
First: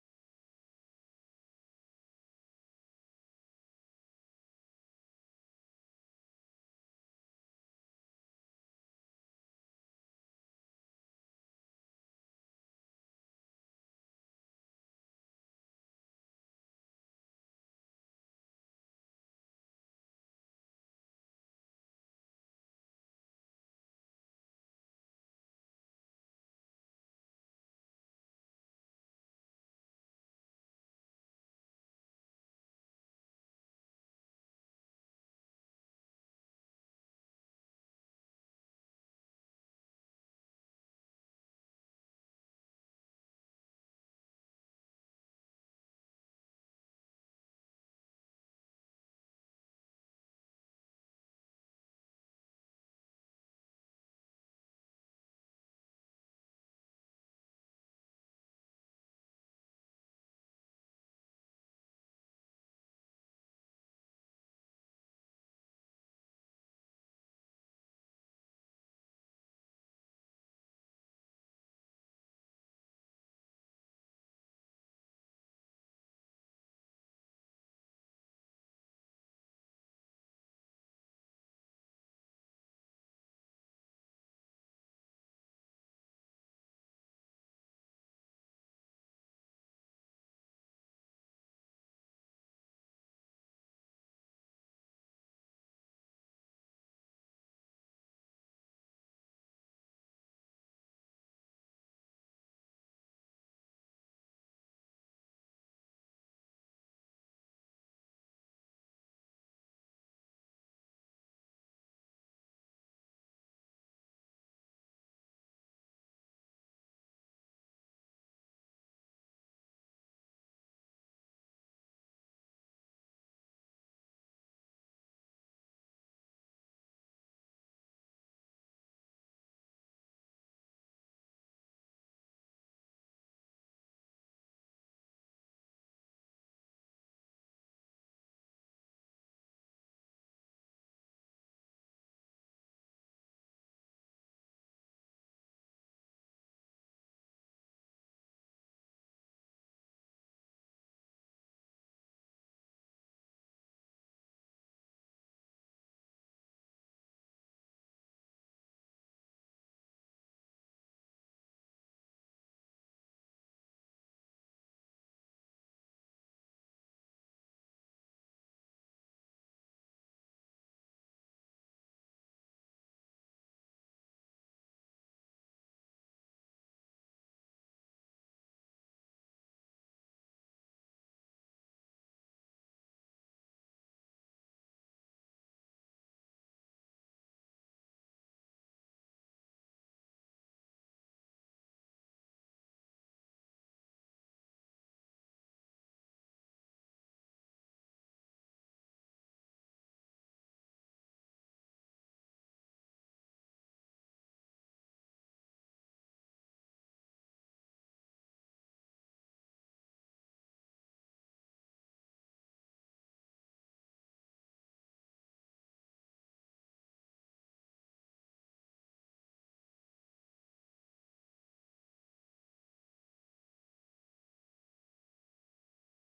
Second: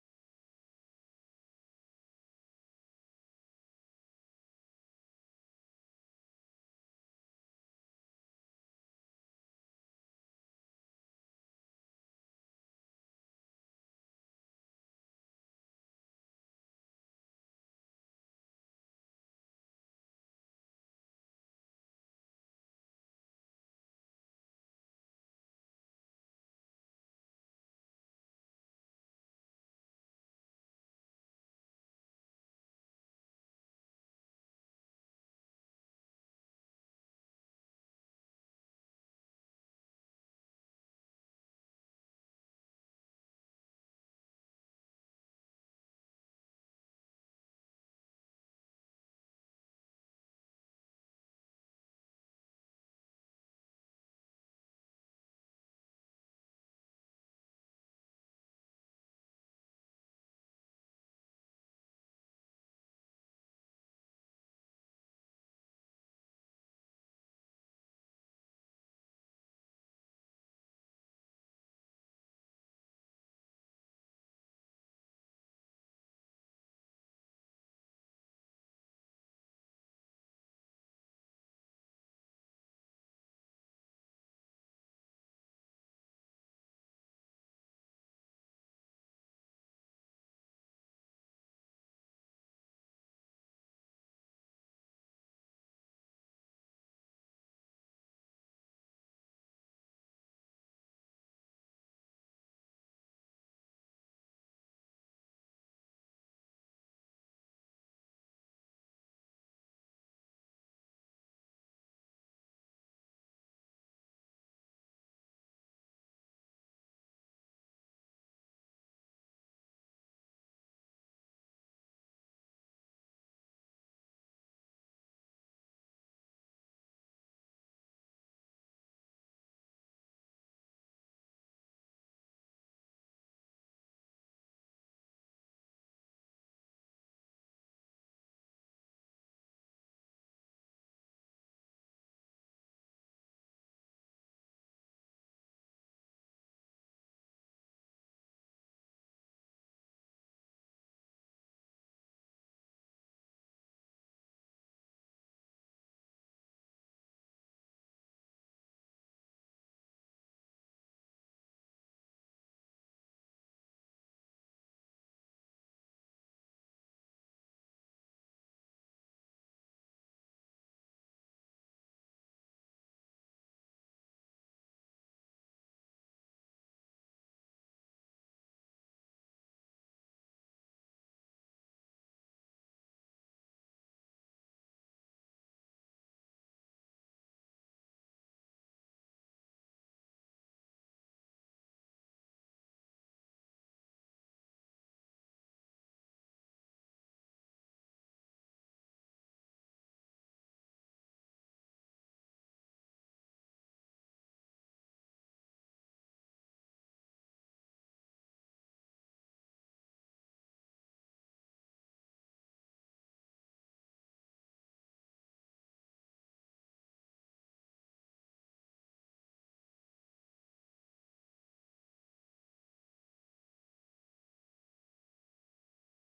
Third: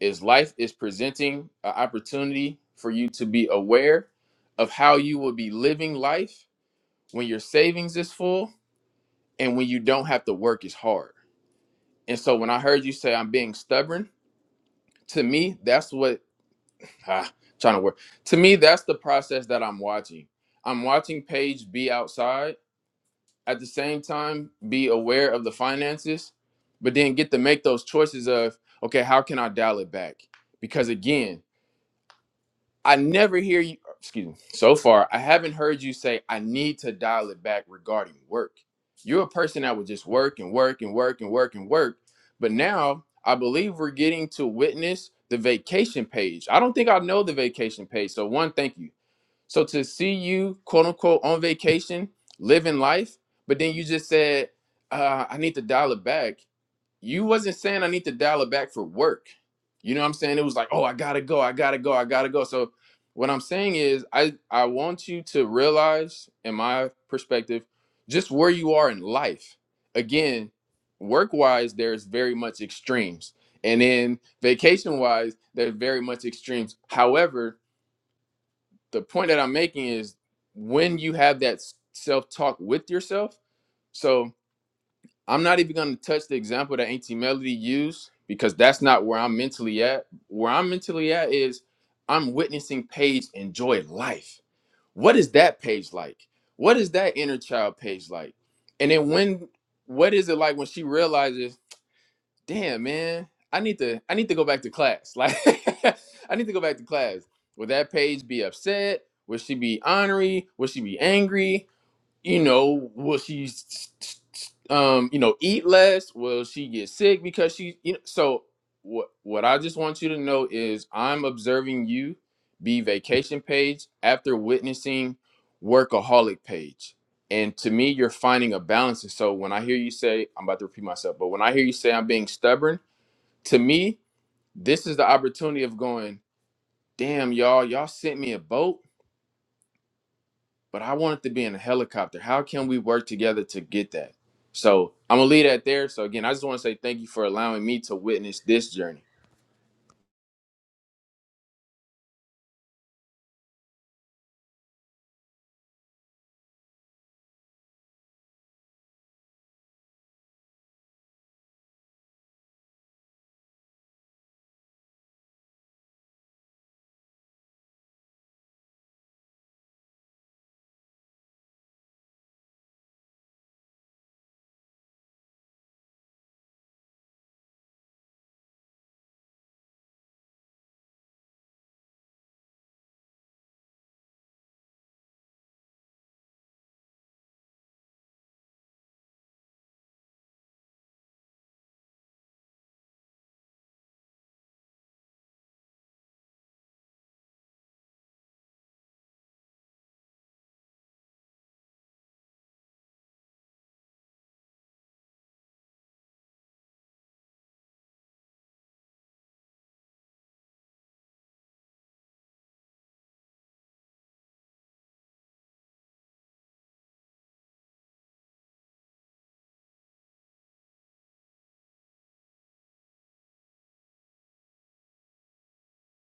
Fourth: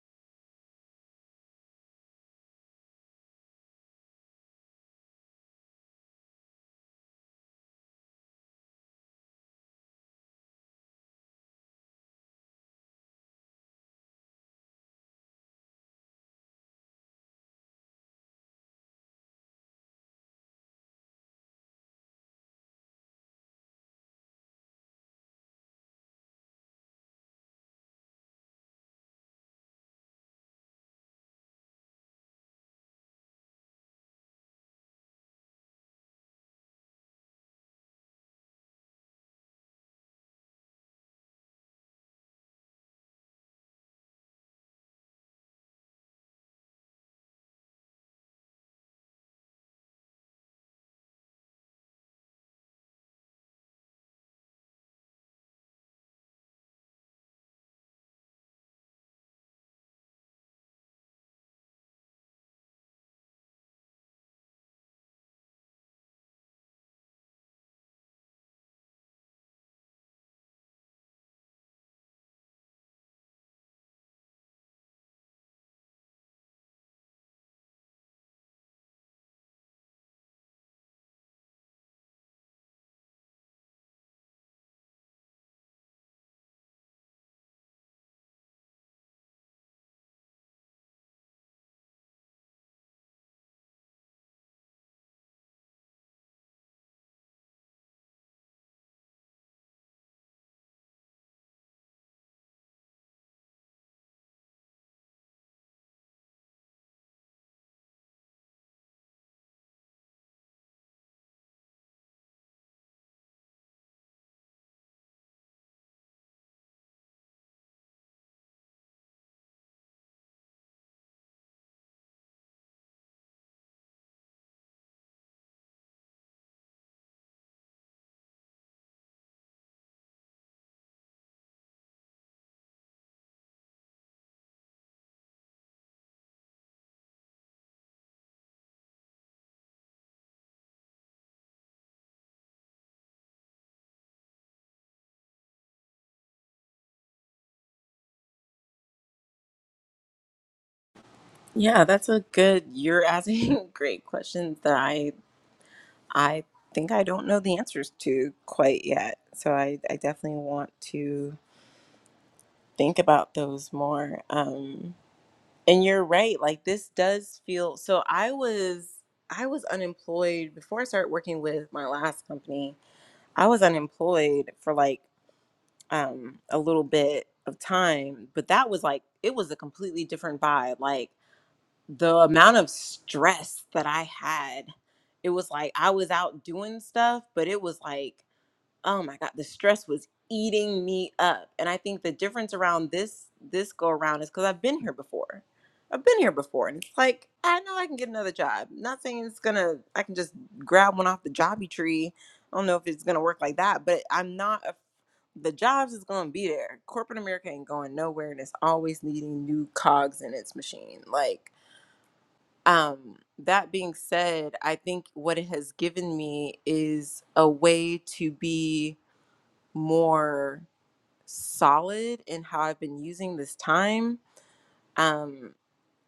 S3: is life is presenting an opportunity for you to be aware of how you will be living life when your savings is full and when you don't have to work as hard. And so when I heard you say I'm being stubborn, to me that's what ah, trying to work. To me that's the process that I'm watching. I'm watching Paige be outside at the same time be aware of the finances, but then get to make those choices of, okay, how can I dial it back? Because again, I never hear you, excuse me, so far, I haven't heard you say, I need to dial it back regarding work. You're a person that would just work and work and work and work and work. But now I believe we're getting to witness the vacation page. I don't think I know the vacation page. So, one, thank you. So to see you, quote unquote, on vacation, living life, but then you just said, uh, I need to dial it back. You wasn't saying I need to dial it back for work. You know what I'm saying? It was like, oh, I gotta go, I gotta go, I gotta go. So what I'm saying is I, I want you to realize, in my perspective, just where you are in life. Again, work-wise, there's very much extremes. And then vacation-wise, there's very much extremes. However, the point that I'm making is when you have that self talk with yourself. So I'm not even going to touch the example that Auntie Melody used because that's not where I'm mentally at. Where I'm mentally at is I'm witnessing Paige enjoy life. What is that page like? What is that inner child page like? And then when, what is it like when she realizes? damn man i need to i need to go back to class like i need to go back to class would that page be upset would she be ornery would she be angry you know, will she, s- s- s- um, you know, eat less? Will she get sick because she, you know? So what? What I just want you to know is, I'm observing you be vacation page after witnessing workaholic page, and to me, you're finding a balance. And so when I hear you say, I'm about to repeat myself, but when I hear you say I'm being stubborn, to me, this is the opportunity of going, damn y'all, y'all sent me a boat but I want it to be in a helicopter. How can we work together to get that? So I'm gonna leave that there. So again, I just want to say thank you for allowing me to witness this journey.
S1: Yeah, that's a good. You're asking great questions that I I think I don't know the answers to quite yet. So I I definitely want to think about those more. Um, and you're right. Like this does feel. So I was I was unemployed before I started working with my last company. I was unemployed for like um a little bit of time but that was like it was a completely different vibe like the amount of stress that i had it was like i was out doing stuff but it was like oh my god the stress was eating me up and i think the difference around this this go around is because i've been here before i've been here before and it's like i know i can get another job not saying it's gonna i can just grab one off the jobby tree i don't know if it's gonna work like that but i'm not a, the jobs is gonna be there corporate america ain't going nowhere and it's always needing new cogs in its machine like um that being said i think what it has given me is a way to be more solid in how I've been using this time. Um,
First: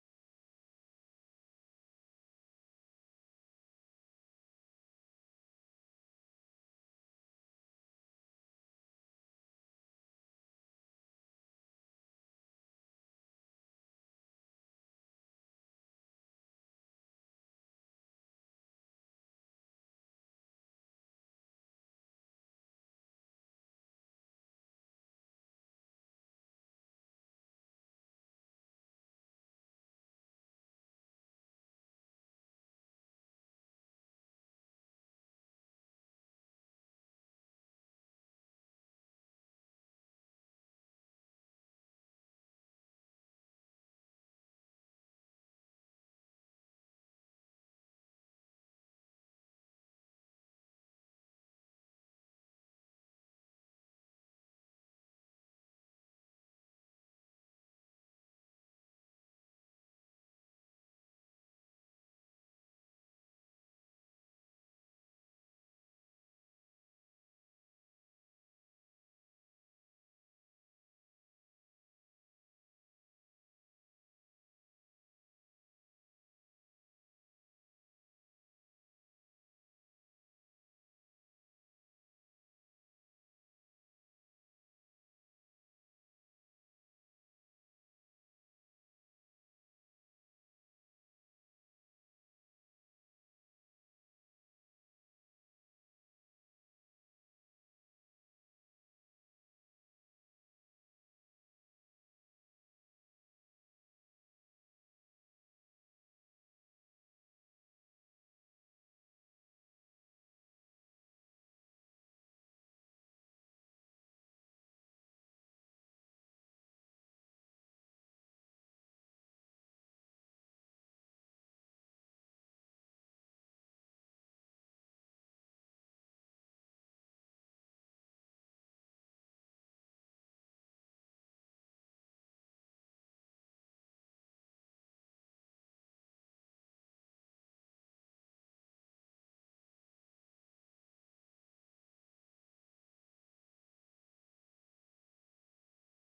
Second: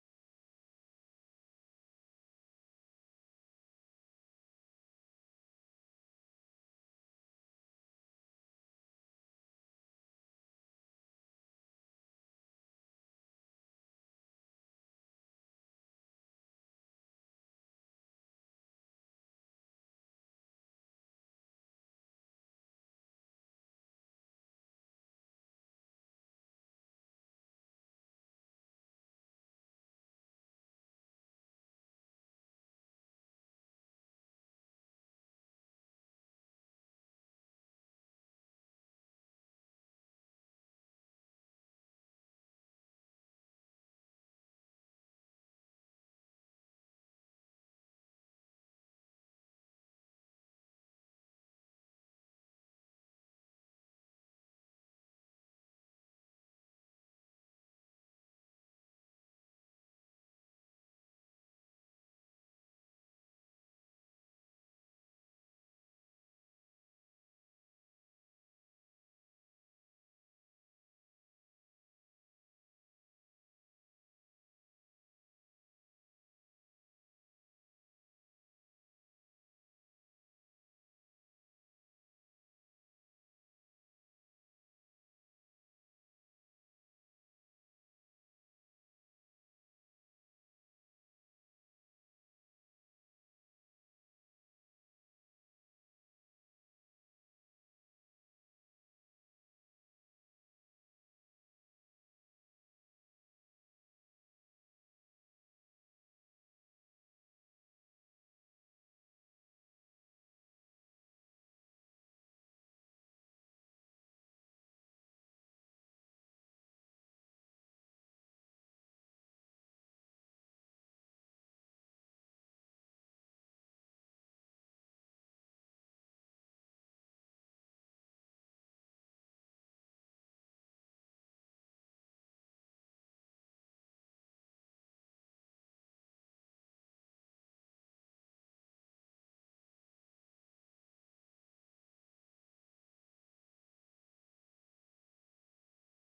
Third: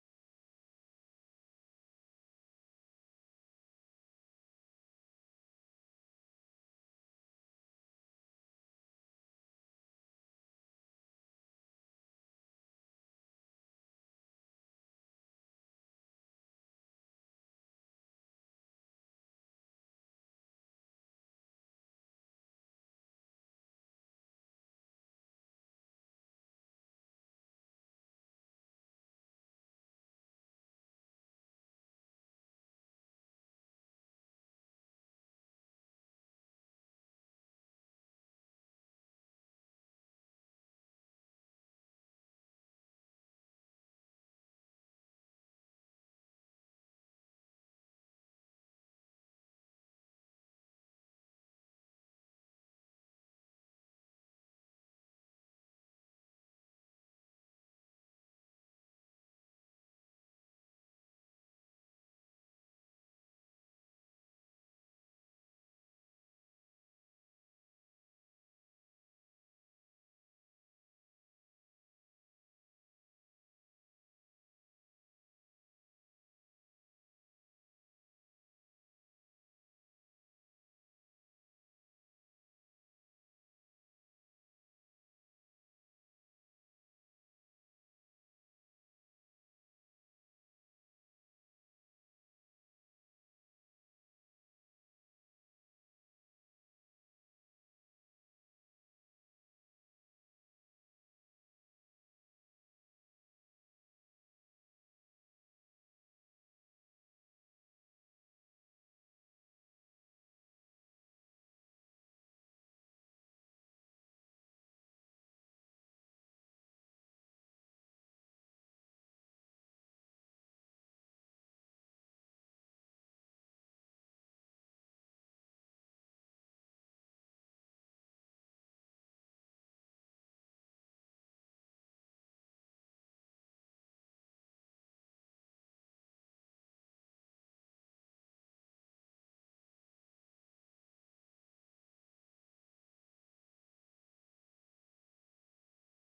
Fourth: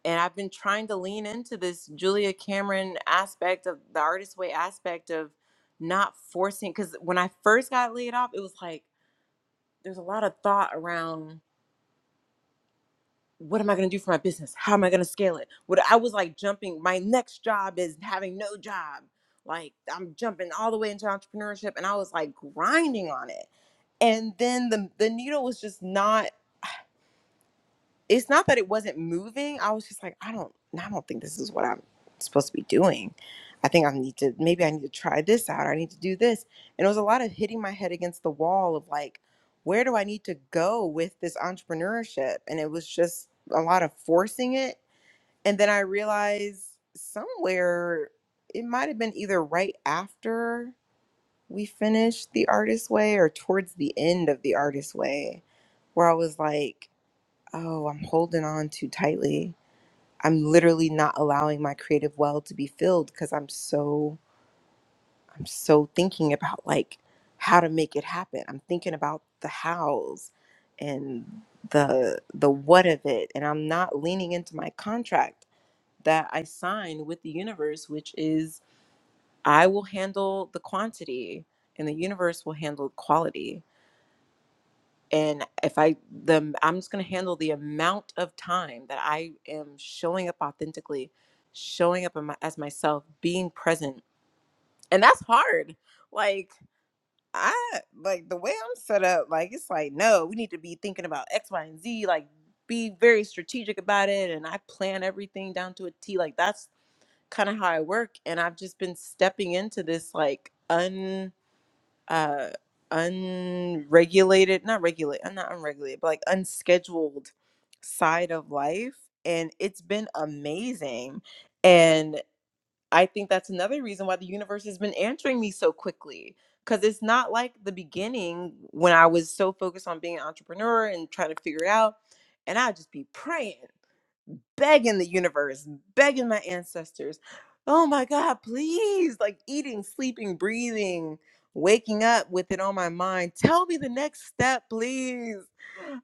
S1: and I've been trying to lean into this Julia Cameron aspect of the artist way aspect of not forcing. Because when I first got laid off, it was like there's a lot of thought around what am I going to do for my business? How am I going to scale it? What I was like jumping, my next job is having no job. Like I'm jumping all the way into entrepreneurship and I was like grinding on it. And then the, the needle was just not it's not that it wasn't moving. I was just like, I don't, I don't think this is what I'm supposed to be doing. I think I need to, maybe I need to try this out. I need to do this. And it was a lot of hitting my head against the wall of like, where do I need to go with this entrepreneurship? And it was just a lot of forcing it. And then I realized somewhere it might have been either right after we finished The Artist Way or towards the end of The Artist Way, where I was like, Oh, I'm holding on too tightly. I'm literally not allowing my creative well to be filled because I'm so I'm so thinking about like how to make it happen. I'm thinking about the hows and the the what of it and I'm not leaning into my contract that I signed with the universe which is I will handle the quantity and the universe will handle quality and if i the i'm just going to handle the amount of time that i am showing up authentically showing up in my, as myself being present and that's hard like i like the way i'm set up like it's like no we need to be thinking about x y and z like be very strategic about it and i plan everything down to a t like that's kind of how i work and i've just been stepping into this like uh unregulated not regulate uh, not unregulated but like unscheduled side of life and it's been amazing and i think that's another reason why the universe has been answering me so quickly because it's not like the beginning when i was so focused on being an entrepreneur and trying to figure it out and i'd just be praying begging the universe, begging my ancestors, oh my God, please, like eating, sleeping, breathing, waking up with it on my mind. Tell me the next step, please.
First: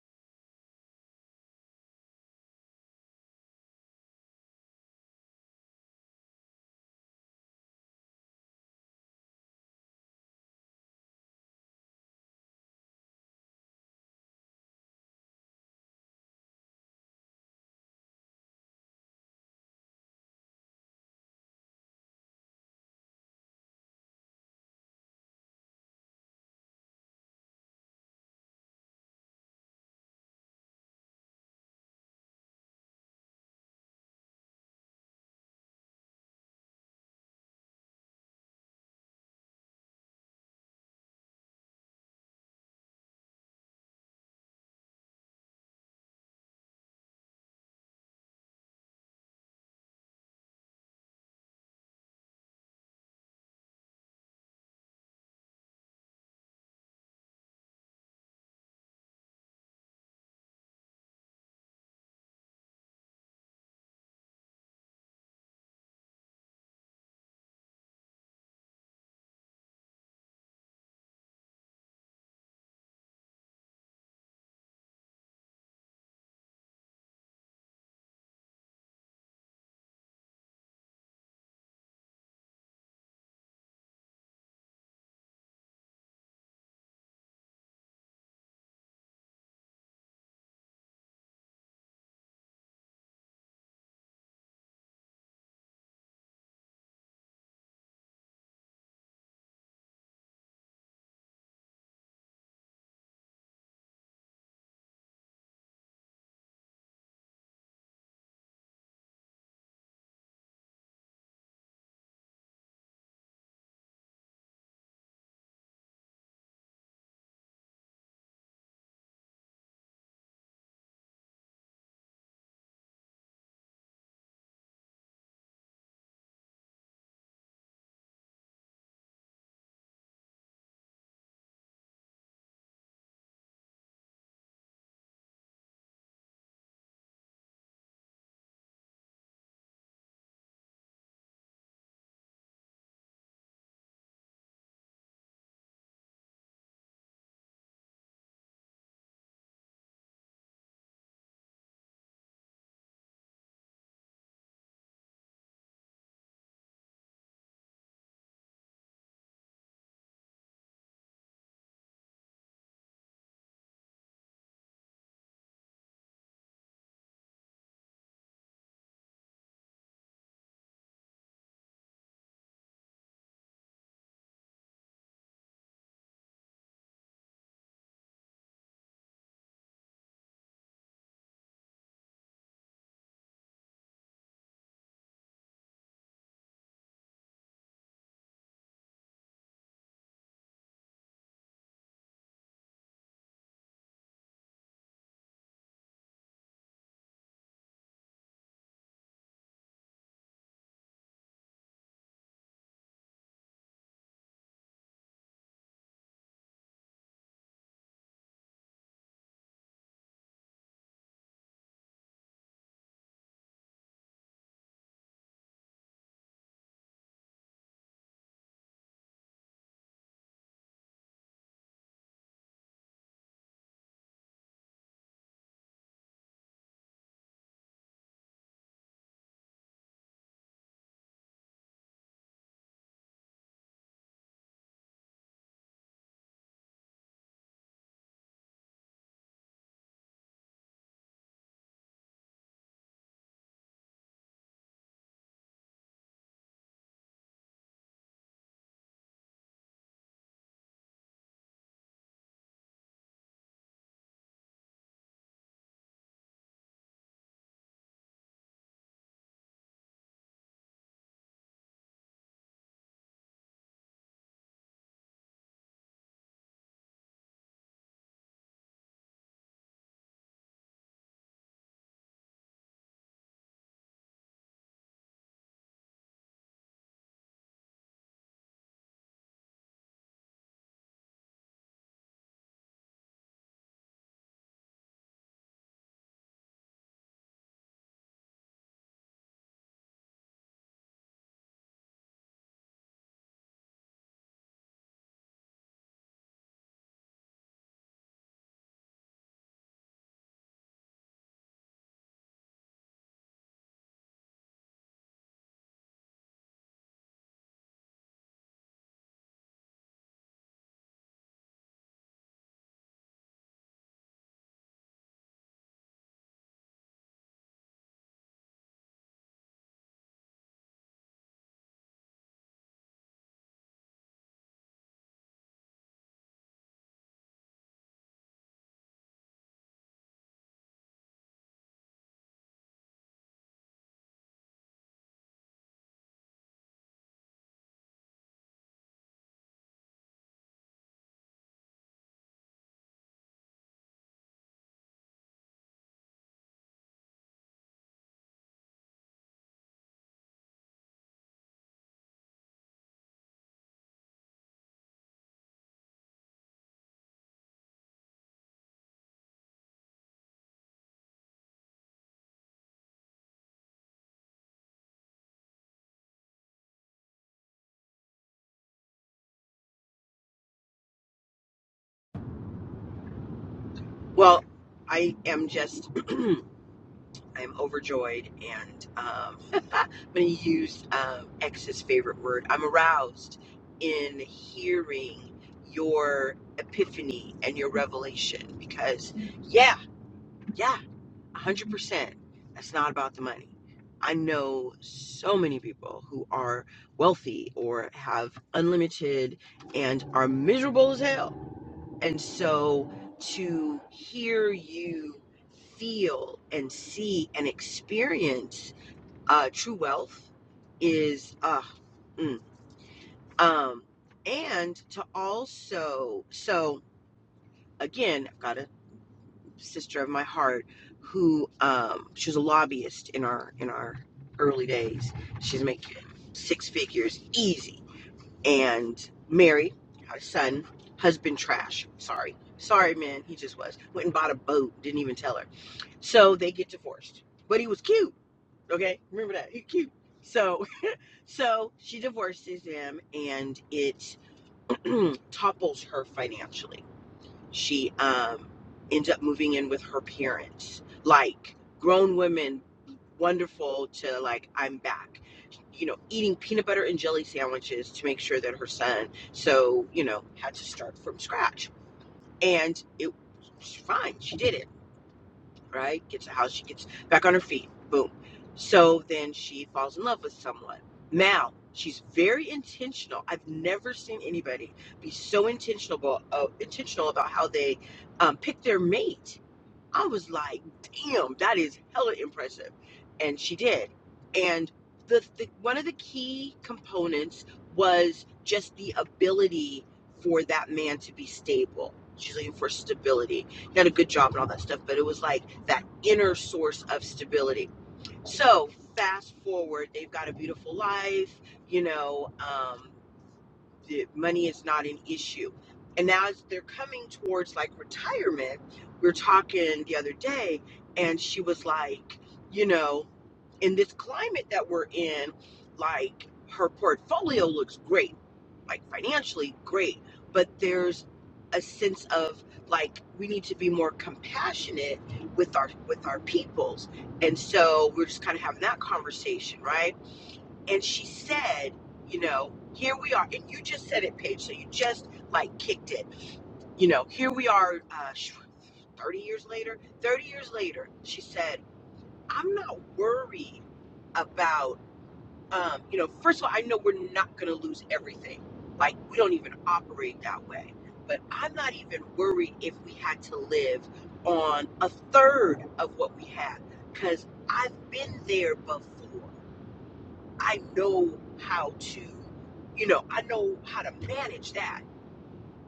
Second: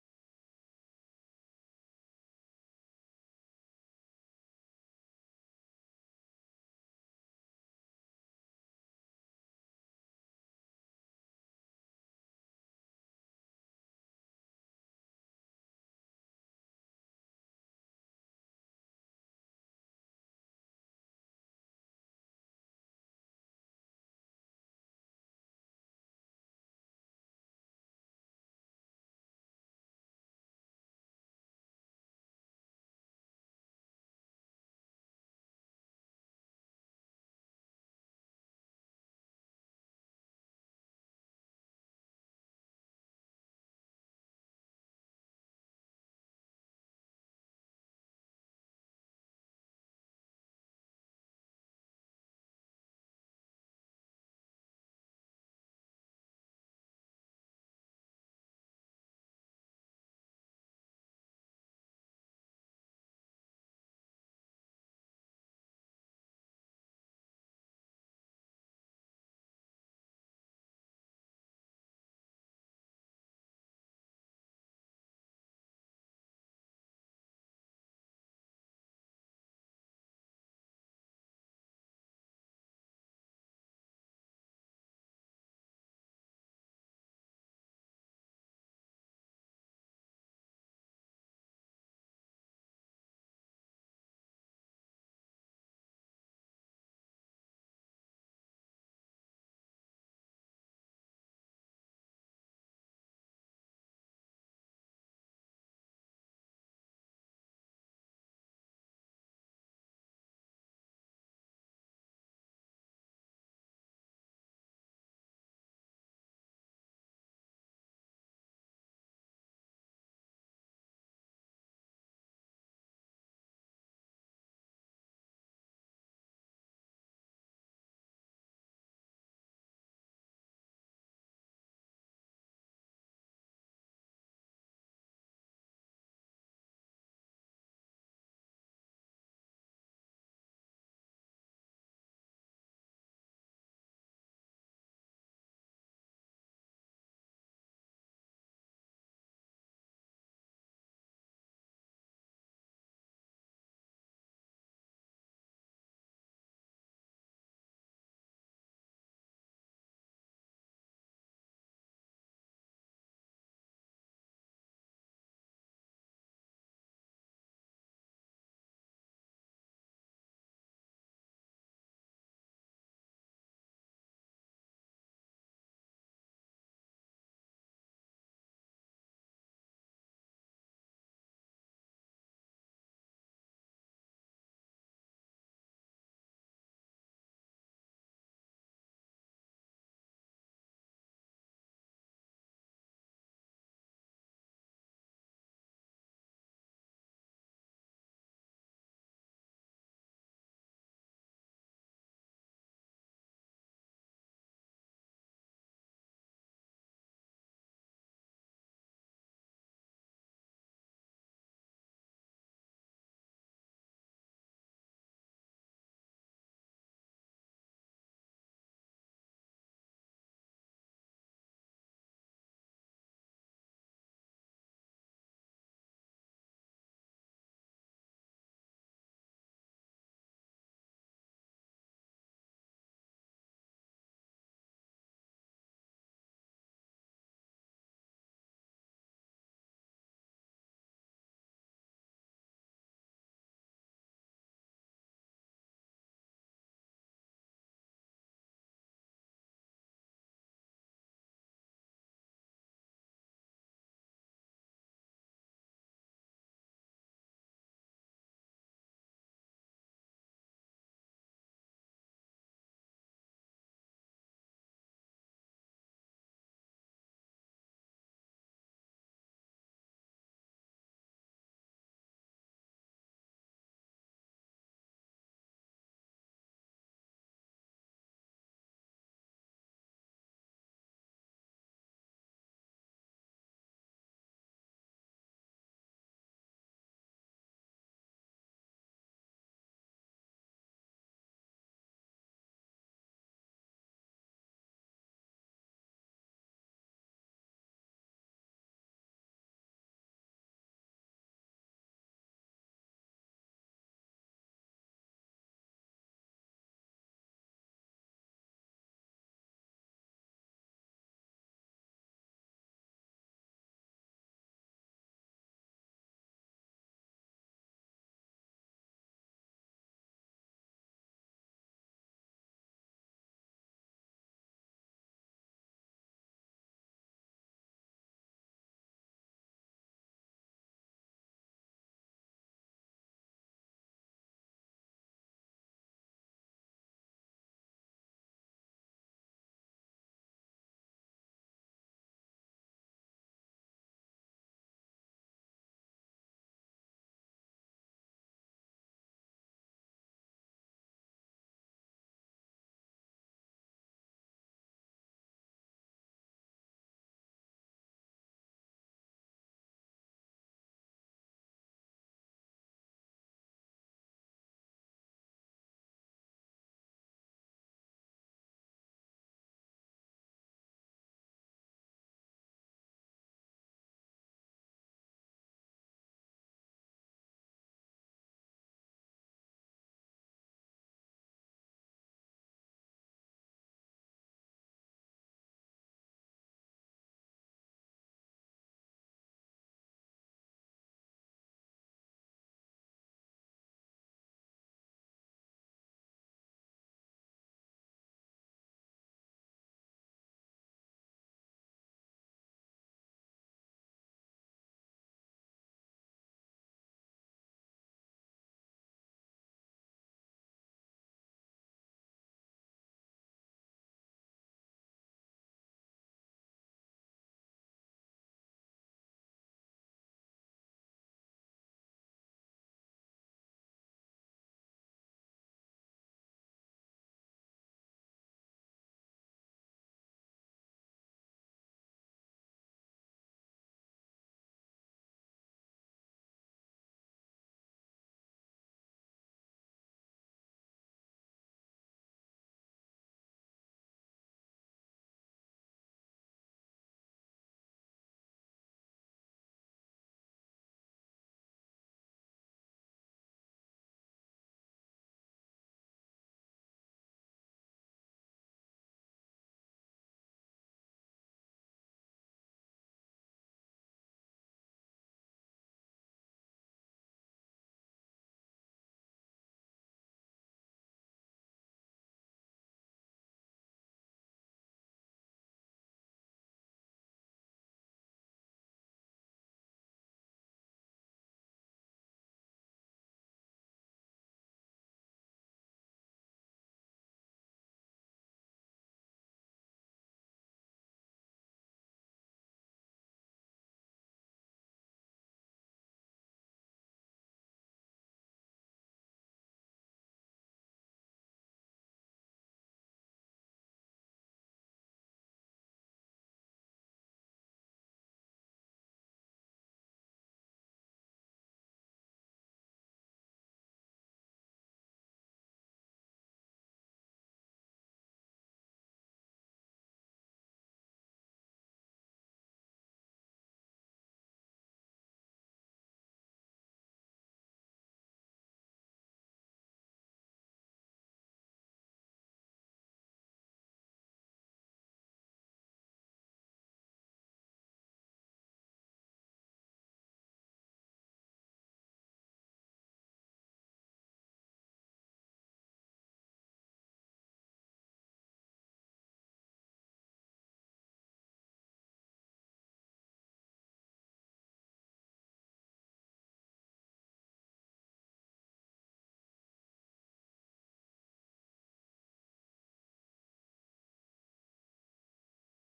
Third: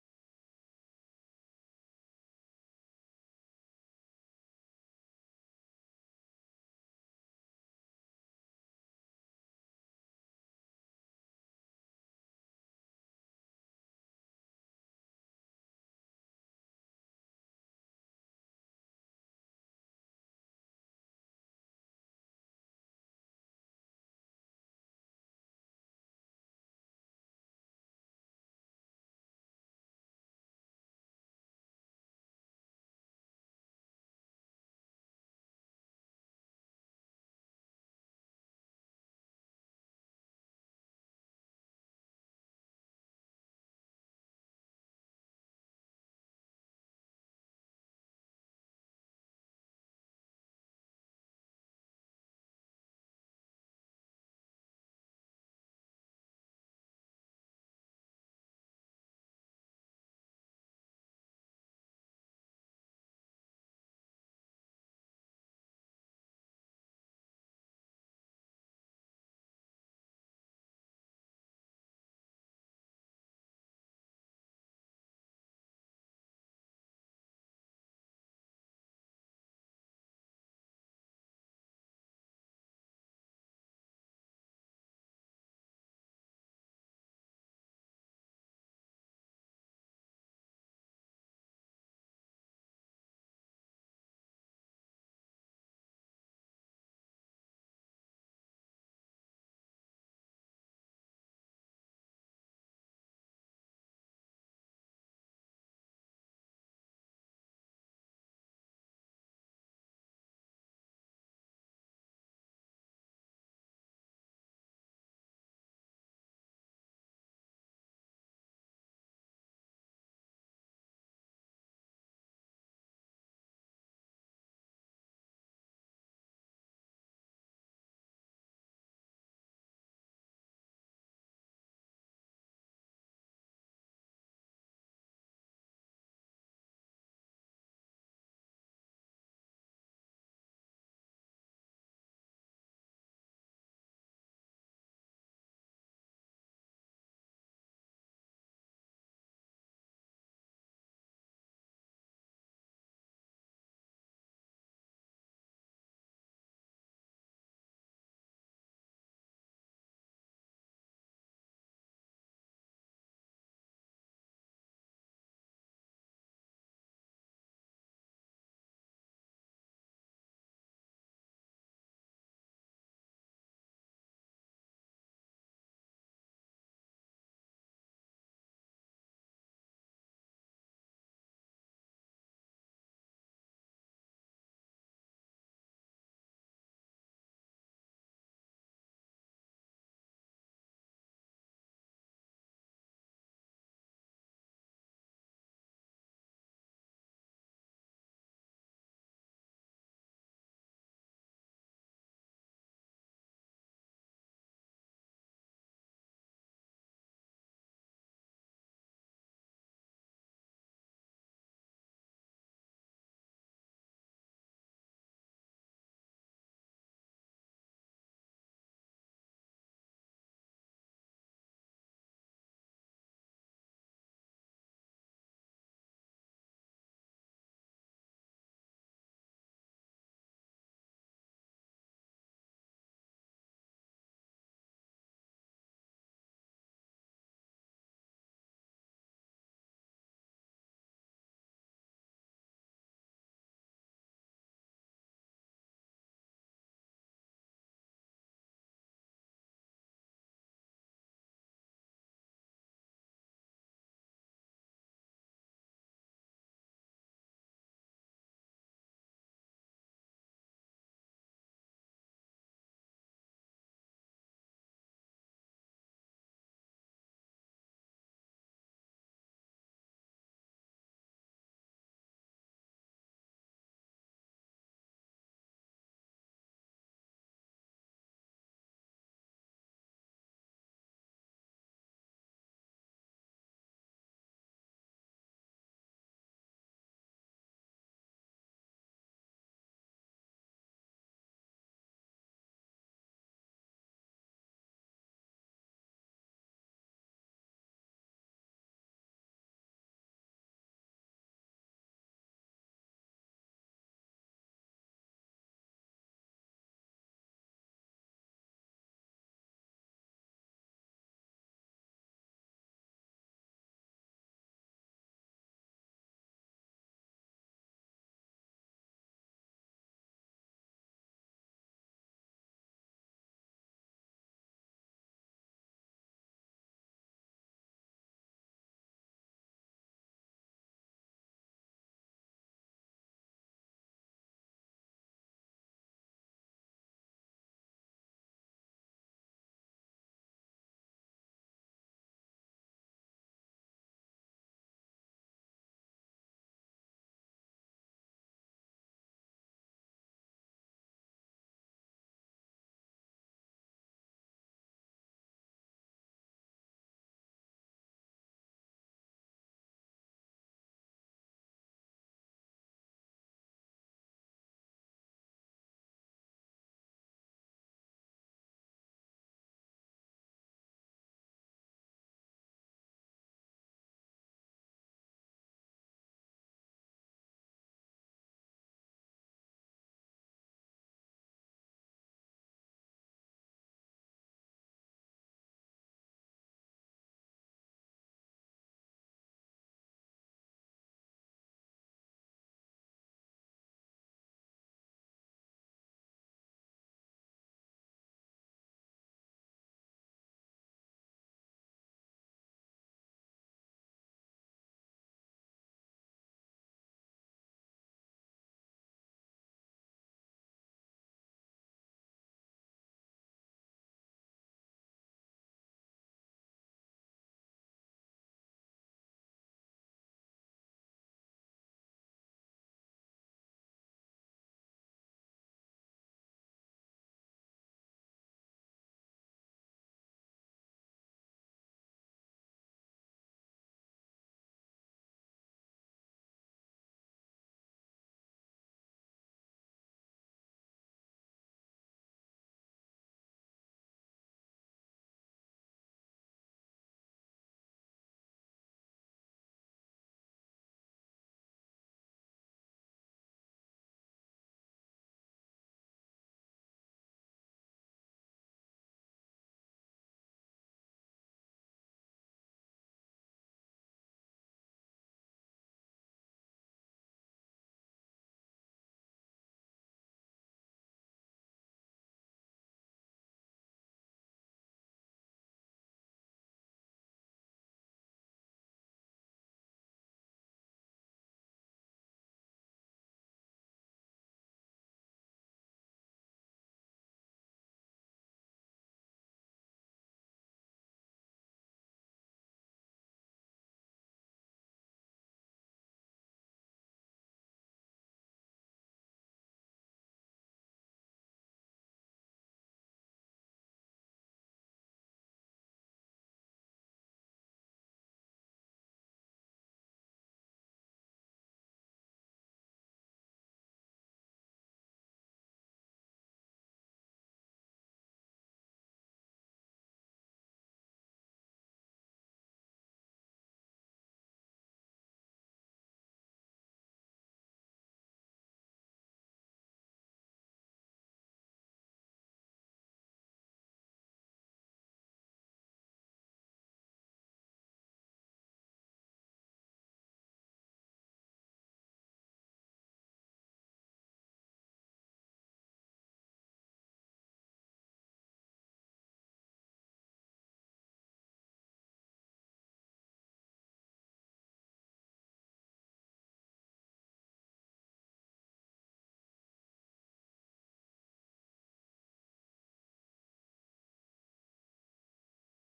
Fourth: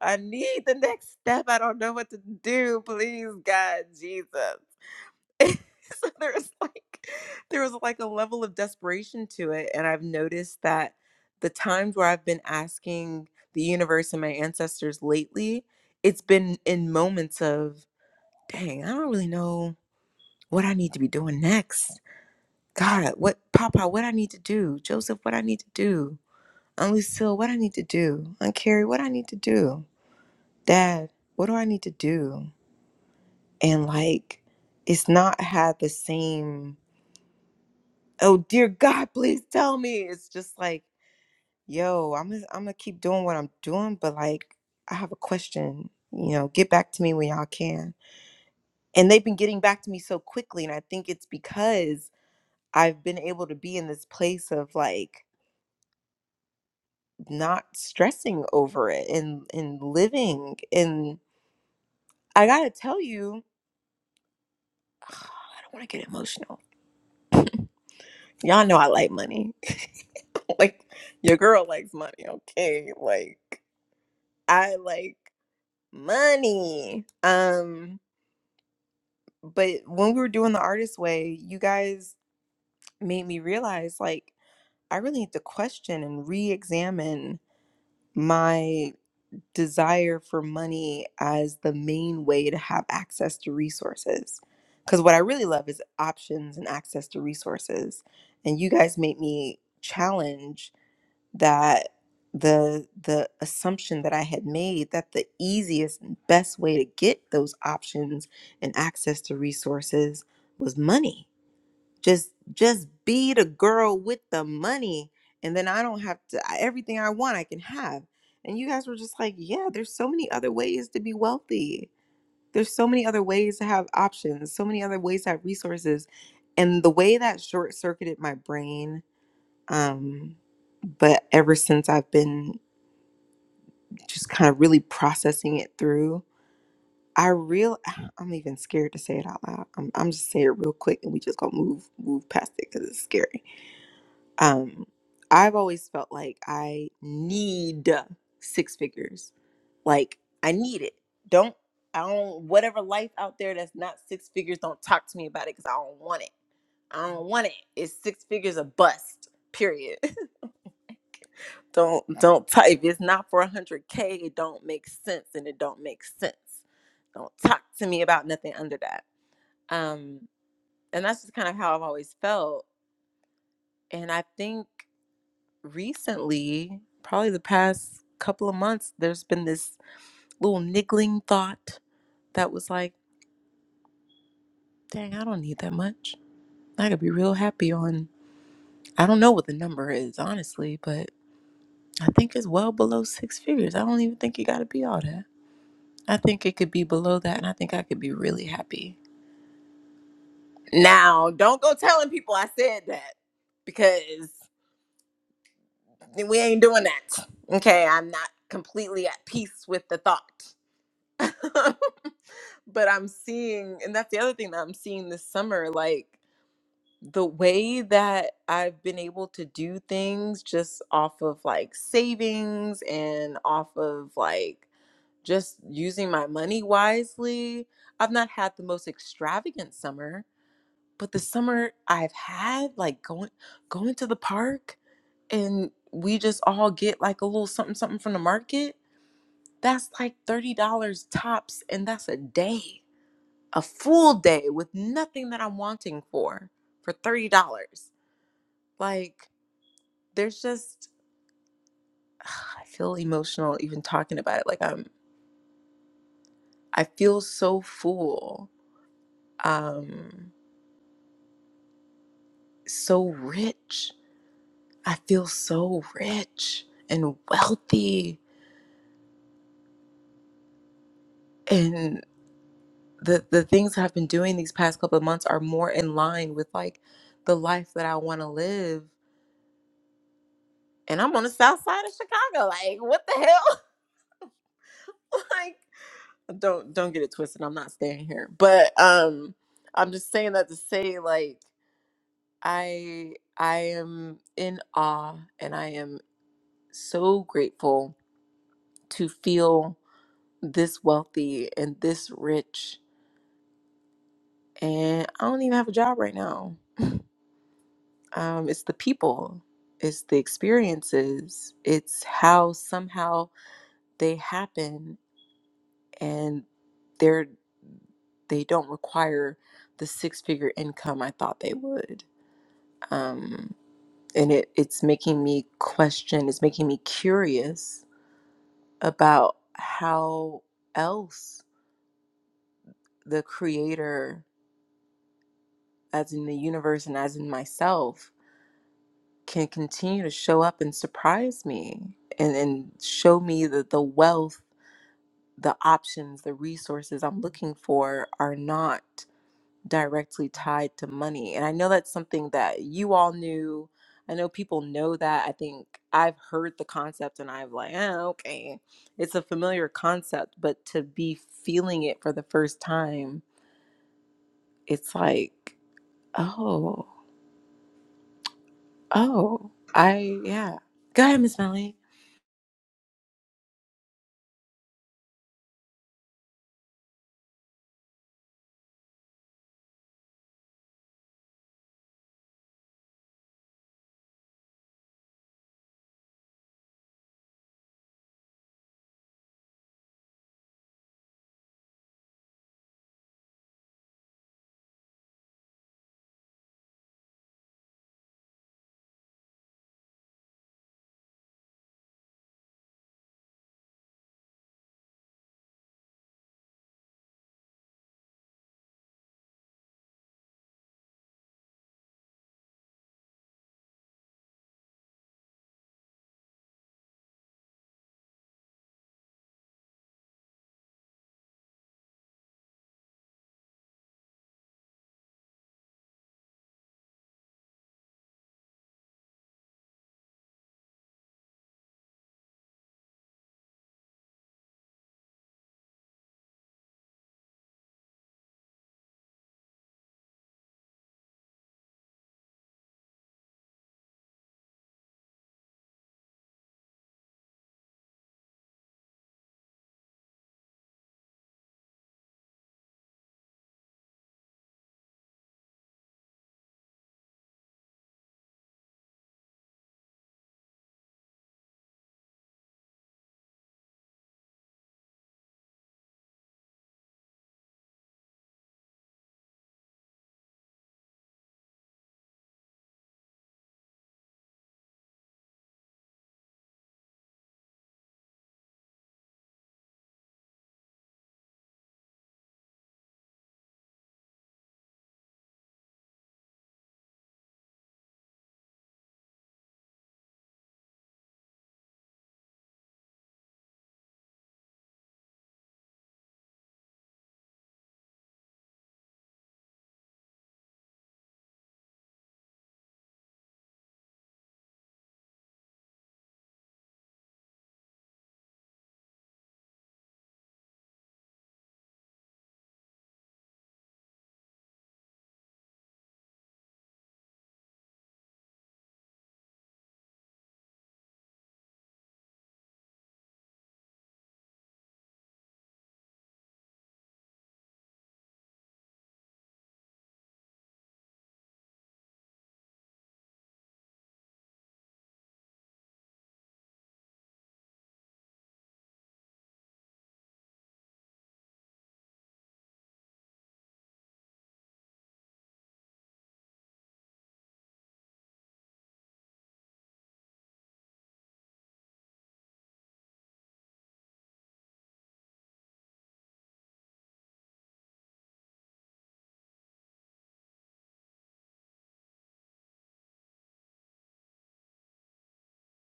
S1: I need the next step. I don't know what to do. Please, God, Jesus. so there was like there was like a level of desperation to it. And I've noticed that the times where I've been asking the universe and my ancestors lately, it's been in moments of dang, I don't really know what I need to be doing next. God, what Papa, what I need to do. Joseph, what I need to do. Aunt Lucille, what I need to do. Aunt Carrie, what I need to do. Dad, what do I need to do? And like, it's not had the same. Oh dear God, please tell me. It's just like, yo, I'm gonna, I'm gonna keep doing what I'm doing, but like, I have a question. You know, get back to me when y'all can. And they've been getting back to me so quickly, and I think it's because I've been able to be in this place of like not stressing over it and and living and I gotta tell you, I don't want to get emotional. Y'all know I like money. like your girl likes money, okay? Like I like money. Um but when we were doing the artist way, you guys made me realize like I really need to question and re-examine my desire for money as the main way to have access to resources. Because what I really love is options and access to resources. And you guys made me challenge that the the assumption that I had made that the easiest and best way to get those options and access to resources was money just just be the girl with the money and then i don't have to I- everything i want i can have and you guys were just like yeah there's so many other ways to be wealthy there's so many other ways to have options so many other ways to have resources and the way that short circuited my brain um but ever since i've been just kind of really processing it through i real i'm even scared to say it out loud i'm, I'm just saying it real quick and we just gonna move move past it because it's scary um i've always felt like i need six figures like i need it don't i don't whatever life out there that's not six figures don't talk to me about it because i don't want it i don't want it it's six figures a bust period don't don't type it's not for 100k it don't make sense and it don't make sense don't talk to me about nothing under that um and that's just kind of how i've always felt and i think recently, probably the past couple of months, there's been this little niggling thought that was like, dang, I don't need that much. I could be real happy on, I don't know what the number is, honestly, but I think it's well below six figures. I don't even think you got to be all that. I think it could be below that, and I think I could be really happy. Now, don't go telling people I said that because we ain't doing that. Okay, I'm not completely at peace with the thought. but I'm seeing, and that's the other thing that I'm seeing this summer, like the way that I've been able to do things just off of like savings and off of like just using my money wisely. I've not had the most extravagant summer, but the summer I've had, like going going to the park and we just all get like a little something something from the market, that's like $30 tops and that's a day a full day with nothing that I'm wanting for for $30. Like there's just I feel emotional even talking about it. Like I'm I feel so full. Um so rich. I feel so rich and wealthy and the the things that I've been doing these past couple of months are more in line with like the life that I want to live. And I'm on the south side of Chicago. Like what the hell? Like. don't don't get it twisted i'm not staying here but um i'm just saying that to say like i i am in awe and i am so grateful to feel this wealthy and this rich and i don't even have a job right now um it's the people it's the experiences it's how somehow they happen and they're they don't require the six figure income i thought they would um, and it, it's making me question it's making me curious about how else the creator as in the universe and as in myself can continue to show up and surprise me and, and show me that the wealth the options the resources i'm looking for are not directly tied to money. And I know that's something that you all knew. I know people know that. I think I've heard the concept and I've like, oh, okay. It's a familiar concept, but to be feeling it for the first time, it's like, oh, oh, I, yeah. Go ahead, Miss Melly.
S4: Well, I am just, I'm overjoyed and um, I'm going to use um, X's favorite word. I'm aroused in hearing your epiphany and your revelation because, yeah, yeah. 100%. That's not about the money. I know so many people who are wealthy or have unlimited and are miserable as hell. And so to hear you feel and see and experience uh, true wealth is, uh, mm. um, and to also, so again, gotta sister of my heart who um she was a lobbyist in our in our early days she's making six figures easy and married had a son husband trash sorry sorry man he just was went and bought a boat didn't even tell her so they get divorced but he was cute okay remember that he cute so so she divorces him and it topples her financially she um ends up moving in with her parents like grown women wonderful to like i'm back you know eating peanut butter and jelly sandwiches to make sure that her son so you know had to start from scratch and it was fine she did it right? Gets a house, she gets back on her feet, boom. So then she falls in love with someone. Now, she's very intentional. I've never seen anybody be so intentional, uh, intentional about how they um, pick their mate I was like, damn, that is hella impressive. And she did. And the, the one of the key components was just the ability for that man to be stable. She's looking for stability. He had a good job and all that stuff, but it was like that inner source of stability. So fast forward, they've got a beautiful life, you know. um, the money is not an issue. And now as they're coming towards like retirement, we were talking the other day, and she was like, you know, in this climate that we're in, like her portfolio looks great, like financially great, but there's a sense of like we need to be more compassionate with our with our peoples. And so we're just kind of having that conversation, right? and she said, you know, here we are, and you just said it, Paige. So you just like kicked it. You know, here we are, uh, sh- 30 years later. 30 years later, she said, I'm not worried about, um, you know, first of all, I know we're not going to lose everything. Like we don't even operate that way. But I'm not even worried if we had to live on a third of what we have, because I've been there before. I know how to, you know, I know how to manage that.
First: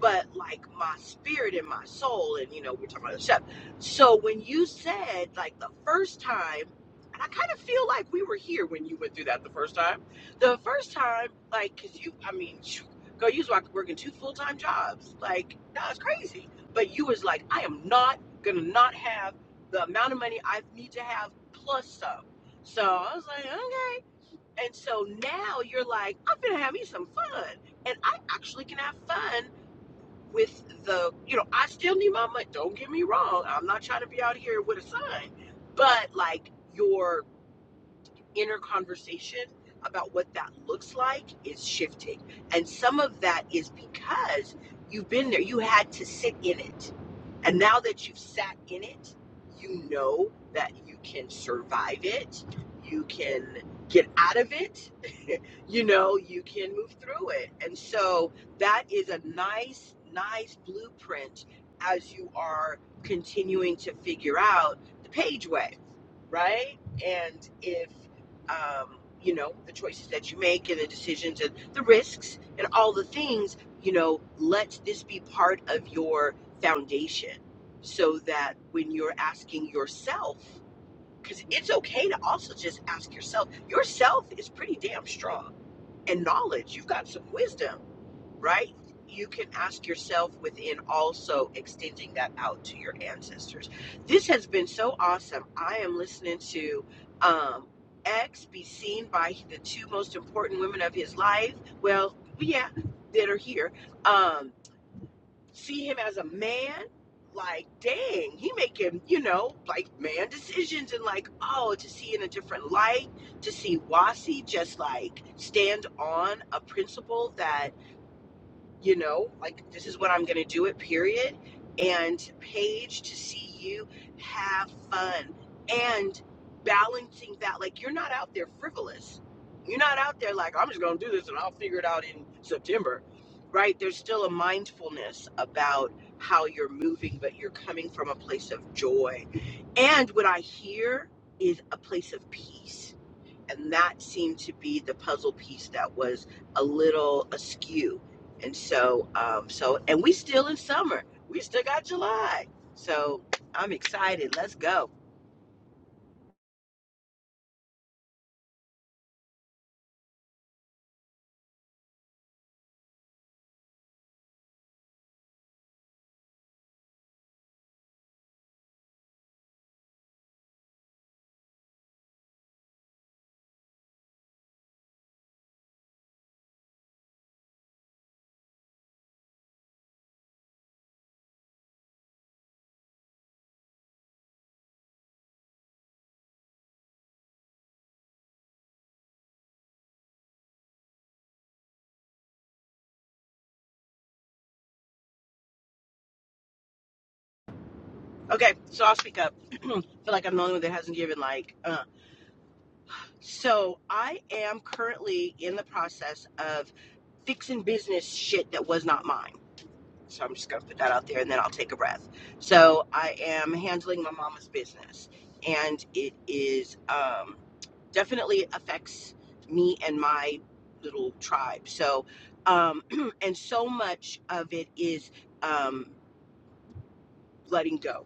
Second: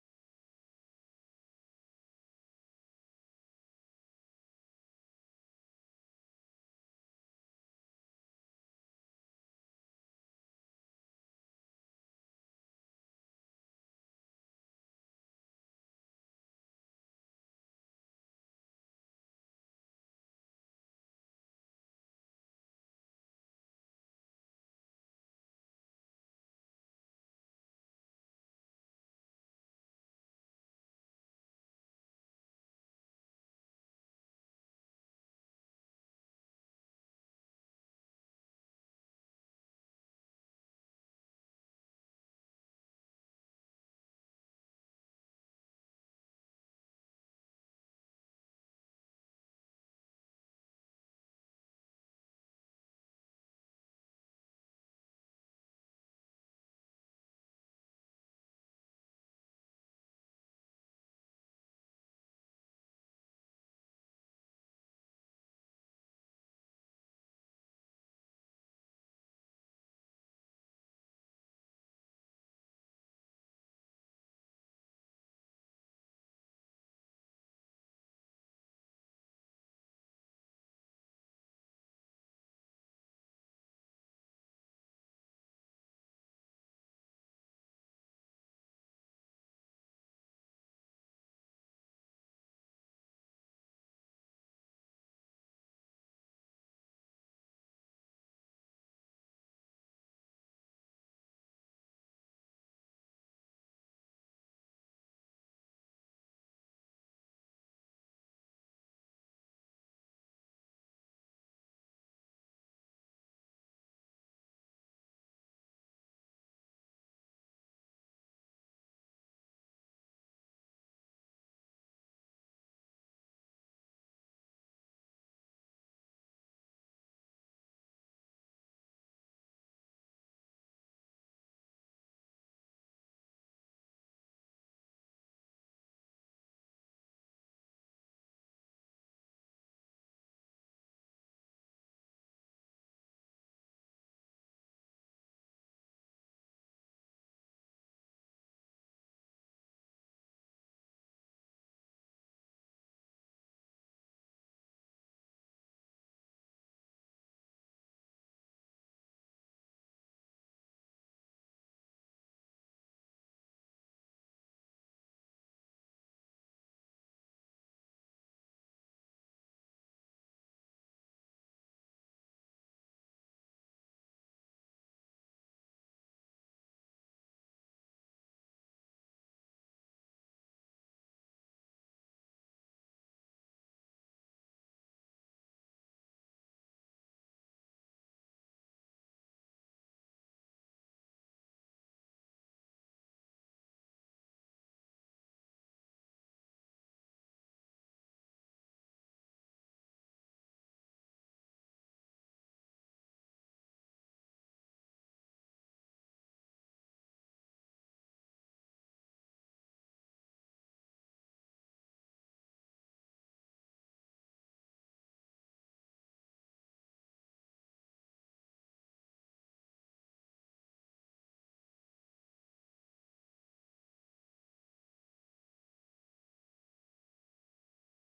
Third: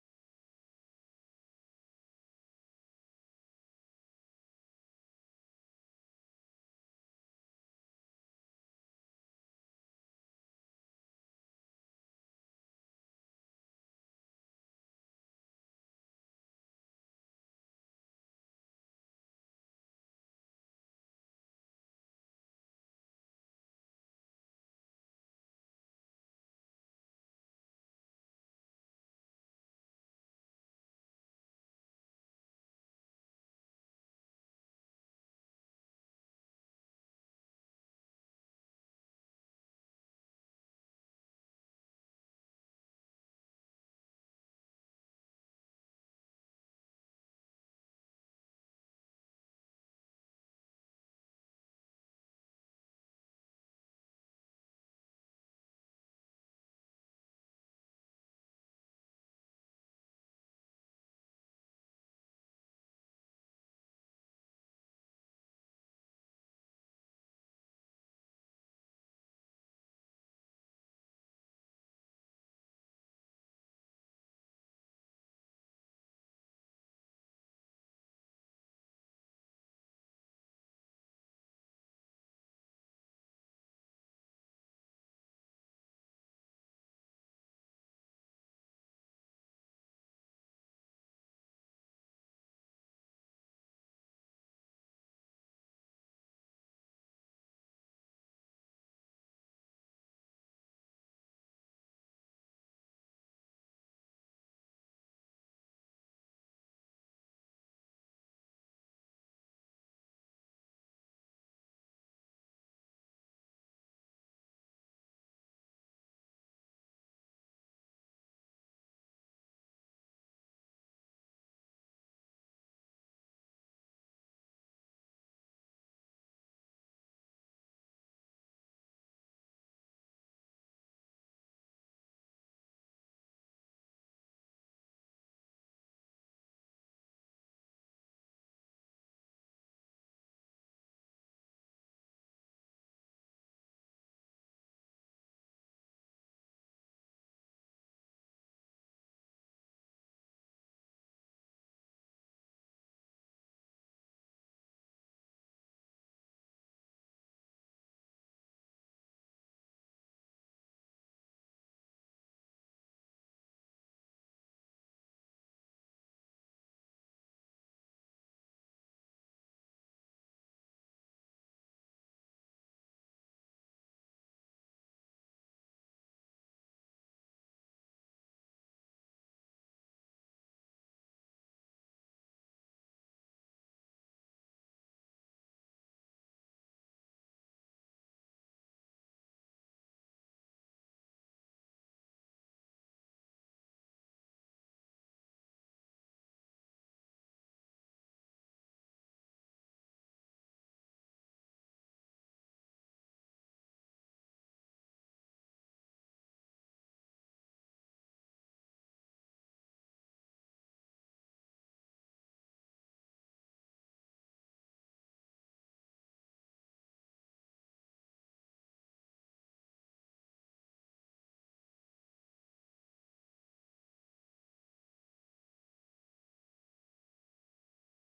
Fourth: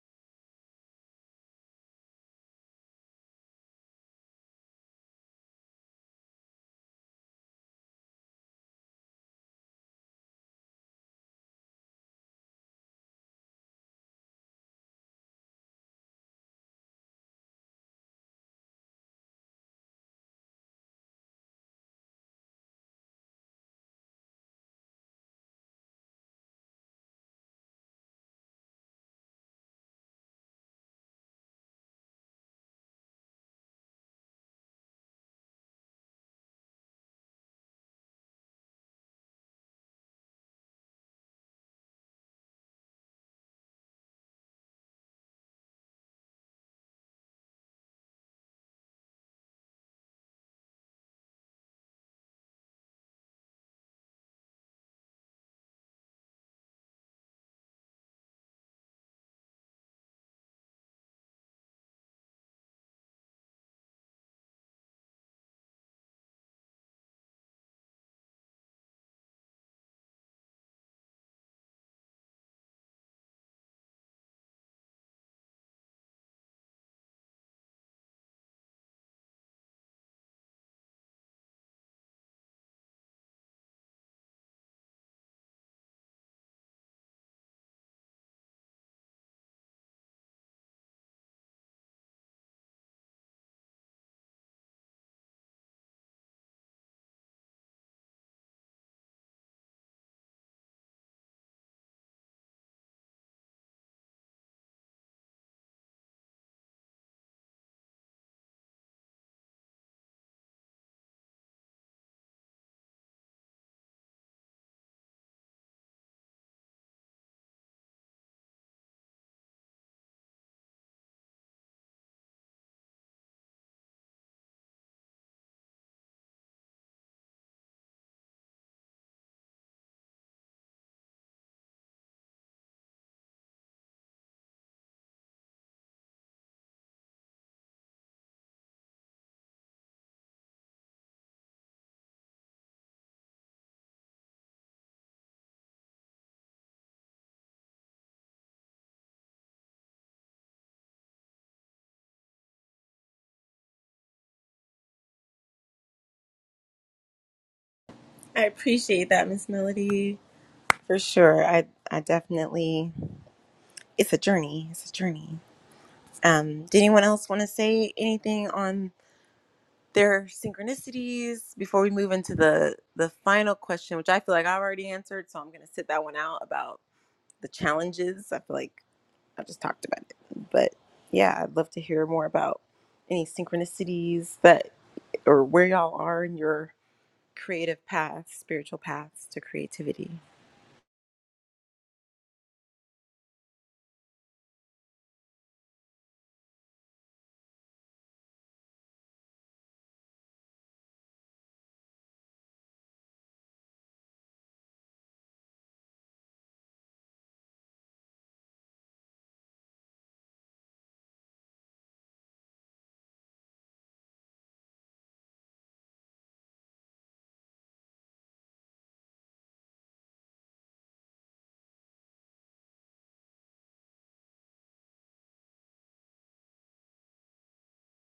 S4: But like my spirit and my soul, and you know, we're talking about the chef. So when you said like the first time, and I kind of feel like we were here when you went through that the first time. The first time, like, cause you, I mean, phew, girl, you was like working two full time jobs. Like, that was crazy. But you was like, I am not gonna not have the amount of money I need to have plus some. So I was like, okay. And so now you're like, I'm gonna have me some fun. And I actually can have fun with the, you know, I still need my money. Don't get me wrong. I'm not trying to be out here with a sign, but like your inner conversation about what that looks like is shifting. And some of that is because you've been there, you had to sit in it. And now that you've sat in it, you know that you can survive it, you can get out of it, you know, you can move through it. And so that is a nice, nice blueprint as you are continuing to figure out the page way right? And if um, you know, the choices that you make and the decisions and the risks and all the things, you know, let this be part of your foundation so that when you're asking yourself, because it's okay to also just ask yourself, yourself is pretty damn strong and knowledge, you've got some wisdom right? You can ask yourself within also extending that out to your ancestors. This has been so awesome. I am listening to um, X be seen by the two most important women of his life. Well, yeah, that are here. Um, see him as a man. Like, dang, he making, you know, like man decisions and like, oh, to see in a different light, to see Wasi just like stand on a principle that you know, like this is what I'm going to do it, period. And Paige, to see you have fun and balancing that, like you're not out there frivolous. You're not out there like, I'm just going to do this and I'll figure it out in September, right? There's still a mindfulness about how you're moving, but you're coming from a place of joy. And what I hear is a place of peace and that seemed to be the puzzle piece that was a little askew and so um so and we still in summer we still got july so i'm excited let's go
S1: I appreciate that, Miss Melody. For sure. I I definitely it's a journey. It's a journey. Um, did anyone else want to say anything on their synchronicities before we move into the the final question which i feel like i already answered so i'm going to sit that one out about the challenges i feel like i just talked about it but yeah i'd love to hear more about any synchronicities that or where y'all are in your creative path spiritual paths to creativity
S4: okay so i'll speak up feel like i'm the only one that hasn't given like uh so i am currently in the process of fixing business shit that was not mine So I'm just going to put that out there and then I'll take a breath. So I am handling my mama's business and it is um, definitely affects me and my little tribe. So, um, and so much of it is. Um, letting go,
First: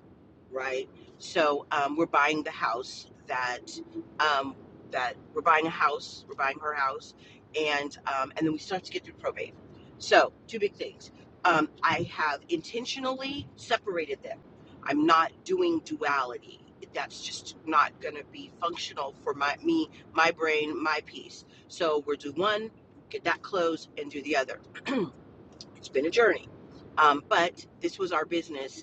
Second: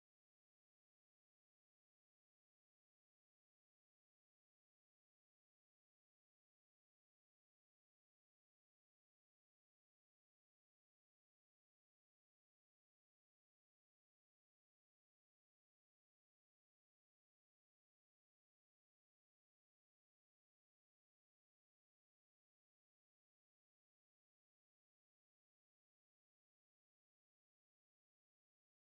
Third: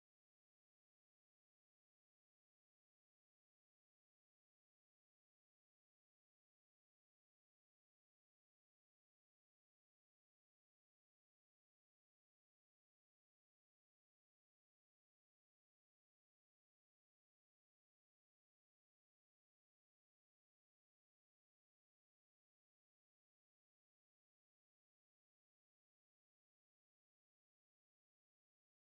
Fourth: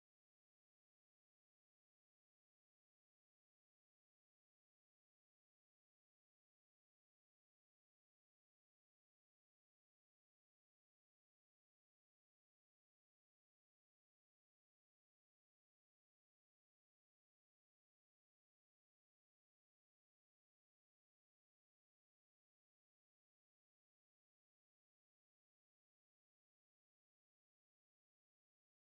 S4: right? So um, we're buying the house that um, that we're buying a house, we're buying her house, and um, and then we still have to get through probate. So two big things. Um, I have intentionally separated them. I'm not doing duality. That's just not going to be functional for my me, my brain, my piece. So we're do one, get that closed, and do the other. It's been a journey, um, but this was our business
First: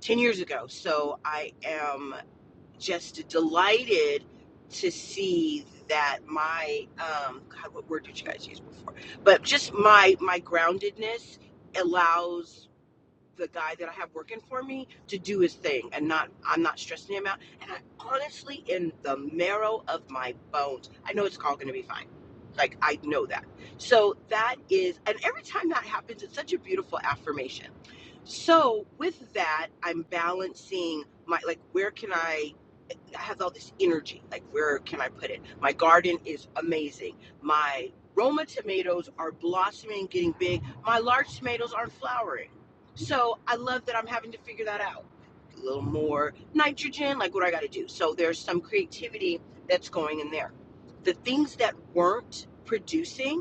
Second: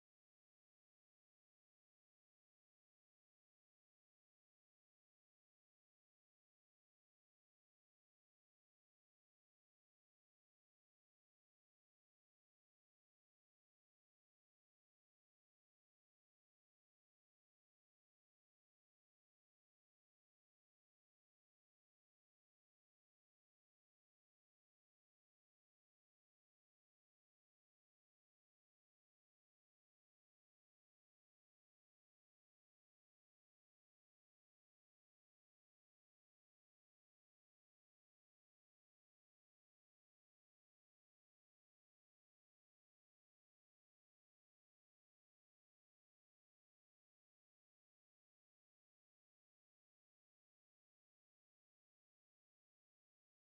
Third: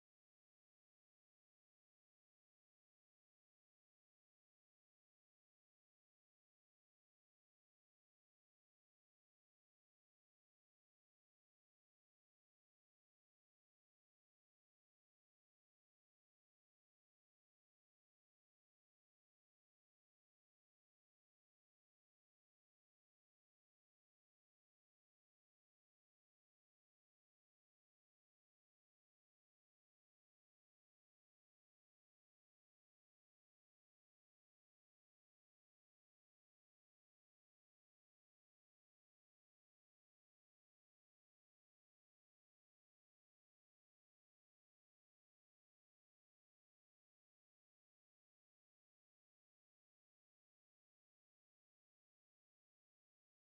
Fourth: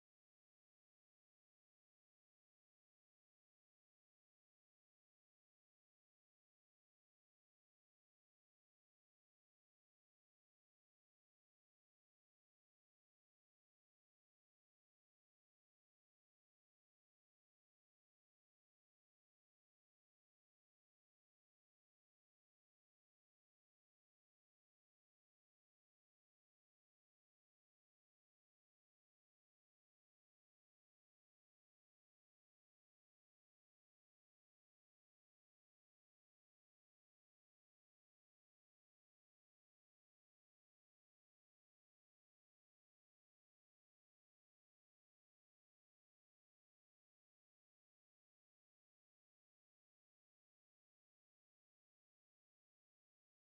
S4: 10 years ago. So I am just delighted to see that my um god what word did you guys use before but just my my groundedness allows the guy that I have working for me to do his thing and not I'm not stressing him out. And I honestly in the marrow of my bones, I know it's all gonna be fine. Like I know that. So that is and every time that happens, it's such a beautiful affirmation. So with that, I'm balancing my like where can I I have all this energy. Like, where can I put it? My garden is amazing. My Roma tomatoes are blossoming, getting big. My large tomatoes aren't flowering. So I love that I'm having to figure that out. A little more nitrogen, like what I got to do. So there's some creativity that's going in there. The things that weren't producing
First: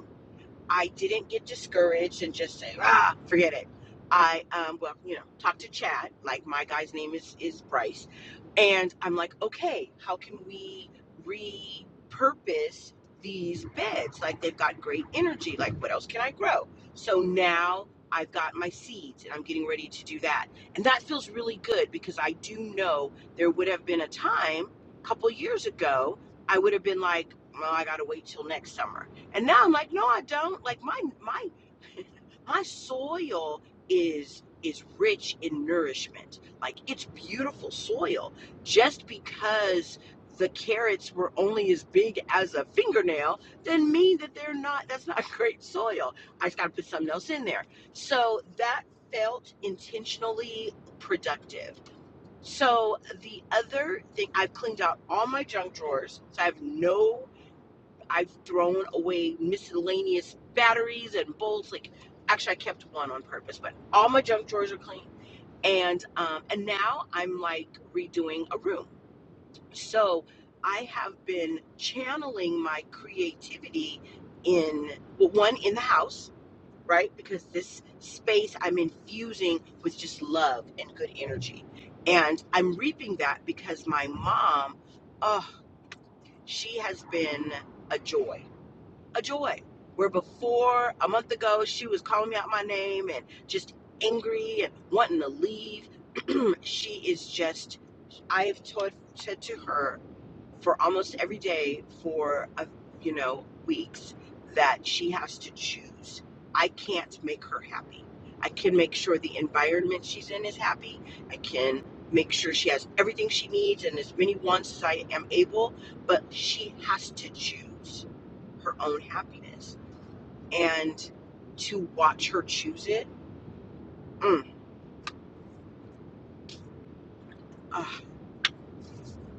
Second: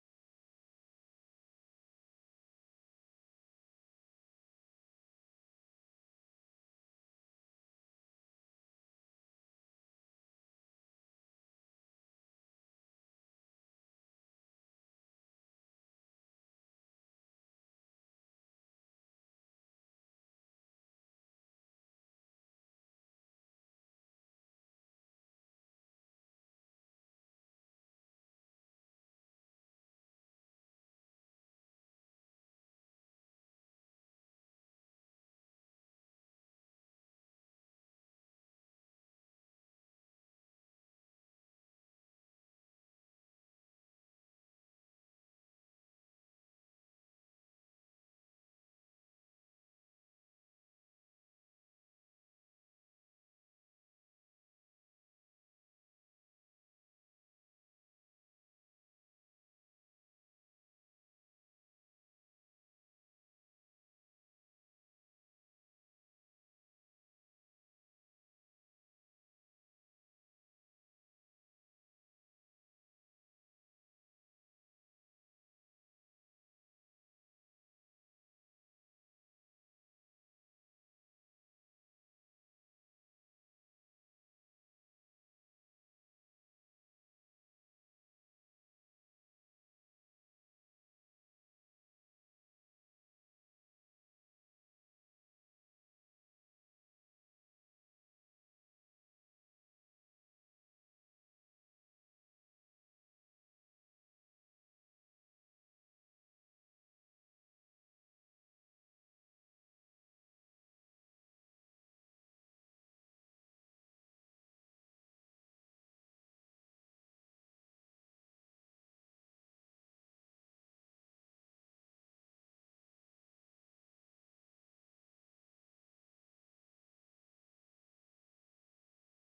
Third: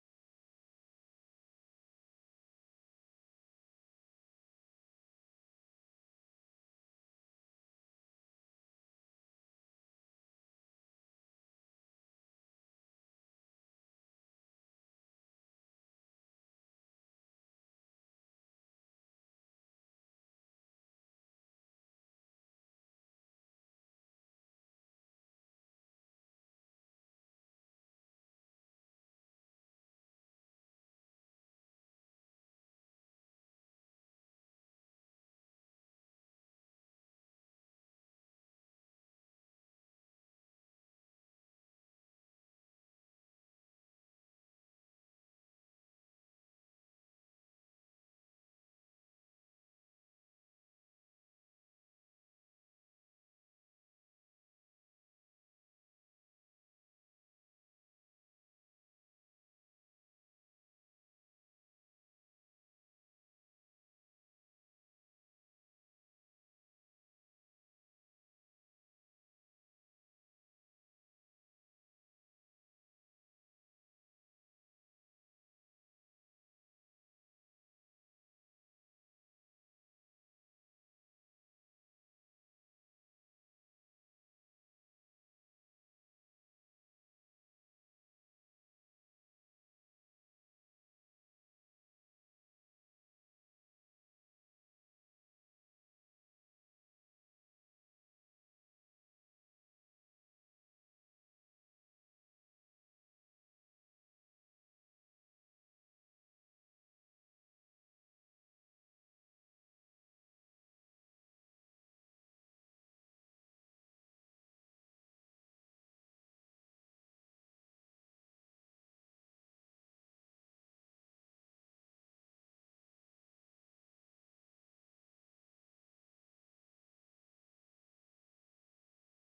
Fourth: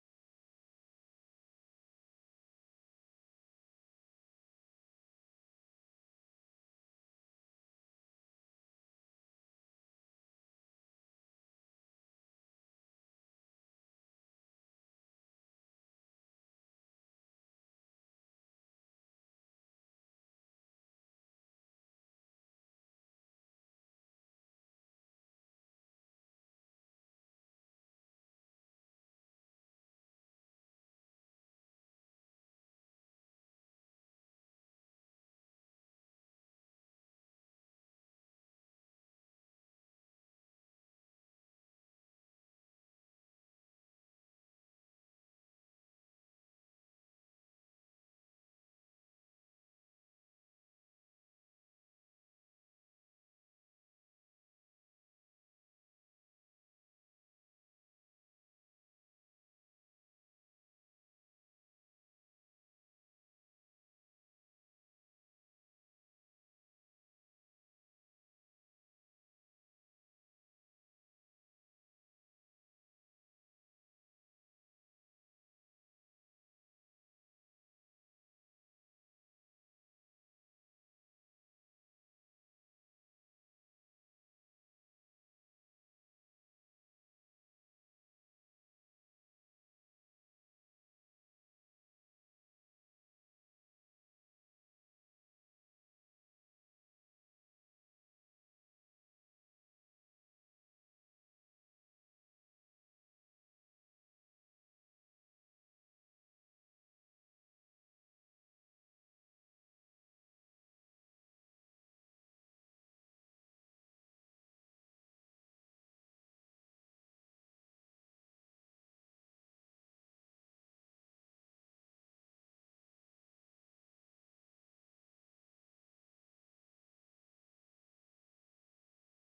S4: I didn't get discouraged and just say, ah, forget it. I, um, well, you know, talked to Chad, like my guy's name is, is Bryce. And I'm like, okay, how can we repurpose these beds? Like they've got great energy. Like what else can I grow? So now I've got my seeds and I'm getting ready to do that. And that feels really good because I do know there would have been a time a couple years ago, I would have been like, well, I got to wait till next summer and now I'm like, no, I don't. Like my my my soil is is rich in nourishment like it's beautiful soil just because the carrots were only as big as a fingernail doesn't mean that they're not that's not great soil i just got to put something else in there so that felt intentionally productive so the other thing i've cleaned out all my junk drawers so i have no I've thrown away miscellaneous batteries and bolts. Like, actually, I kept one on purpose, but all my junk drawers are clean. And um, and now I'm like redoing a room. So I have been channeling my creativity in well, one in the house, right? Because this space I'm infusing with just love and good energy, and I'm reaping that because my mom, oh, she has been a joy a joy. Where before a month ago she was calling me out my name and just angry and wanting to leave, she is just. I have taught said to her for almost every day for a, you know weeks that she has to choose. I can't make her happy. I can make sure the environment she's in is happy. I can make sure she has everything she needs and as many wants as I am able, but she has to choose her own happiness and to watch her choose it. Mm, ah.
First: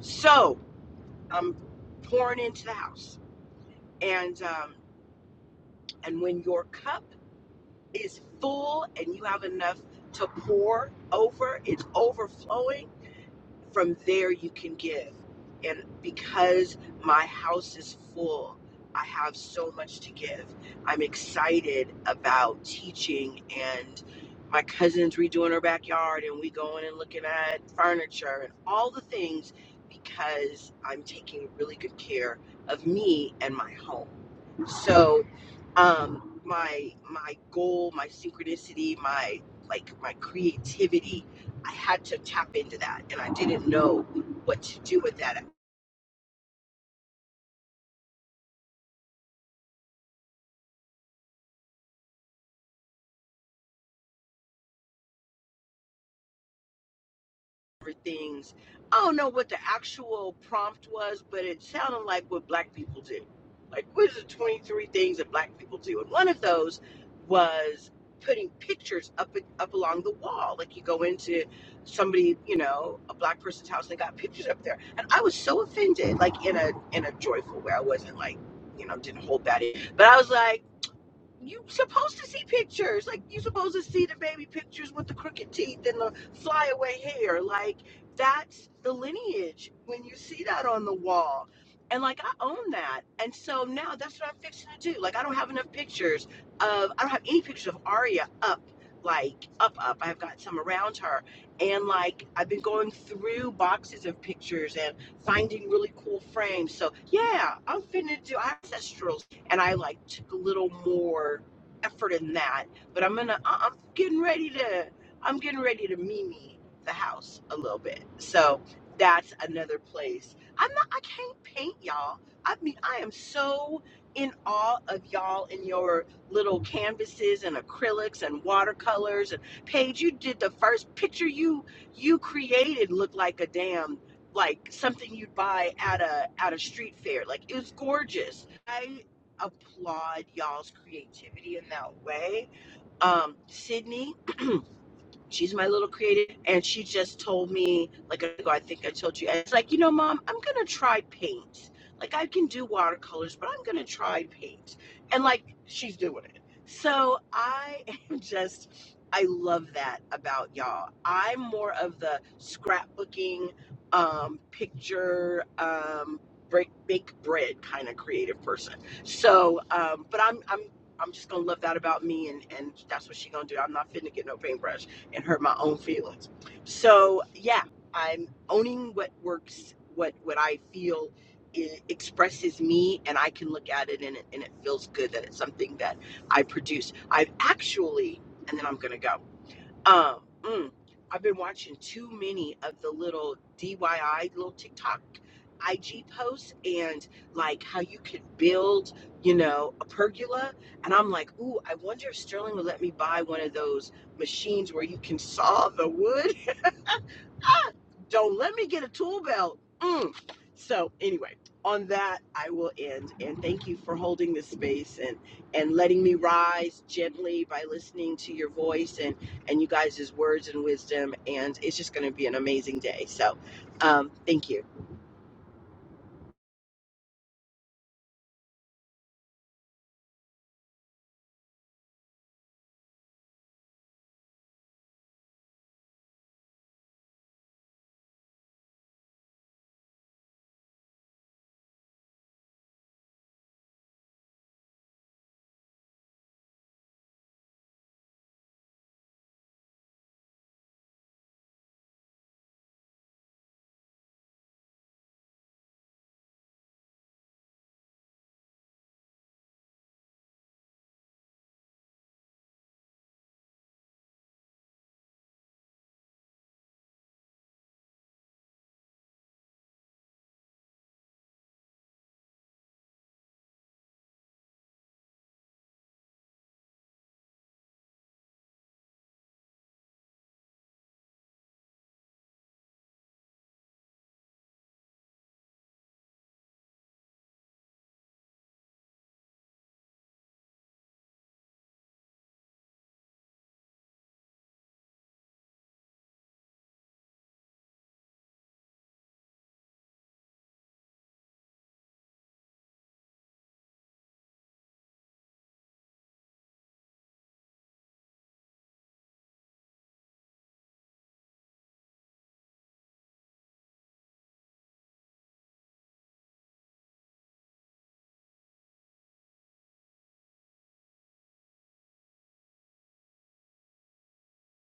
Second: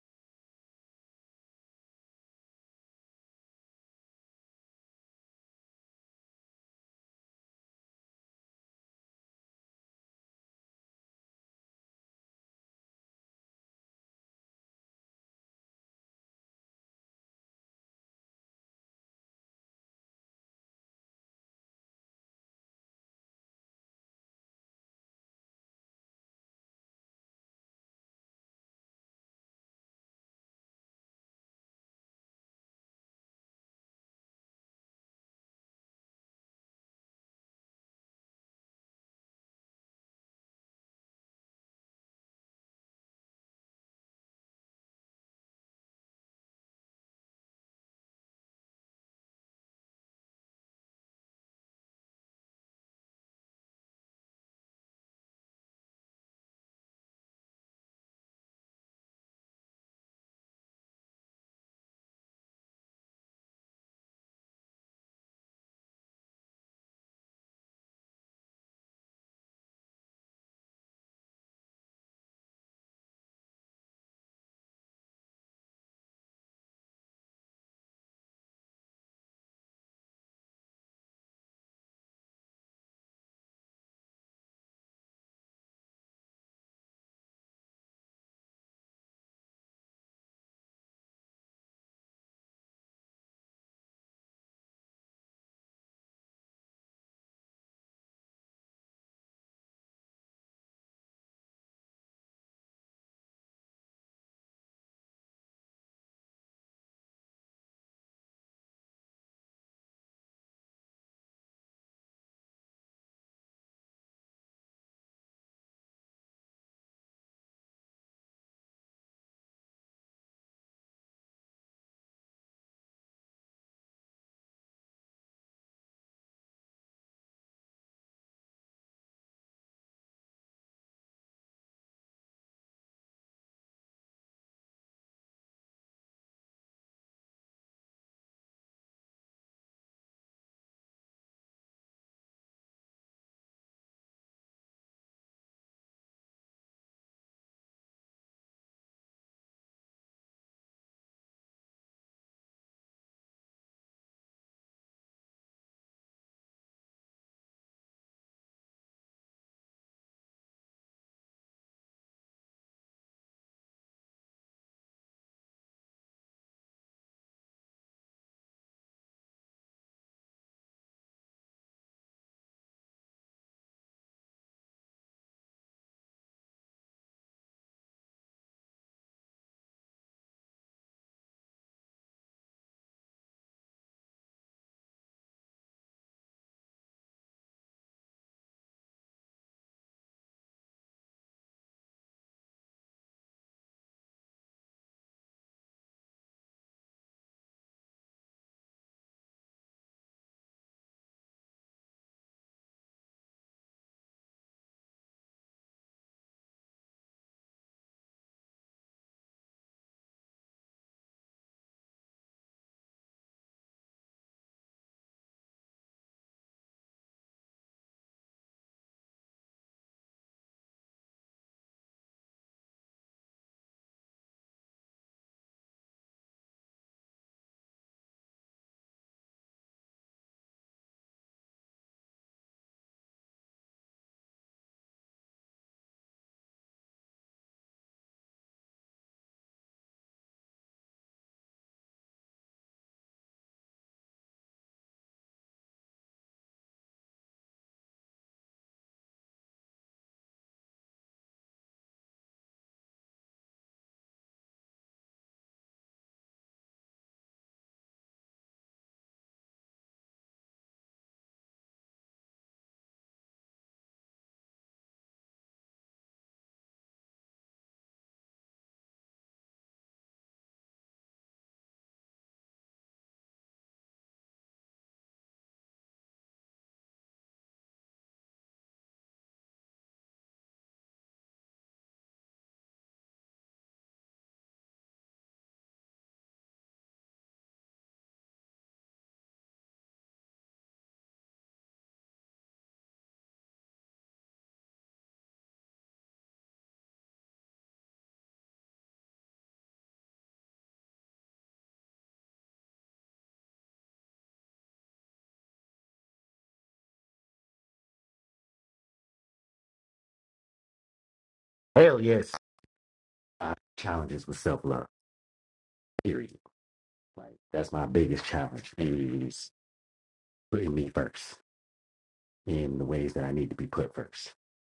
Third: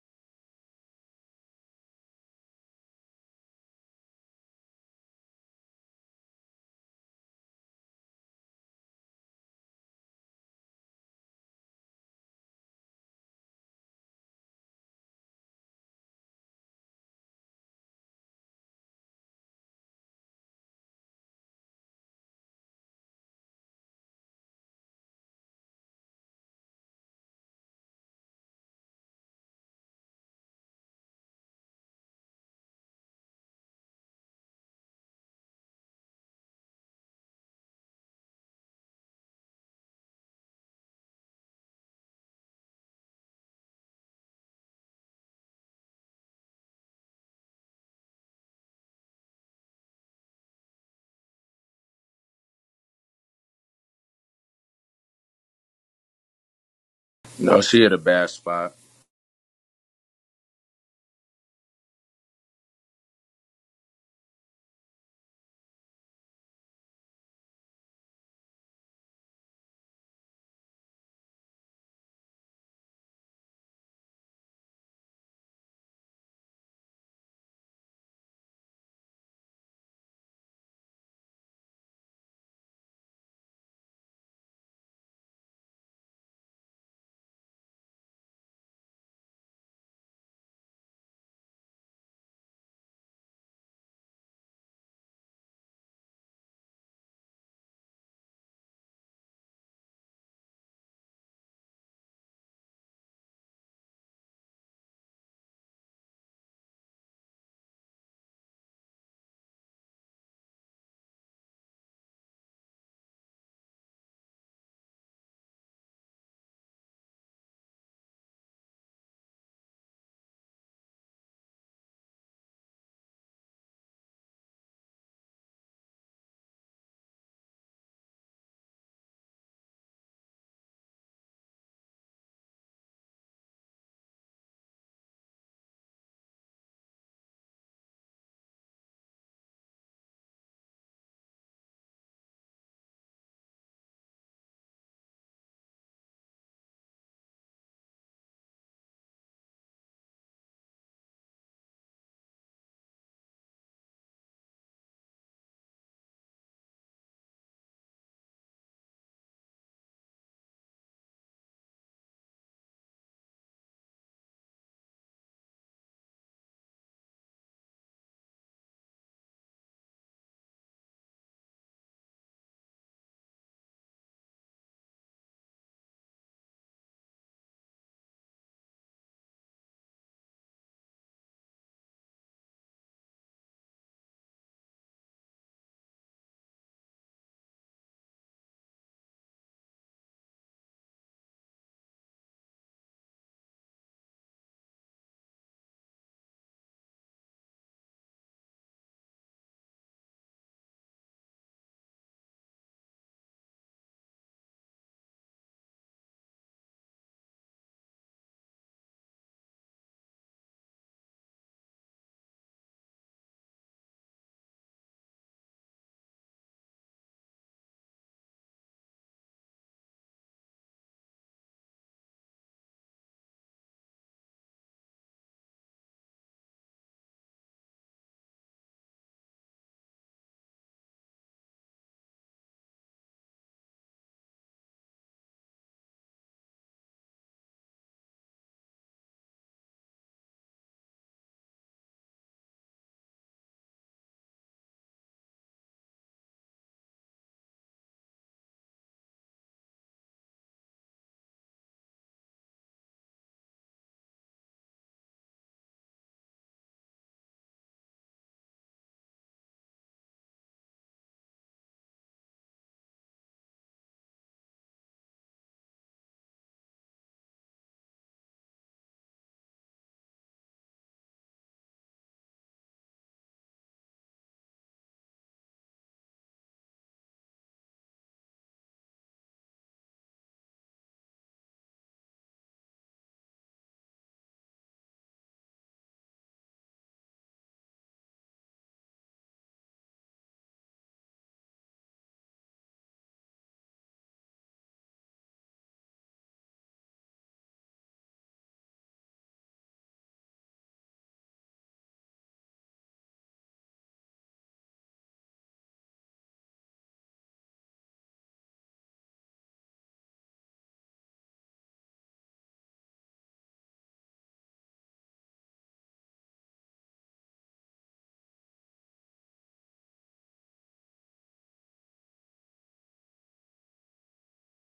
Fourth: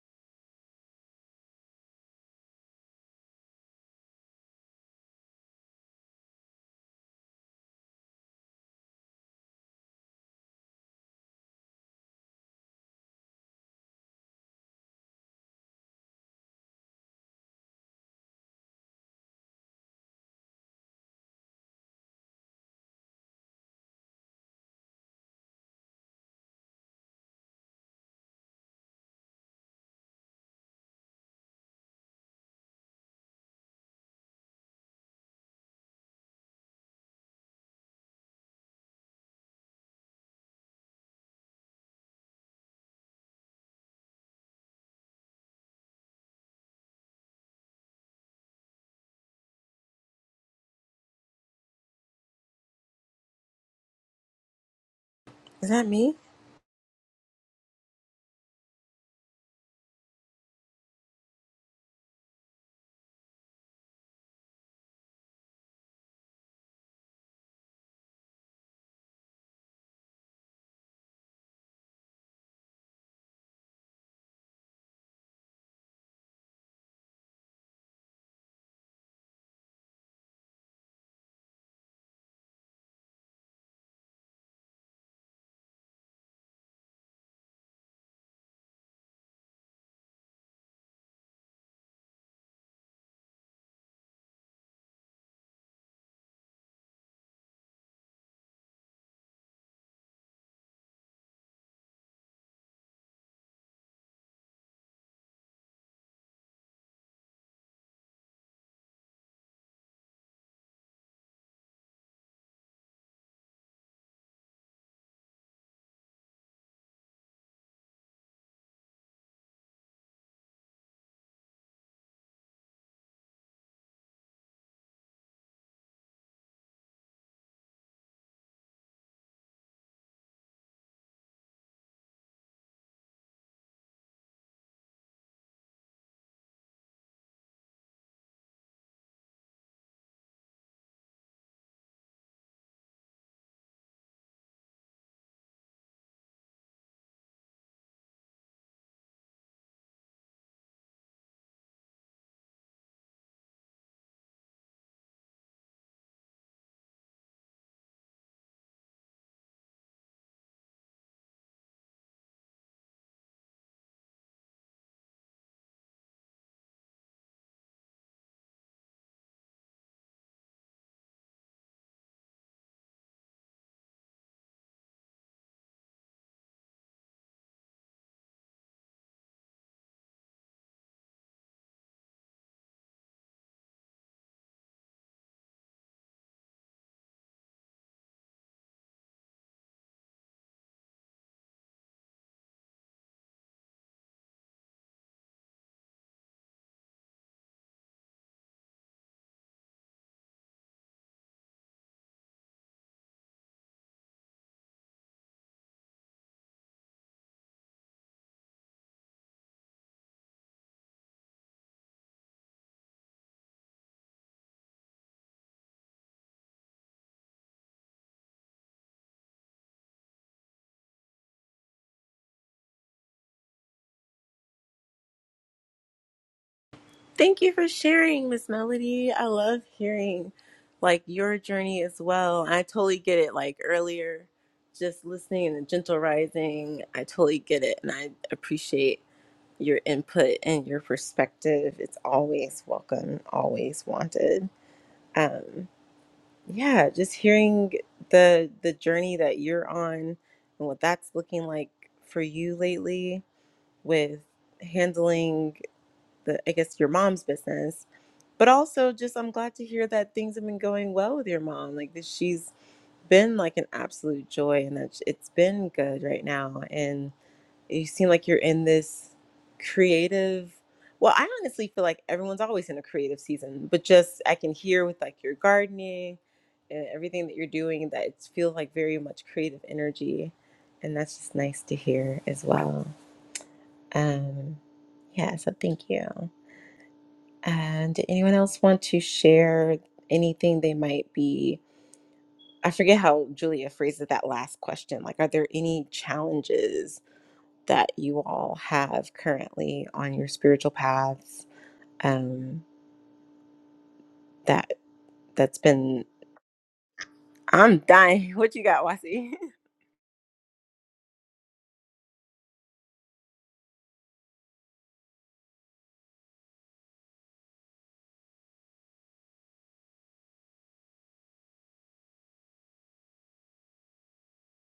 S4: So I'm pouring into the house, and um, and when your cup is full and you have enough to pour over, it's overflowing from there you can give and because my house is full i have so much to give i'm excited about teaching and my cousin's redoing her backyard and we going and looking at furniture and all the things because i'm taking really good care of me and my home so um my my goal my synchronicity my like my creativity I had to tap into that, and I didn't know what to do with that.
S1: is that me
S3: No, she had a bad
S4: Everything's
S3: spot.
S4: I don't know what the actual prompt was, but it sounded like what Black people do. Like, what are the 23 things that Black people do? And one of those was putting pictures up up along the wall. Like you go into somebody, you know, a Black person's house, and they got pictures up there. And I was so offended, like in a in a joyful way. I wasn't like, you know, didn't hold that in. But I was like you are supposed to see pictures. Like you are supposed to see the baby pictures with the crooked teeth and the flyaway hair. Like that's the lineage when you see that on the wall. And like I own that. And so now that's what I'm fixing to do. Like I don't have enough pictures of I don't have any pictures of Aria up like up up. I've got some around her. And like I've been going through boxes of pictures and finding really cool frames. So yeah, I'm finna do ancestral and I like took a little more effort in that. But I'm gonna, I- am going to i am getting ready to, I'm getting ready to Mimi the house a little bit. So that's another place. I'm not, I can't paint y'all. I mean, I am so in awe of y'all and your little canvases and acrylics and watercolors and Paige, you did the first picture you you created looked like a damn like something you'd buy at a at a street fair. Like it was gorgeous. I applaud y'all's creativity in that way. Um, Sydney, She's my little creative, and she just told me like I I think I told you. And It's like you know, mom, I'm gonna try paint. Like I can do watercolors, but I'm gonna try paint. And like she's doing it. So I am just, I love that about y'all. I'm more of the scrapbooking, um, picture, um, break bake bread kind of creative person. So, um, but I'm I'm I'm just gonna love that about me, and and that's what she gonna do. I'm not finna get no paintbrush and hurt my own feelings. So yeah, I'm owning what works, what what I feel i expresses me, and I can look at it and it and it feels good that it's something that I produce. I've actually, and then I'm gonna go. Um, mm, I've been watching too many of the little DIY little TikTok IG posts and like how you could build, you know, a pergola. And I'm like, ooh, I wonder if Sterling will let me buy one of those machines where you can saw the wood ah, Don't let me get a tool belt. Mm. So anyway, on that I will end and thank you for holding this space and and letting me rise gently by listening to your voice and and you guys' words and wisdom and it's just going to be an amazing day. So um thank you.
S1: Thank you for sharing, Miss Melody. I love hearing like your journey as well. I totally get it. Like earlier, just listening and gentle rising, I totally get it, and I appreciate your input and your perspective. It's always welcome, always wanted. Um, yeah, just hearing the the journey that you're on and what that's looking like for you lately with handling the, I guess, your mom's business but also just I'm glad to hear that things have been going well with your mom. Like that she's been like an absolute joy and that it's been good right now. And you seem like you're in this creative well, I honestly feel like everyone's always in a creative season, but just I can hear with like your gardening and everything that you're doing that it feels like very much creative energy. And that's just nice to hear as well. Um yeah, so thank you. And did anyone else want to share anything they might be? I forget how Julia phrased it, that last question. Like, are there any challenges that you all have currently on your spiritual paths? Um, that that's been. I'm dying. What you got, Wasi?
S2: Hell yes. Uh, challenges with self love. period. Like that's my biggest challenge is putting me first in the ways that I need to be put first.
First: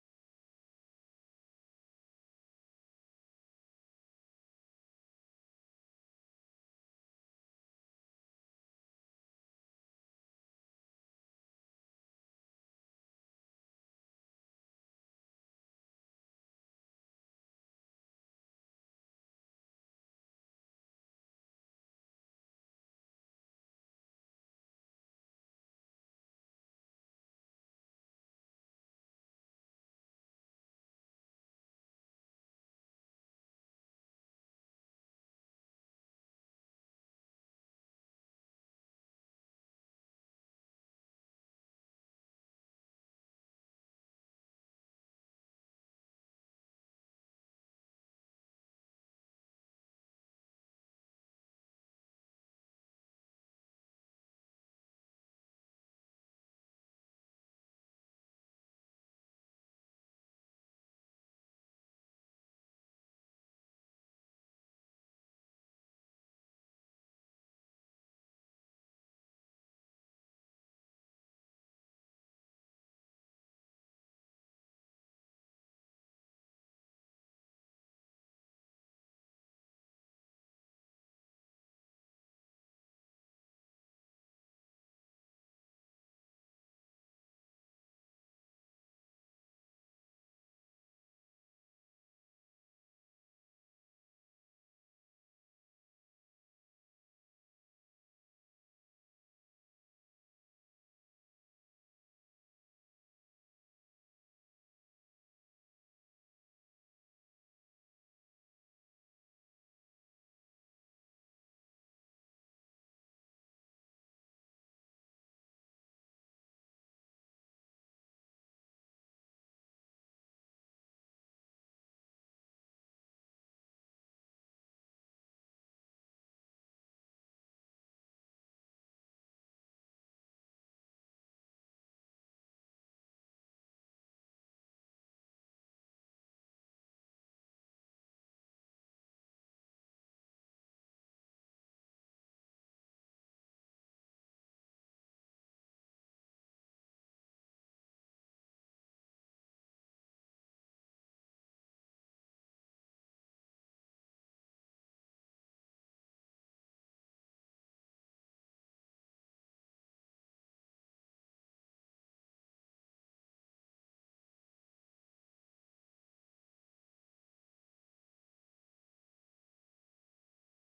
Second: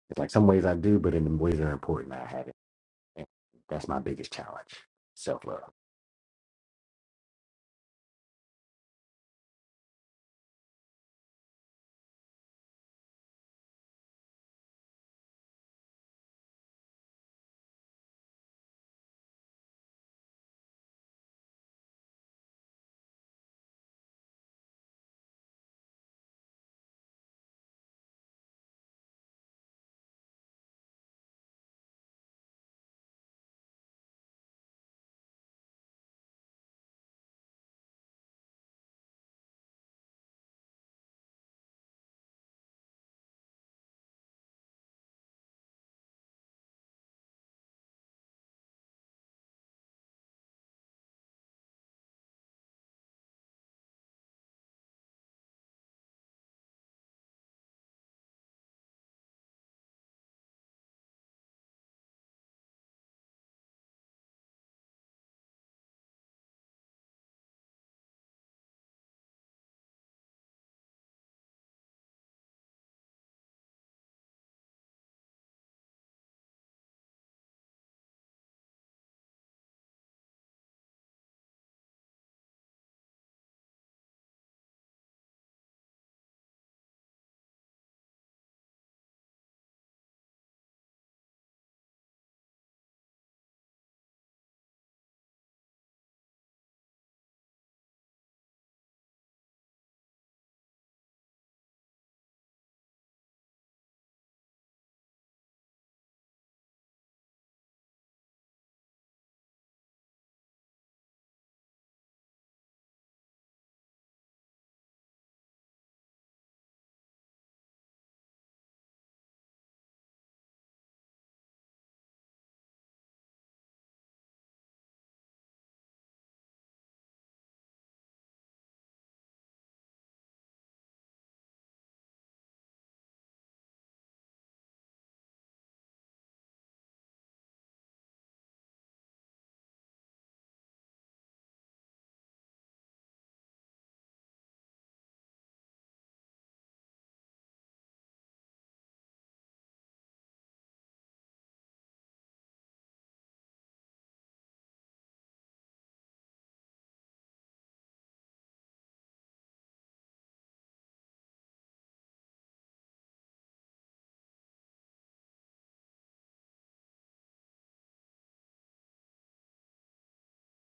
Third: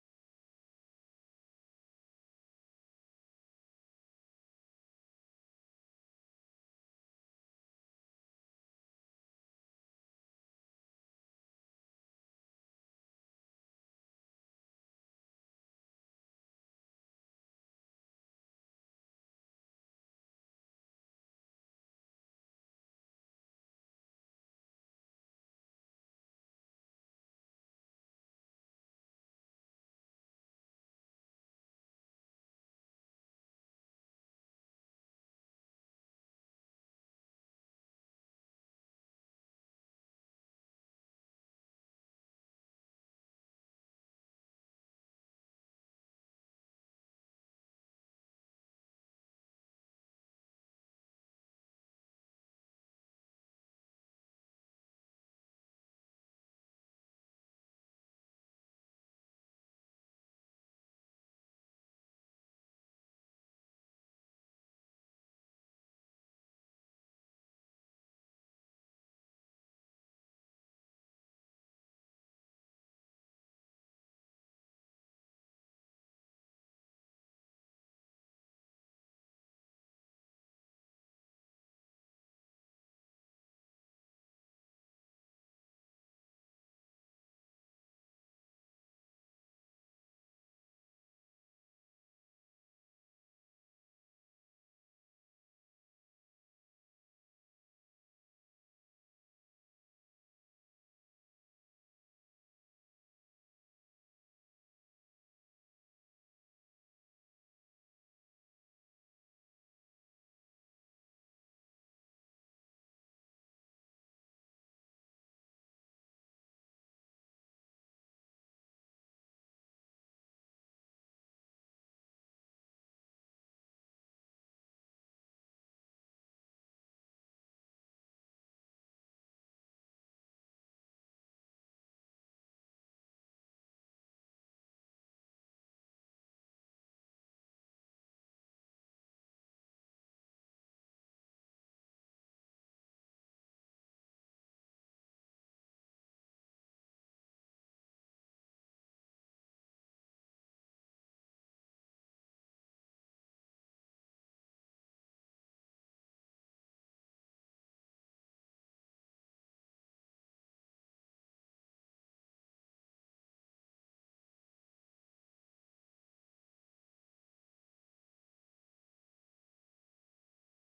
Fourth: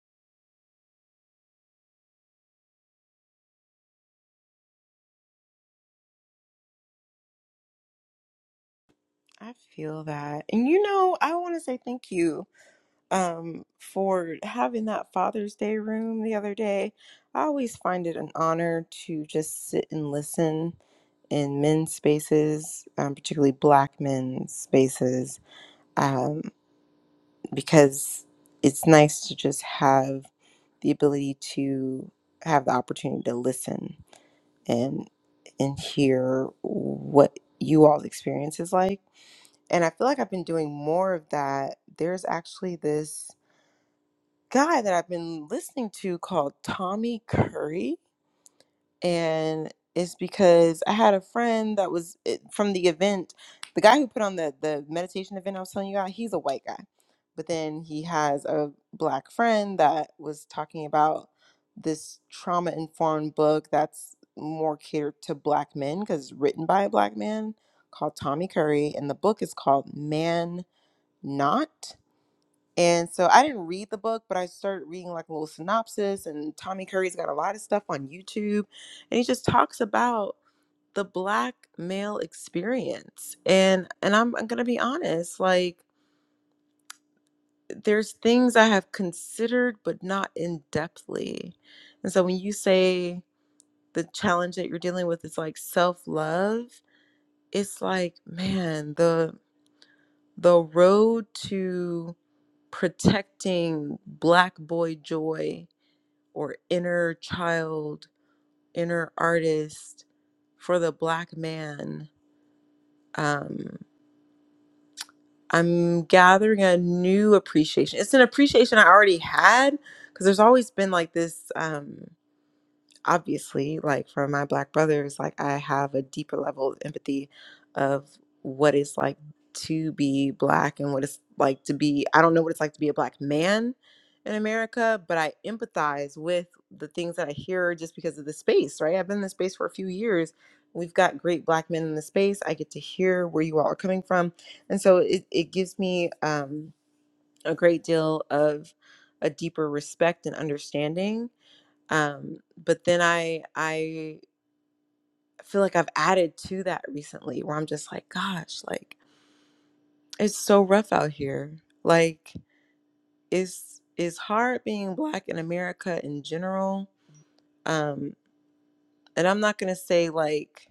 S2: It's like some ways I do, but in the ways that are important, I haven't. And that's my biggest challenge. Self love.
S1: I feel that, and you know, I want to say thank you um, for having that Father's Day room the other day. I always find it an honor to just sit and listen in men's spaces, um, particularly Black men's spaces, um, because it's nice to just have the ability to have the opportunity to listen and and hear what you all's experience is like. And I feel like I've been doing more of that. There's actually this guy that I've been listening to called Tommy Curry. And it's because I had a friend that was it- from the event. The guy who put on the, the meditation event I was telling you about, he's a white guy. But then he has a black friend that was talking about this trauma informed book that's more catered to black men because written by a black man called Tommy Curry. And the book is called Man Not. And so I didn't read the book, but I started reading like a little synopsis. And Tommy Curry's got a lot of stuff on YouTube. And he just talks about the black male experience. And and I'm, I'm gonna be honest, like there's things I have considered but not in depthly. And so when you say the challenge that you're dealing with is like self-love, it's like, man, the the road to protecting black boy joy or inner child, inner artist for the black man. Um, I'm gathering a new appreciation. It's an appreciation I already had because there's always been like this. Um, obviously like for my black brothers like i have a deeper level of empathy of what it's like to be black and what it's like to be i don't know what it's like to be a black man in america but i empathize with the things that i hear just because of the space right i've been in the space for a few years we've got great black men in the space i get to hear where you all are coming from and so it, it gives me um, a great deal of a deeper respect and understanding um but then i i feel like i've added to that recently where i'm just like gosh like it's so rough out here like it's it's hard being black in america in general um and i'm not going to say like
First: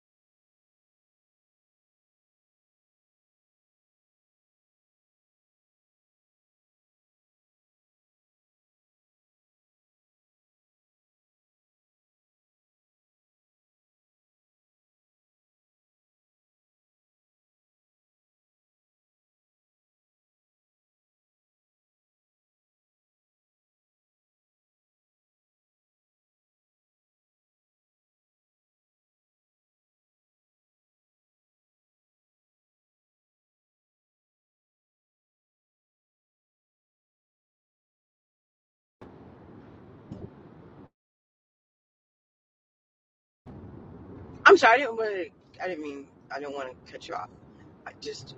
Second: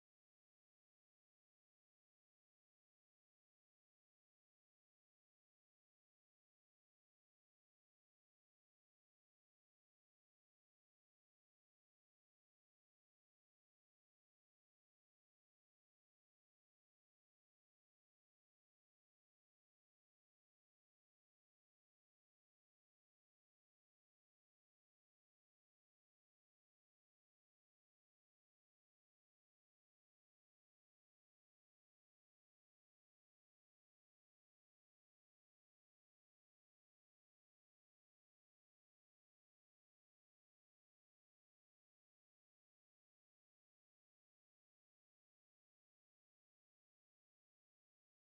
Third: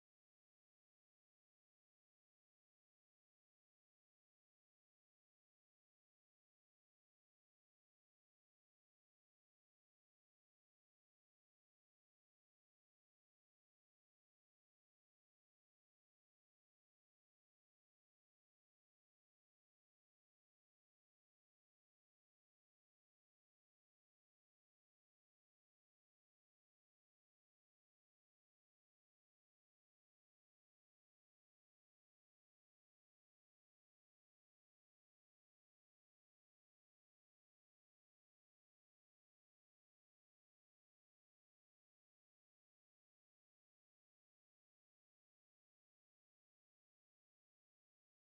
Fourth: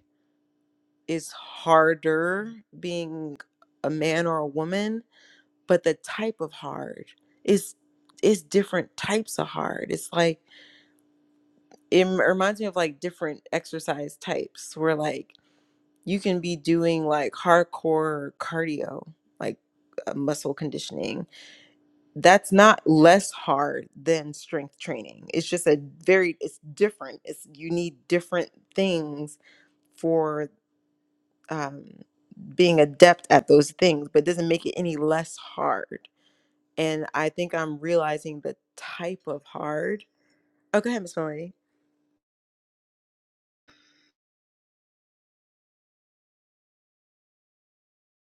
S1: it's harder being a man or a woman but the type of hard is is different types of hard it's like it reminds me of like different exercise types where like you can be doing like hardcore cardio, like uh, muscle conditioning. That's not less hard than strength training. It's just a very, it's different. It's you need different things for um, being adept at those things, but it doesn't make it any less hard. And I think I'm realizing the type of hard. Oh, go ahead, Miss Melanie.
S4: I'm sorry I didn't want to I didn't mean I didn't want to cut you off. I just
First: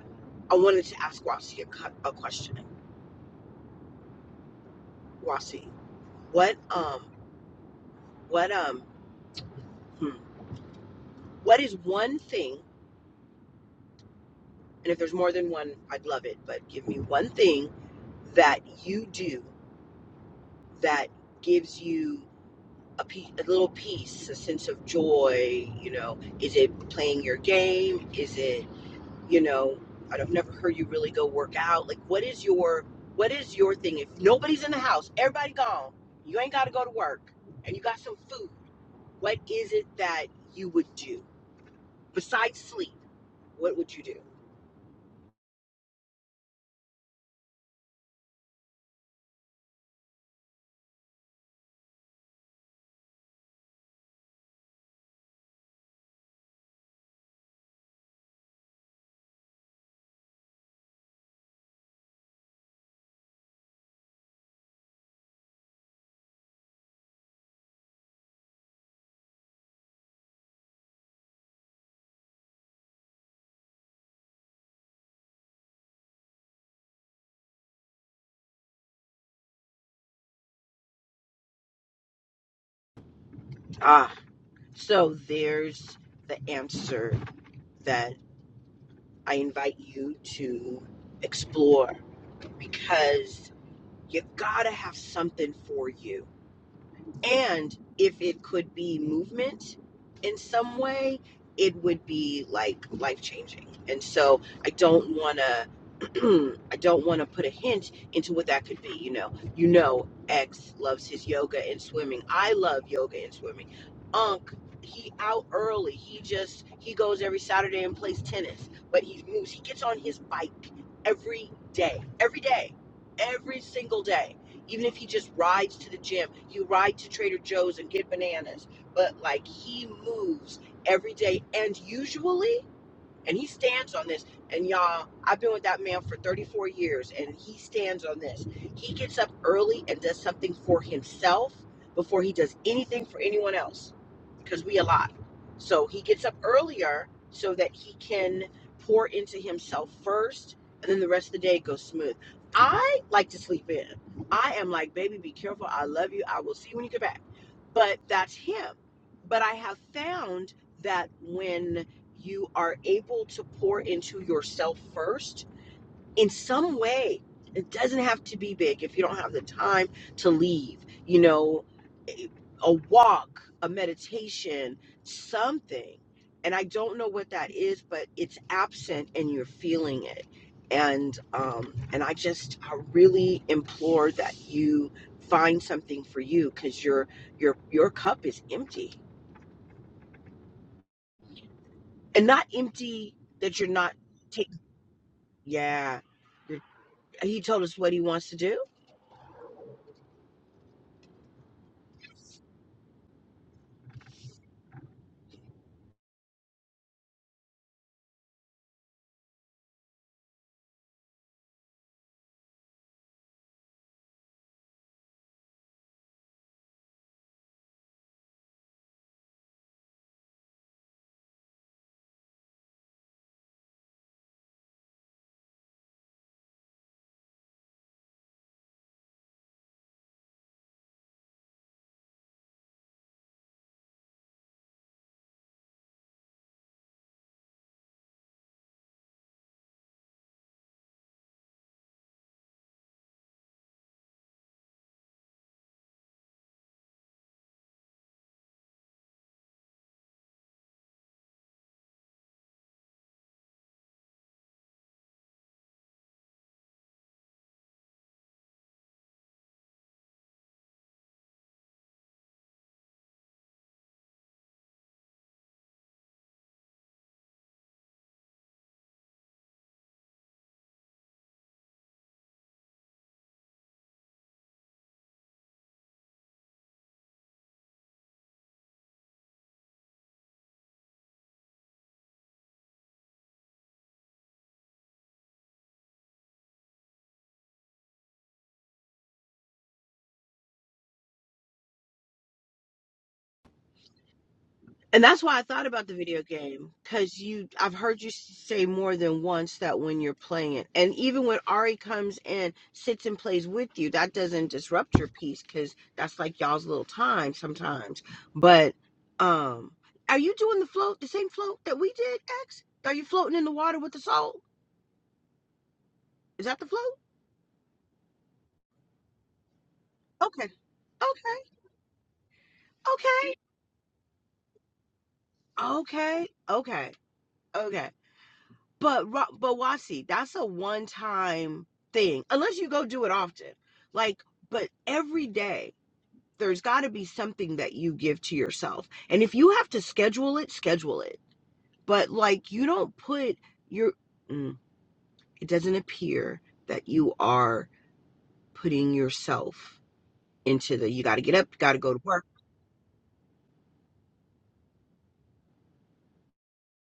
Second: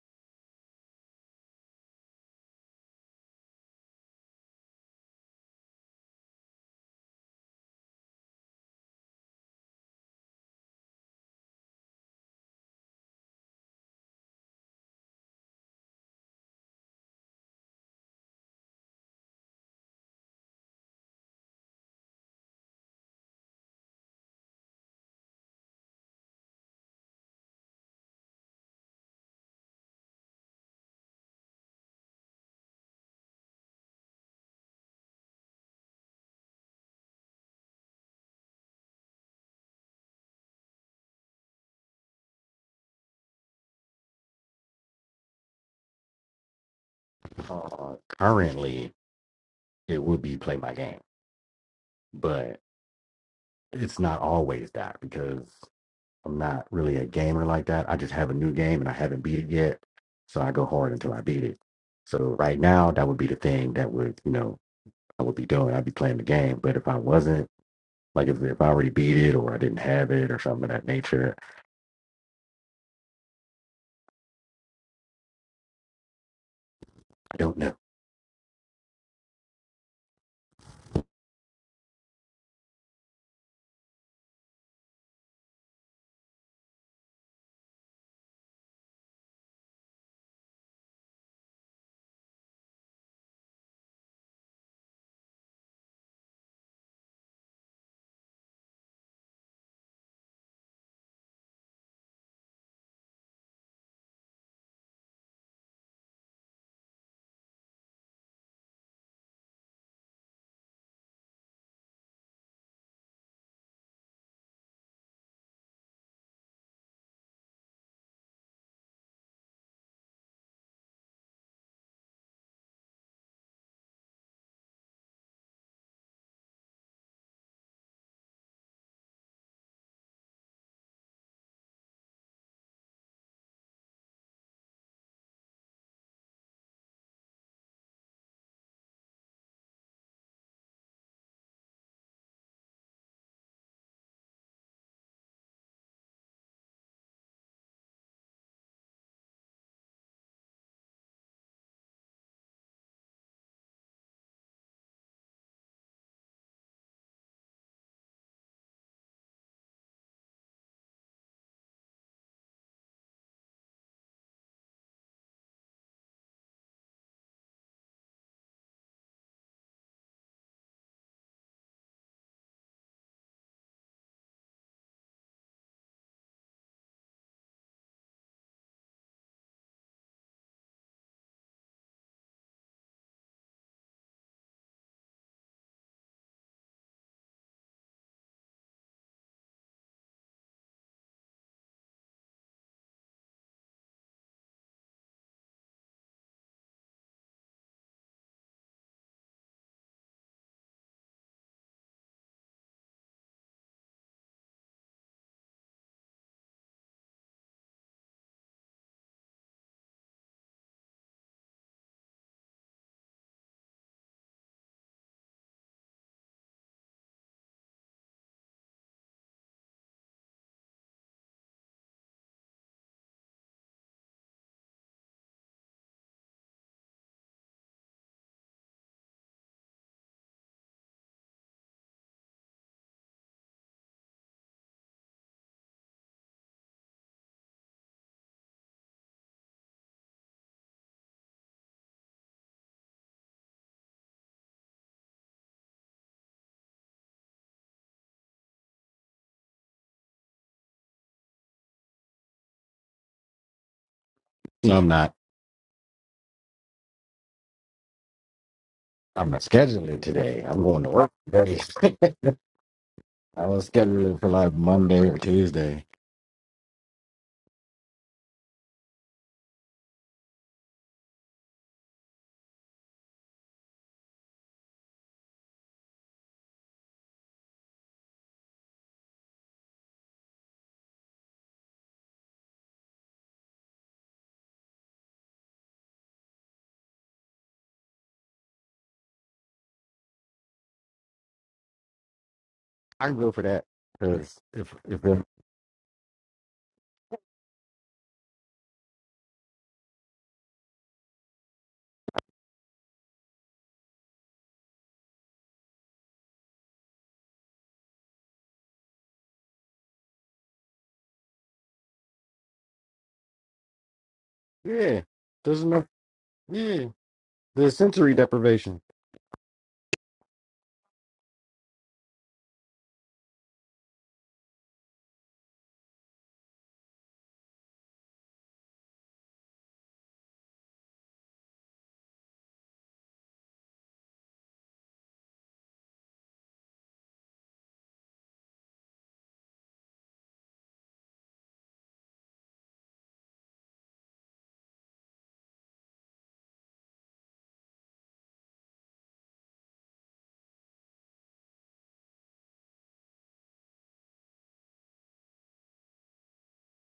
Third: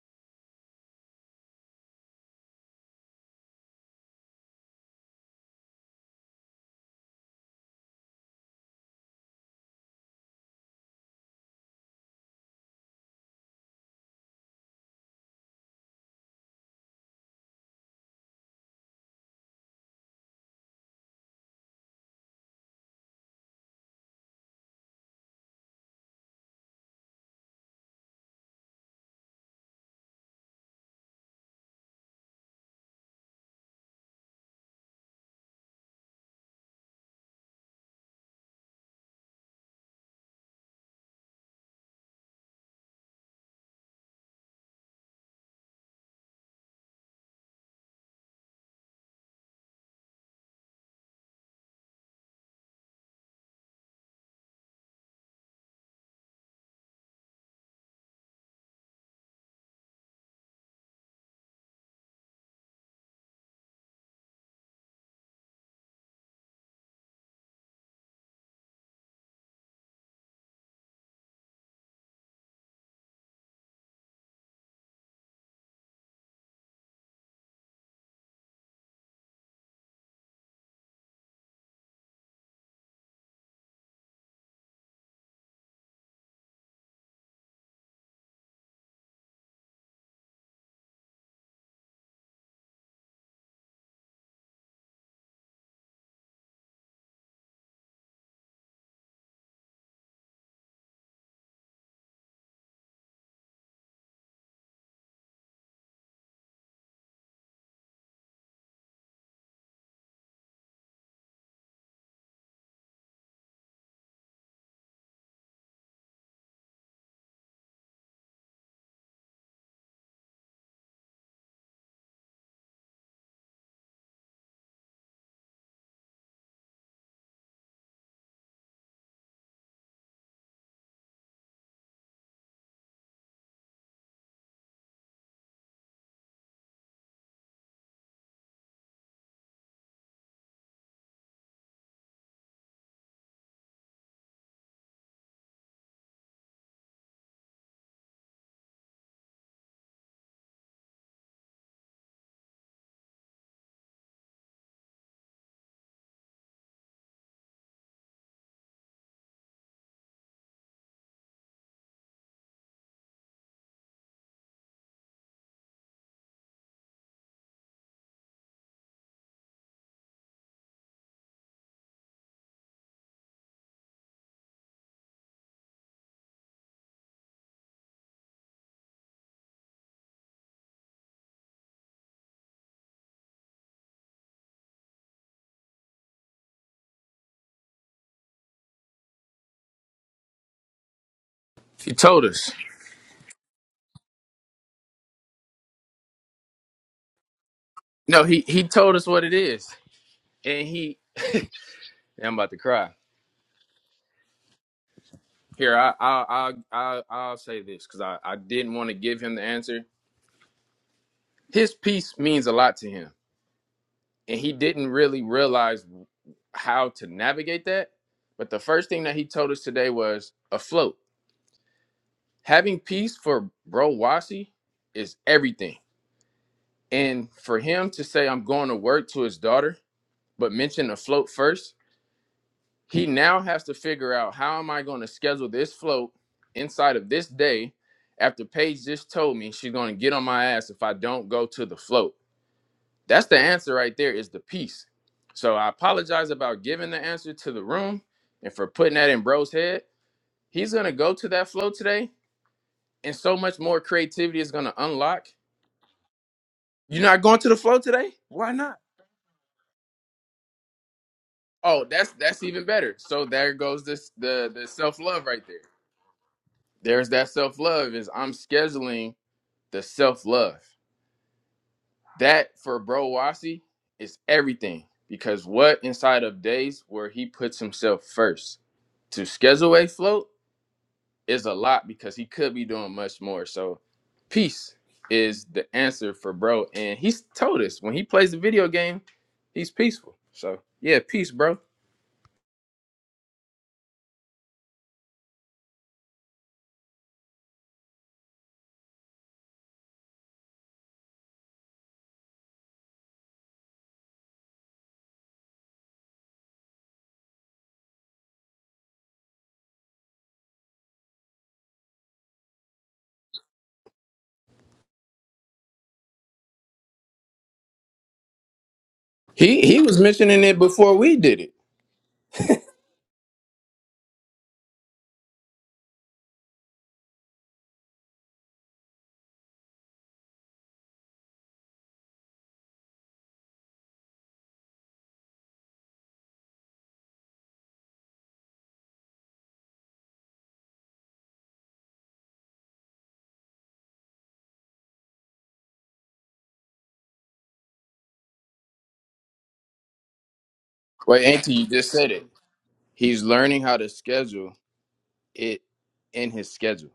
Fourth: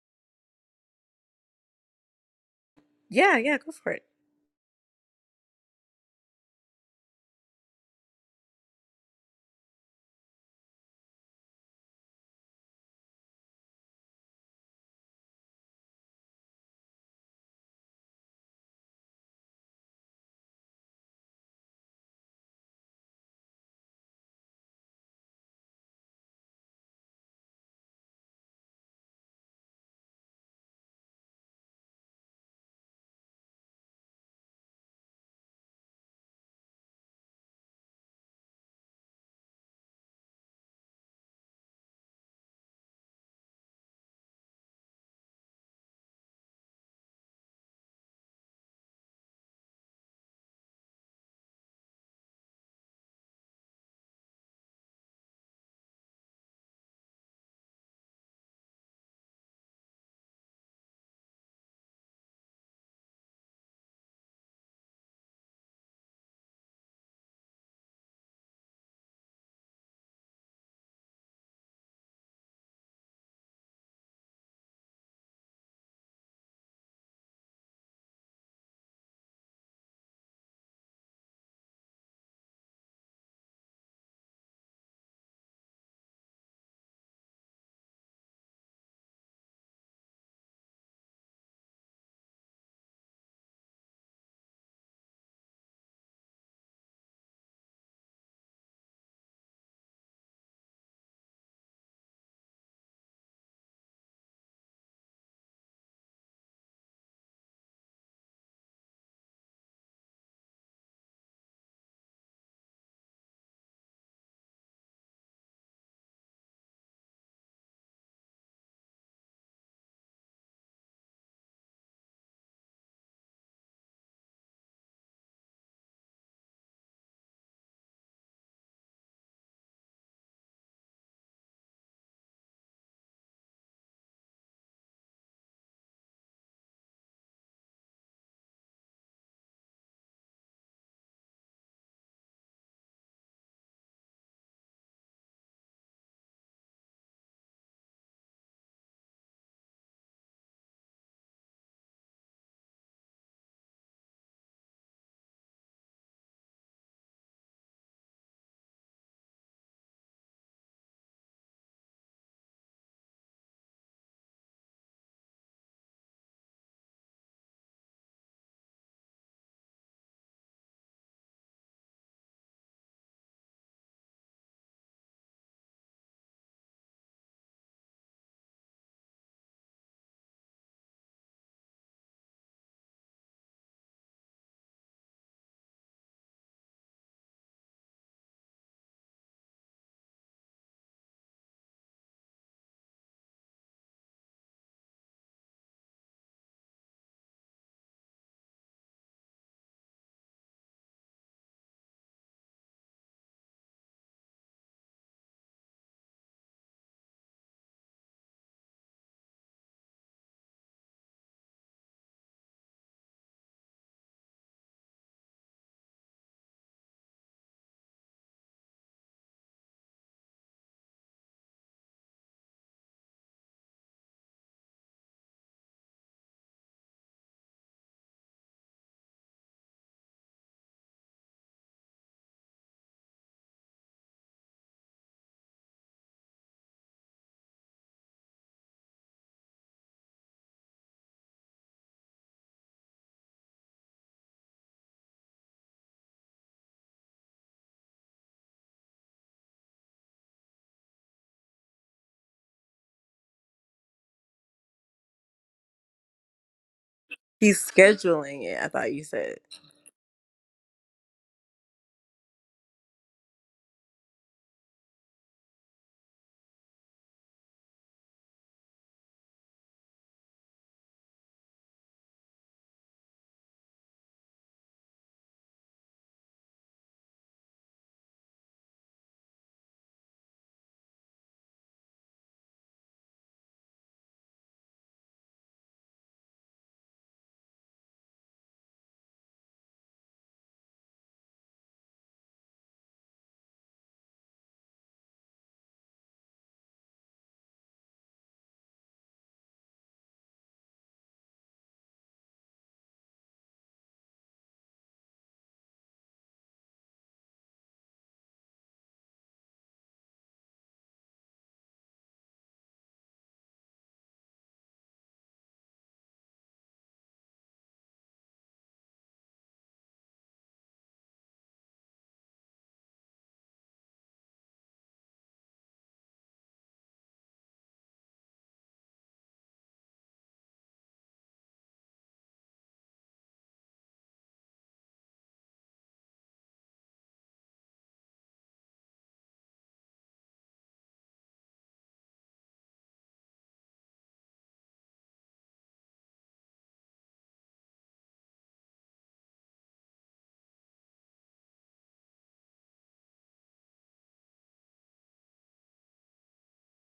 S4: I wanted to ask Wasi a, cu- a question.
S1: Yeah, yeah, go for it.
S4: Wasi, what um what um hmm, what is one thing And if there's more than one, I'd love it. But give me one thing that you do that gives you a, piece, a little piece, a sense of joy? You know, is it playing your game? Is it, you know, I've never heard you really go work out. Like, what is your what is your thing? If nobody's in the house, everybody gone, you ain't got to go to work, and you got some food. What is it that you would do besides sleep? What would you do?
S2: Uh, currently, it would be play my game, but it's not always that because I'm not really a gamer like that. I just have a new game and I haven't beat it yet, so I go hard until I beat it. So right now, that would be the thing that would you know I would be doing. I'd be playing the game, but if I wasn't Like if, if I already beat it or I didn't have it or something of that nature. I don't know.
S4: Ah, so there's the answer that I invite you to explore because you've got to have something for you and if it could be movement in some way, it would be like life changing. And so I don't want to, I don't want to put a hint into what that could be. You know, you know, X loves his yoga and swimming. I love yoga and swimming. Unc, he out early. He just he goes every Saturday and plays tennis. But he moves. He gets on his bike every day, every day, every single day even if he just rides to the gym, you ride to Trader Joe's and get bananas. But like he moves every day, and usually. And he stands on this. And y'all, I've been with that man for 34 years, and he stands on this. He gets up early and does something for himself before he does anything for anyone else because we alive. So he gets up earlier so that he can pour into himself first, and then the rest of the day goes smooth. I like to sleep in. I am like, baby, be careful. I love you. I will see you when you get back. But that's him. But I have found that when you are able to pour into yourself first in some way. It doesn't have to be big if you don't have the time to leave, you know, a a walk, a meditation, something. And I don't know what that is, but it's absent and you're feeling it. And um, and I just I really implore that you find something for you because your your your cup is empty,
S3: He told
S4: and not
S3: us.
S4: empty that you're not taking Yeah. He told us what he
S3: No,
S4: wants to
S3: he
S4: do.
S3: he told us what it is, and he. Yeah, I'm about to cry. Here, I I I I I'll say this because I I didn't want to give him the answer. His piece means a lot to him, and he didn't really realize how to navigate that. But the first thing that he told us today was afloat. having peace for bro Wasi is everything. And for him to say I'm going to work to his daughter, but mention the float first, he now has to figure out how am I going to schedule this float inside of this day after Paige just told me she's going to get on my ass if I don't go to the float. That's the answer right there is the peace. So I apologize about giving the answer to the room and for putting that in bro's head. He's going to go to that float today and so much more creativity is going to
S2: I'm not.
S3: unlock You're not going to the
S1: He's
S3: flow today?
S1: scheduling
S3: Why
S1: it. I
S3: not?
S1: thought you
S2: I'm
S1: said.
S2: not scheduling today. I'm going to work today.
S3: Oh, that's that's even better. So
S2: I
S3: there
S2: was
S3: goes this
S2: scheduling for
S3: the
S2: like
S3: the self
S2: Monday or
S3: love right there.
S2: Tuesday.
S3: There's that self love is I'm scheduling the self love. That for Bro Wasi is everything because what inside of days where he puts himself first to schedule a float is a lot because he could be doing much more. So peace is the answer for Bro, and he's told us when he plays the video game, he's peaceful. So yeah, peace, bro.
S2: I can go for that because if
S4: And
S2: if
S4: that's
S2: it,
S4: why I thought about the video game cuz you I've heard you say more than once that when you're playing it and even when Ari comes in sits and plays with you that doesn't disrupt your peace cuz that's like y'all's little time sometimes. But um are you doing the float the same float that we did X? Are you floating in the water with the soul?
S2: yeah, there's enough.
S4: Is that the
S2: Yeah,
S4: float?
S2: there's sensory deprivation.
S3: He he was mentioning
S4: Okay.
S3: it before we did
S4: Okay.
S3: it.
S4: Okay. Okay. Okay. Okay. But Ro- but Wasi, that's a one time thing, unless you go do it often. Like, but every day there's got to be something that you give to yourself, and if you have to schedule it, schedule it. But like, you don't put your. Mm, it doesn't appear that you are putting yourself into the. You got to
S3: Wait,
S4: get
S3: Auntie,
S4: up.
S3: you
S4: Got to
S3: just
S4: go to
S3: said
S4: work.
S3: it. He's learning how to schedule it in his schedule.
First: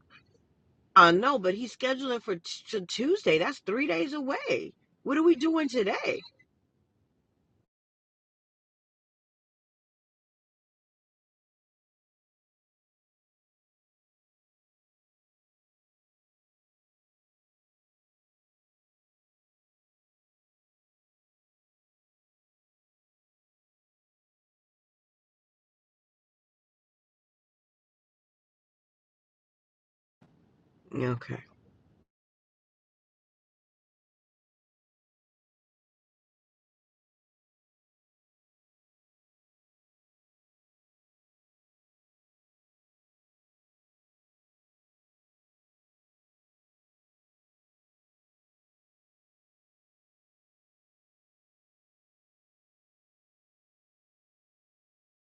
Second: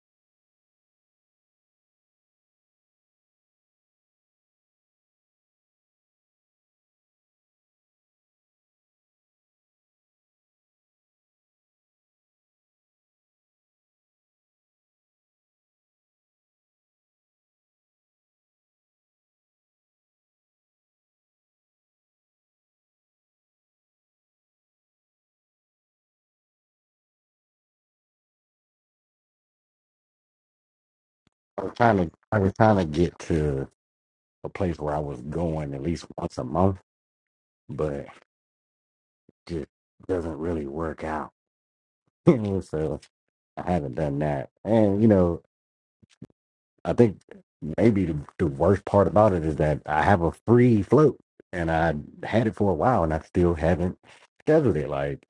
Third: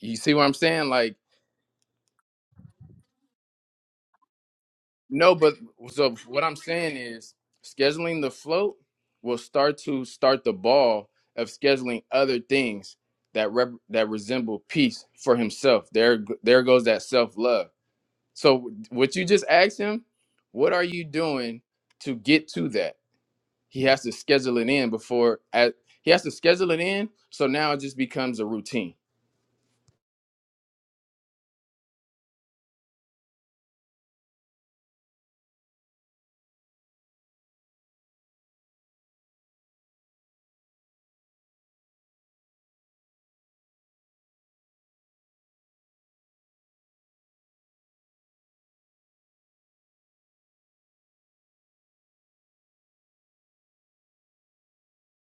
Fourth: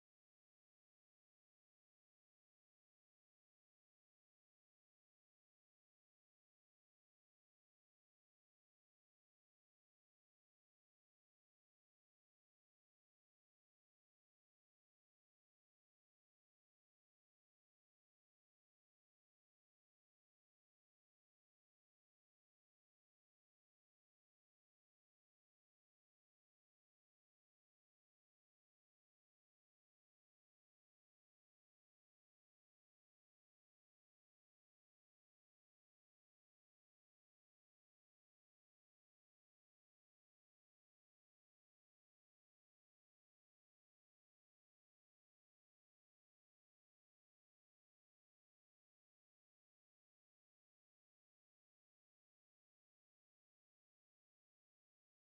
S3: You see what I'm saying?
S4: I
S3: Like,
S4: know, but he's scheduling for t- t- Tuesday. That's three days away. What are
S3: no,
S4: we
S3: but
S4: doing
S3: so
S4: today?
S3: what I'm saying is scheduling the float will start to start the ball of scheduling other things that rep, that resemble peace for himself. There there goes that self-love. So what you just asked him, what are you doing to get to that? he has to schedule it in before at, he has to schedule it in so now it just becomes a routine
S4: Okay.
S2: I was trying to. I was trying to get to a place where I was going at least once a month, but just doesn't really work out. so I haven't done that, and you know I think maybe the, the worst part about it is that I have a free float and I had it for a while and I still haven't scheduled it. Like,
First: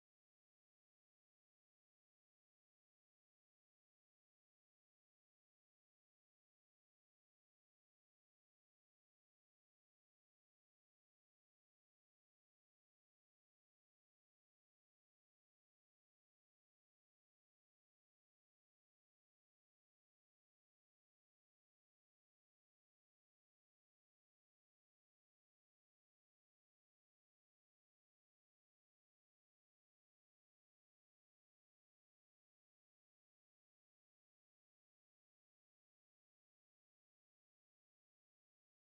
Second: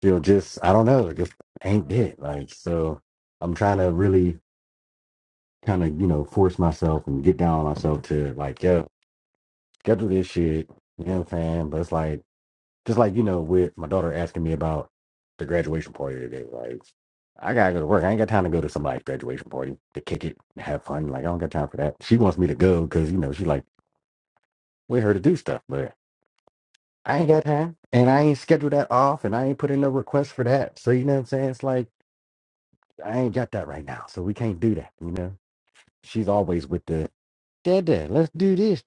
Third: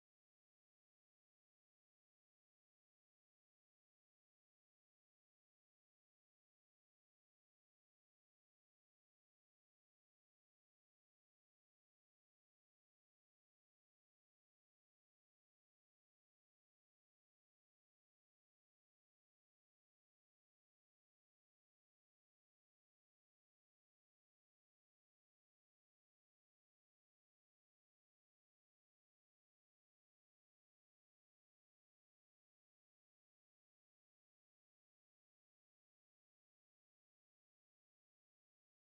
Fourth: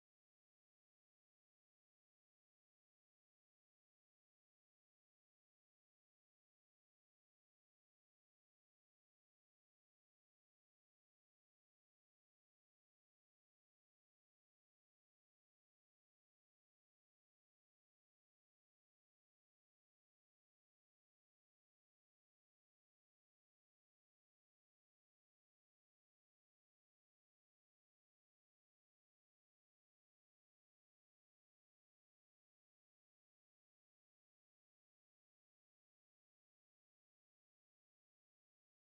S2: still just, I don't know, just ain't it. Like, so I'm trying to really kind of, you know, force myself and get down on myself to like, yo, schedule this shit. You know what I'm saying? But it's like, just like, you know, with my daughter asking me about the graduation party today, like, I gotta go to work. I ain't got time to go to somebody's graduation party to kick it and have fun. Like, I don't got time for that. She wants me to go because, you know, she like, with her to do stuff, but I ain't got time. And I ain't scheduled that off and I ain't put in no request for that. So, you know what I'm saying? It's like, I ain't got that right now. So we can't do that, you know? She's always with the, dad, dad, let's do this.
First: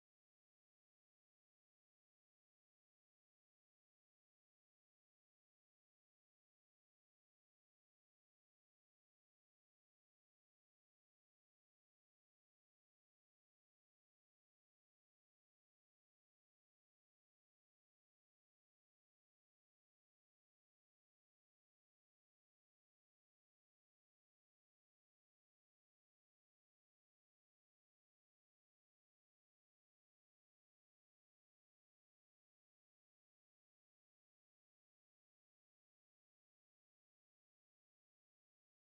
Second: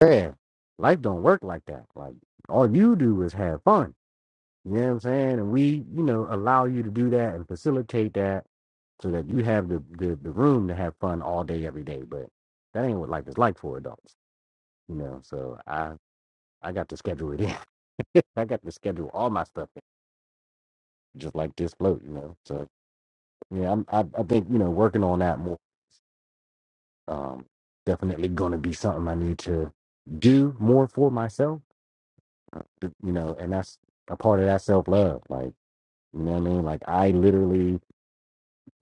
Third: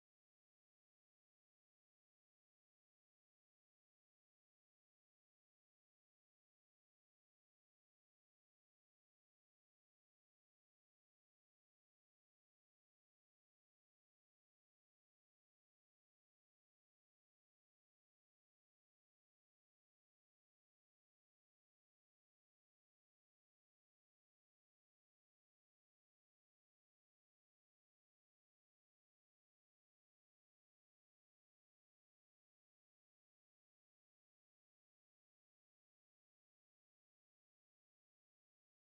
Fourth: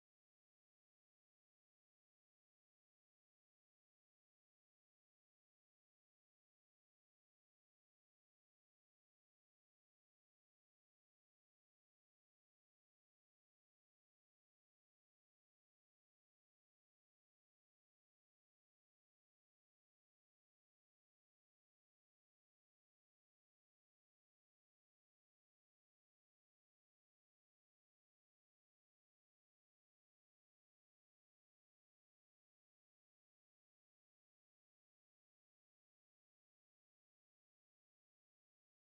S2: Man, life don't work like that. Like, all you do is have fun You know what I'm saying? And we, you know, allow you to do that and facilitate that so that you have the, the, the room to have fun all day, every day. But that ain't what life is like for adults, you know. So I I got to schedule it in. I got to schedule all my stuff in, just like this float, you know. So yeah, I'm, I I think you know working on that more um definitely going to be something I need to do more for myself, uh, you know. And that's a part of that self love, like you know what I mean. Like I literally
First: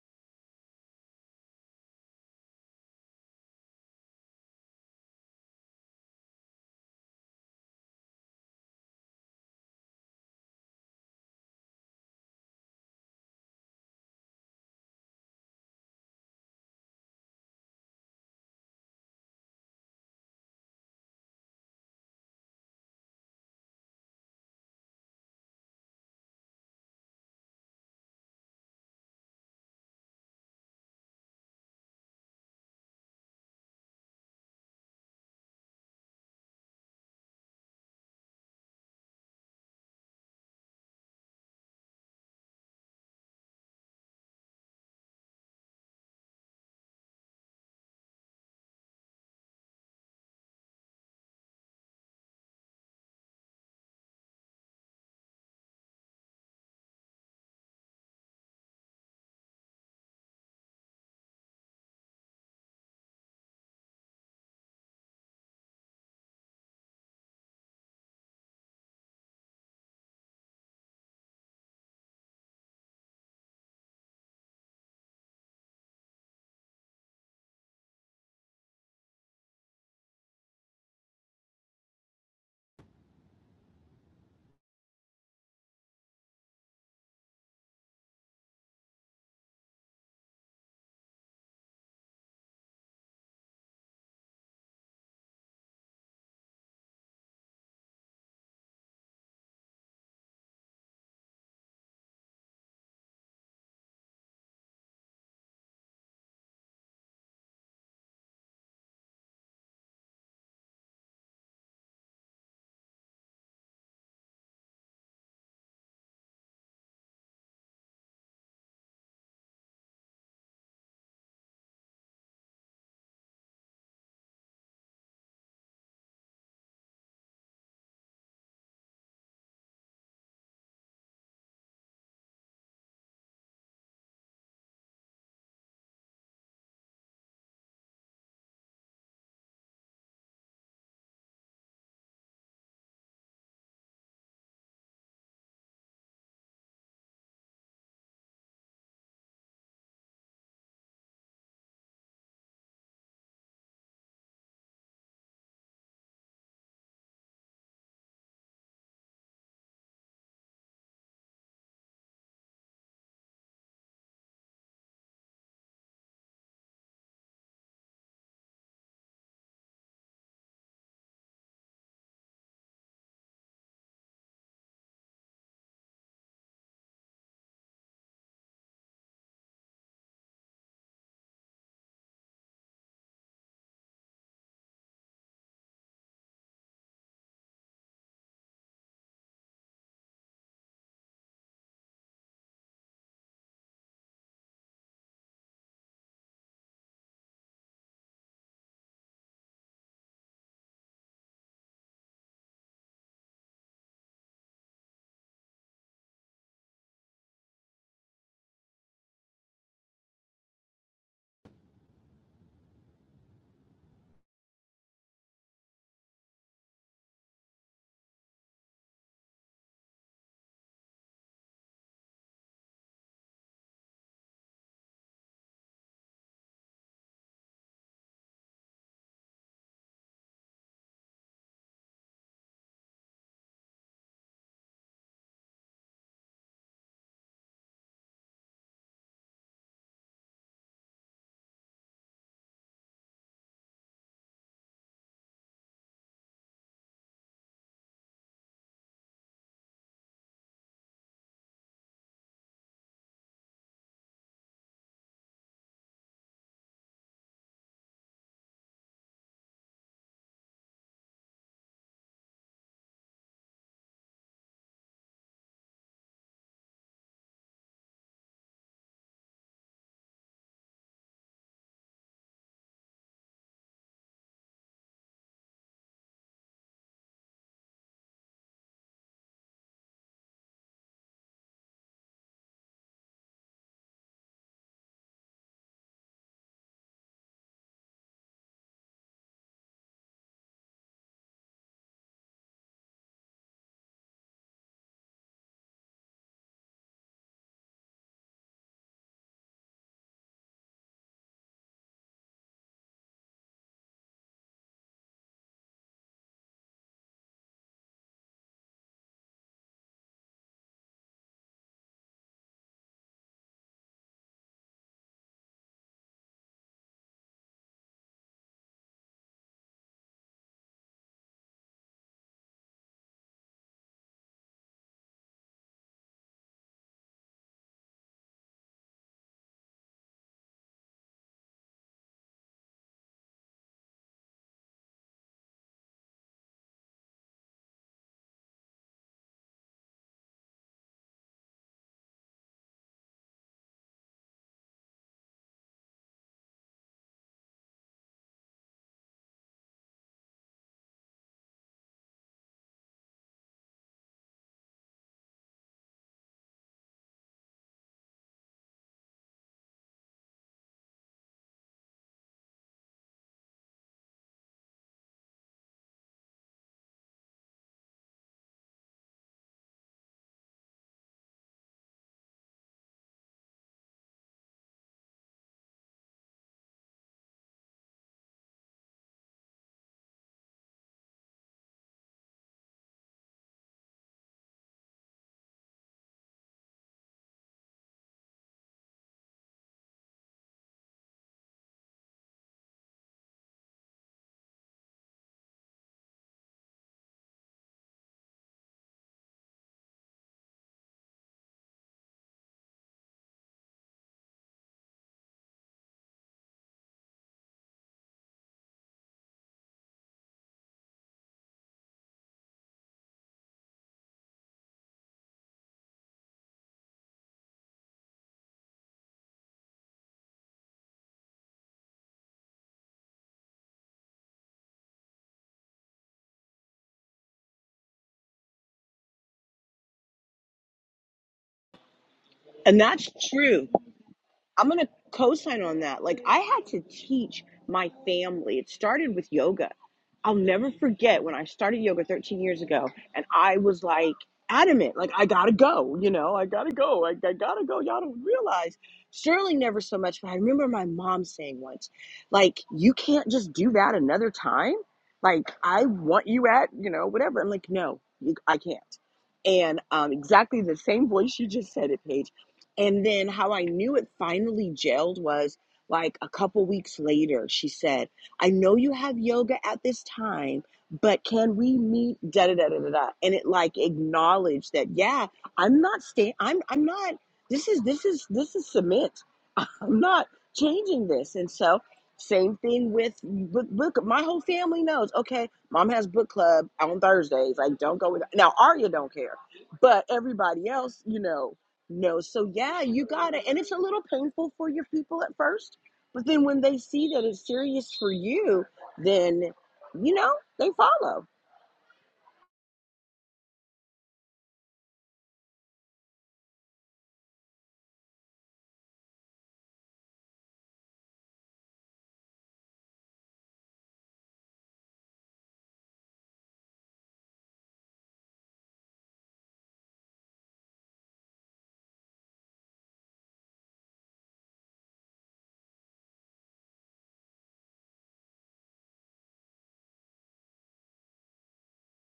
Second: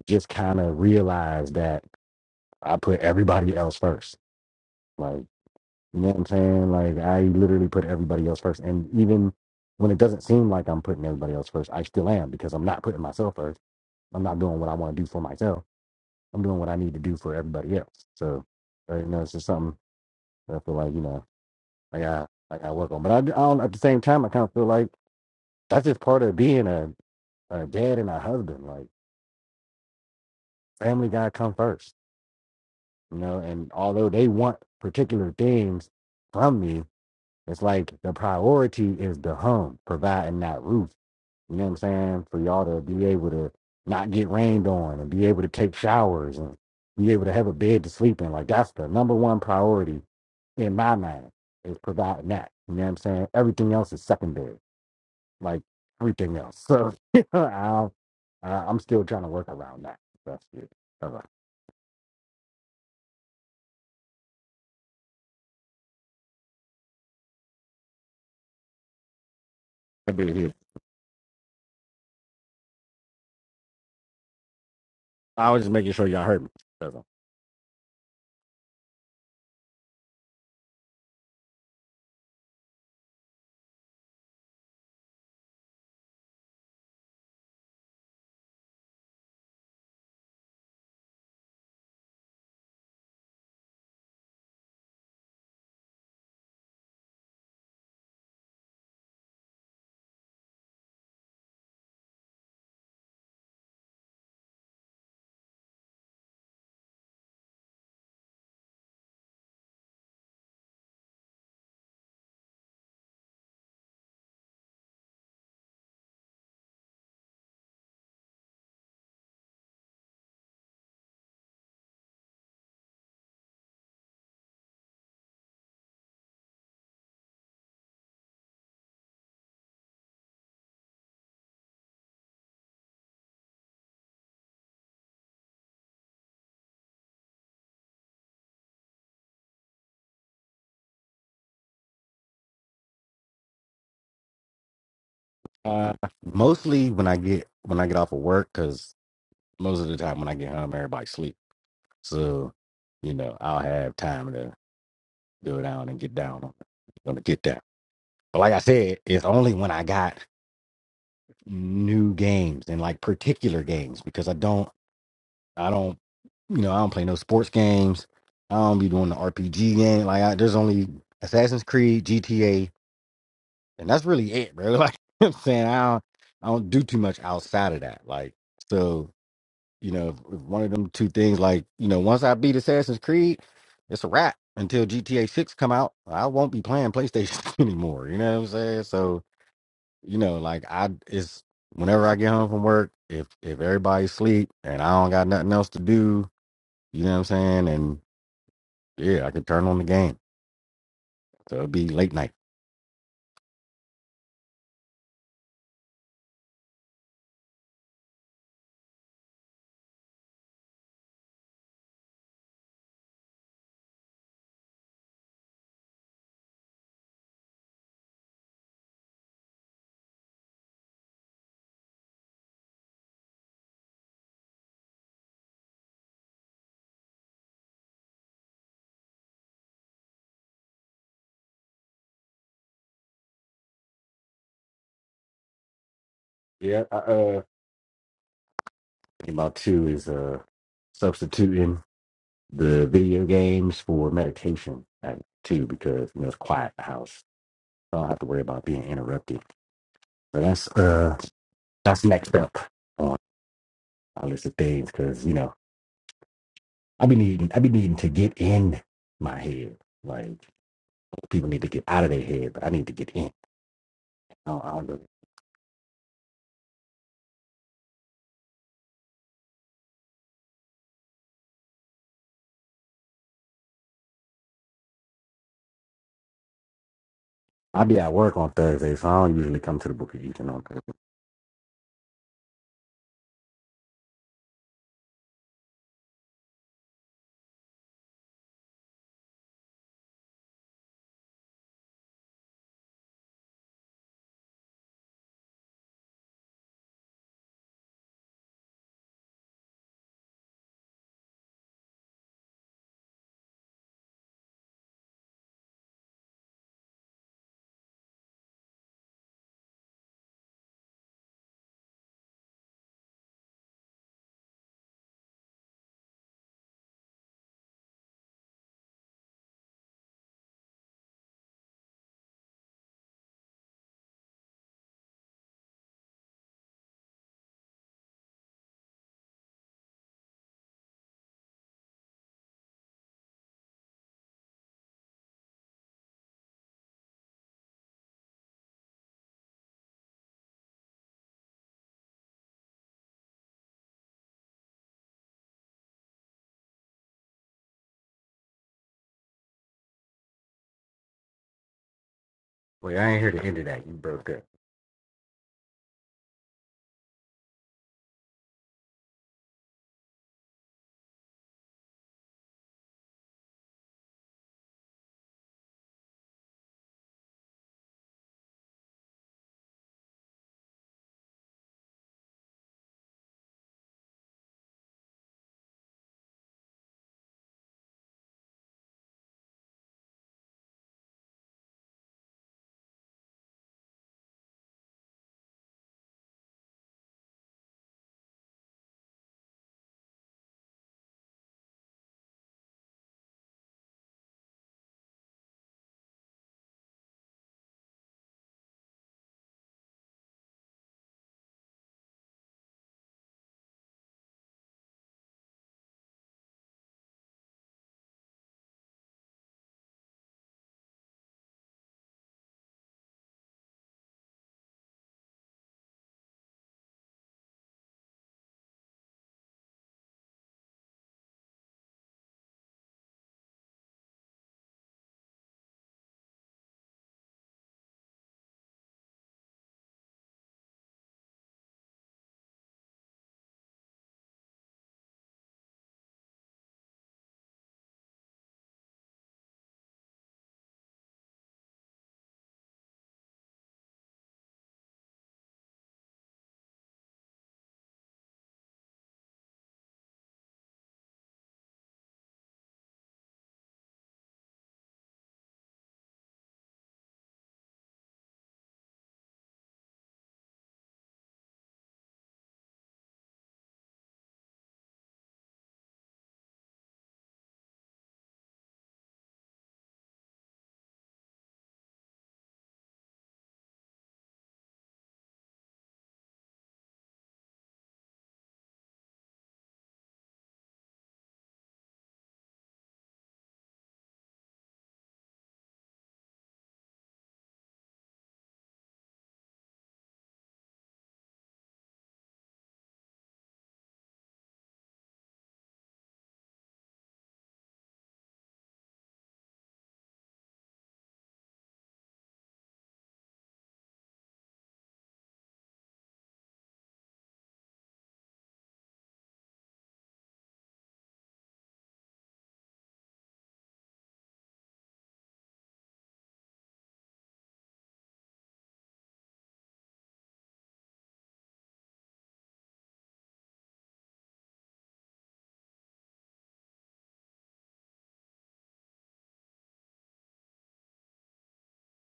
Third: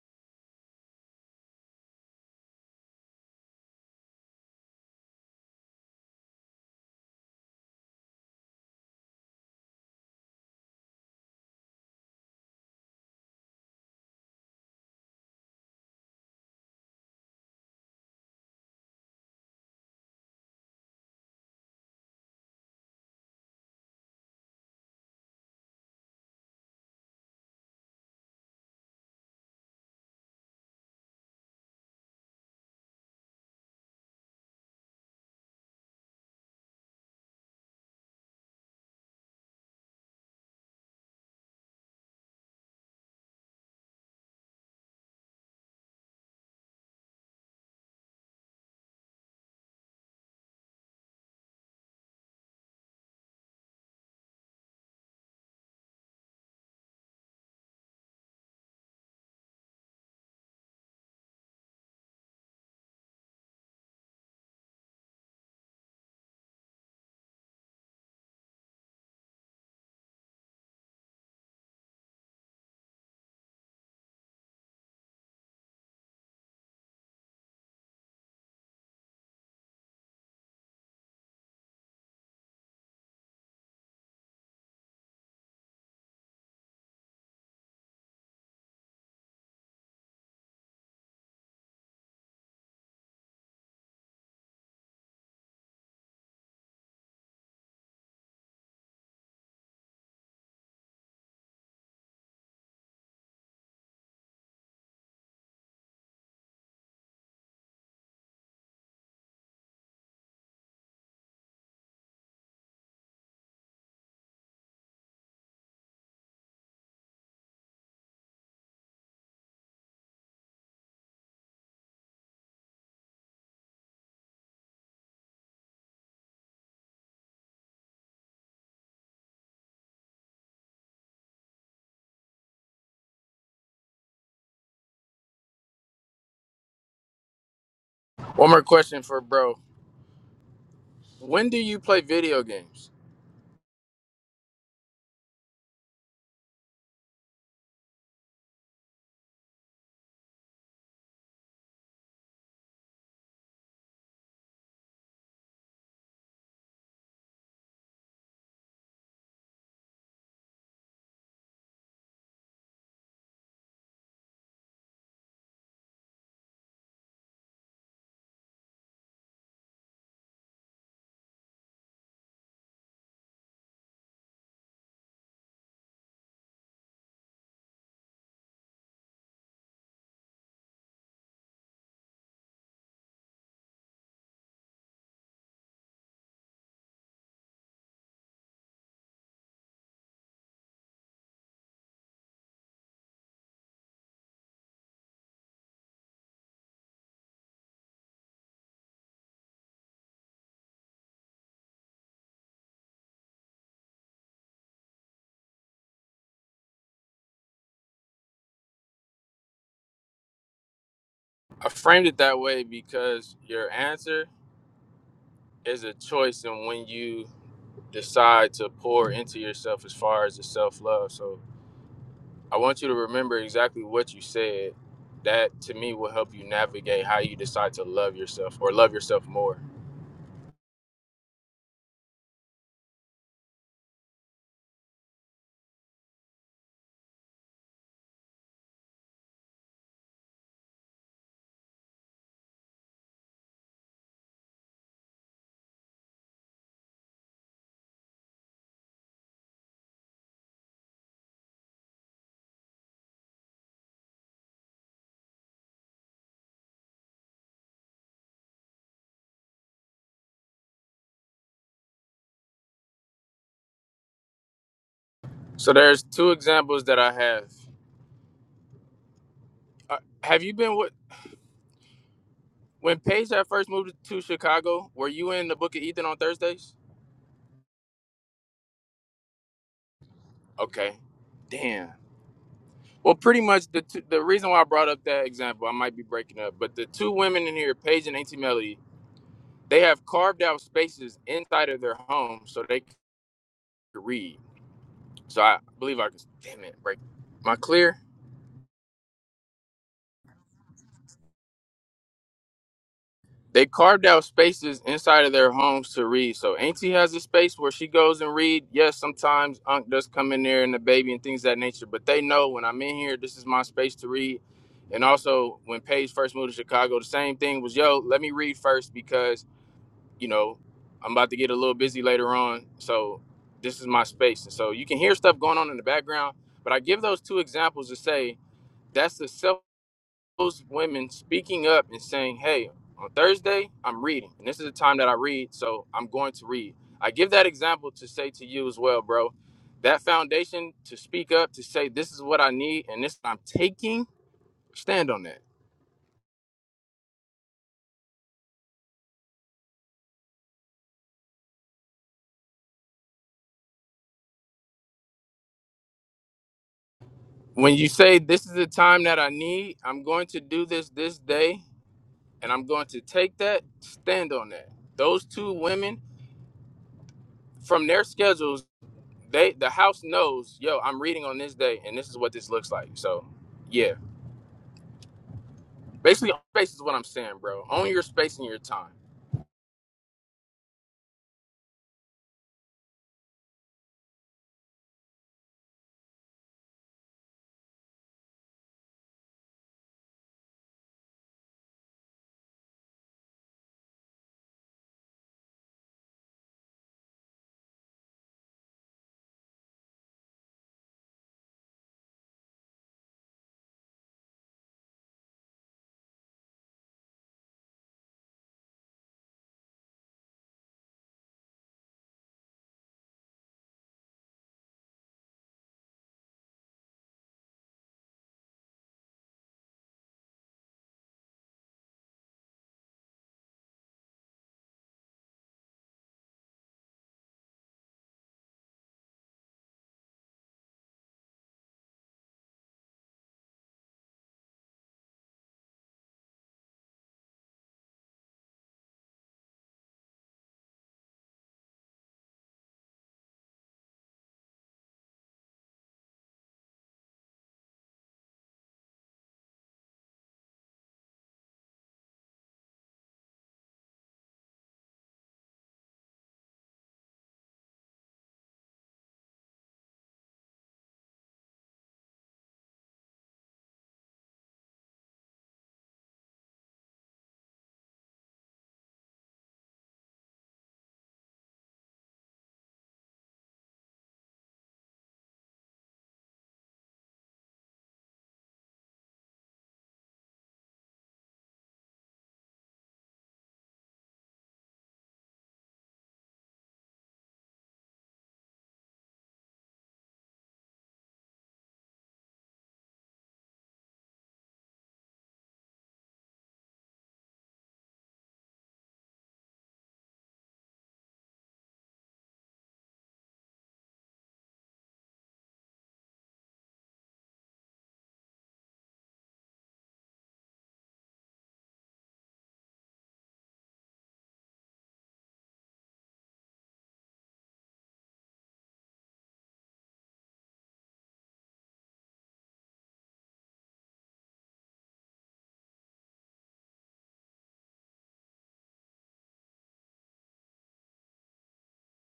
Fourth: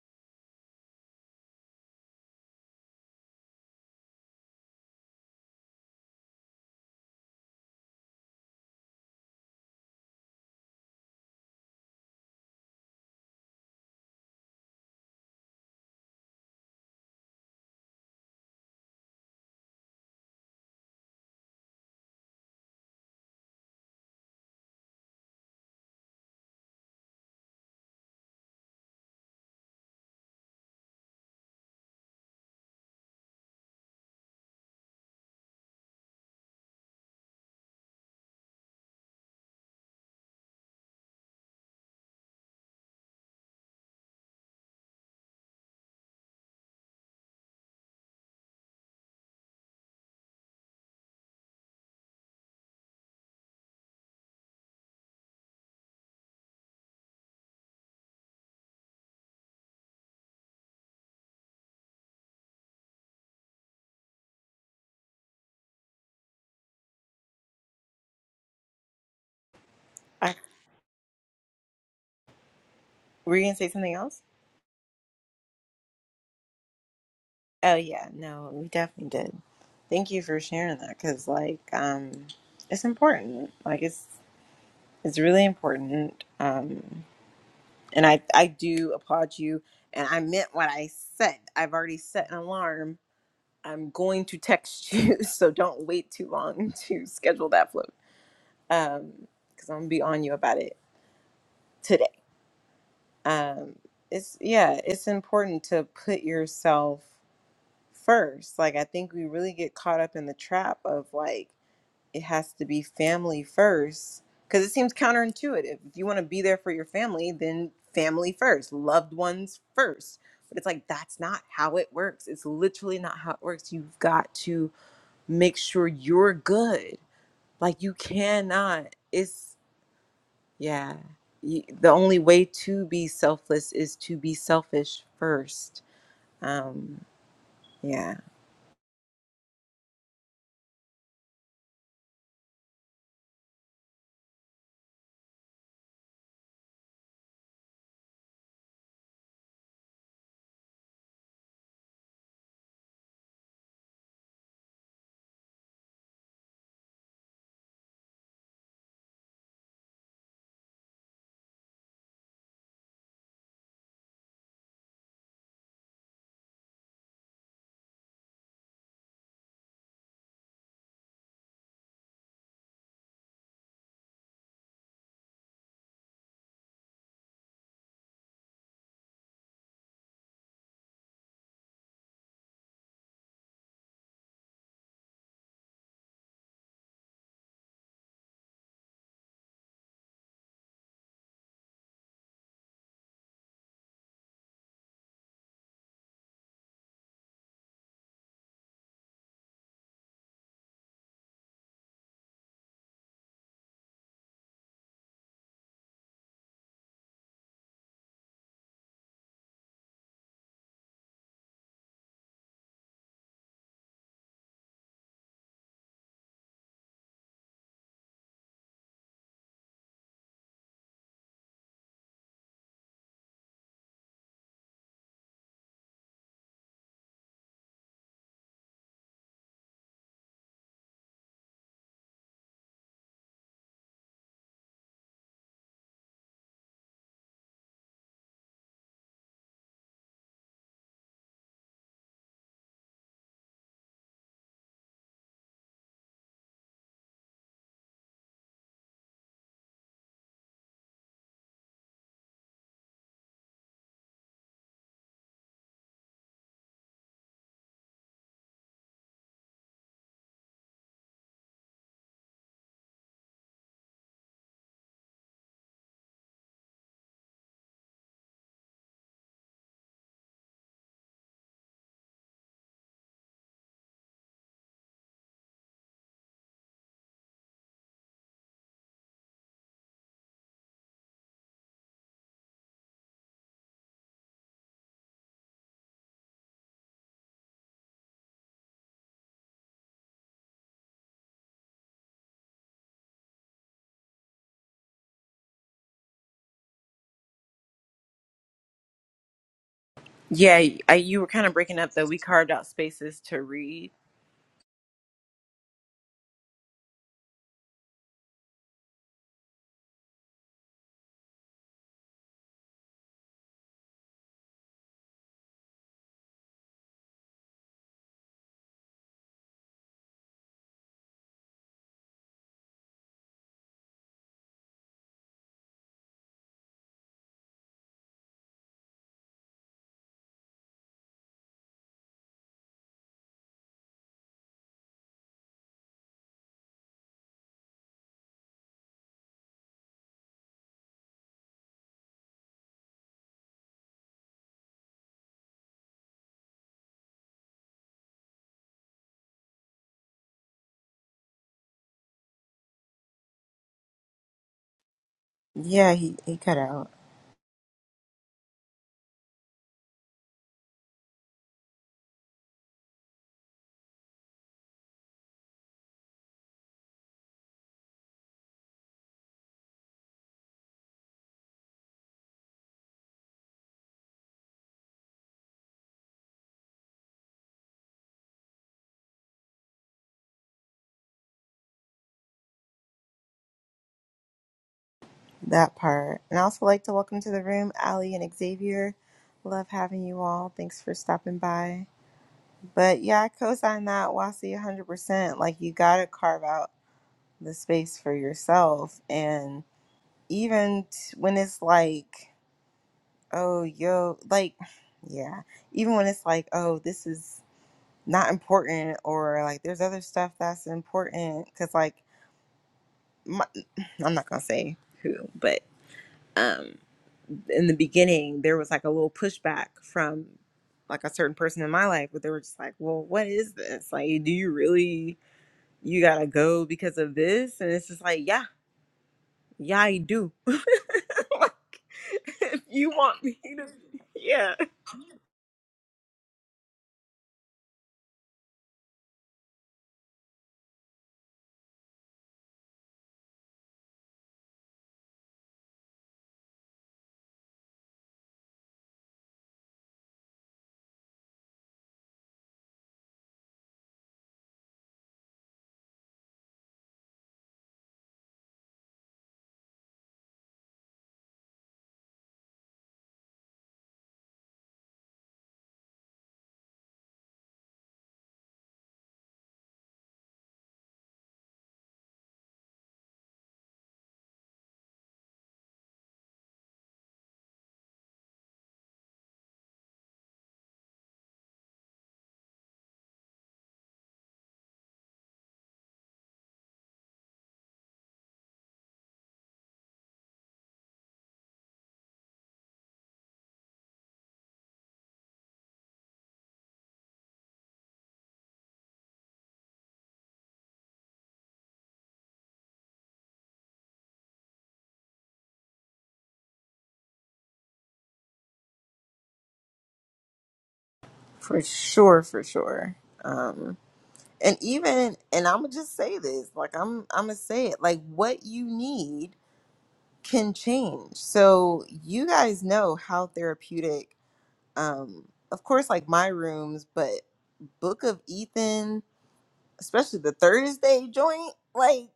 S2: just kind of realized that I put everybody else first. Like, you know what I'm saying? Like, I literally put everybody else first. And even when it doesn't seem like I'm putting everybody else first, I still am because I'm not putting myself first. I'm not doing what I want to do for myself. I'm doing what I need to do for everybody else. So, uh, you know, it's just something that I feel like, you know, I got, I got to work on. But I, I don't, at the same time, I kind of feel like that's just part of being a, a dad and a husband. Like, family got to come first you know and although they want particular things from me it's like the priority is the home providing that roof you know what i'm saying for y'all to be able to not get rained on and be able to take showers and be able to have a bed to sleep in like that's the number one priority in my mind is providing that you know what i'm saying everything else is secondary like everything else so you know, I'll, uh, i'm still trying to work around that that's it All right. I did
S1: I,
S2: hear-
S1: were you gonna say something else?
S2: I was just making sure y'all heard me
S1: Oh yeah, no, we definitely did. Thank you for sharing that because like um it's important. Like it's it's really important. Um and I I do applaud you and I meant what I said. I've already set an alarm. I'm going to text you, so don't wait too long to schedule that float. Um cuz I'm going to be on you about it today. Um it's yeah, it's important to put yourself first. Like I think we really get caught up in the trap of like it has to be family first because it seems counterintuitive. If you want to be there for your family, then family first, loved ones first. But it's like that's not how it works. It's literally not how it works. You've got to make sure you're good. Like you cannot. It's yeah. You, the only way to be selfless is to be selfish first. Um yeah.
S3: one more question for bro when do you play video games
S2: Uh, mostly when I get when I get off of work, because most of the time when I get home, everybody sleep. So, you know, I'll have time to go down and get down on it. gonna get down. But like I said, it's only when I got new games and like particular games because I don't I don't you know I don't play no sports games. I don't be doing the RPG game. Like I, there's only Assassin's Creed, GTA, and that's really it, bro. Like I'm saying, I don't I don't do too much outside of that. Like so You know, if- one of them two things. Like, you know, once I beat Assassin's Creed, it's a wrap. Until GTA Six come out, I won't be playing PlayStation anymore. You know what I'm saying? So, you know, like I, it's whenever I get home from work, if if everybody's asleep and I don't got nothing else to do, you know what I'm saying? And yeah, I can turn on the game. So it'll be late night.
S3: i framed it that way because your answer is a choice and when you decide to pour into yourself as far as the self-love so i want you to remember exactly what you said that to me will help you navigate how you decide to love yourself or love yourself more
S2: Yeah, I, uh, think about two is uh substituting the video games for meditation at two because you know it's quiet in the house. So I don't have to worry about being interrupted. So that's uh that's next up on my list of things because you know I be needing I be needing to get in my head. Like people need to get out of their head, but I need to get in. I don't, I don't really-
S3: so there's two examples that i have Uh, have you been with? When Paige had first moved to Chicago, were you in the Book of Ethan on Thursdays?
S2: I be at work on Thursday, so I don't usually come to the Book of Eaton on Thursday.
S3: Okay. Damn. Well, pretty much the two, the reason why I brought up that example, I might be breaking up, but the two women in here, Paige and Auntie Melody, they have carved out spaces inside of their home so they could read. So I believe I can. Damn it, break. Am I clear?
S1: Yeah, I, you were kind of breaking up though. We carved out spaces to
S3: They
S1: read.
S3: carved out spaces inside of their homes to read. So Auntie has a space where she goes and read. Yes, sometimes Unc does come in there and the baby and things of that nature, but they know when I'm in here, this is my space to read. And also when Paige first moved to Chicago, the same thing was, yo, let me read first because, you know, I'm about to get a little busy later on. So this is my space. And so you can hear stuff going on in the background. But I give those two examples to say that's the self those women speaking up and saying, "Hey, on Thursday I'm reading, and this is the time that I read, so I'm going to read." I give that example to say to you as well, bro. That foundation to speak up to say this is what I need and this I'm taking, stand on that.
S2: Wait, I ain't here to end of that. You broke up.
S1: Yeah, he, he cut out.
S3: When you say this is the time that I need, I'm going to do this this day and I'm going to take that, stand on that. Those two women from their schedules, they the house knows, yo, I'm reading on this day and this is what this looks like. So, yeah Basically, own space is what I'm saying, bro. Own your space and your time.
S1: That part. And I also like to welcome to the room Ali and Xavier. Love having you all. Thanks for stopping by. But yeah, I co-sign that Wasi 100%. Like you got to carve out the space for yourself. And even t- when it's like, oh, yo, like, yeah, even when it's like, oh, this is not important or like there's other stuff that's important. Cause like, my, I'm not going to say who, but. um. in the beginning there was like a little pushback from like a certain person in my life but they were just like well what is this like do you really you gotta go because of this and it's just like yeah yeah i do like if
S4: And
S1: you
S4: that's
S1: want me to
S4: true.
S1: yeah
S4: I'm gonna co-sign on that. Like I had to teach my family. It started with yoga. I'll never forget when I started yoga 13 years ago, and I was like adamant, like I gotta go. You know, I gotta go. I, I gotta go. Y'all don't realize. Sterling never so much, but I remember my mom saying once, like you can't just do that another time. Like I want you at you know whatever. I'm like no, you, I can't. And um, exactly the same voice you just said it, Paige and then how I knew it finally gelled was like a couple weeks later, she said, I know you have yoga at this time, but can we meet? Da da da da da da. And it like acknowledged that, yeah, I'm not staying, I'm I'm not, this is this is this is cement. I'm not changing this. And so, same thing with book. book my whole family knows. Okay, mom has book club on Thursdays. Like, don't go with now. Arya don't care, but everybody else, you know, knows. So yeah, you gotta. And it's a little painful for your people at first, but then when they see that it's serious for you, then you know they follow.
S1: for sure for sure um and even and i'm gonna just say this like i'm i'm gonna say it like what you need can change so you guys know how therapeutic um of course like my rooms but Book of Ethan, especially the Thursday joint, like.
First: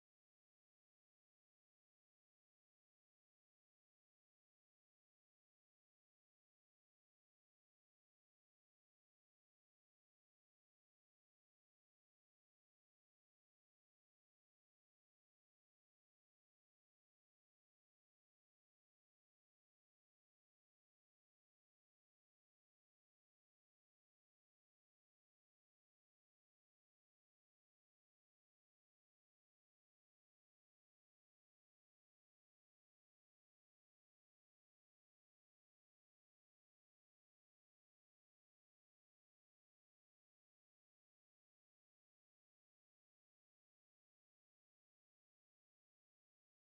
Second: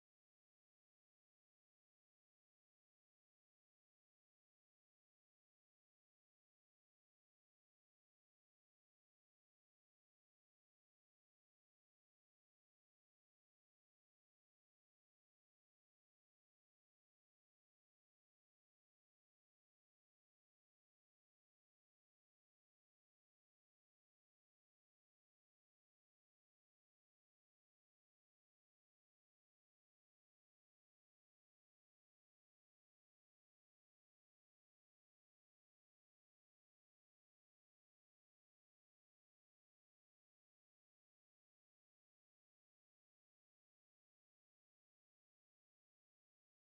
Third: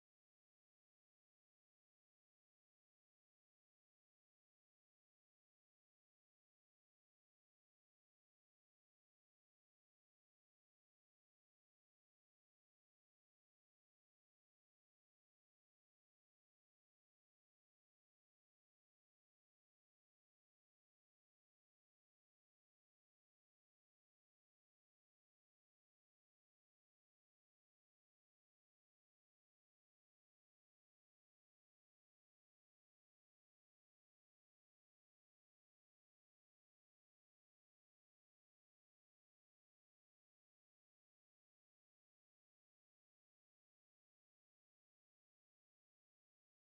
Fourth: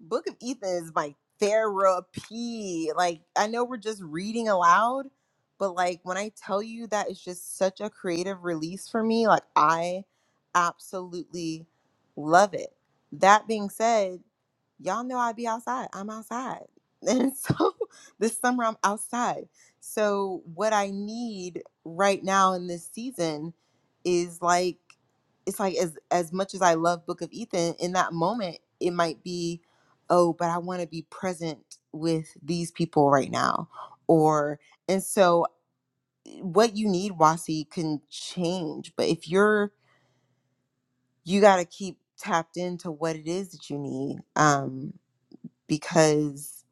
S1: Book of Ethan is my therapy. Like I know we're just reading aloud, but like when I tell you that it's just such a creative release for me, like I absolutely love it. That being said, y'all know I be outside. I'm outside. And so this summer I'm outside. So what I need right now in this season is like it's like as as much as I love Book of Ethan, in that moment it might be oh, but I want to be present with these people right now. Or, and so eh, what you need, Wasi, can change. But if you're, you got to keep tapped into what it is that you need um, because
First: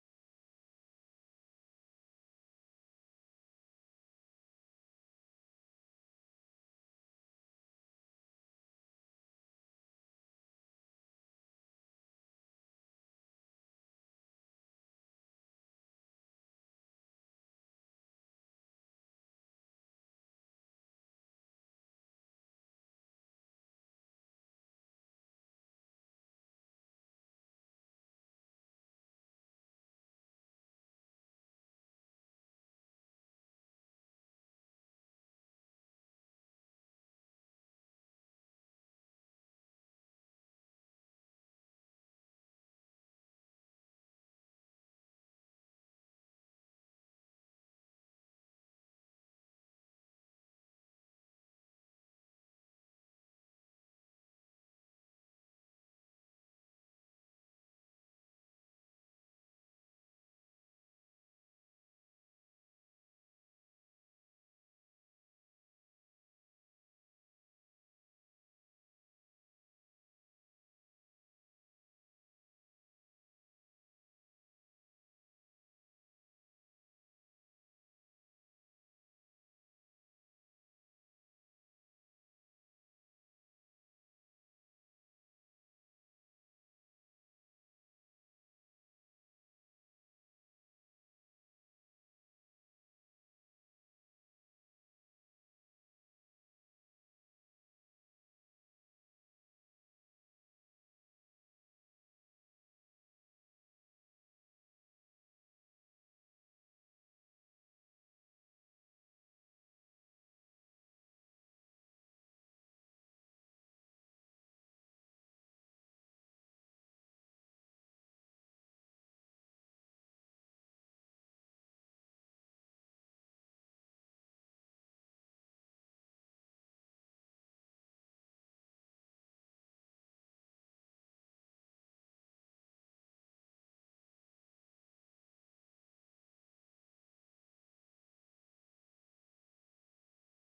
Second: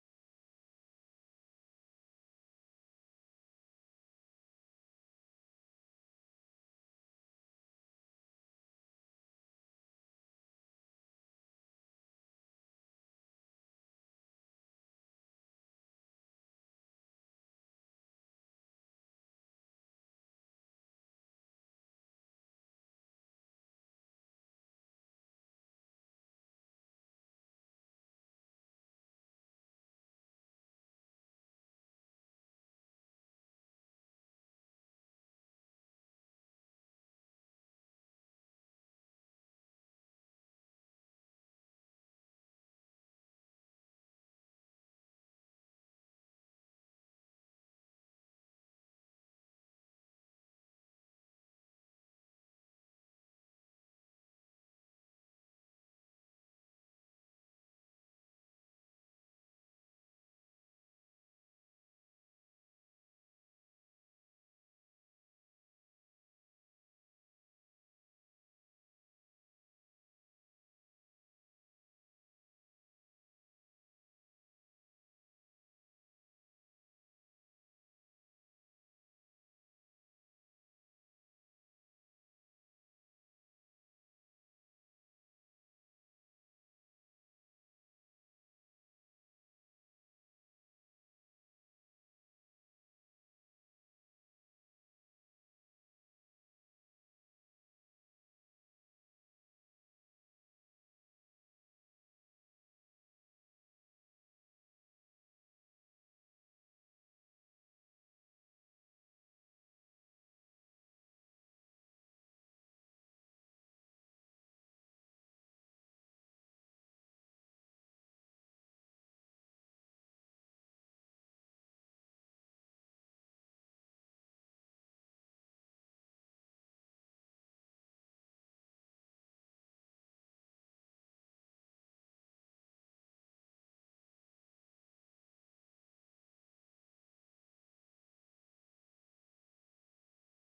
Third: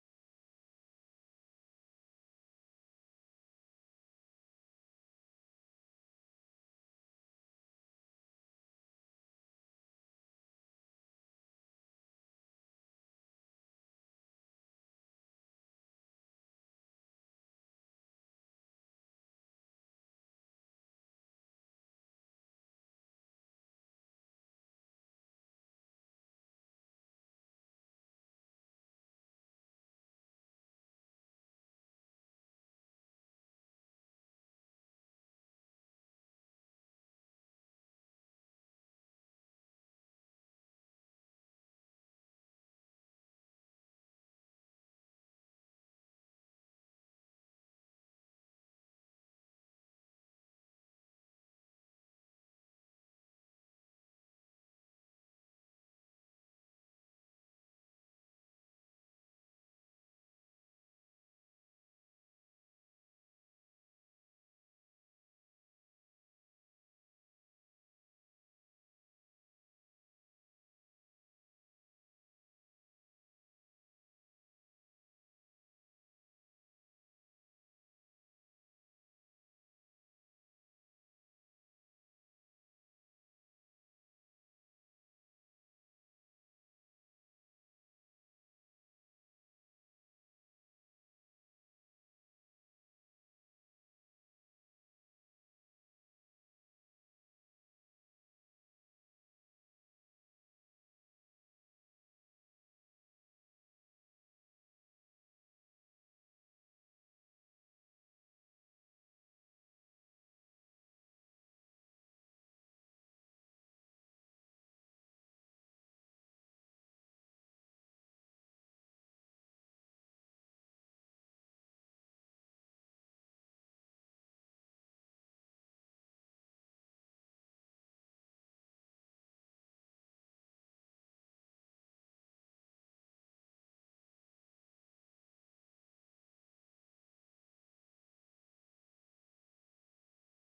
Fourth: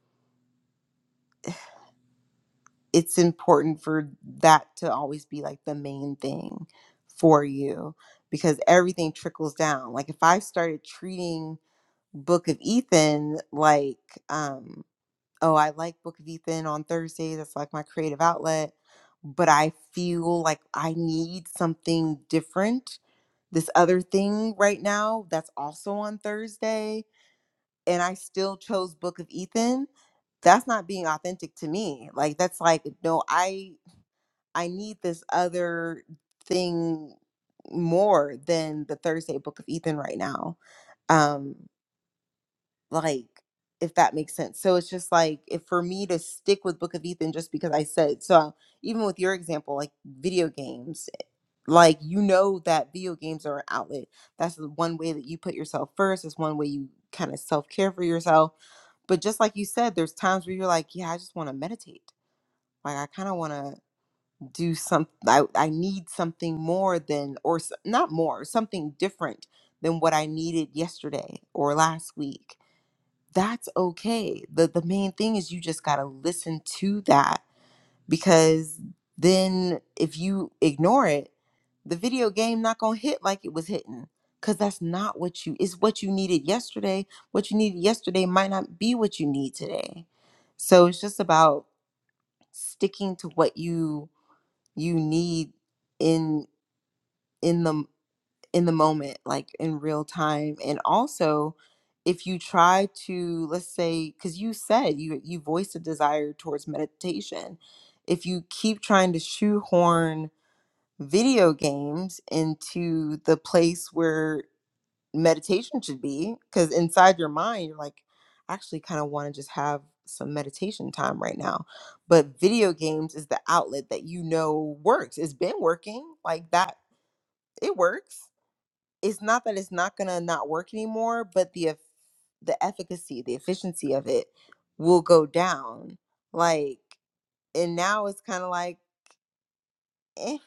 S1: it's important for that to always be like the main thing for you because everything trickles down. Like if I started treating Book of Ethan like, um, oh, I like Book of Ethan on Thursdays. That's like my creative outlet. But I feel like I need something different. This other thing right now that's also on Thursday, and I still chose Book of Ethan. That's not being authentic to me. Like that's like no, I I need this other thing more than the Thursday Book of Ethan right now. Um like if that makes sense so it's just like if for me to stick with book of ethan just because i said so even with your example like video games like you know that video games are an outlet that's the one way that you put yourself first it's one way you kind of self-care for yourself but just like you said there's times where you're like yeah i just want to meditate like i kind of want to do some I, I need something more than or s- not more something different than what i needed yesterday or last week that's okay. The the main thing is you just got to listen to that because then if you ignore it, the video game not going to hit like it was hitting cuz that's not what you is what you needed yesterday. What you needed yesterday might not be what you need today. So it's just about sticking to what you you need in in the in the moment, like in real time. And also, if you try to, let's say, because you said you you voiced a desire towards meditation, if you keep trying to shoehorn video games into the place where meditation should be, because inside your mind you're like, I actually kind of want to just have some meditation time right now. But video games is the outlet that you know works. It's been working like that. It works it's not that it's not gonna not work anymore, but the eff- the efficacy, the efficiency of it will go down. Like, and now it's kind of like, eh,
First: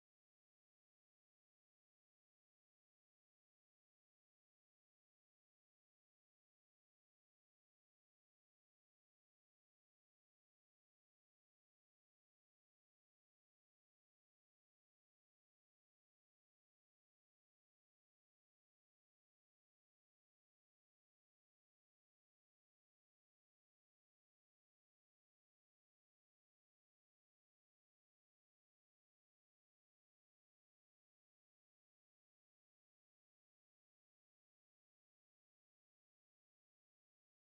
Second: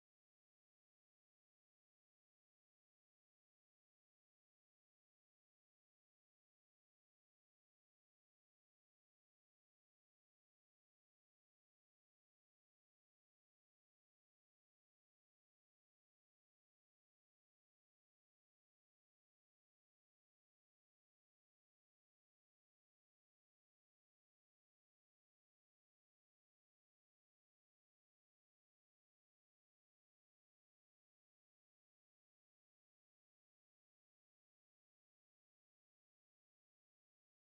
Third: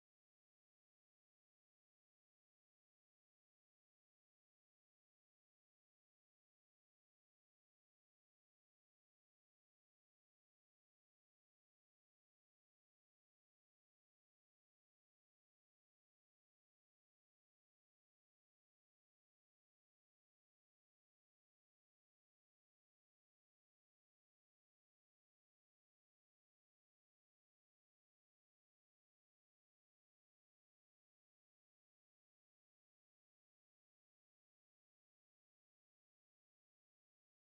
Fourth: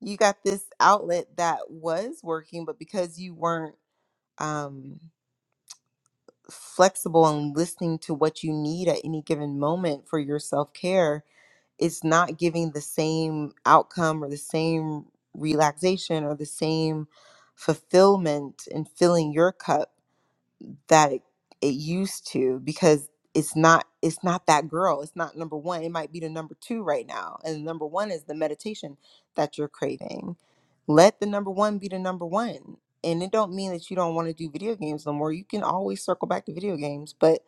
S1: you got this outlet that was working, but because you weren't um, flexible and listening to what you need at any given moment for your self care, it's not giving the same outcome or the same relaxation or the same fulfillment and filling your cup that it, it used to because it's not it's not that girl it's not number one it might be the number two right now and number one is the meditation that you're craving let the number one be the number one and it don't mean that you don't want to do video games no more you can always circle back to video games but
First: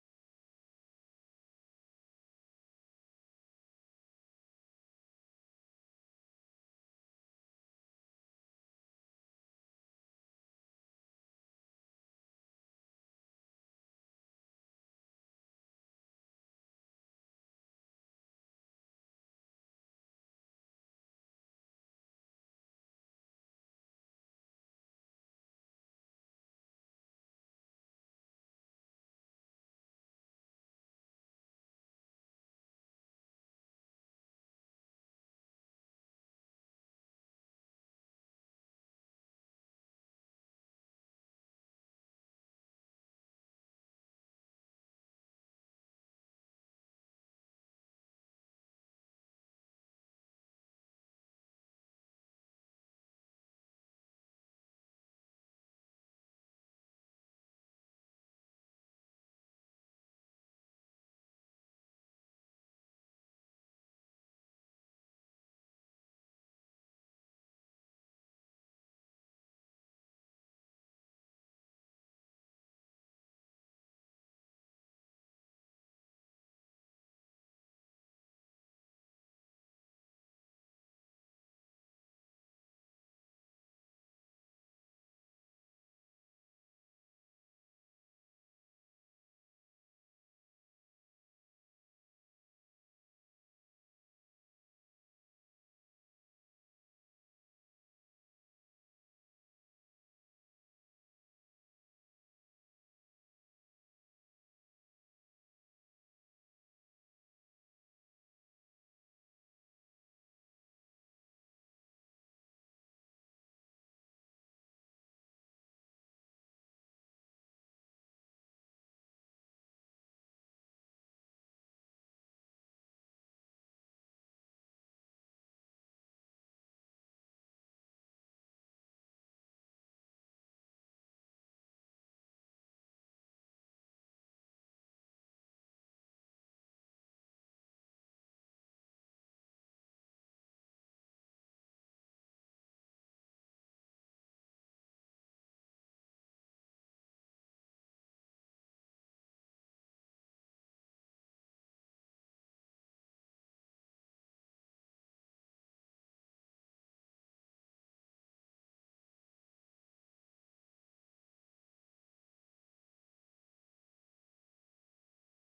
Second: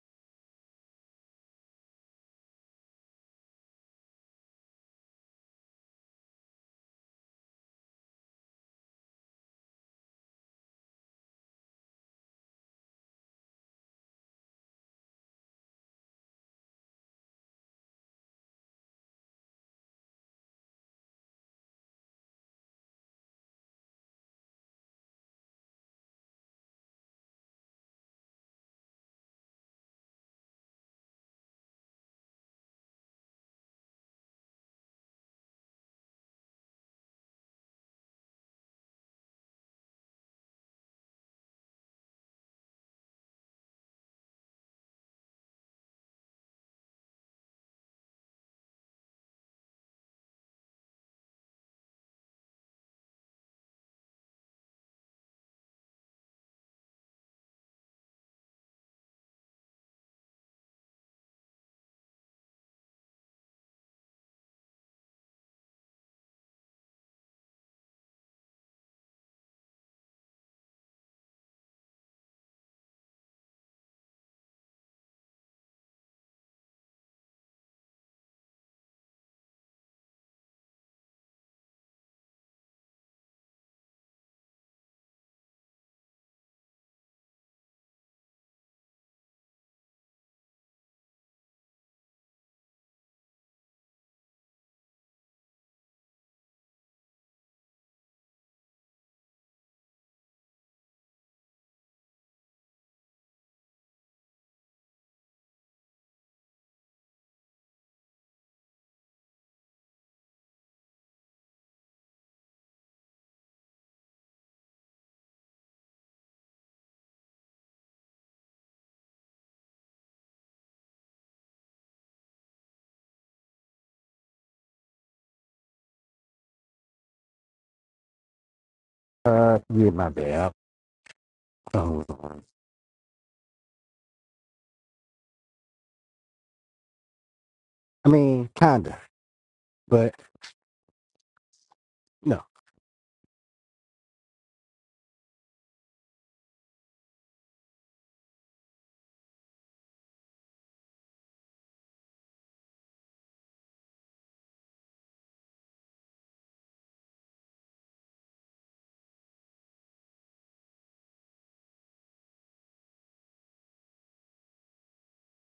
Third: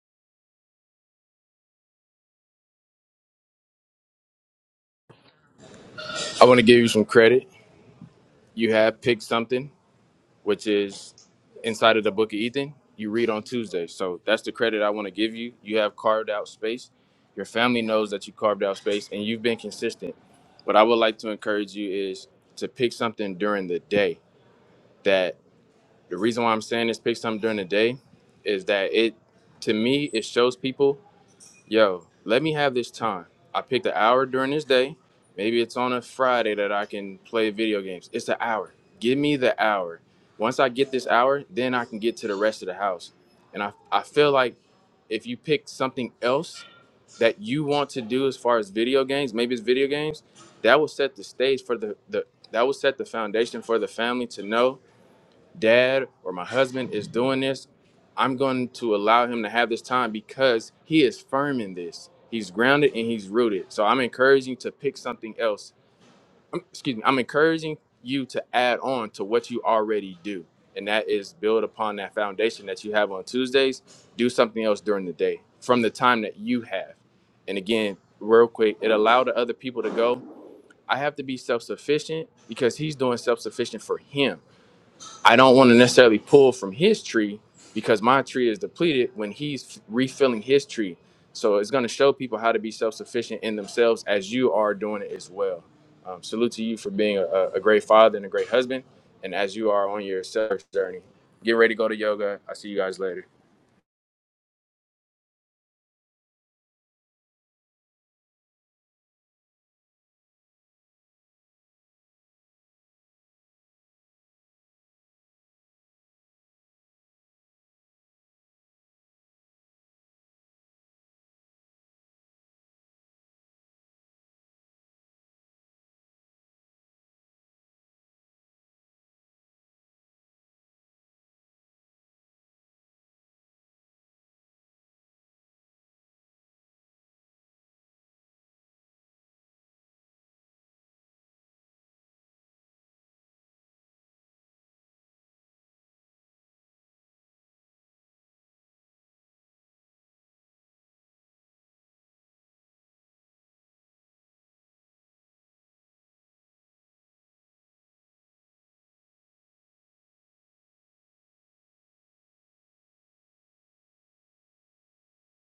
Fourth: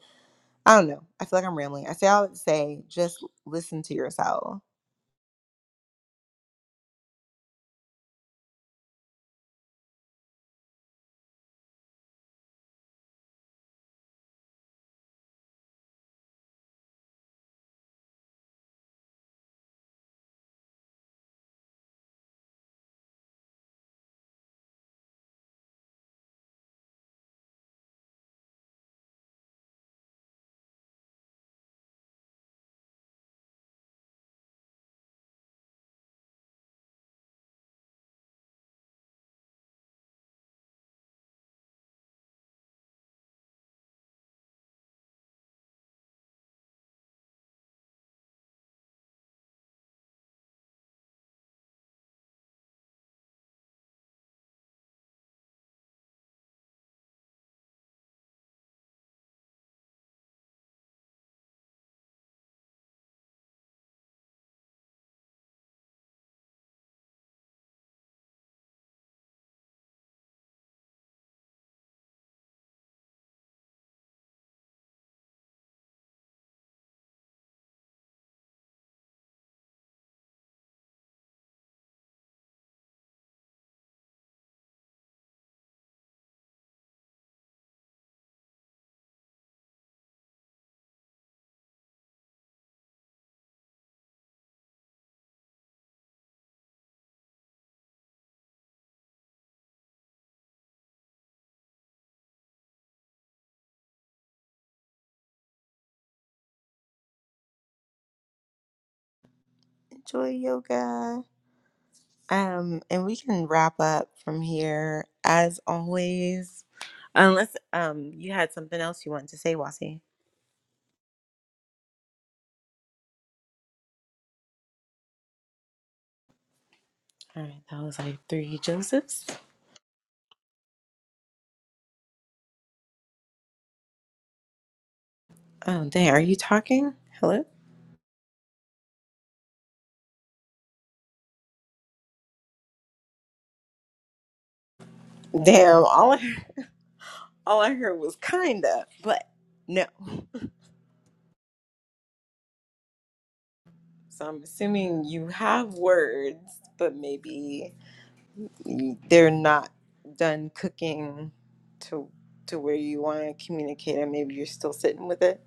S1: i don't know i feel like i'm rambling i say all that to say just listen to yourself
S3: I want to give you some credit. You have picked something, which is inside of the book of Ethan. You read on Tuesday. So that's the credit I want to give you. You have carved out space. Your family knows that you carved out space and you've been consistent. What I would like to encourage you is to pick something during the day. That the reason why I'm saying is pick something during the day is that it, to me, it shows people yo, let me have this time. I picked an hour during this day. Maybe it's on a Friday that I can play video games. It's an hour. Give me the hour. Once I get this hour, then I can get to the rest of the house. And I, I feel like if you pick something else that you want to do as far as video games, maybe it's video games, that will set the stage for the, the that will set the foundation for the family to know dad or my husband is doing this, I'm going to allow him to have this time because he is firm in this. He's grounded and he's rooted. So I'm encouraging to pick something else. Um, excuse me. I'm encouraging you to add on to what you already do. And that is build upon that foundation that you have on Tuesdays. Do something else during the day from the time that you have. And again, real quick, it allowed the other people to go. I have to be self sufficient because he's doing self sufficient for him I don't want to necessarily pull from his tree because my tree is depleted when he's refilling his tree. So it's going to show people how to be self sufficient in themselves as you are doing it as well. Um, salute to you for being a, a great father and a great husband. And as you are on your self journey, get ready to go to yoga. I'll see you guys later.
S1: enjoy yoga Um, and we can wrap up from here as always, unless um you had something else you wanted to say, Wasi. All right, that was like three Josephs.
S2: Uh, yeah, my bad. I um,
S1: Oh, dang, are you talking? Hello?
S2: I mean, kinda, but no.
S1: Damn, all I, all I heard was kinda, but no. So I'm assuming you have words, but maybe you- they're not done cooking to to where you want to communicate, and maybe you're still sitting with it.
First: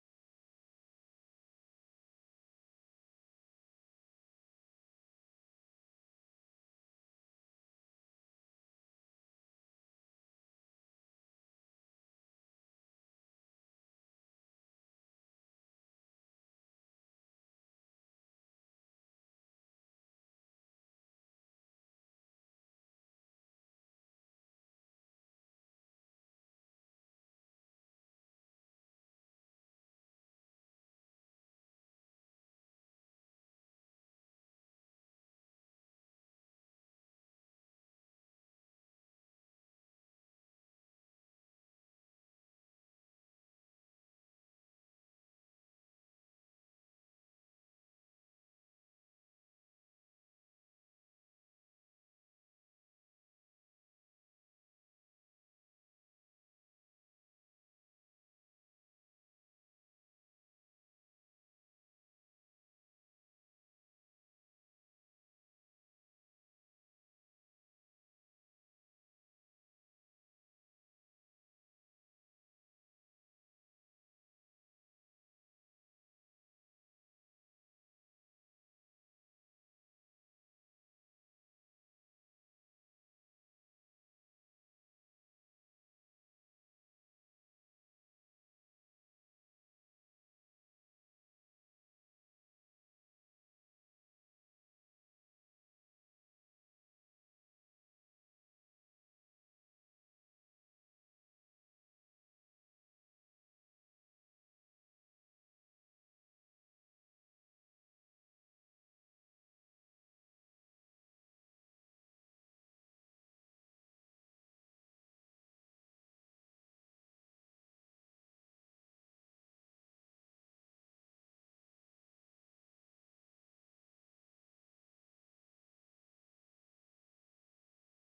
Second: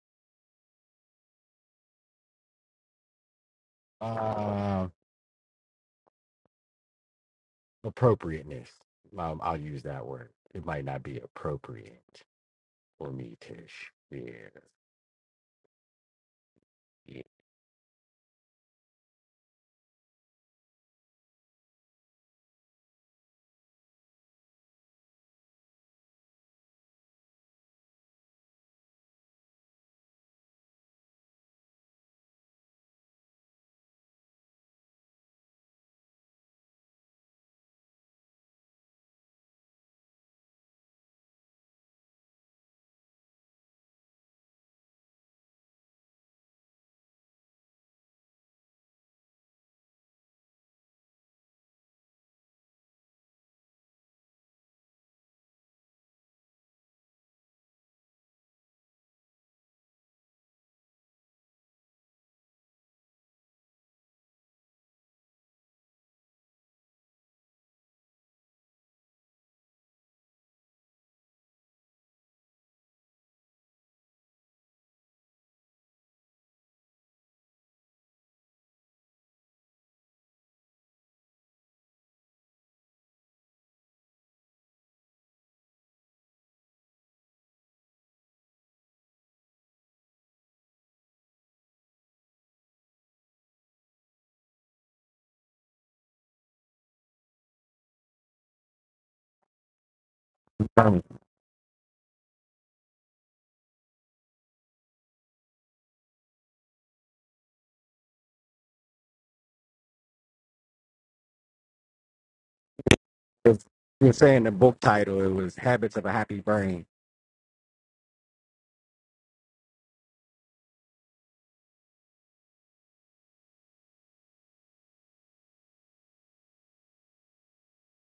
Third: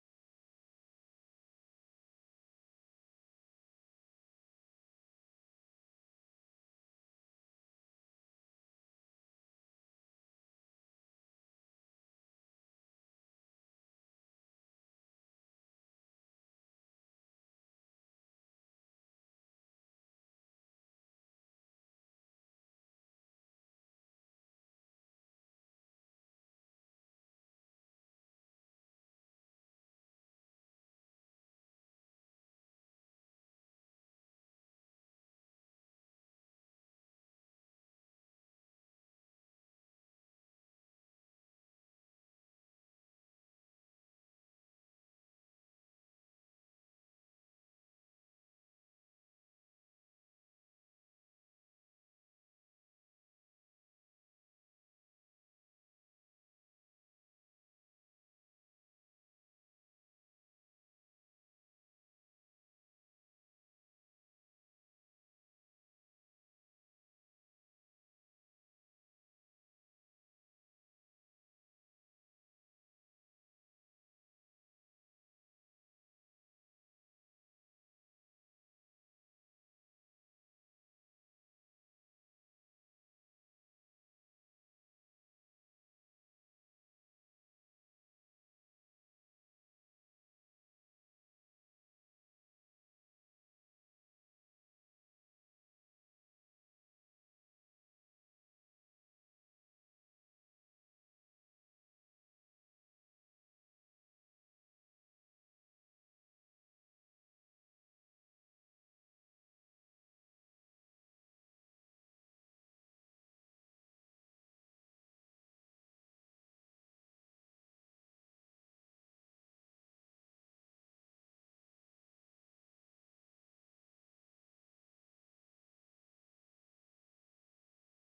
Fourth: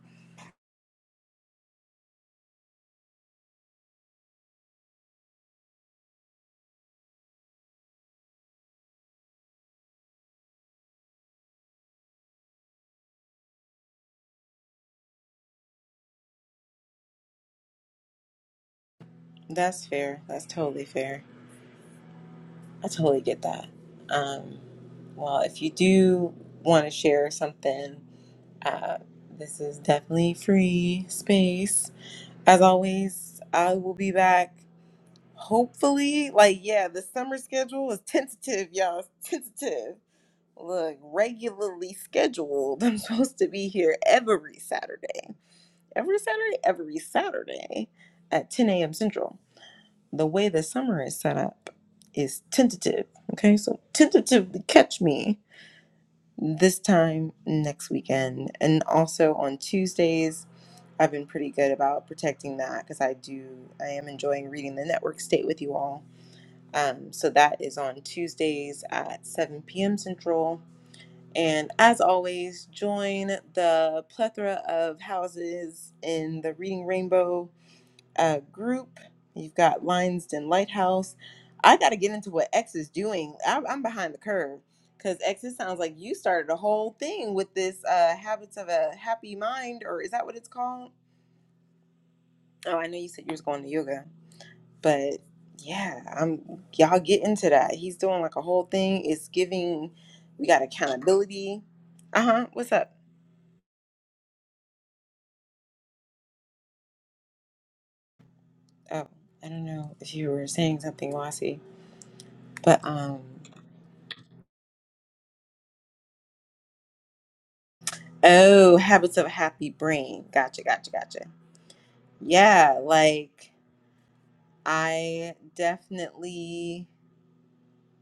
S2: Um, appropriateness. Um, I'll use that word. It might not be appropriate. for me, Tish. Yeah. yeah.
S1: That's fair. That's totally fair. I totally get that. Um, well, if you do want to share something, uh, this is definitely free space. As always, I will be back. Hopefully, like yeah, the summer schedule is tentative, y'all. It's tentative. Look, regularly scheduled. I'm supposed to be here every Saturday, every Saturday, every Saturday at 10 a.m. Central the way the summer is set up is tentative. Okay, so tentatively catch me this time next weekend. And also on Tuesdays, I've been pretty good about protecting that because I do, I am enjoying reading the network state with you all. Um, so that is on Tuesdays at 7 p.m. Central. And as always, join the plethora of houses in the Reading Rainbow uh, group. You've got Lionsden Lighthouse. I got to get into what X is doing. I'm, I'm behind the curve because X, it sounds like you started a whole thing with this uh, Habits of a Happy Mind, or is that what it's called? Oh, I know you said you was going to yoga, but yeah, I'm y'all get into that. He's doing like a whole thing. It's giving. We got
S2: Um,
S1: accountability. Uh huh. What's up? Oh, I don't know if you were saying something, Wasi, but um.
S2: you're saying the book title, it was Habits of a Happy Brain.
S1: Oh, habits of a happy brain. Gotcha, gotcha, gotcha. Yeah, like I definitely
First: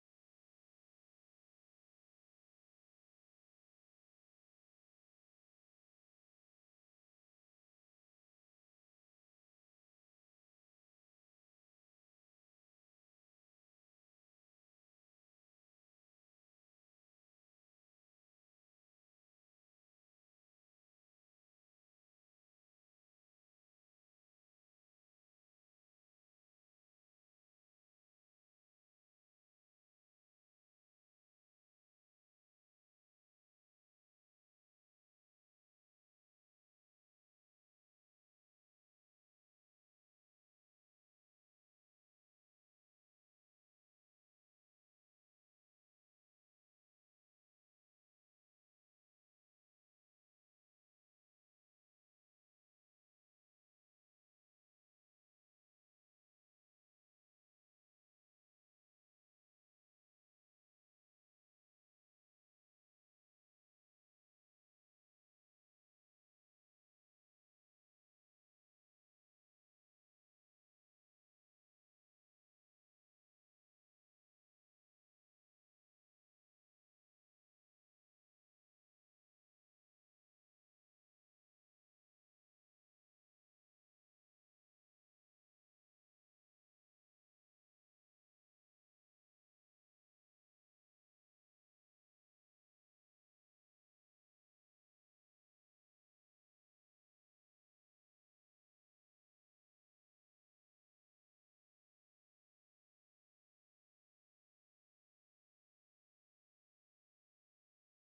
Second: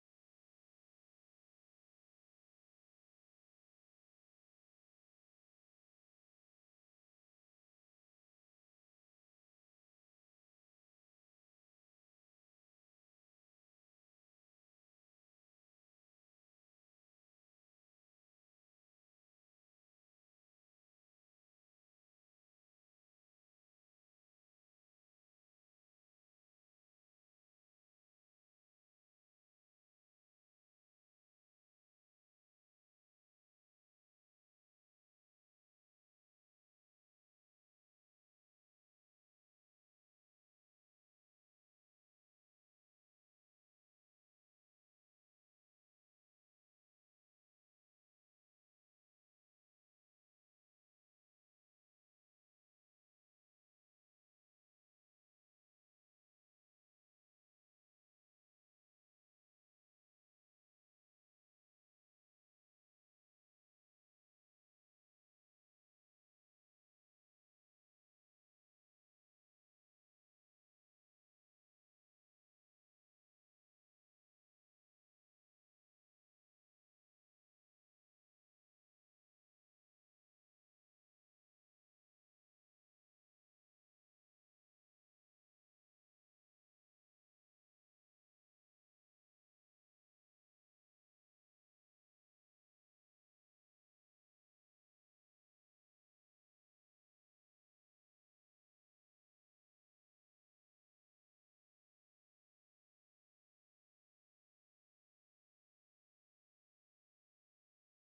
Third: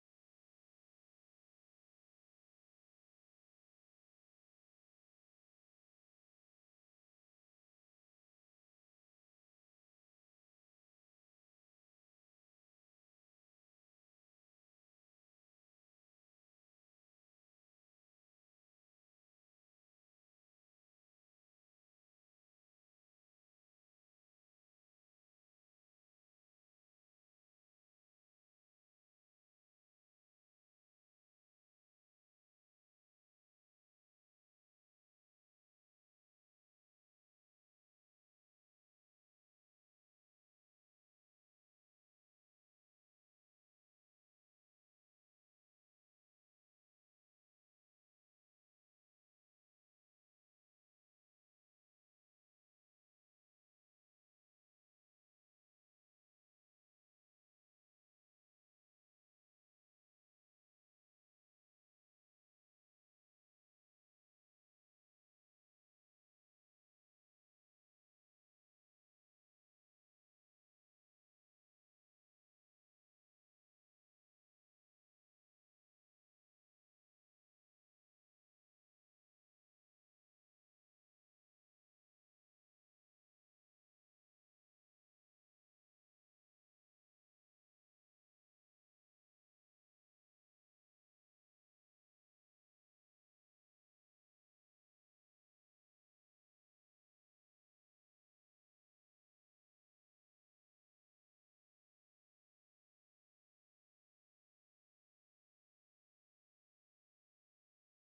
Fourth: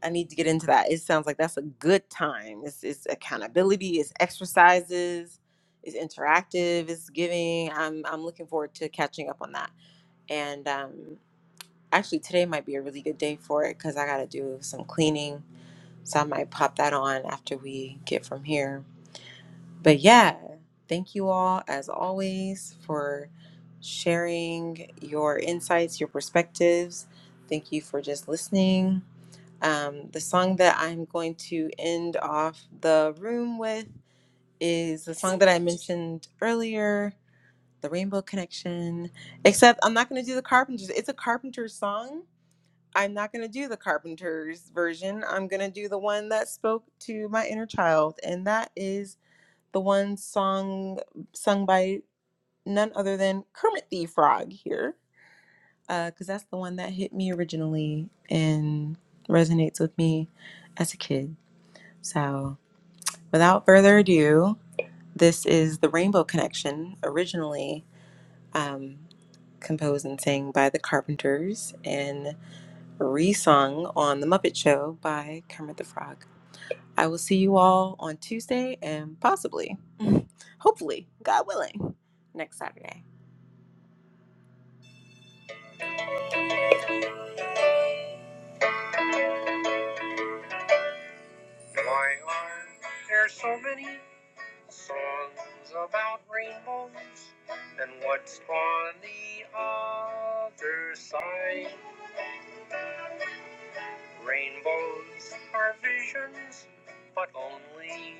S1: I need to get into that. It sounds like that's a good time. It's it's accountability, it's exercises, it's interactive, it's giving. I'm I'm looking forward to catching up on that. And um actually today might be a really good day for it because I gotta do some cleaning. So I might pop that on after we get from here. but yeah, thank you all as always for sharing your insights, your perspectives. Thank you for just listening. Um, the song that I'm going to end off the room with is the song that I mentioned earlier, The Rainbow Connection. Except I'm not going to do the Carpenters. It's a Carpenters song. I'm not going to do the Carpenters version. I'm going to do the one that spoke to my inner child, and that is the one song sung by none other than Kermit the Frog here, because that's the one that hit me originally and resonates with me as a kid. So, without further ado, this is the Rainbow Connection, originally um, composed and sang by the Carpenters and resung on The Muppet Show by Kermit the Frog. I will see you all on Tuesday and possibly, hopefully, God willing, next Saturday. My arm, there's so many songs about rainbows and what's on the other side. Rainbows are visions, but only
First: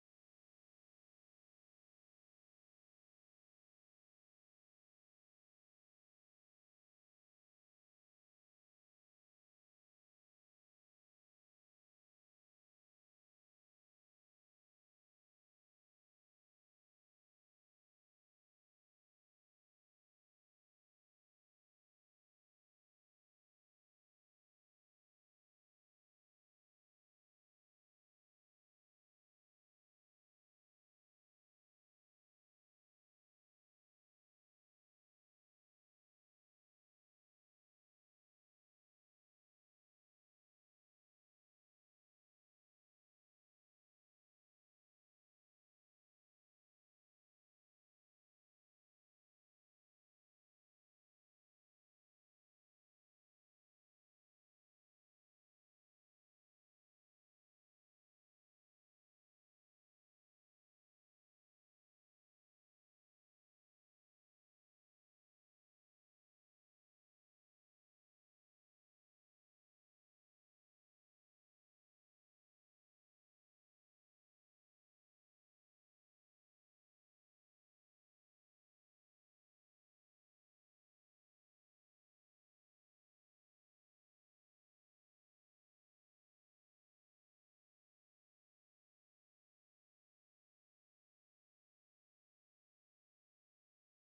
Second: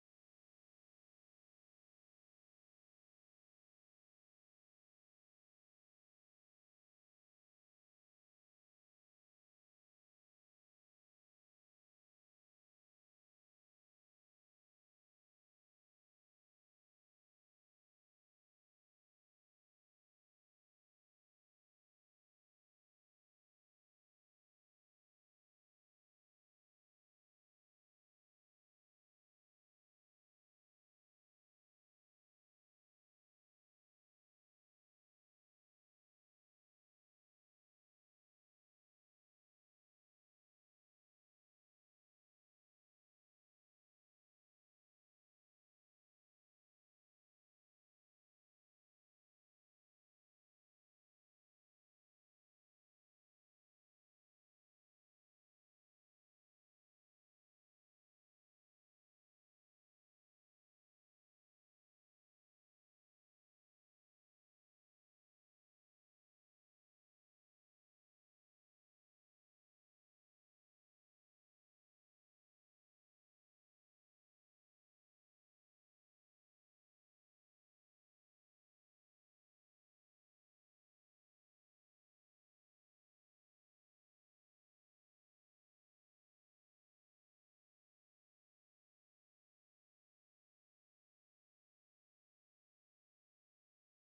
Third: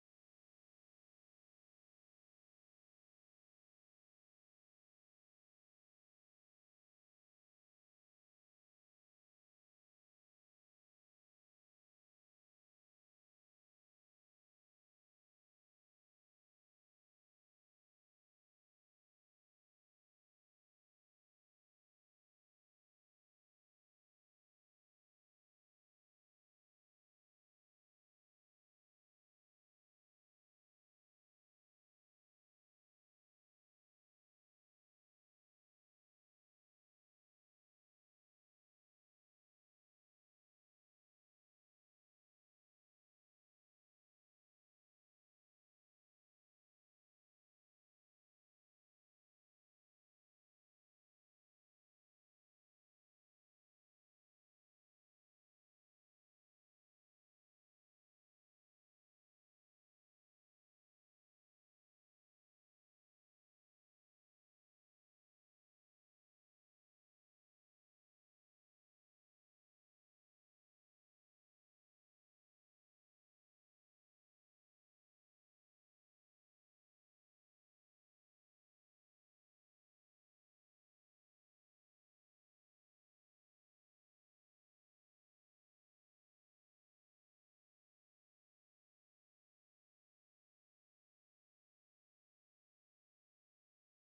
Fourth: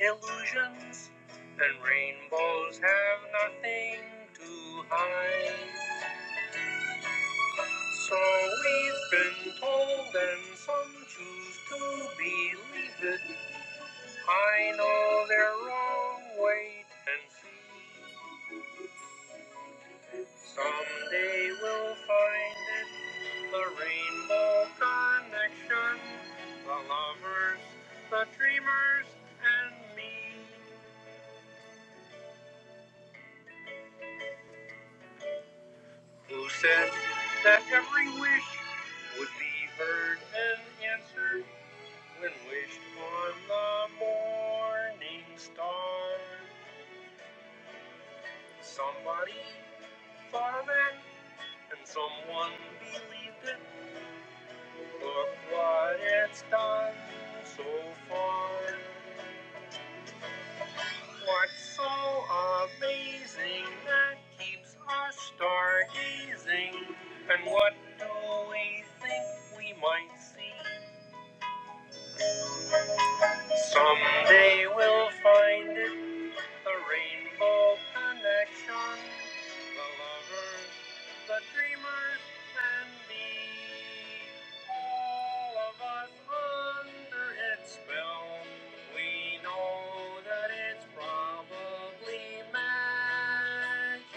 S1: illusions, and rainbows have nothing to hide. So we've been told, and some choose to believe it. I know their wrong. Wait and see. Someday we'll find it. The rainbow connection. The lovers, the dreamers, and me. Who said that every wish would be heard and answered when wished on the morning star? Somebody thought it, and someone believed it. Look what it's done so far. What's so amazing that keeps us stargazing? And what do we think we might see? Someday we'll find it. The rainbow connection, the lovers, the dreamers, and me. All of us under its spell. We know that it's probably magic.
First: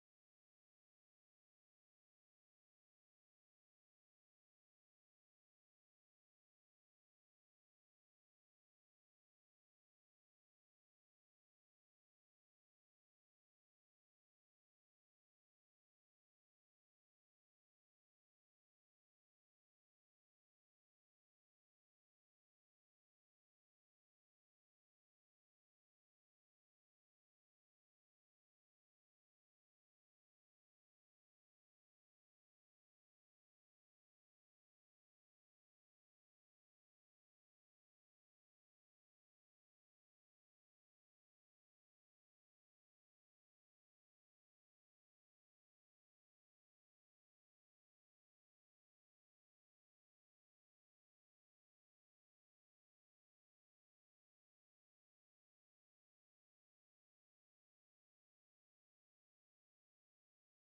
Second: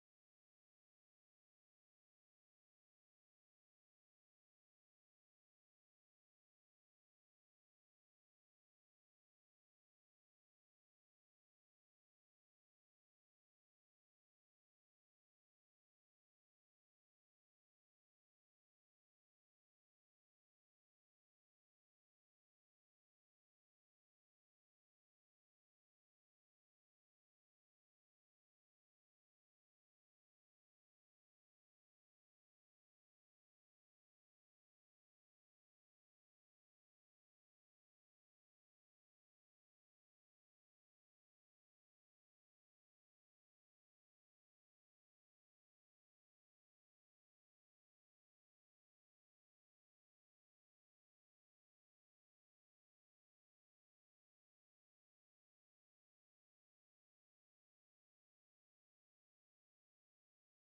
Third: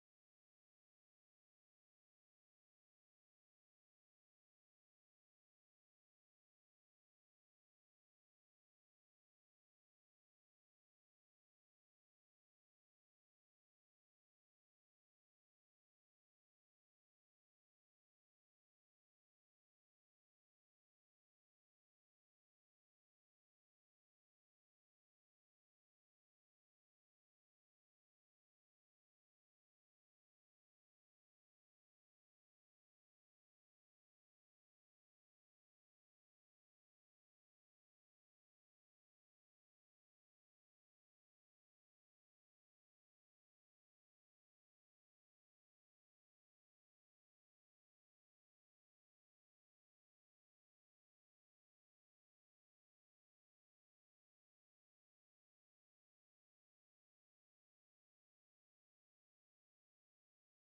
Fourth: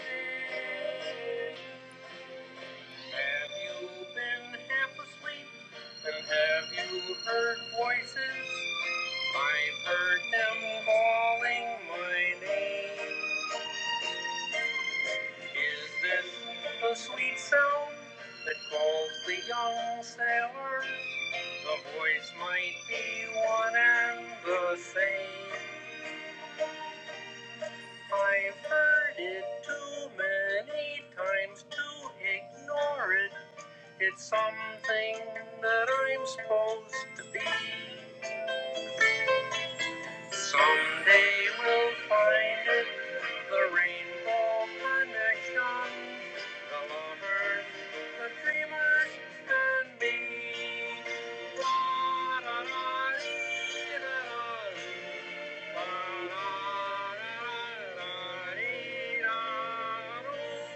S1: Have you been half asleep? And have you heard voices? I've heard them calling my name. Is this the sweet sound that calls the young sailor? The voice might be one and the same. I've heard it too many times to ignore it. It's something that I'm supposed to be. Someday we'll find it, the rainbow connection, the lovers, the dreamers, and me. Da-da-da-dee, da-da-dee, da-da-da-da-dee, da-doo.